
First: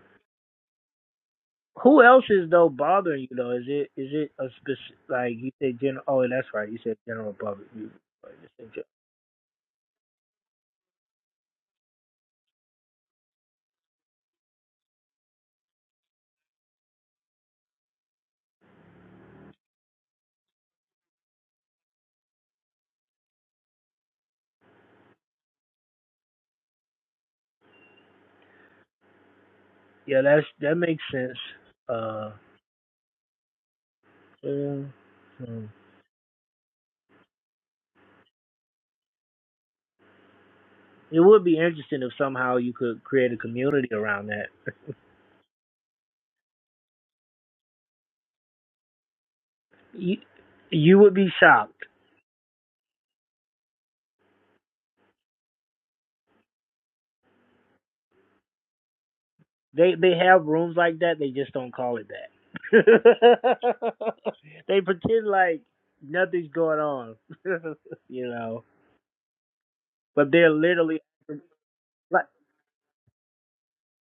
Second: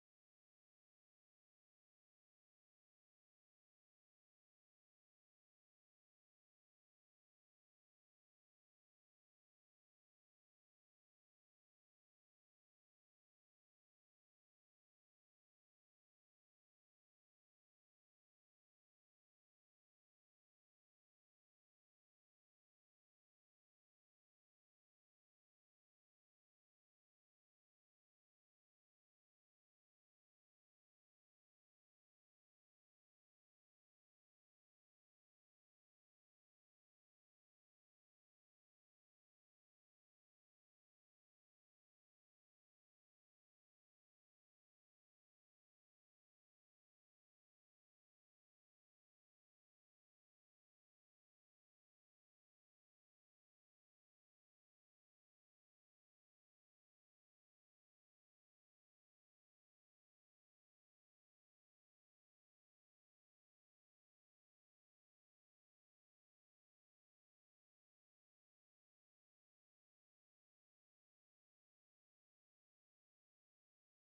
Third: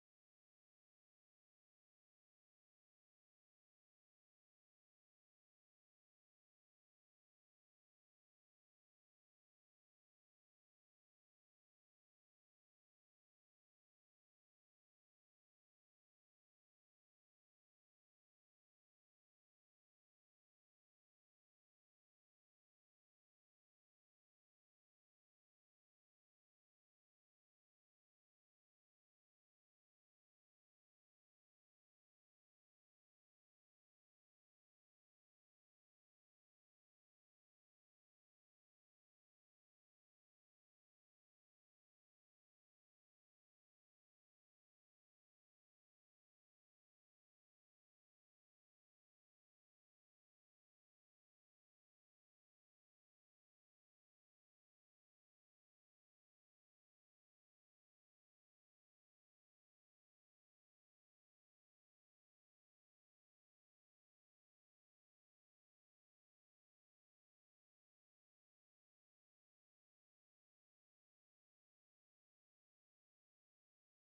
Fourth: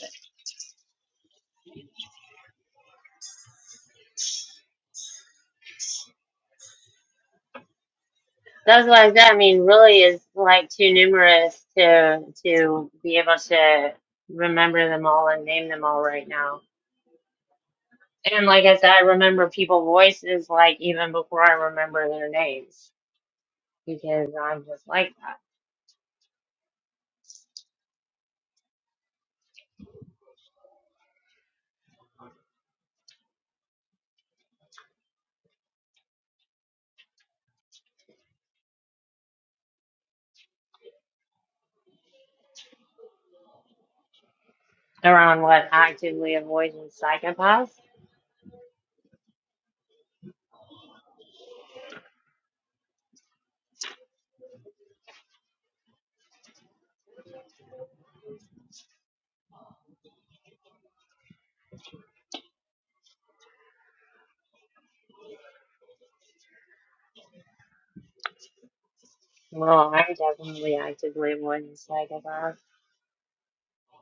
B: who else is though bothering you though? Is it is it a specific like you said general? Oh, that's right. You said general public. You,
A: Those like that, I mean, really is like too numerous to to be able to remember them all and name them all right now. And like I said, I remember people voices like even before I remember their names because I'm just like that.
B: yeah, that's that makes sense. Uh, Yeah. Hmm. It would be interesting if somehow you could create a community around that.
A: Around what actively avoiding psychopaths?
B: You, you would be shocked. They they have rooms like that. They just don't call it that. they pretend like nothing's going on, you know.
A: Well, I'm
B: But they're
A: definitely
B: literally
A: actively avoiding
B: like
A: psychopaths.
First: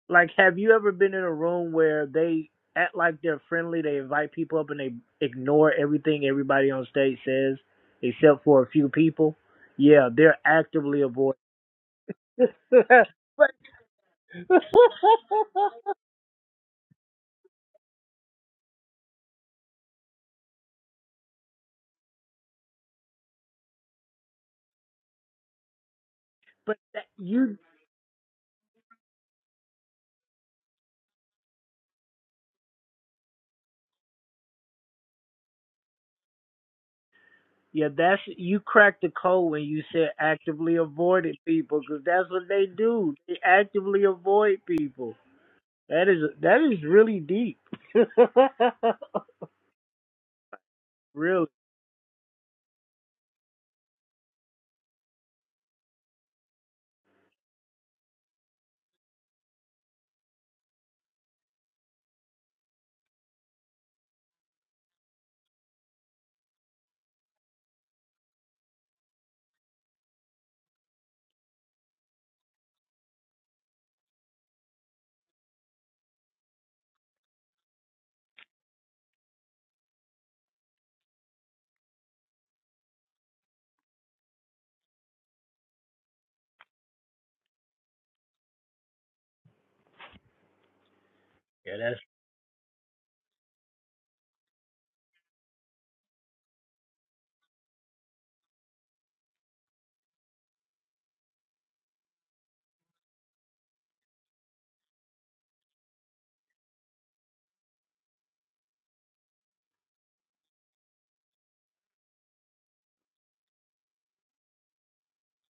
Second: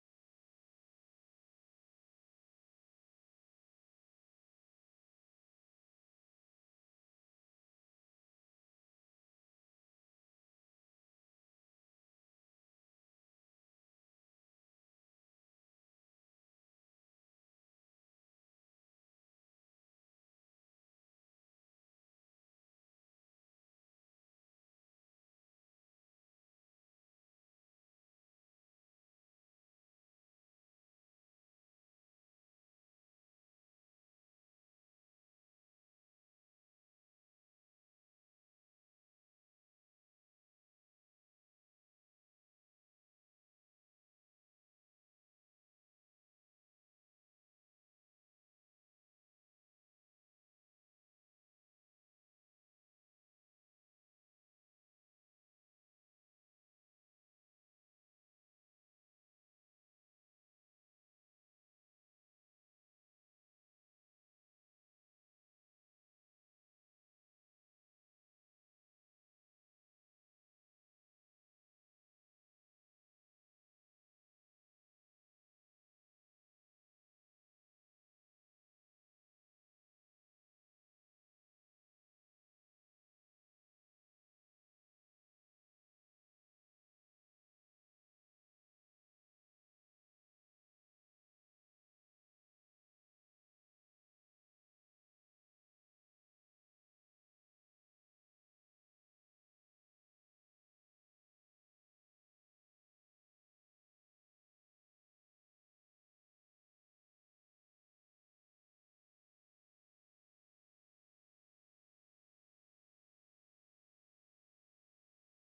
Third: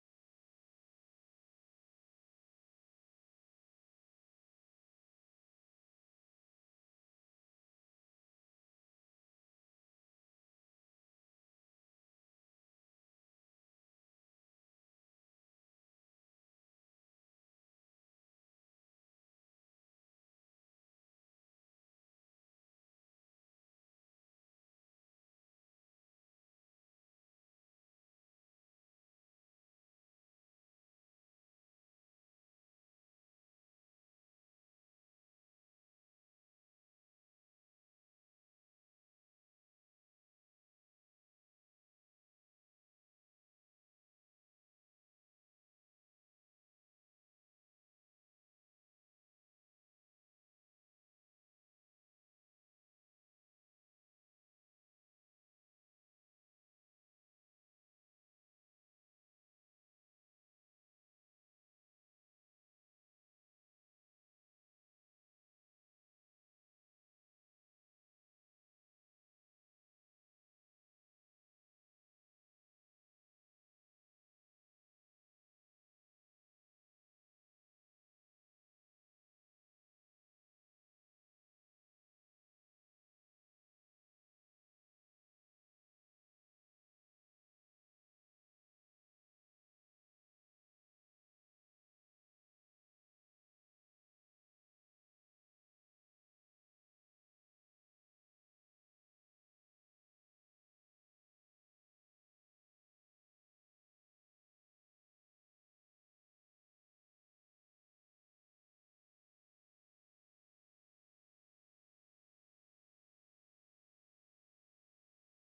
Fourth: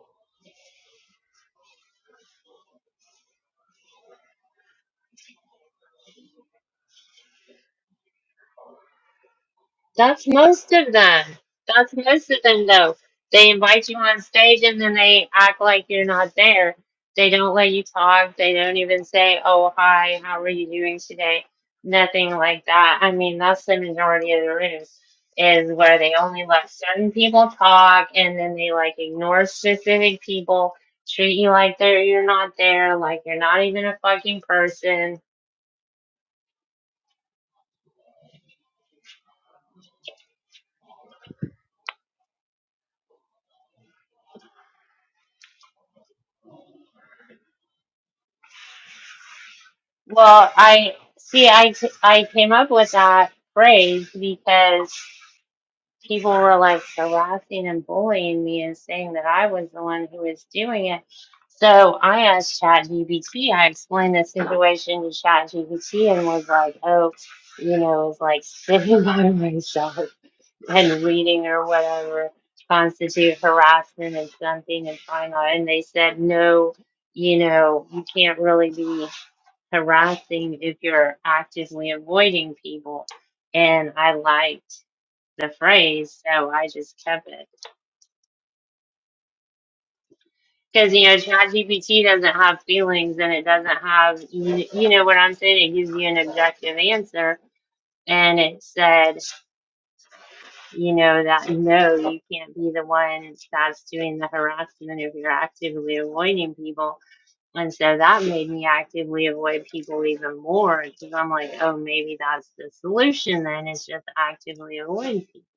B: like. Have you ever been in a room where they act like they're friendly? They invite people up and they ignore everything everybody on stage says, except for a few people. Yeah,
A: That's
B: they're
A: most of
B: actively avoiding.
A: them. That's most of them,
B: but
A: though. They
B: but
A: invite you on stage and then they act like you're not there. They don't let you talk. They don't even say, oh, hi, how are you doing today? Nothing like that. I mean, that's the majority of the rooms is where they only let
B: that,
A: certain people
B: you
A: talk and then they like ignore specific people, treat you like they're, you're not there, like you're not even a fucking person
B: yeah, that's you cracked the code when you said actively avoided people because that's what they do. They actively avoid people. That is that is really deep.
A: Well, I
B: really.
A: see. I t- I came up with that phrase because people were like harassing and bullying me and saying that I was the one who was doing it. So I asked ChatGPT. I explained the situation to ChatGPT and was like, "Oh, you know, it's like sitting by myself and reading or whatever constitute harassment and something and trying not." And they said, "No, you know, you can't really be." harassing if you're actively avoiding people. And I liked the phrase, so I just kept it. Because, you know,
B: Yeah, that's
A: ChatGPT doesn't have feelings and it doesn't have, you, you know what I'm saying? It gives you an objective answer. And it said, you know, that no, you can't be the one that's doing the harassment if you're actively avoiding people. And so that made me actively avoid people even more because I'm like, oh, maybe that's the solution then is just actively avoid people.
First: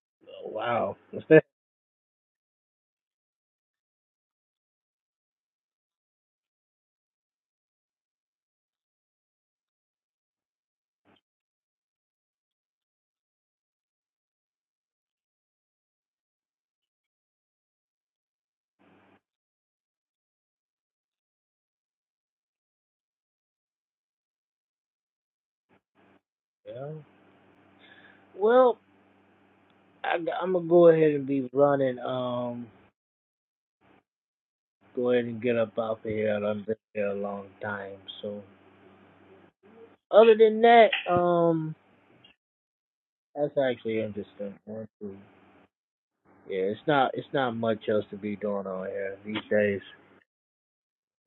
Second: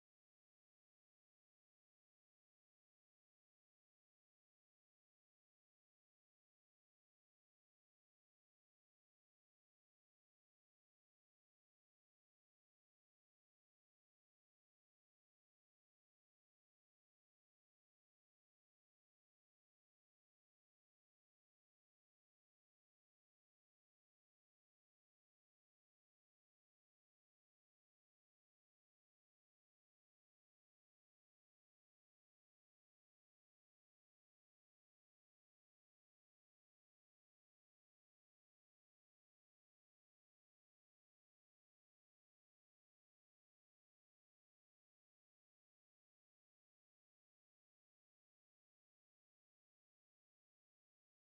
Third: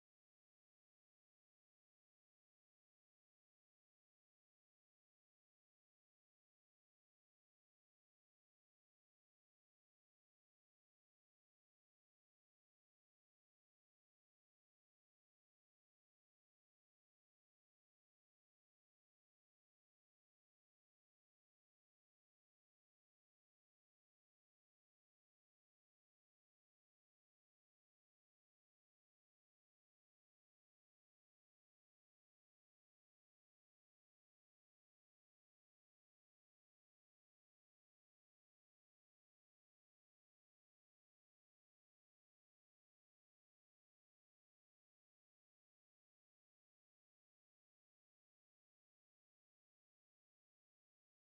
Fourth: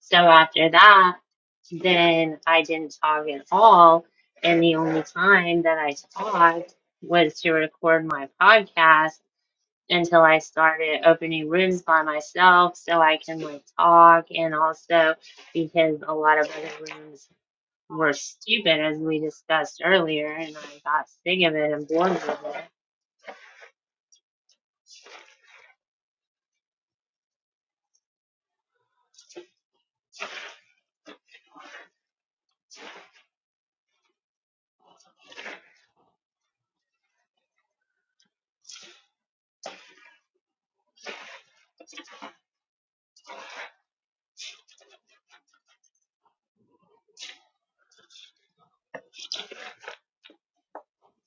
A: So after
B: wow.
A: that,
B: yeah.
A: then I didn't talk at all. And the only time that I talked was to record my podcast until I started opening rooms by myself so I can like talk and also because a lot of other rooms were stupid as we discussed earlier, and I got sick of it and bored with it.
B: Well, I, am gonna go ahead and be running. Um, go ahead and get up off of here. I've been here a long time. So, other than that, um. That's actually interesting. honestly. Yeah, it's not it's not much else to be doing on here these days.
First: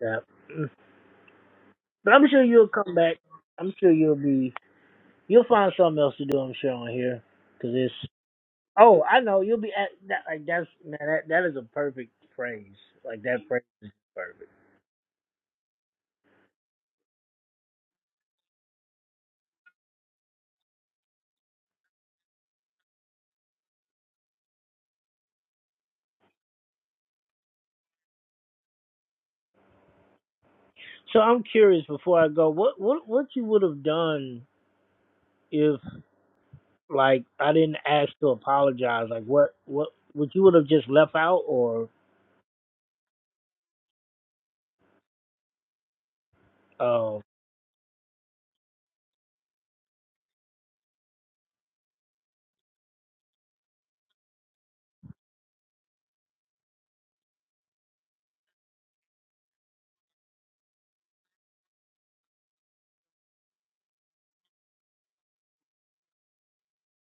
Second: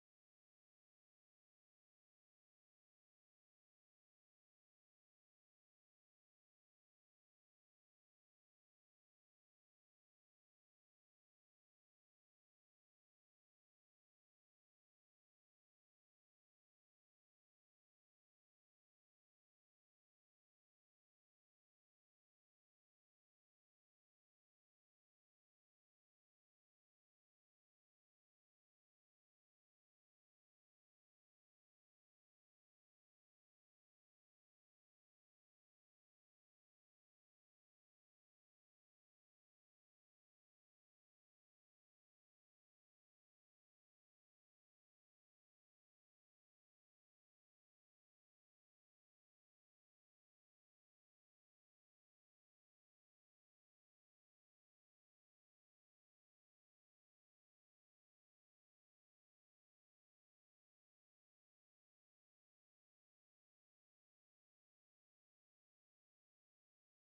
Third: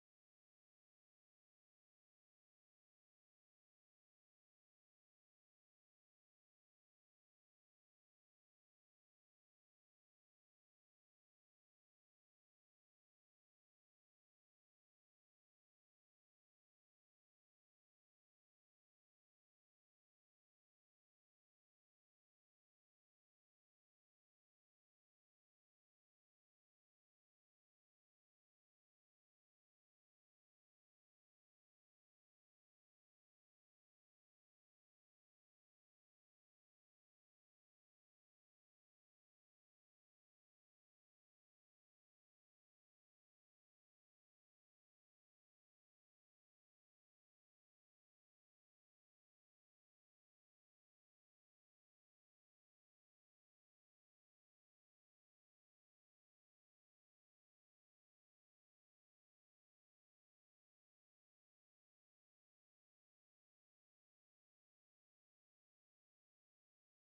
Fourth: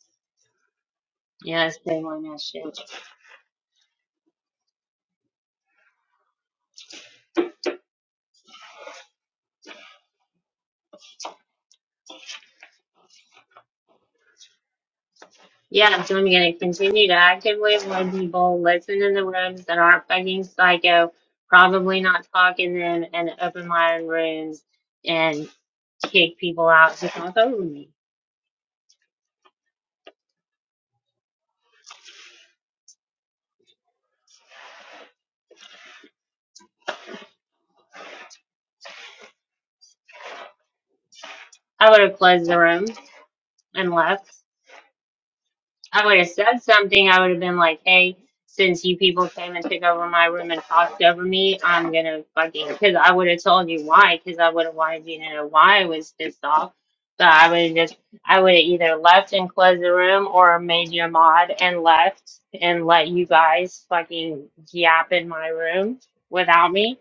B: Yeah.
A: Yeah, it's been
B: But I'm
A: that
B: sure you'll
A: shit.
B: come back. I'm sure you'll be you'll find something else to do. I'm sure on here because it's oh I know you'll be at that like that's man that that is a perfect phrase like that phrase is perfect.
A: Yeah, so I'm gonna continue to actively avoid people, listen in the rooms that aren't fucking psycho, probably not talk in them, and open my own rooms and kick people out to talk over me.
B: So I'm curious before I go what what what you would have done if like I didn't ask to apologize like what what what you would have just left out or
A: I would have closed the room and left. I would have said something.
B: um.
A: I would have been like, hey, since you people came and took over my room and talked over me, I'm going to fucking, because I would have told you why, because I would have wanted you to know why I was pissed off. So I would have just, I would have either left and closed the room or made you a mod and left and let you guys fucking yap in my room without me.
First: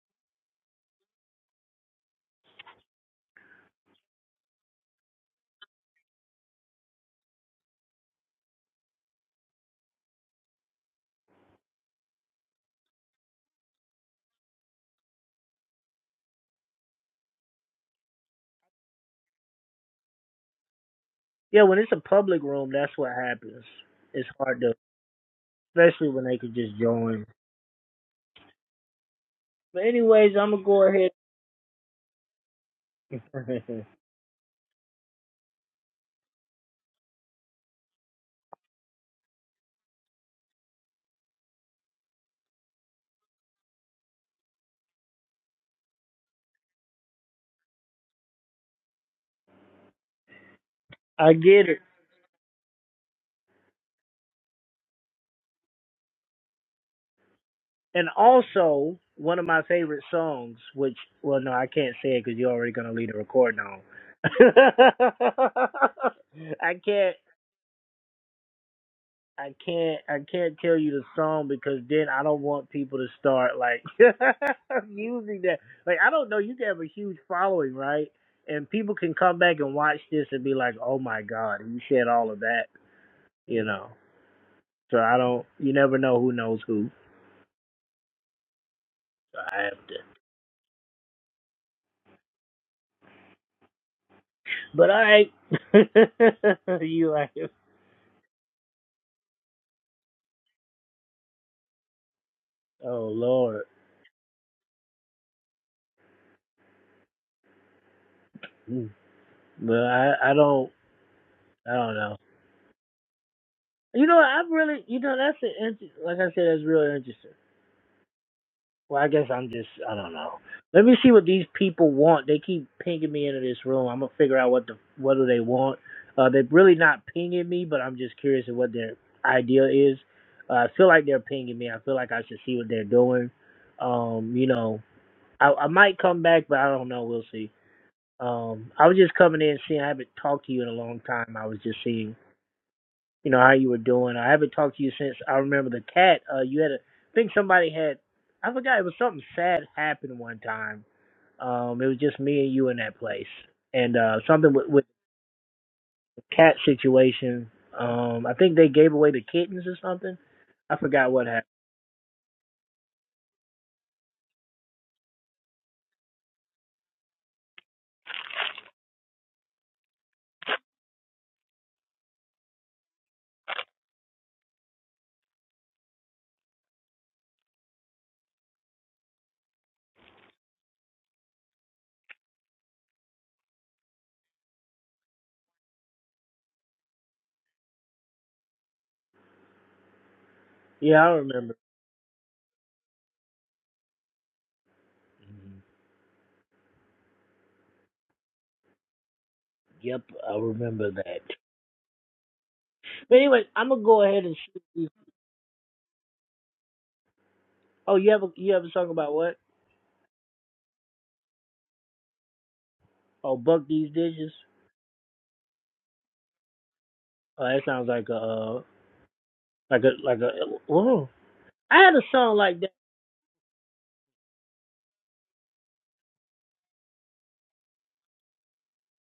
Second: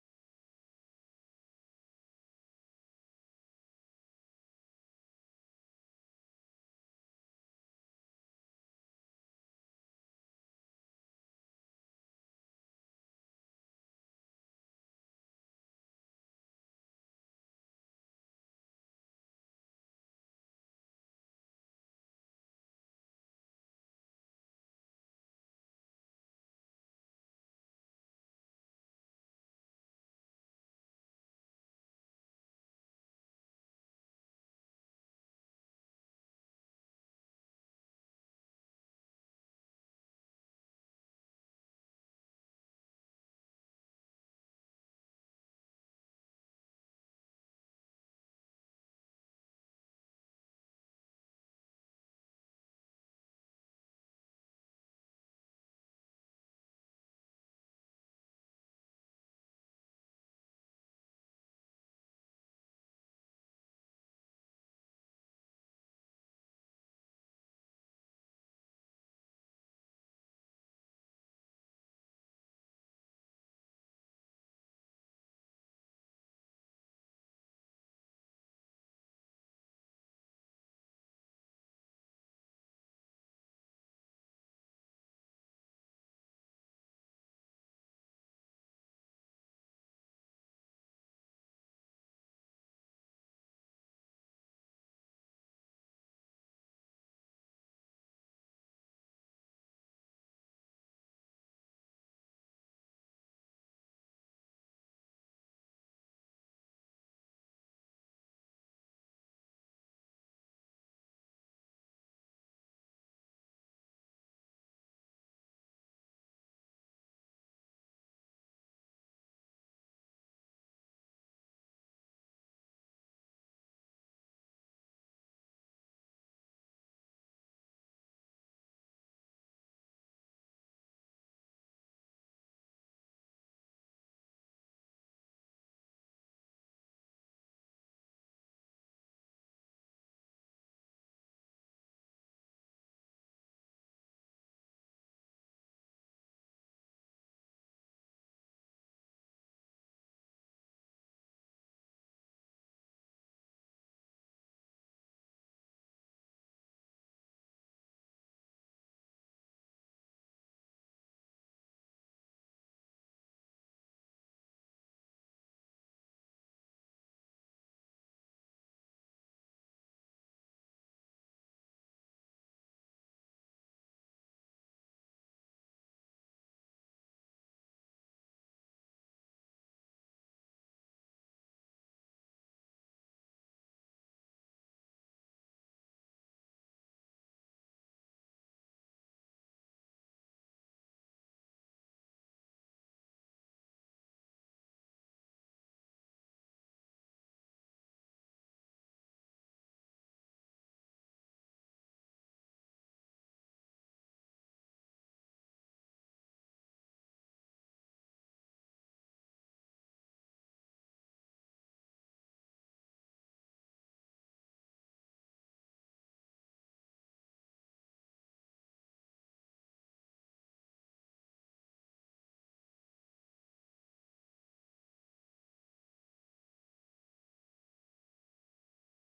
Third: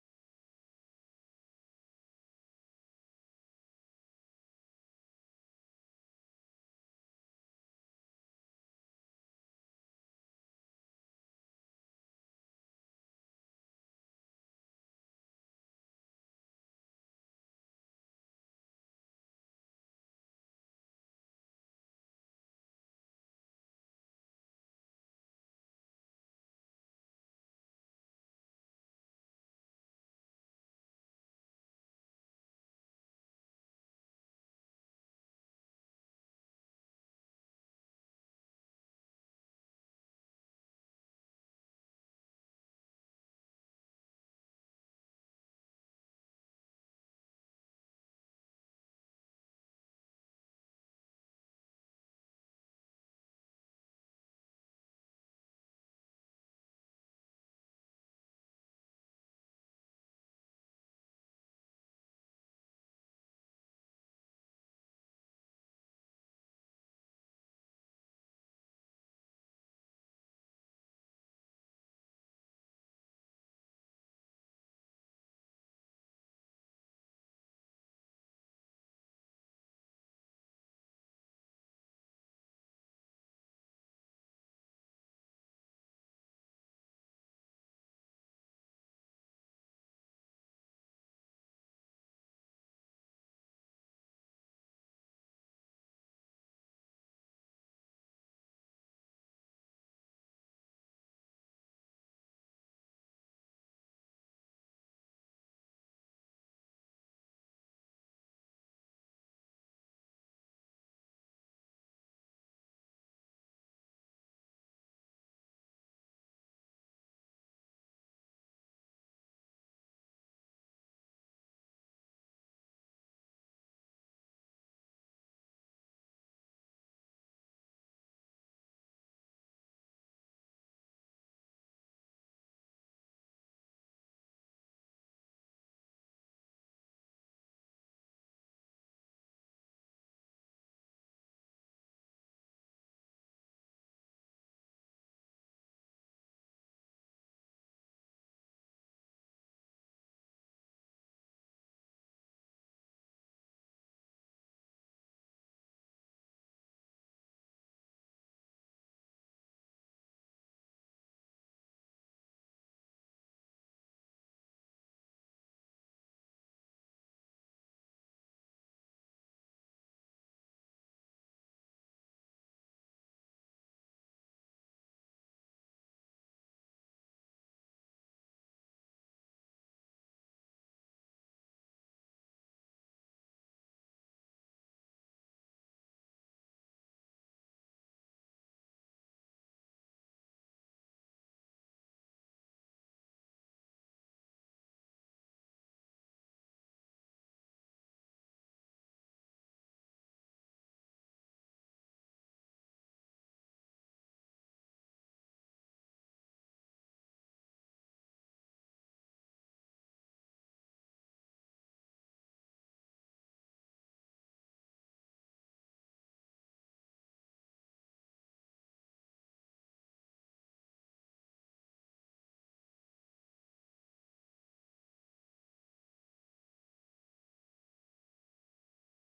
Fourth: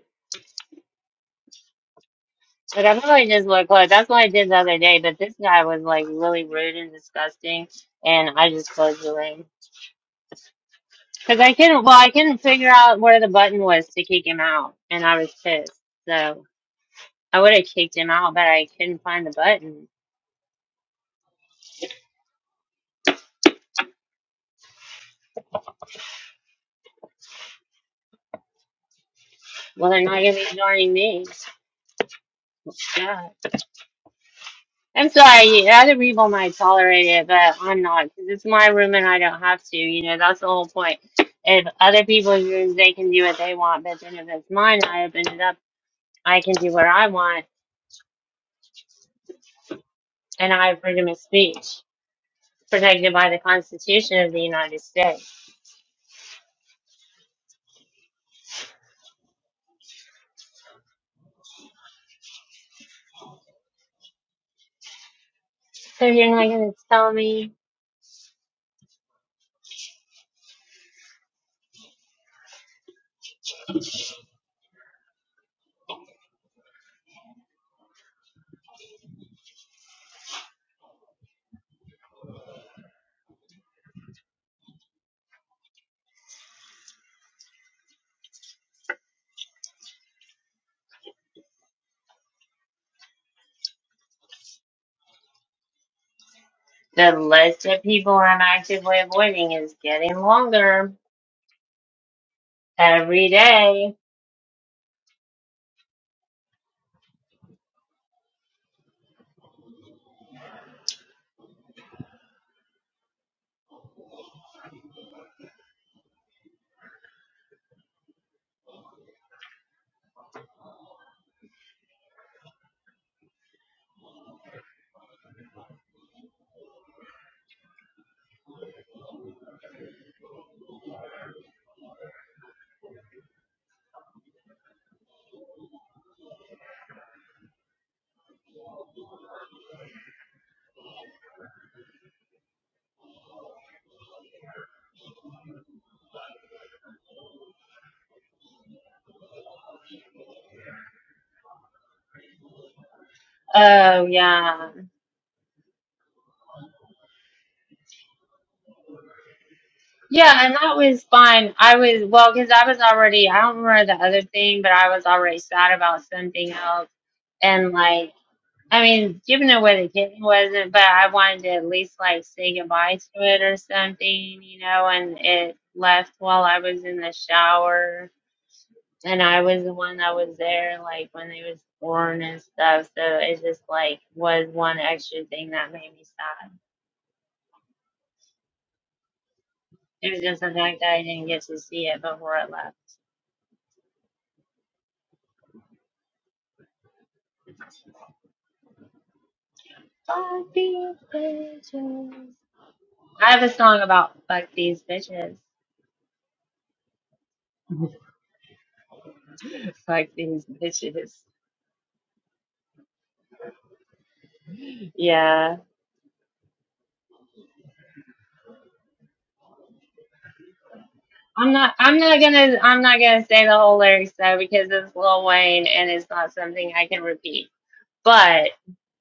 A: Like, I probably just would close. That's what I did the other day, but this guy was like really rude and disgusting, and I just closed the room. Because I couldn't, well, I couldn't figure out where the button was to kick him out, and I was pissed. So I would have kicked him out, but I couldn't find the button.
B: Yeah, when it's a public room, that's what happens. It's hard to, especially when they could just join. But
A: Well, they're not going
B: anyways,
A: to
B: I'm
A: be
B: gonna go
A: joining
B: ahead.
A: me. God. I'm sorry, other people might tolerate it, but I'm not, because it's my room and I don't have to. You know, that's the whole point. If other people's rooms, they can do what they want, but then if it's mine, I open it up, I can do what I want, and I have freedom of
B: I get it.
A: speech protected by the Constitution of the United States.
B: And also, one of my favorite songs, which, well, no, I can't say it because you're already gonna leave the recording on.
A: So you're not going
B: I
A: to
B: can't.
A: tell me
B: I can't I can't tell you the song because then I don't want people to start like using that. Like I don't know, you can have a huge following, right? And people can come back and watch this and be like, "Oh my God, he said all of that," you know. So I don't. You never know who knows who. So I have to. But all right, you
A: The
B: like?
A: list of people I'm actively avoiding is getting longer
B: Oh
A: every
B: Lord.
A: day.
B: Mm. But I I don't I don't know. You know I've really you know that's an inter- like I said that's really interesting. Well, I guess I'm just I don't know. Let me see what these people want. They keep pinging me into this room. I'm gonna figure out what the what do they want. Uh, they're really not pinging me, but I'm just curious of what their idea is. Uh, I feel like they're pinging me. I feel like I should see what they're doing. Um, you know, I, I might come back, but I don't know. We'll see. Um, I was just coming in, seeing I haven't talked to you in a long time. I was just seeing you know how you were doing. I haven't talked to you since I remember the cat. Uh, you had a I think somebody had I forgot it was something sad happened one time. Um, it was just me and you in that place, and
A: Oh,
B: uh, something with,
A: yeah.
B: with the cat situation. Um, I think they gave away the kittens or something.
A: Yeah, and
B: I
A: that was
B: forgot what happened.
A: fine. I was, well, because I was already, I don't remember the other thing, but I was already sad about something else. And, like, I mean, giving away the kitten wasn't, but I wanted to at least, like, say goodbye to it or something, you know, and it left while I was in the shower. and I was the one that was there like when they was born and stuff. So it just like was one extra thing that made me sad. It was just the fact that
B: Yeah,
A: I
B: I
A: didn't get
B: remember.
A: to see it before I left.
B: Mhm. Yep, I
A: Fuck
B: remember
A: these
B: that.
A: bitches.
B: But
A: I have
B: anyway,
A: a
B: I'm
A: song
B: gonna go
A: about
B: ahead and
A: fuck
B: shoot
A: these
B: these.
A: bitches.
B: Oh, you have a you have a song about what?
A: fuck these bitches.
B: Oh, buck these dishes.
A: Yeah.
B: Oh, that sounds like a uh, like a like a. Whoa.
A: I'm
B: I
A: not
B: had
A: I'm
B: a
A: not
B: song
A: gonna
B: like
A: I'm not gonna say the whole lyrics though because it's Lil Wayne and it's not something I can repeat. But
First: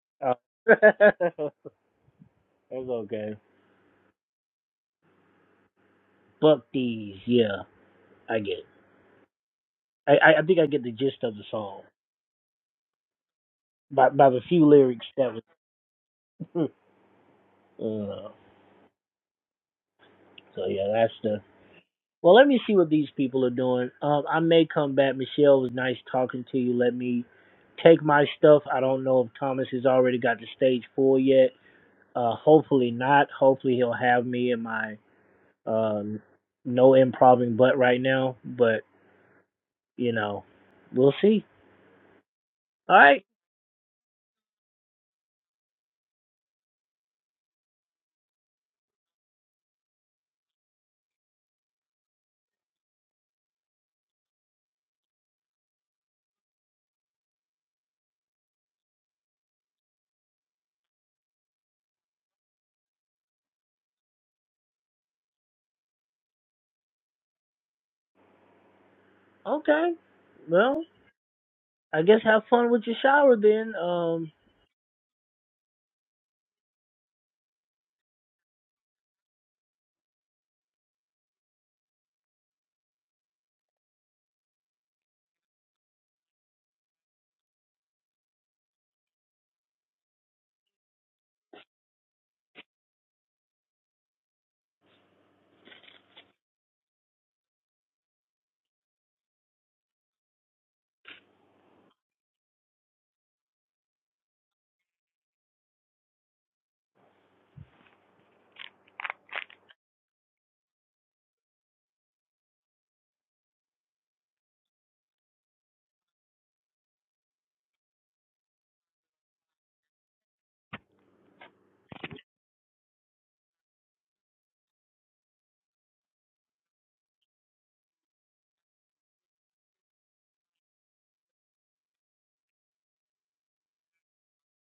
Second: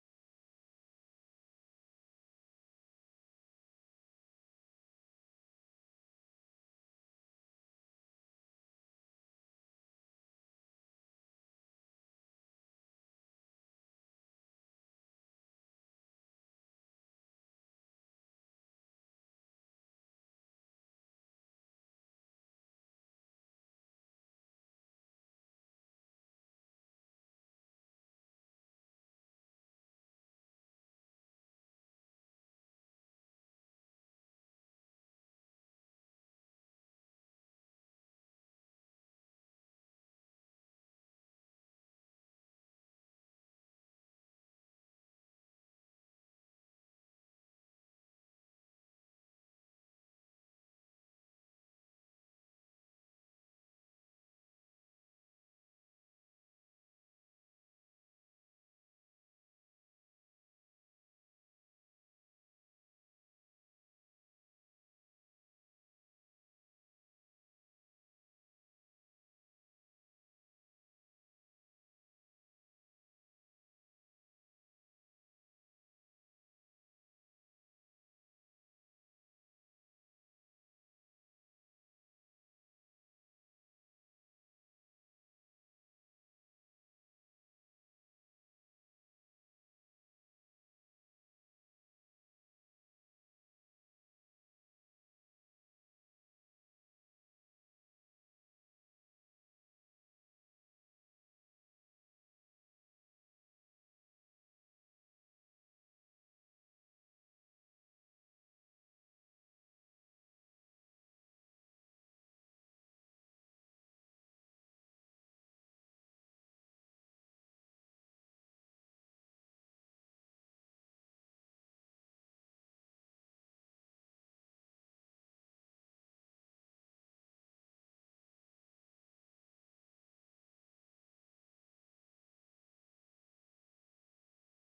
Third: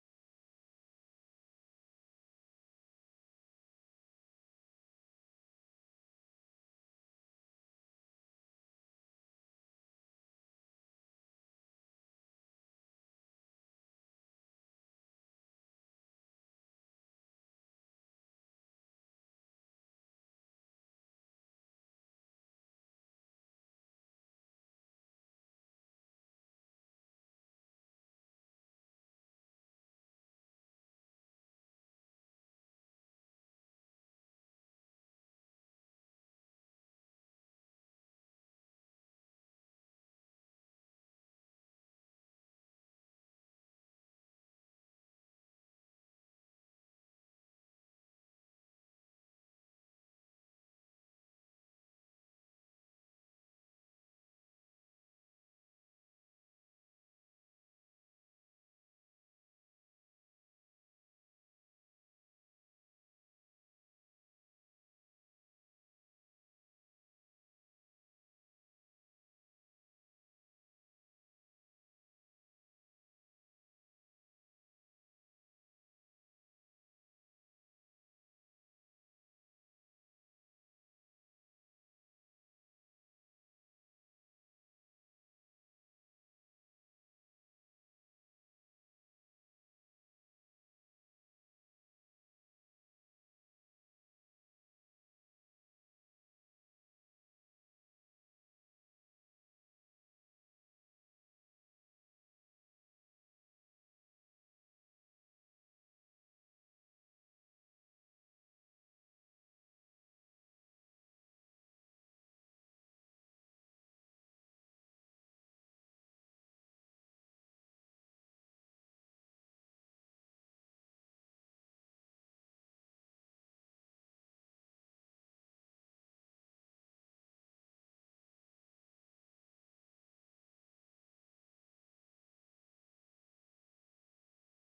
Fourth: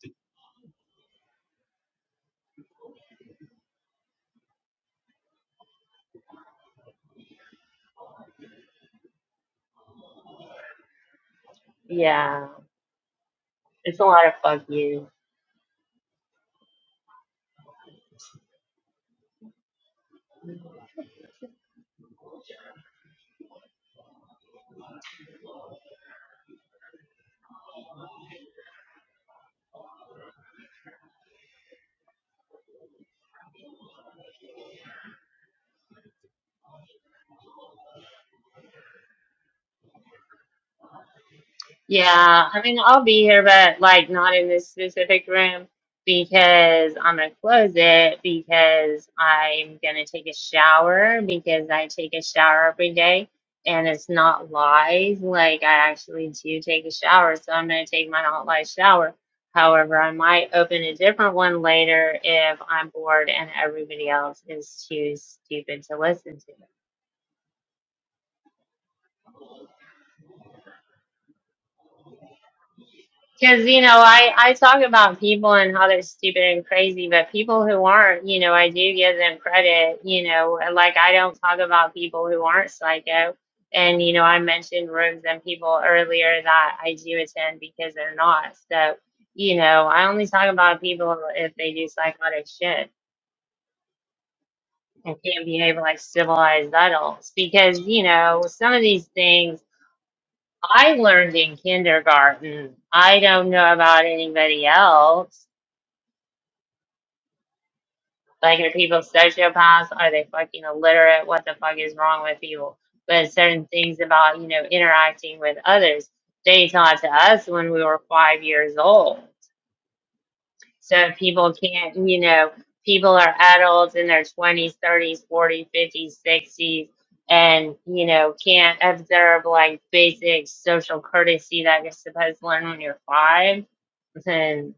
B: that. Oh. That's okay. Buck these, yeah, I get. It. I I I think I get the gist of the song
A: yeah. It's a
B: by
A: lot
B: by
A: of
B: the
A: fuck
B: few
A: yous.
B: lyrics that was. uh, so yeah, that's the. Well, let me see what these people are doing. Um, I may come back. Michelle it was nice talking to you. Let me take my stuff. I don't know if Thomas has already got the stage four yet. Uh, hopefully not. Hopefully he'll have me in my um no improving butt right now. but. You know, we'll see.
A: Yeah, I mean,
B: All
A: I'll be
B: right.
A: here, but like not in this specific room because I'm gonna close it because I'm gonna take a shower because I take a shower every day and it's not lies. Like, I actually do take a shower, so I'm gonna take my not lies shower. However, I might open a different one later if I'm bored and everybody else is too stupid to listen to.
B: Okay. Well, I guess have fun with your shower
A: Because,
B: then.
A: you know,
B: Um.
A: I, I talk about people and how they're stupid and crazy, but people who aren't, you know, I do give them credit, you know, like I don't talk about people who aren't psycho. And, you know, I mentioned rooms and people earlier that I do attend because they're not. So, you know, I only talk about people if they do psychotic shit and can't behave like civilized adults because, you know, some of these things I learned in kindergarten. I don't know about anybody else Like, are people sociopaths? Are they fucking illiterate? What the fuck is wrong with people? But certain things about, you know, interacting with others, they taught to us when we were five years old. So people can't, you know, people are adults in their 20s, 30s, 40s, 50s, 60s, and, you know, can't observe like basic social courtesy that you're supposed to learn when you're five. And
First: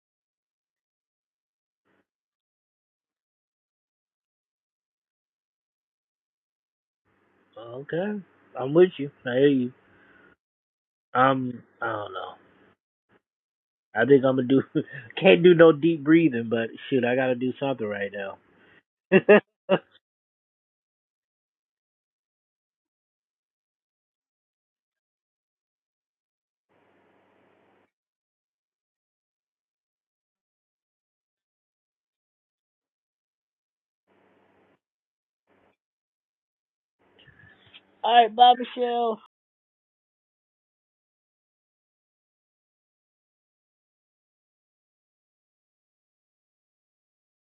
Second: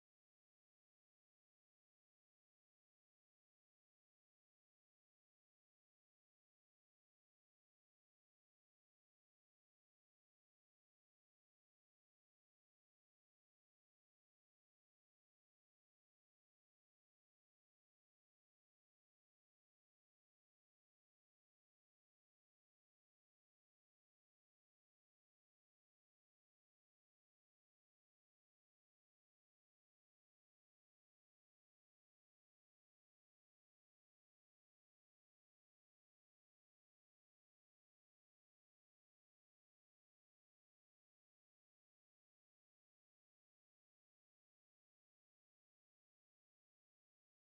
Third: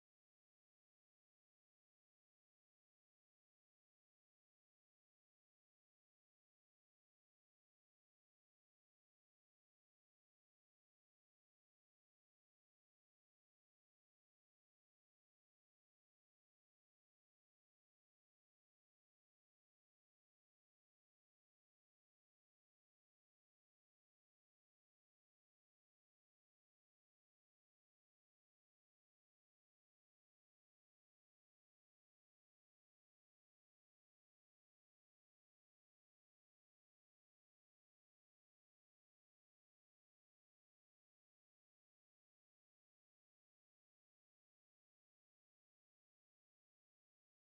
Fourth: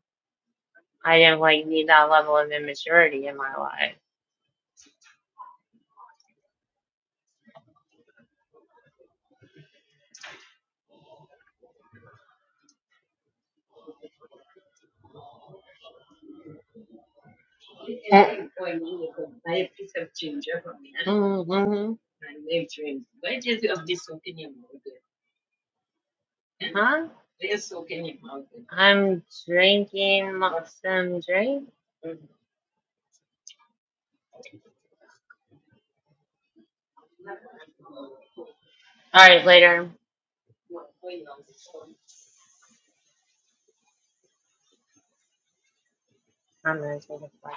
A: I do not like need that level of immaturity in my life.
B: Okay. I'm with you. I hear you. I'm. I don't know. I think I'm gonna do. Can't do no deep breathing, but shoot, I gotta do something right
A: Uh,
B: now.
A: hmm Huh? I'm drinking some drink.
B: All right, bye, Michelle.
A: All right, later. I'm gonna take a flight.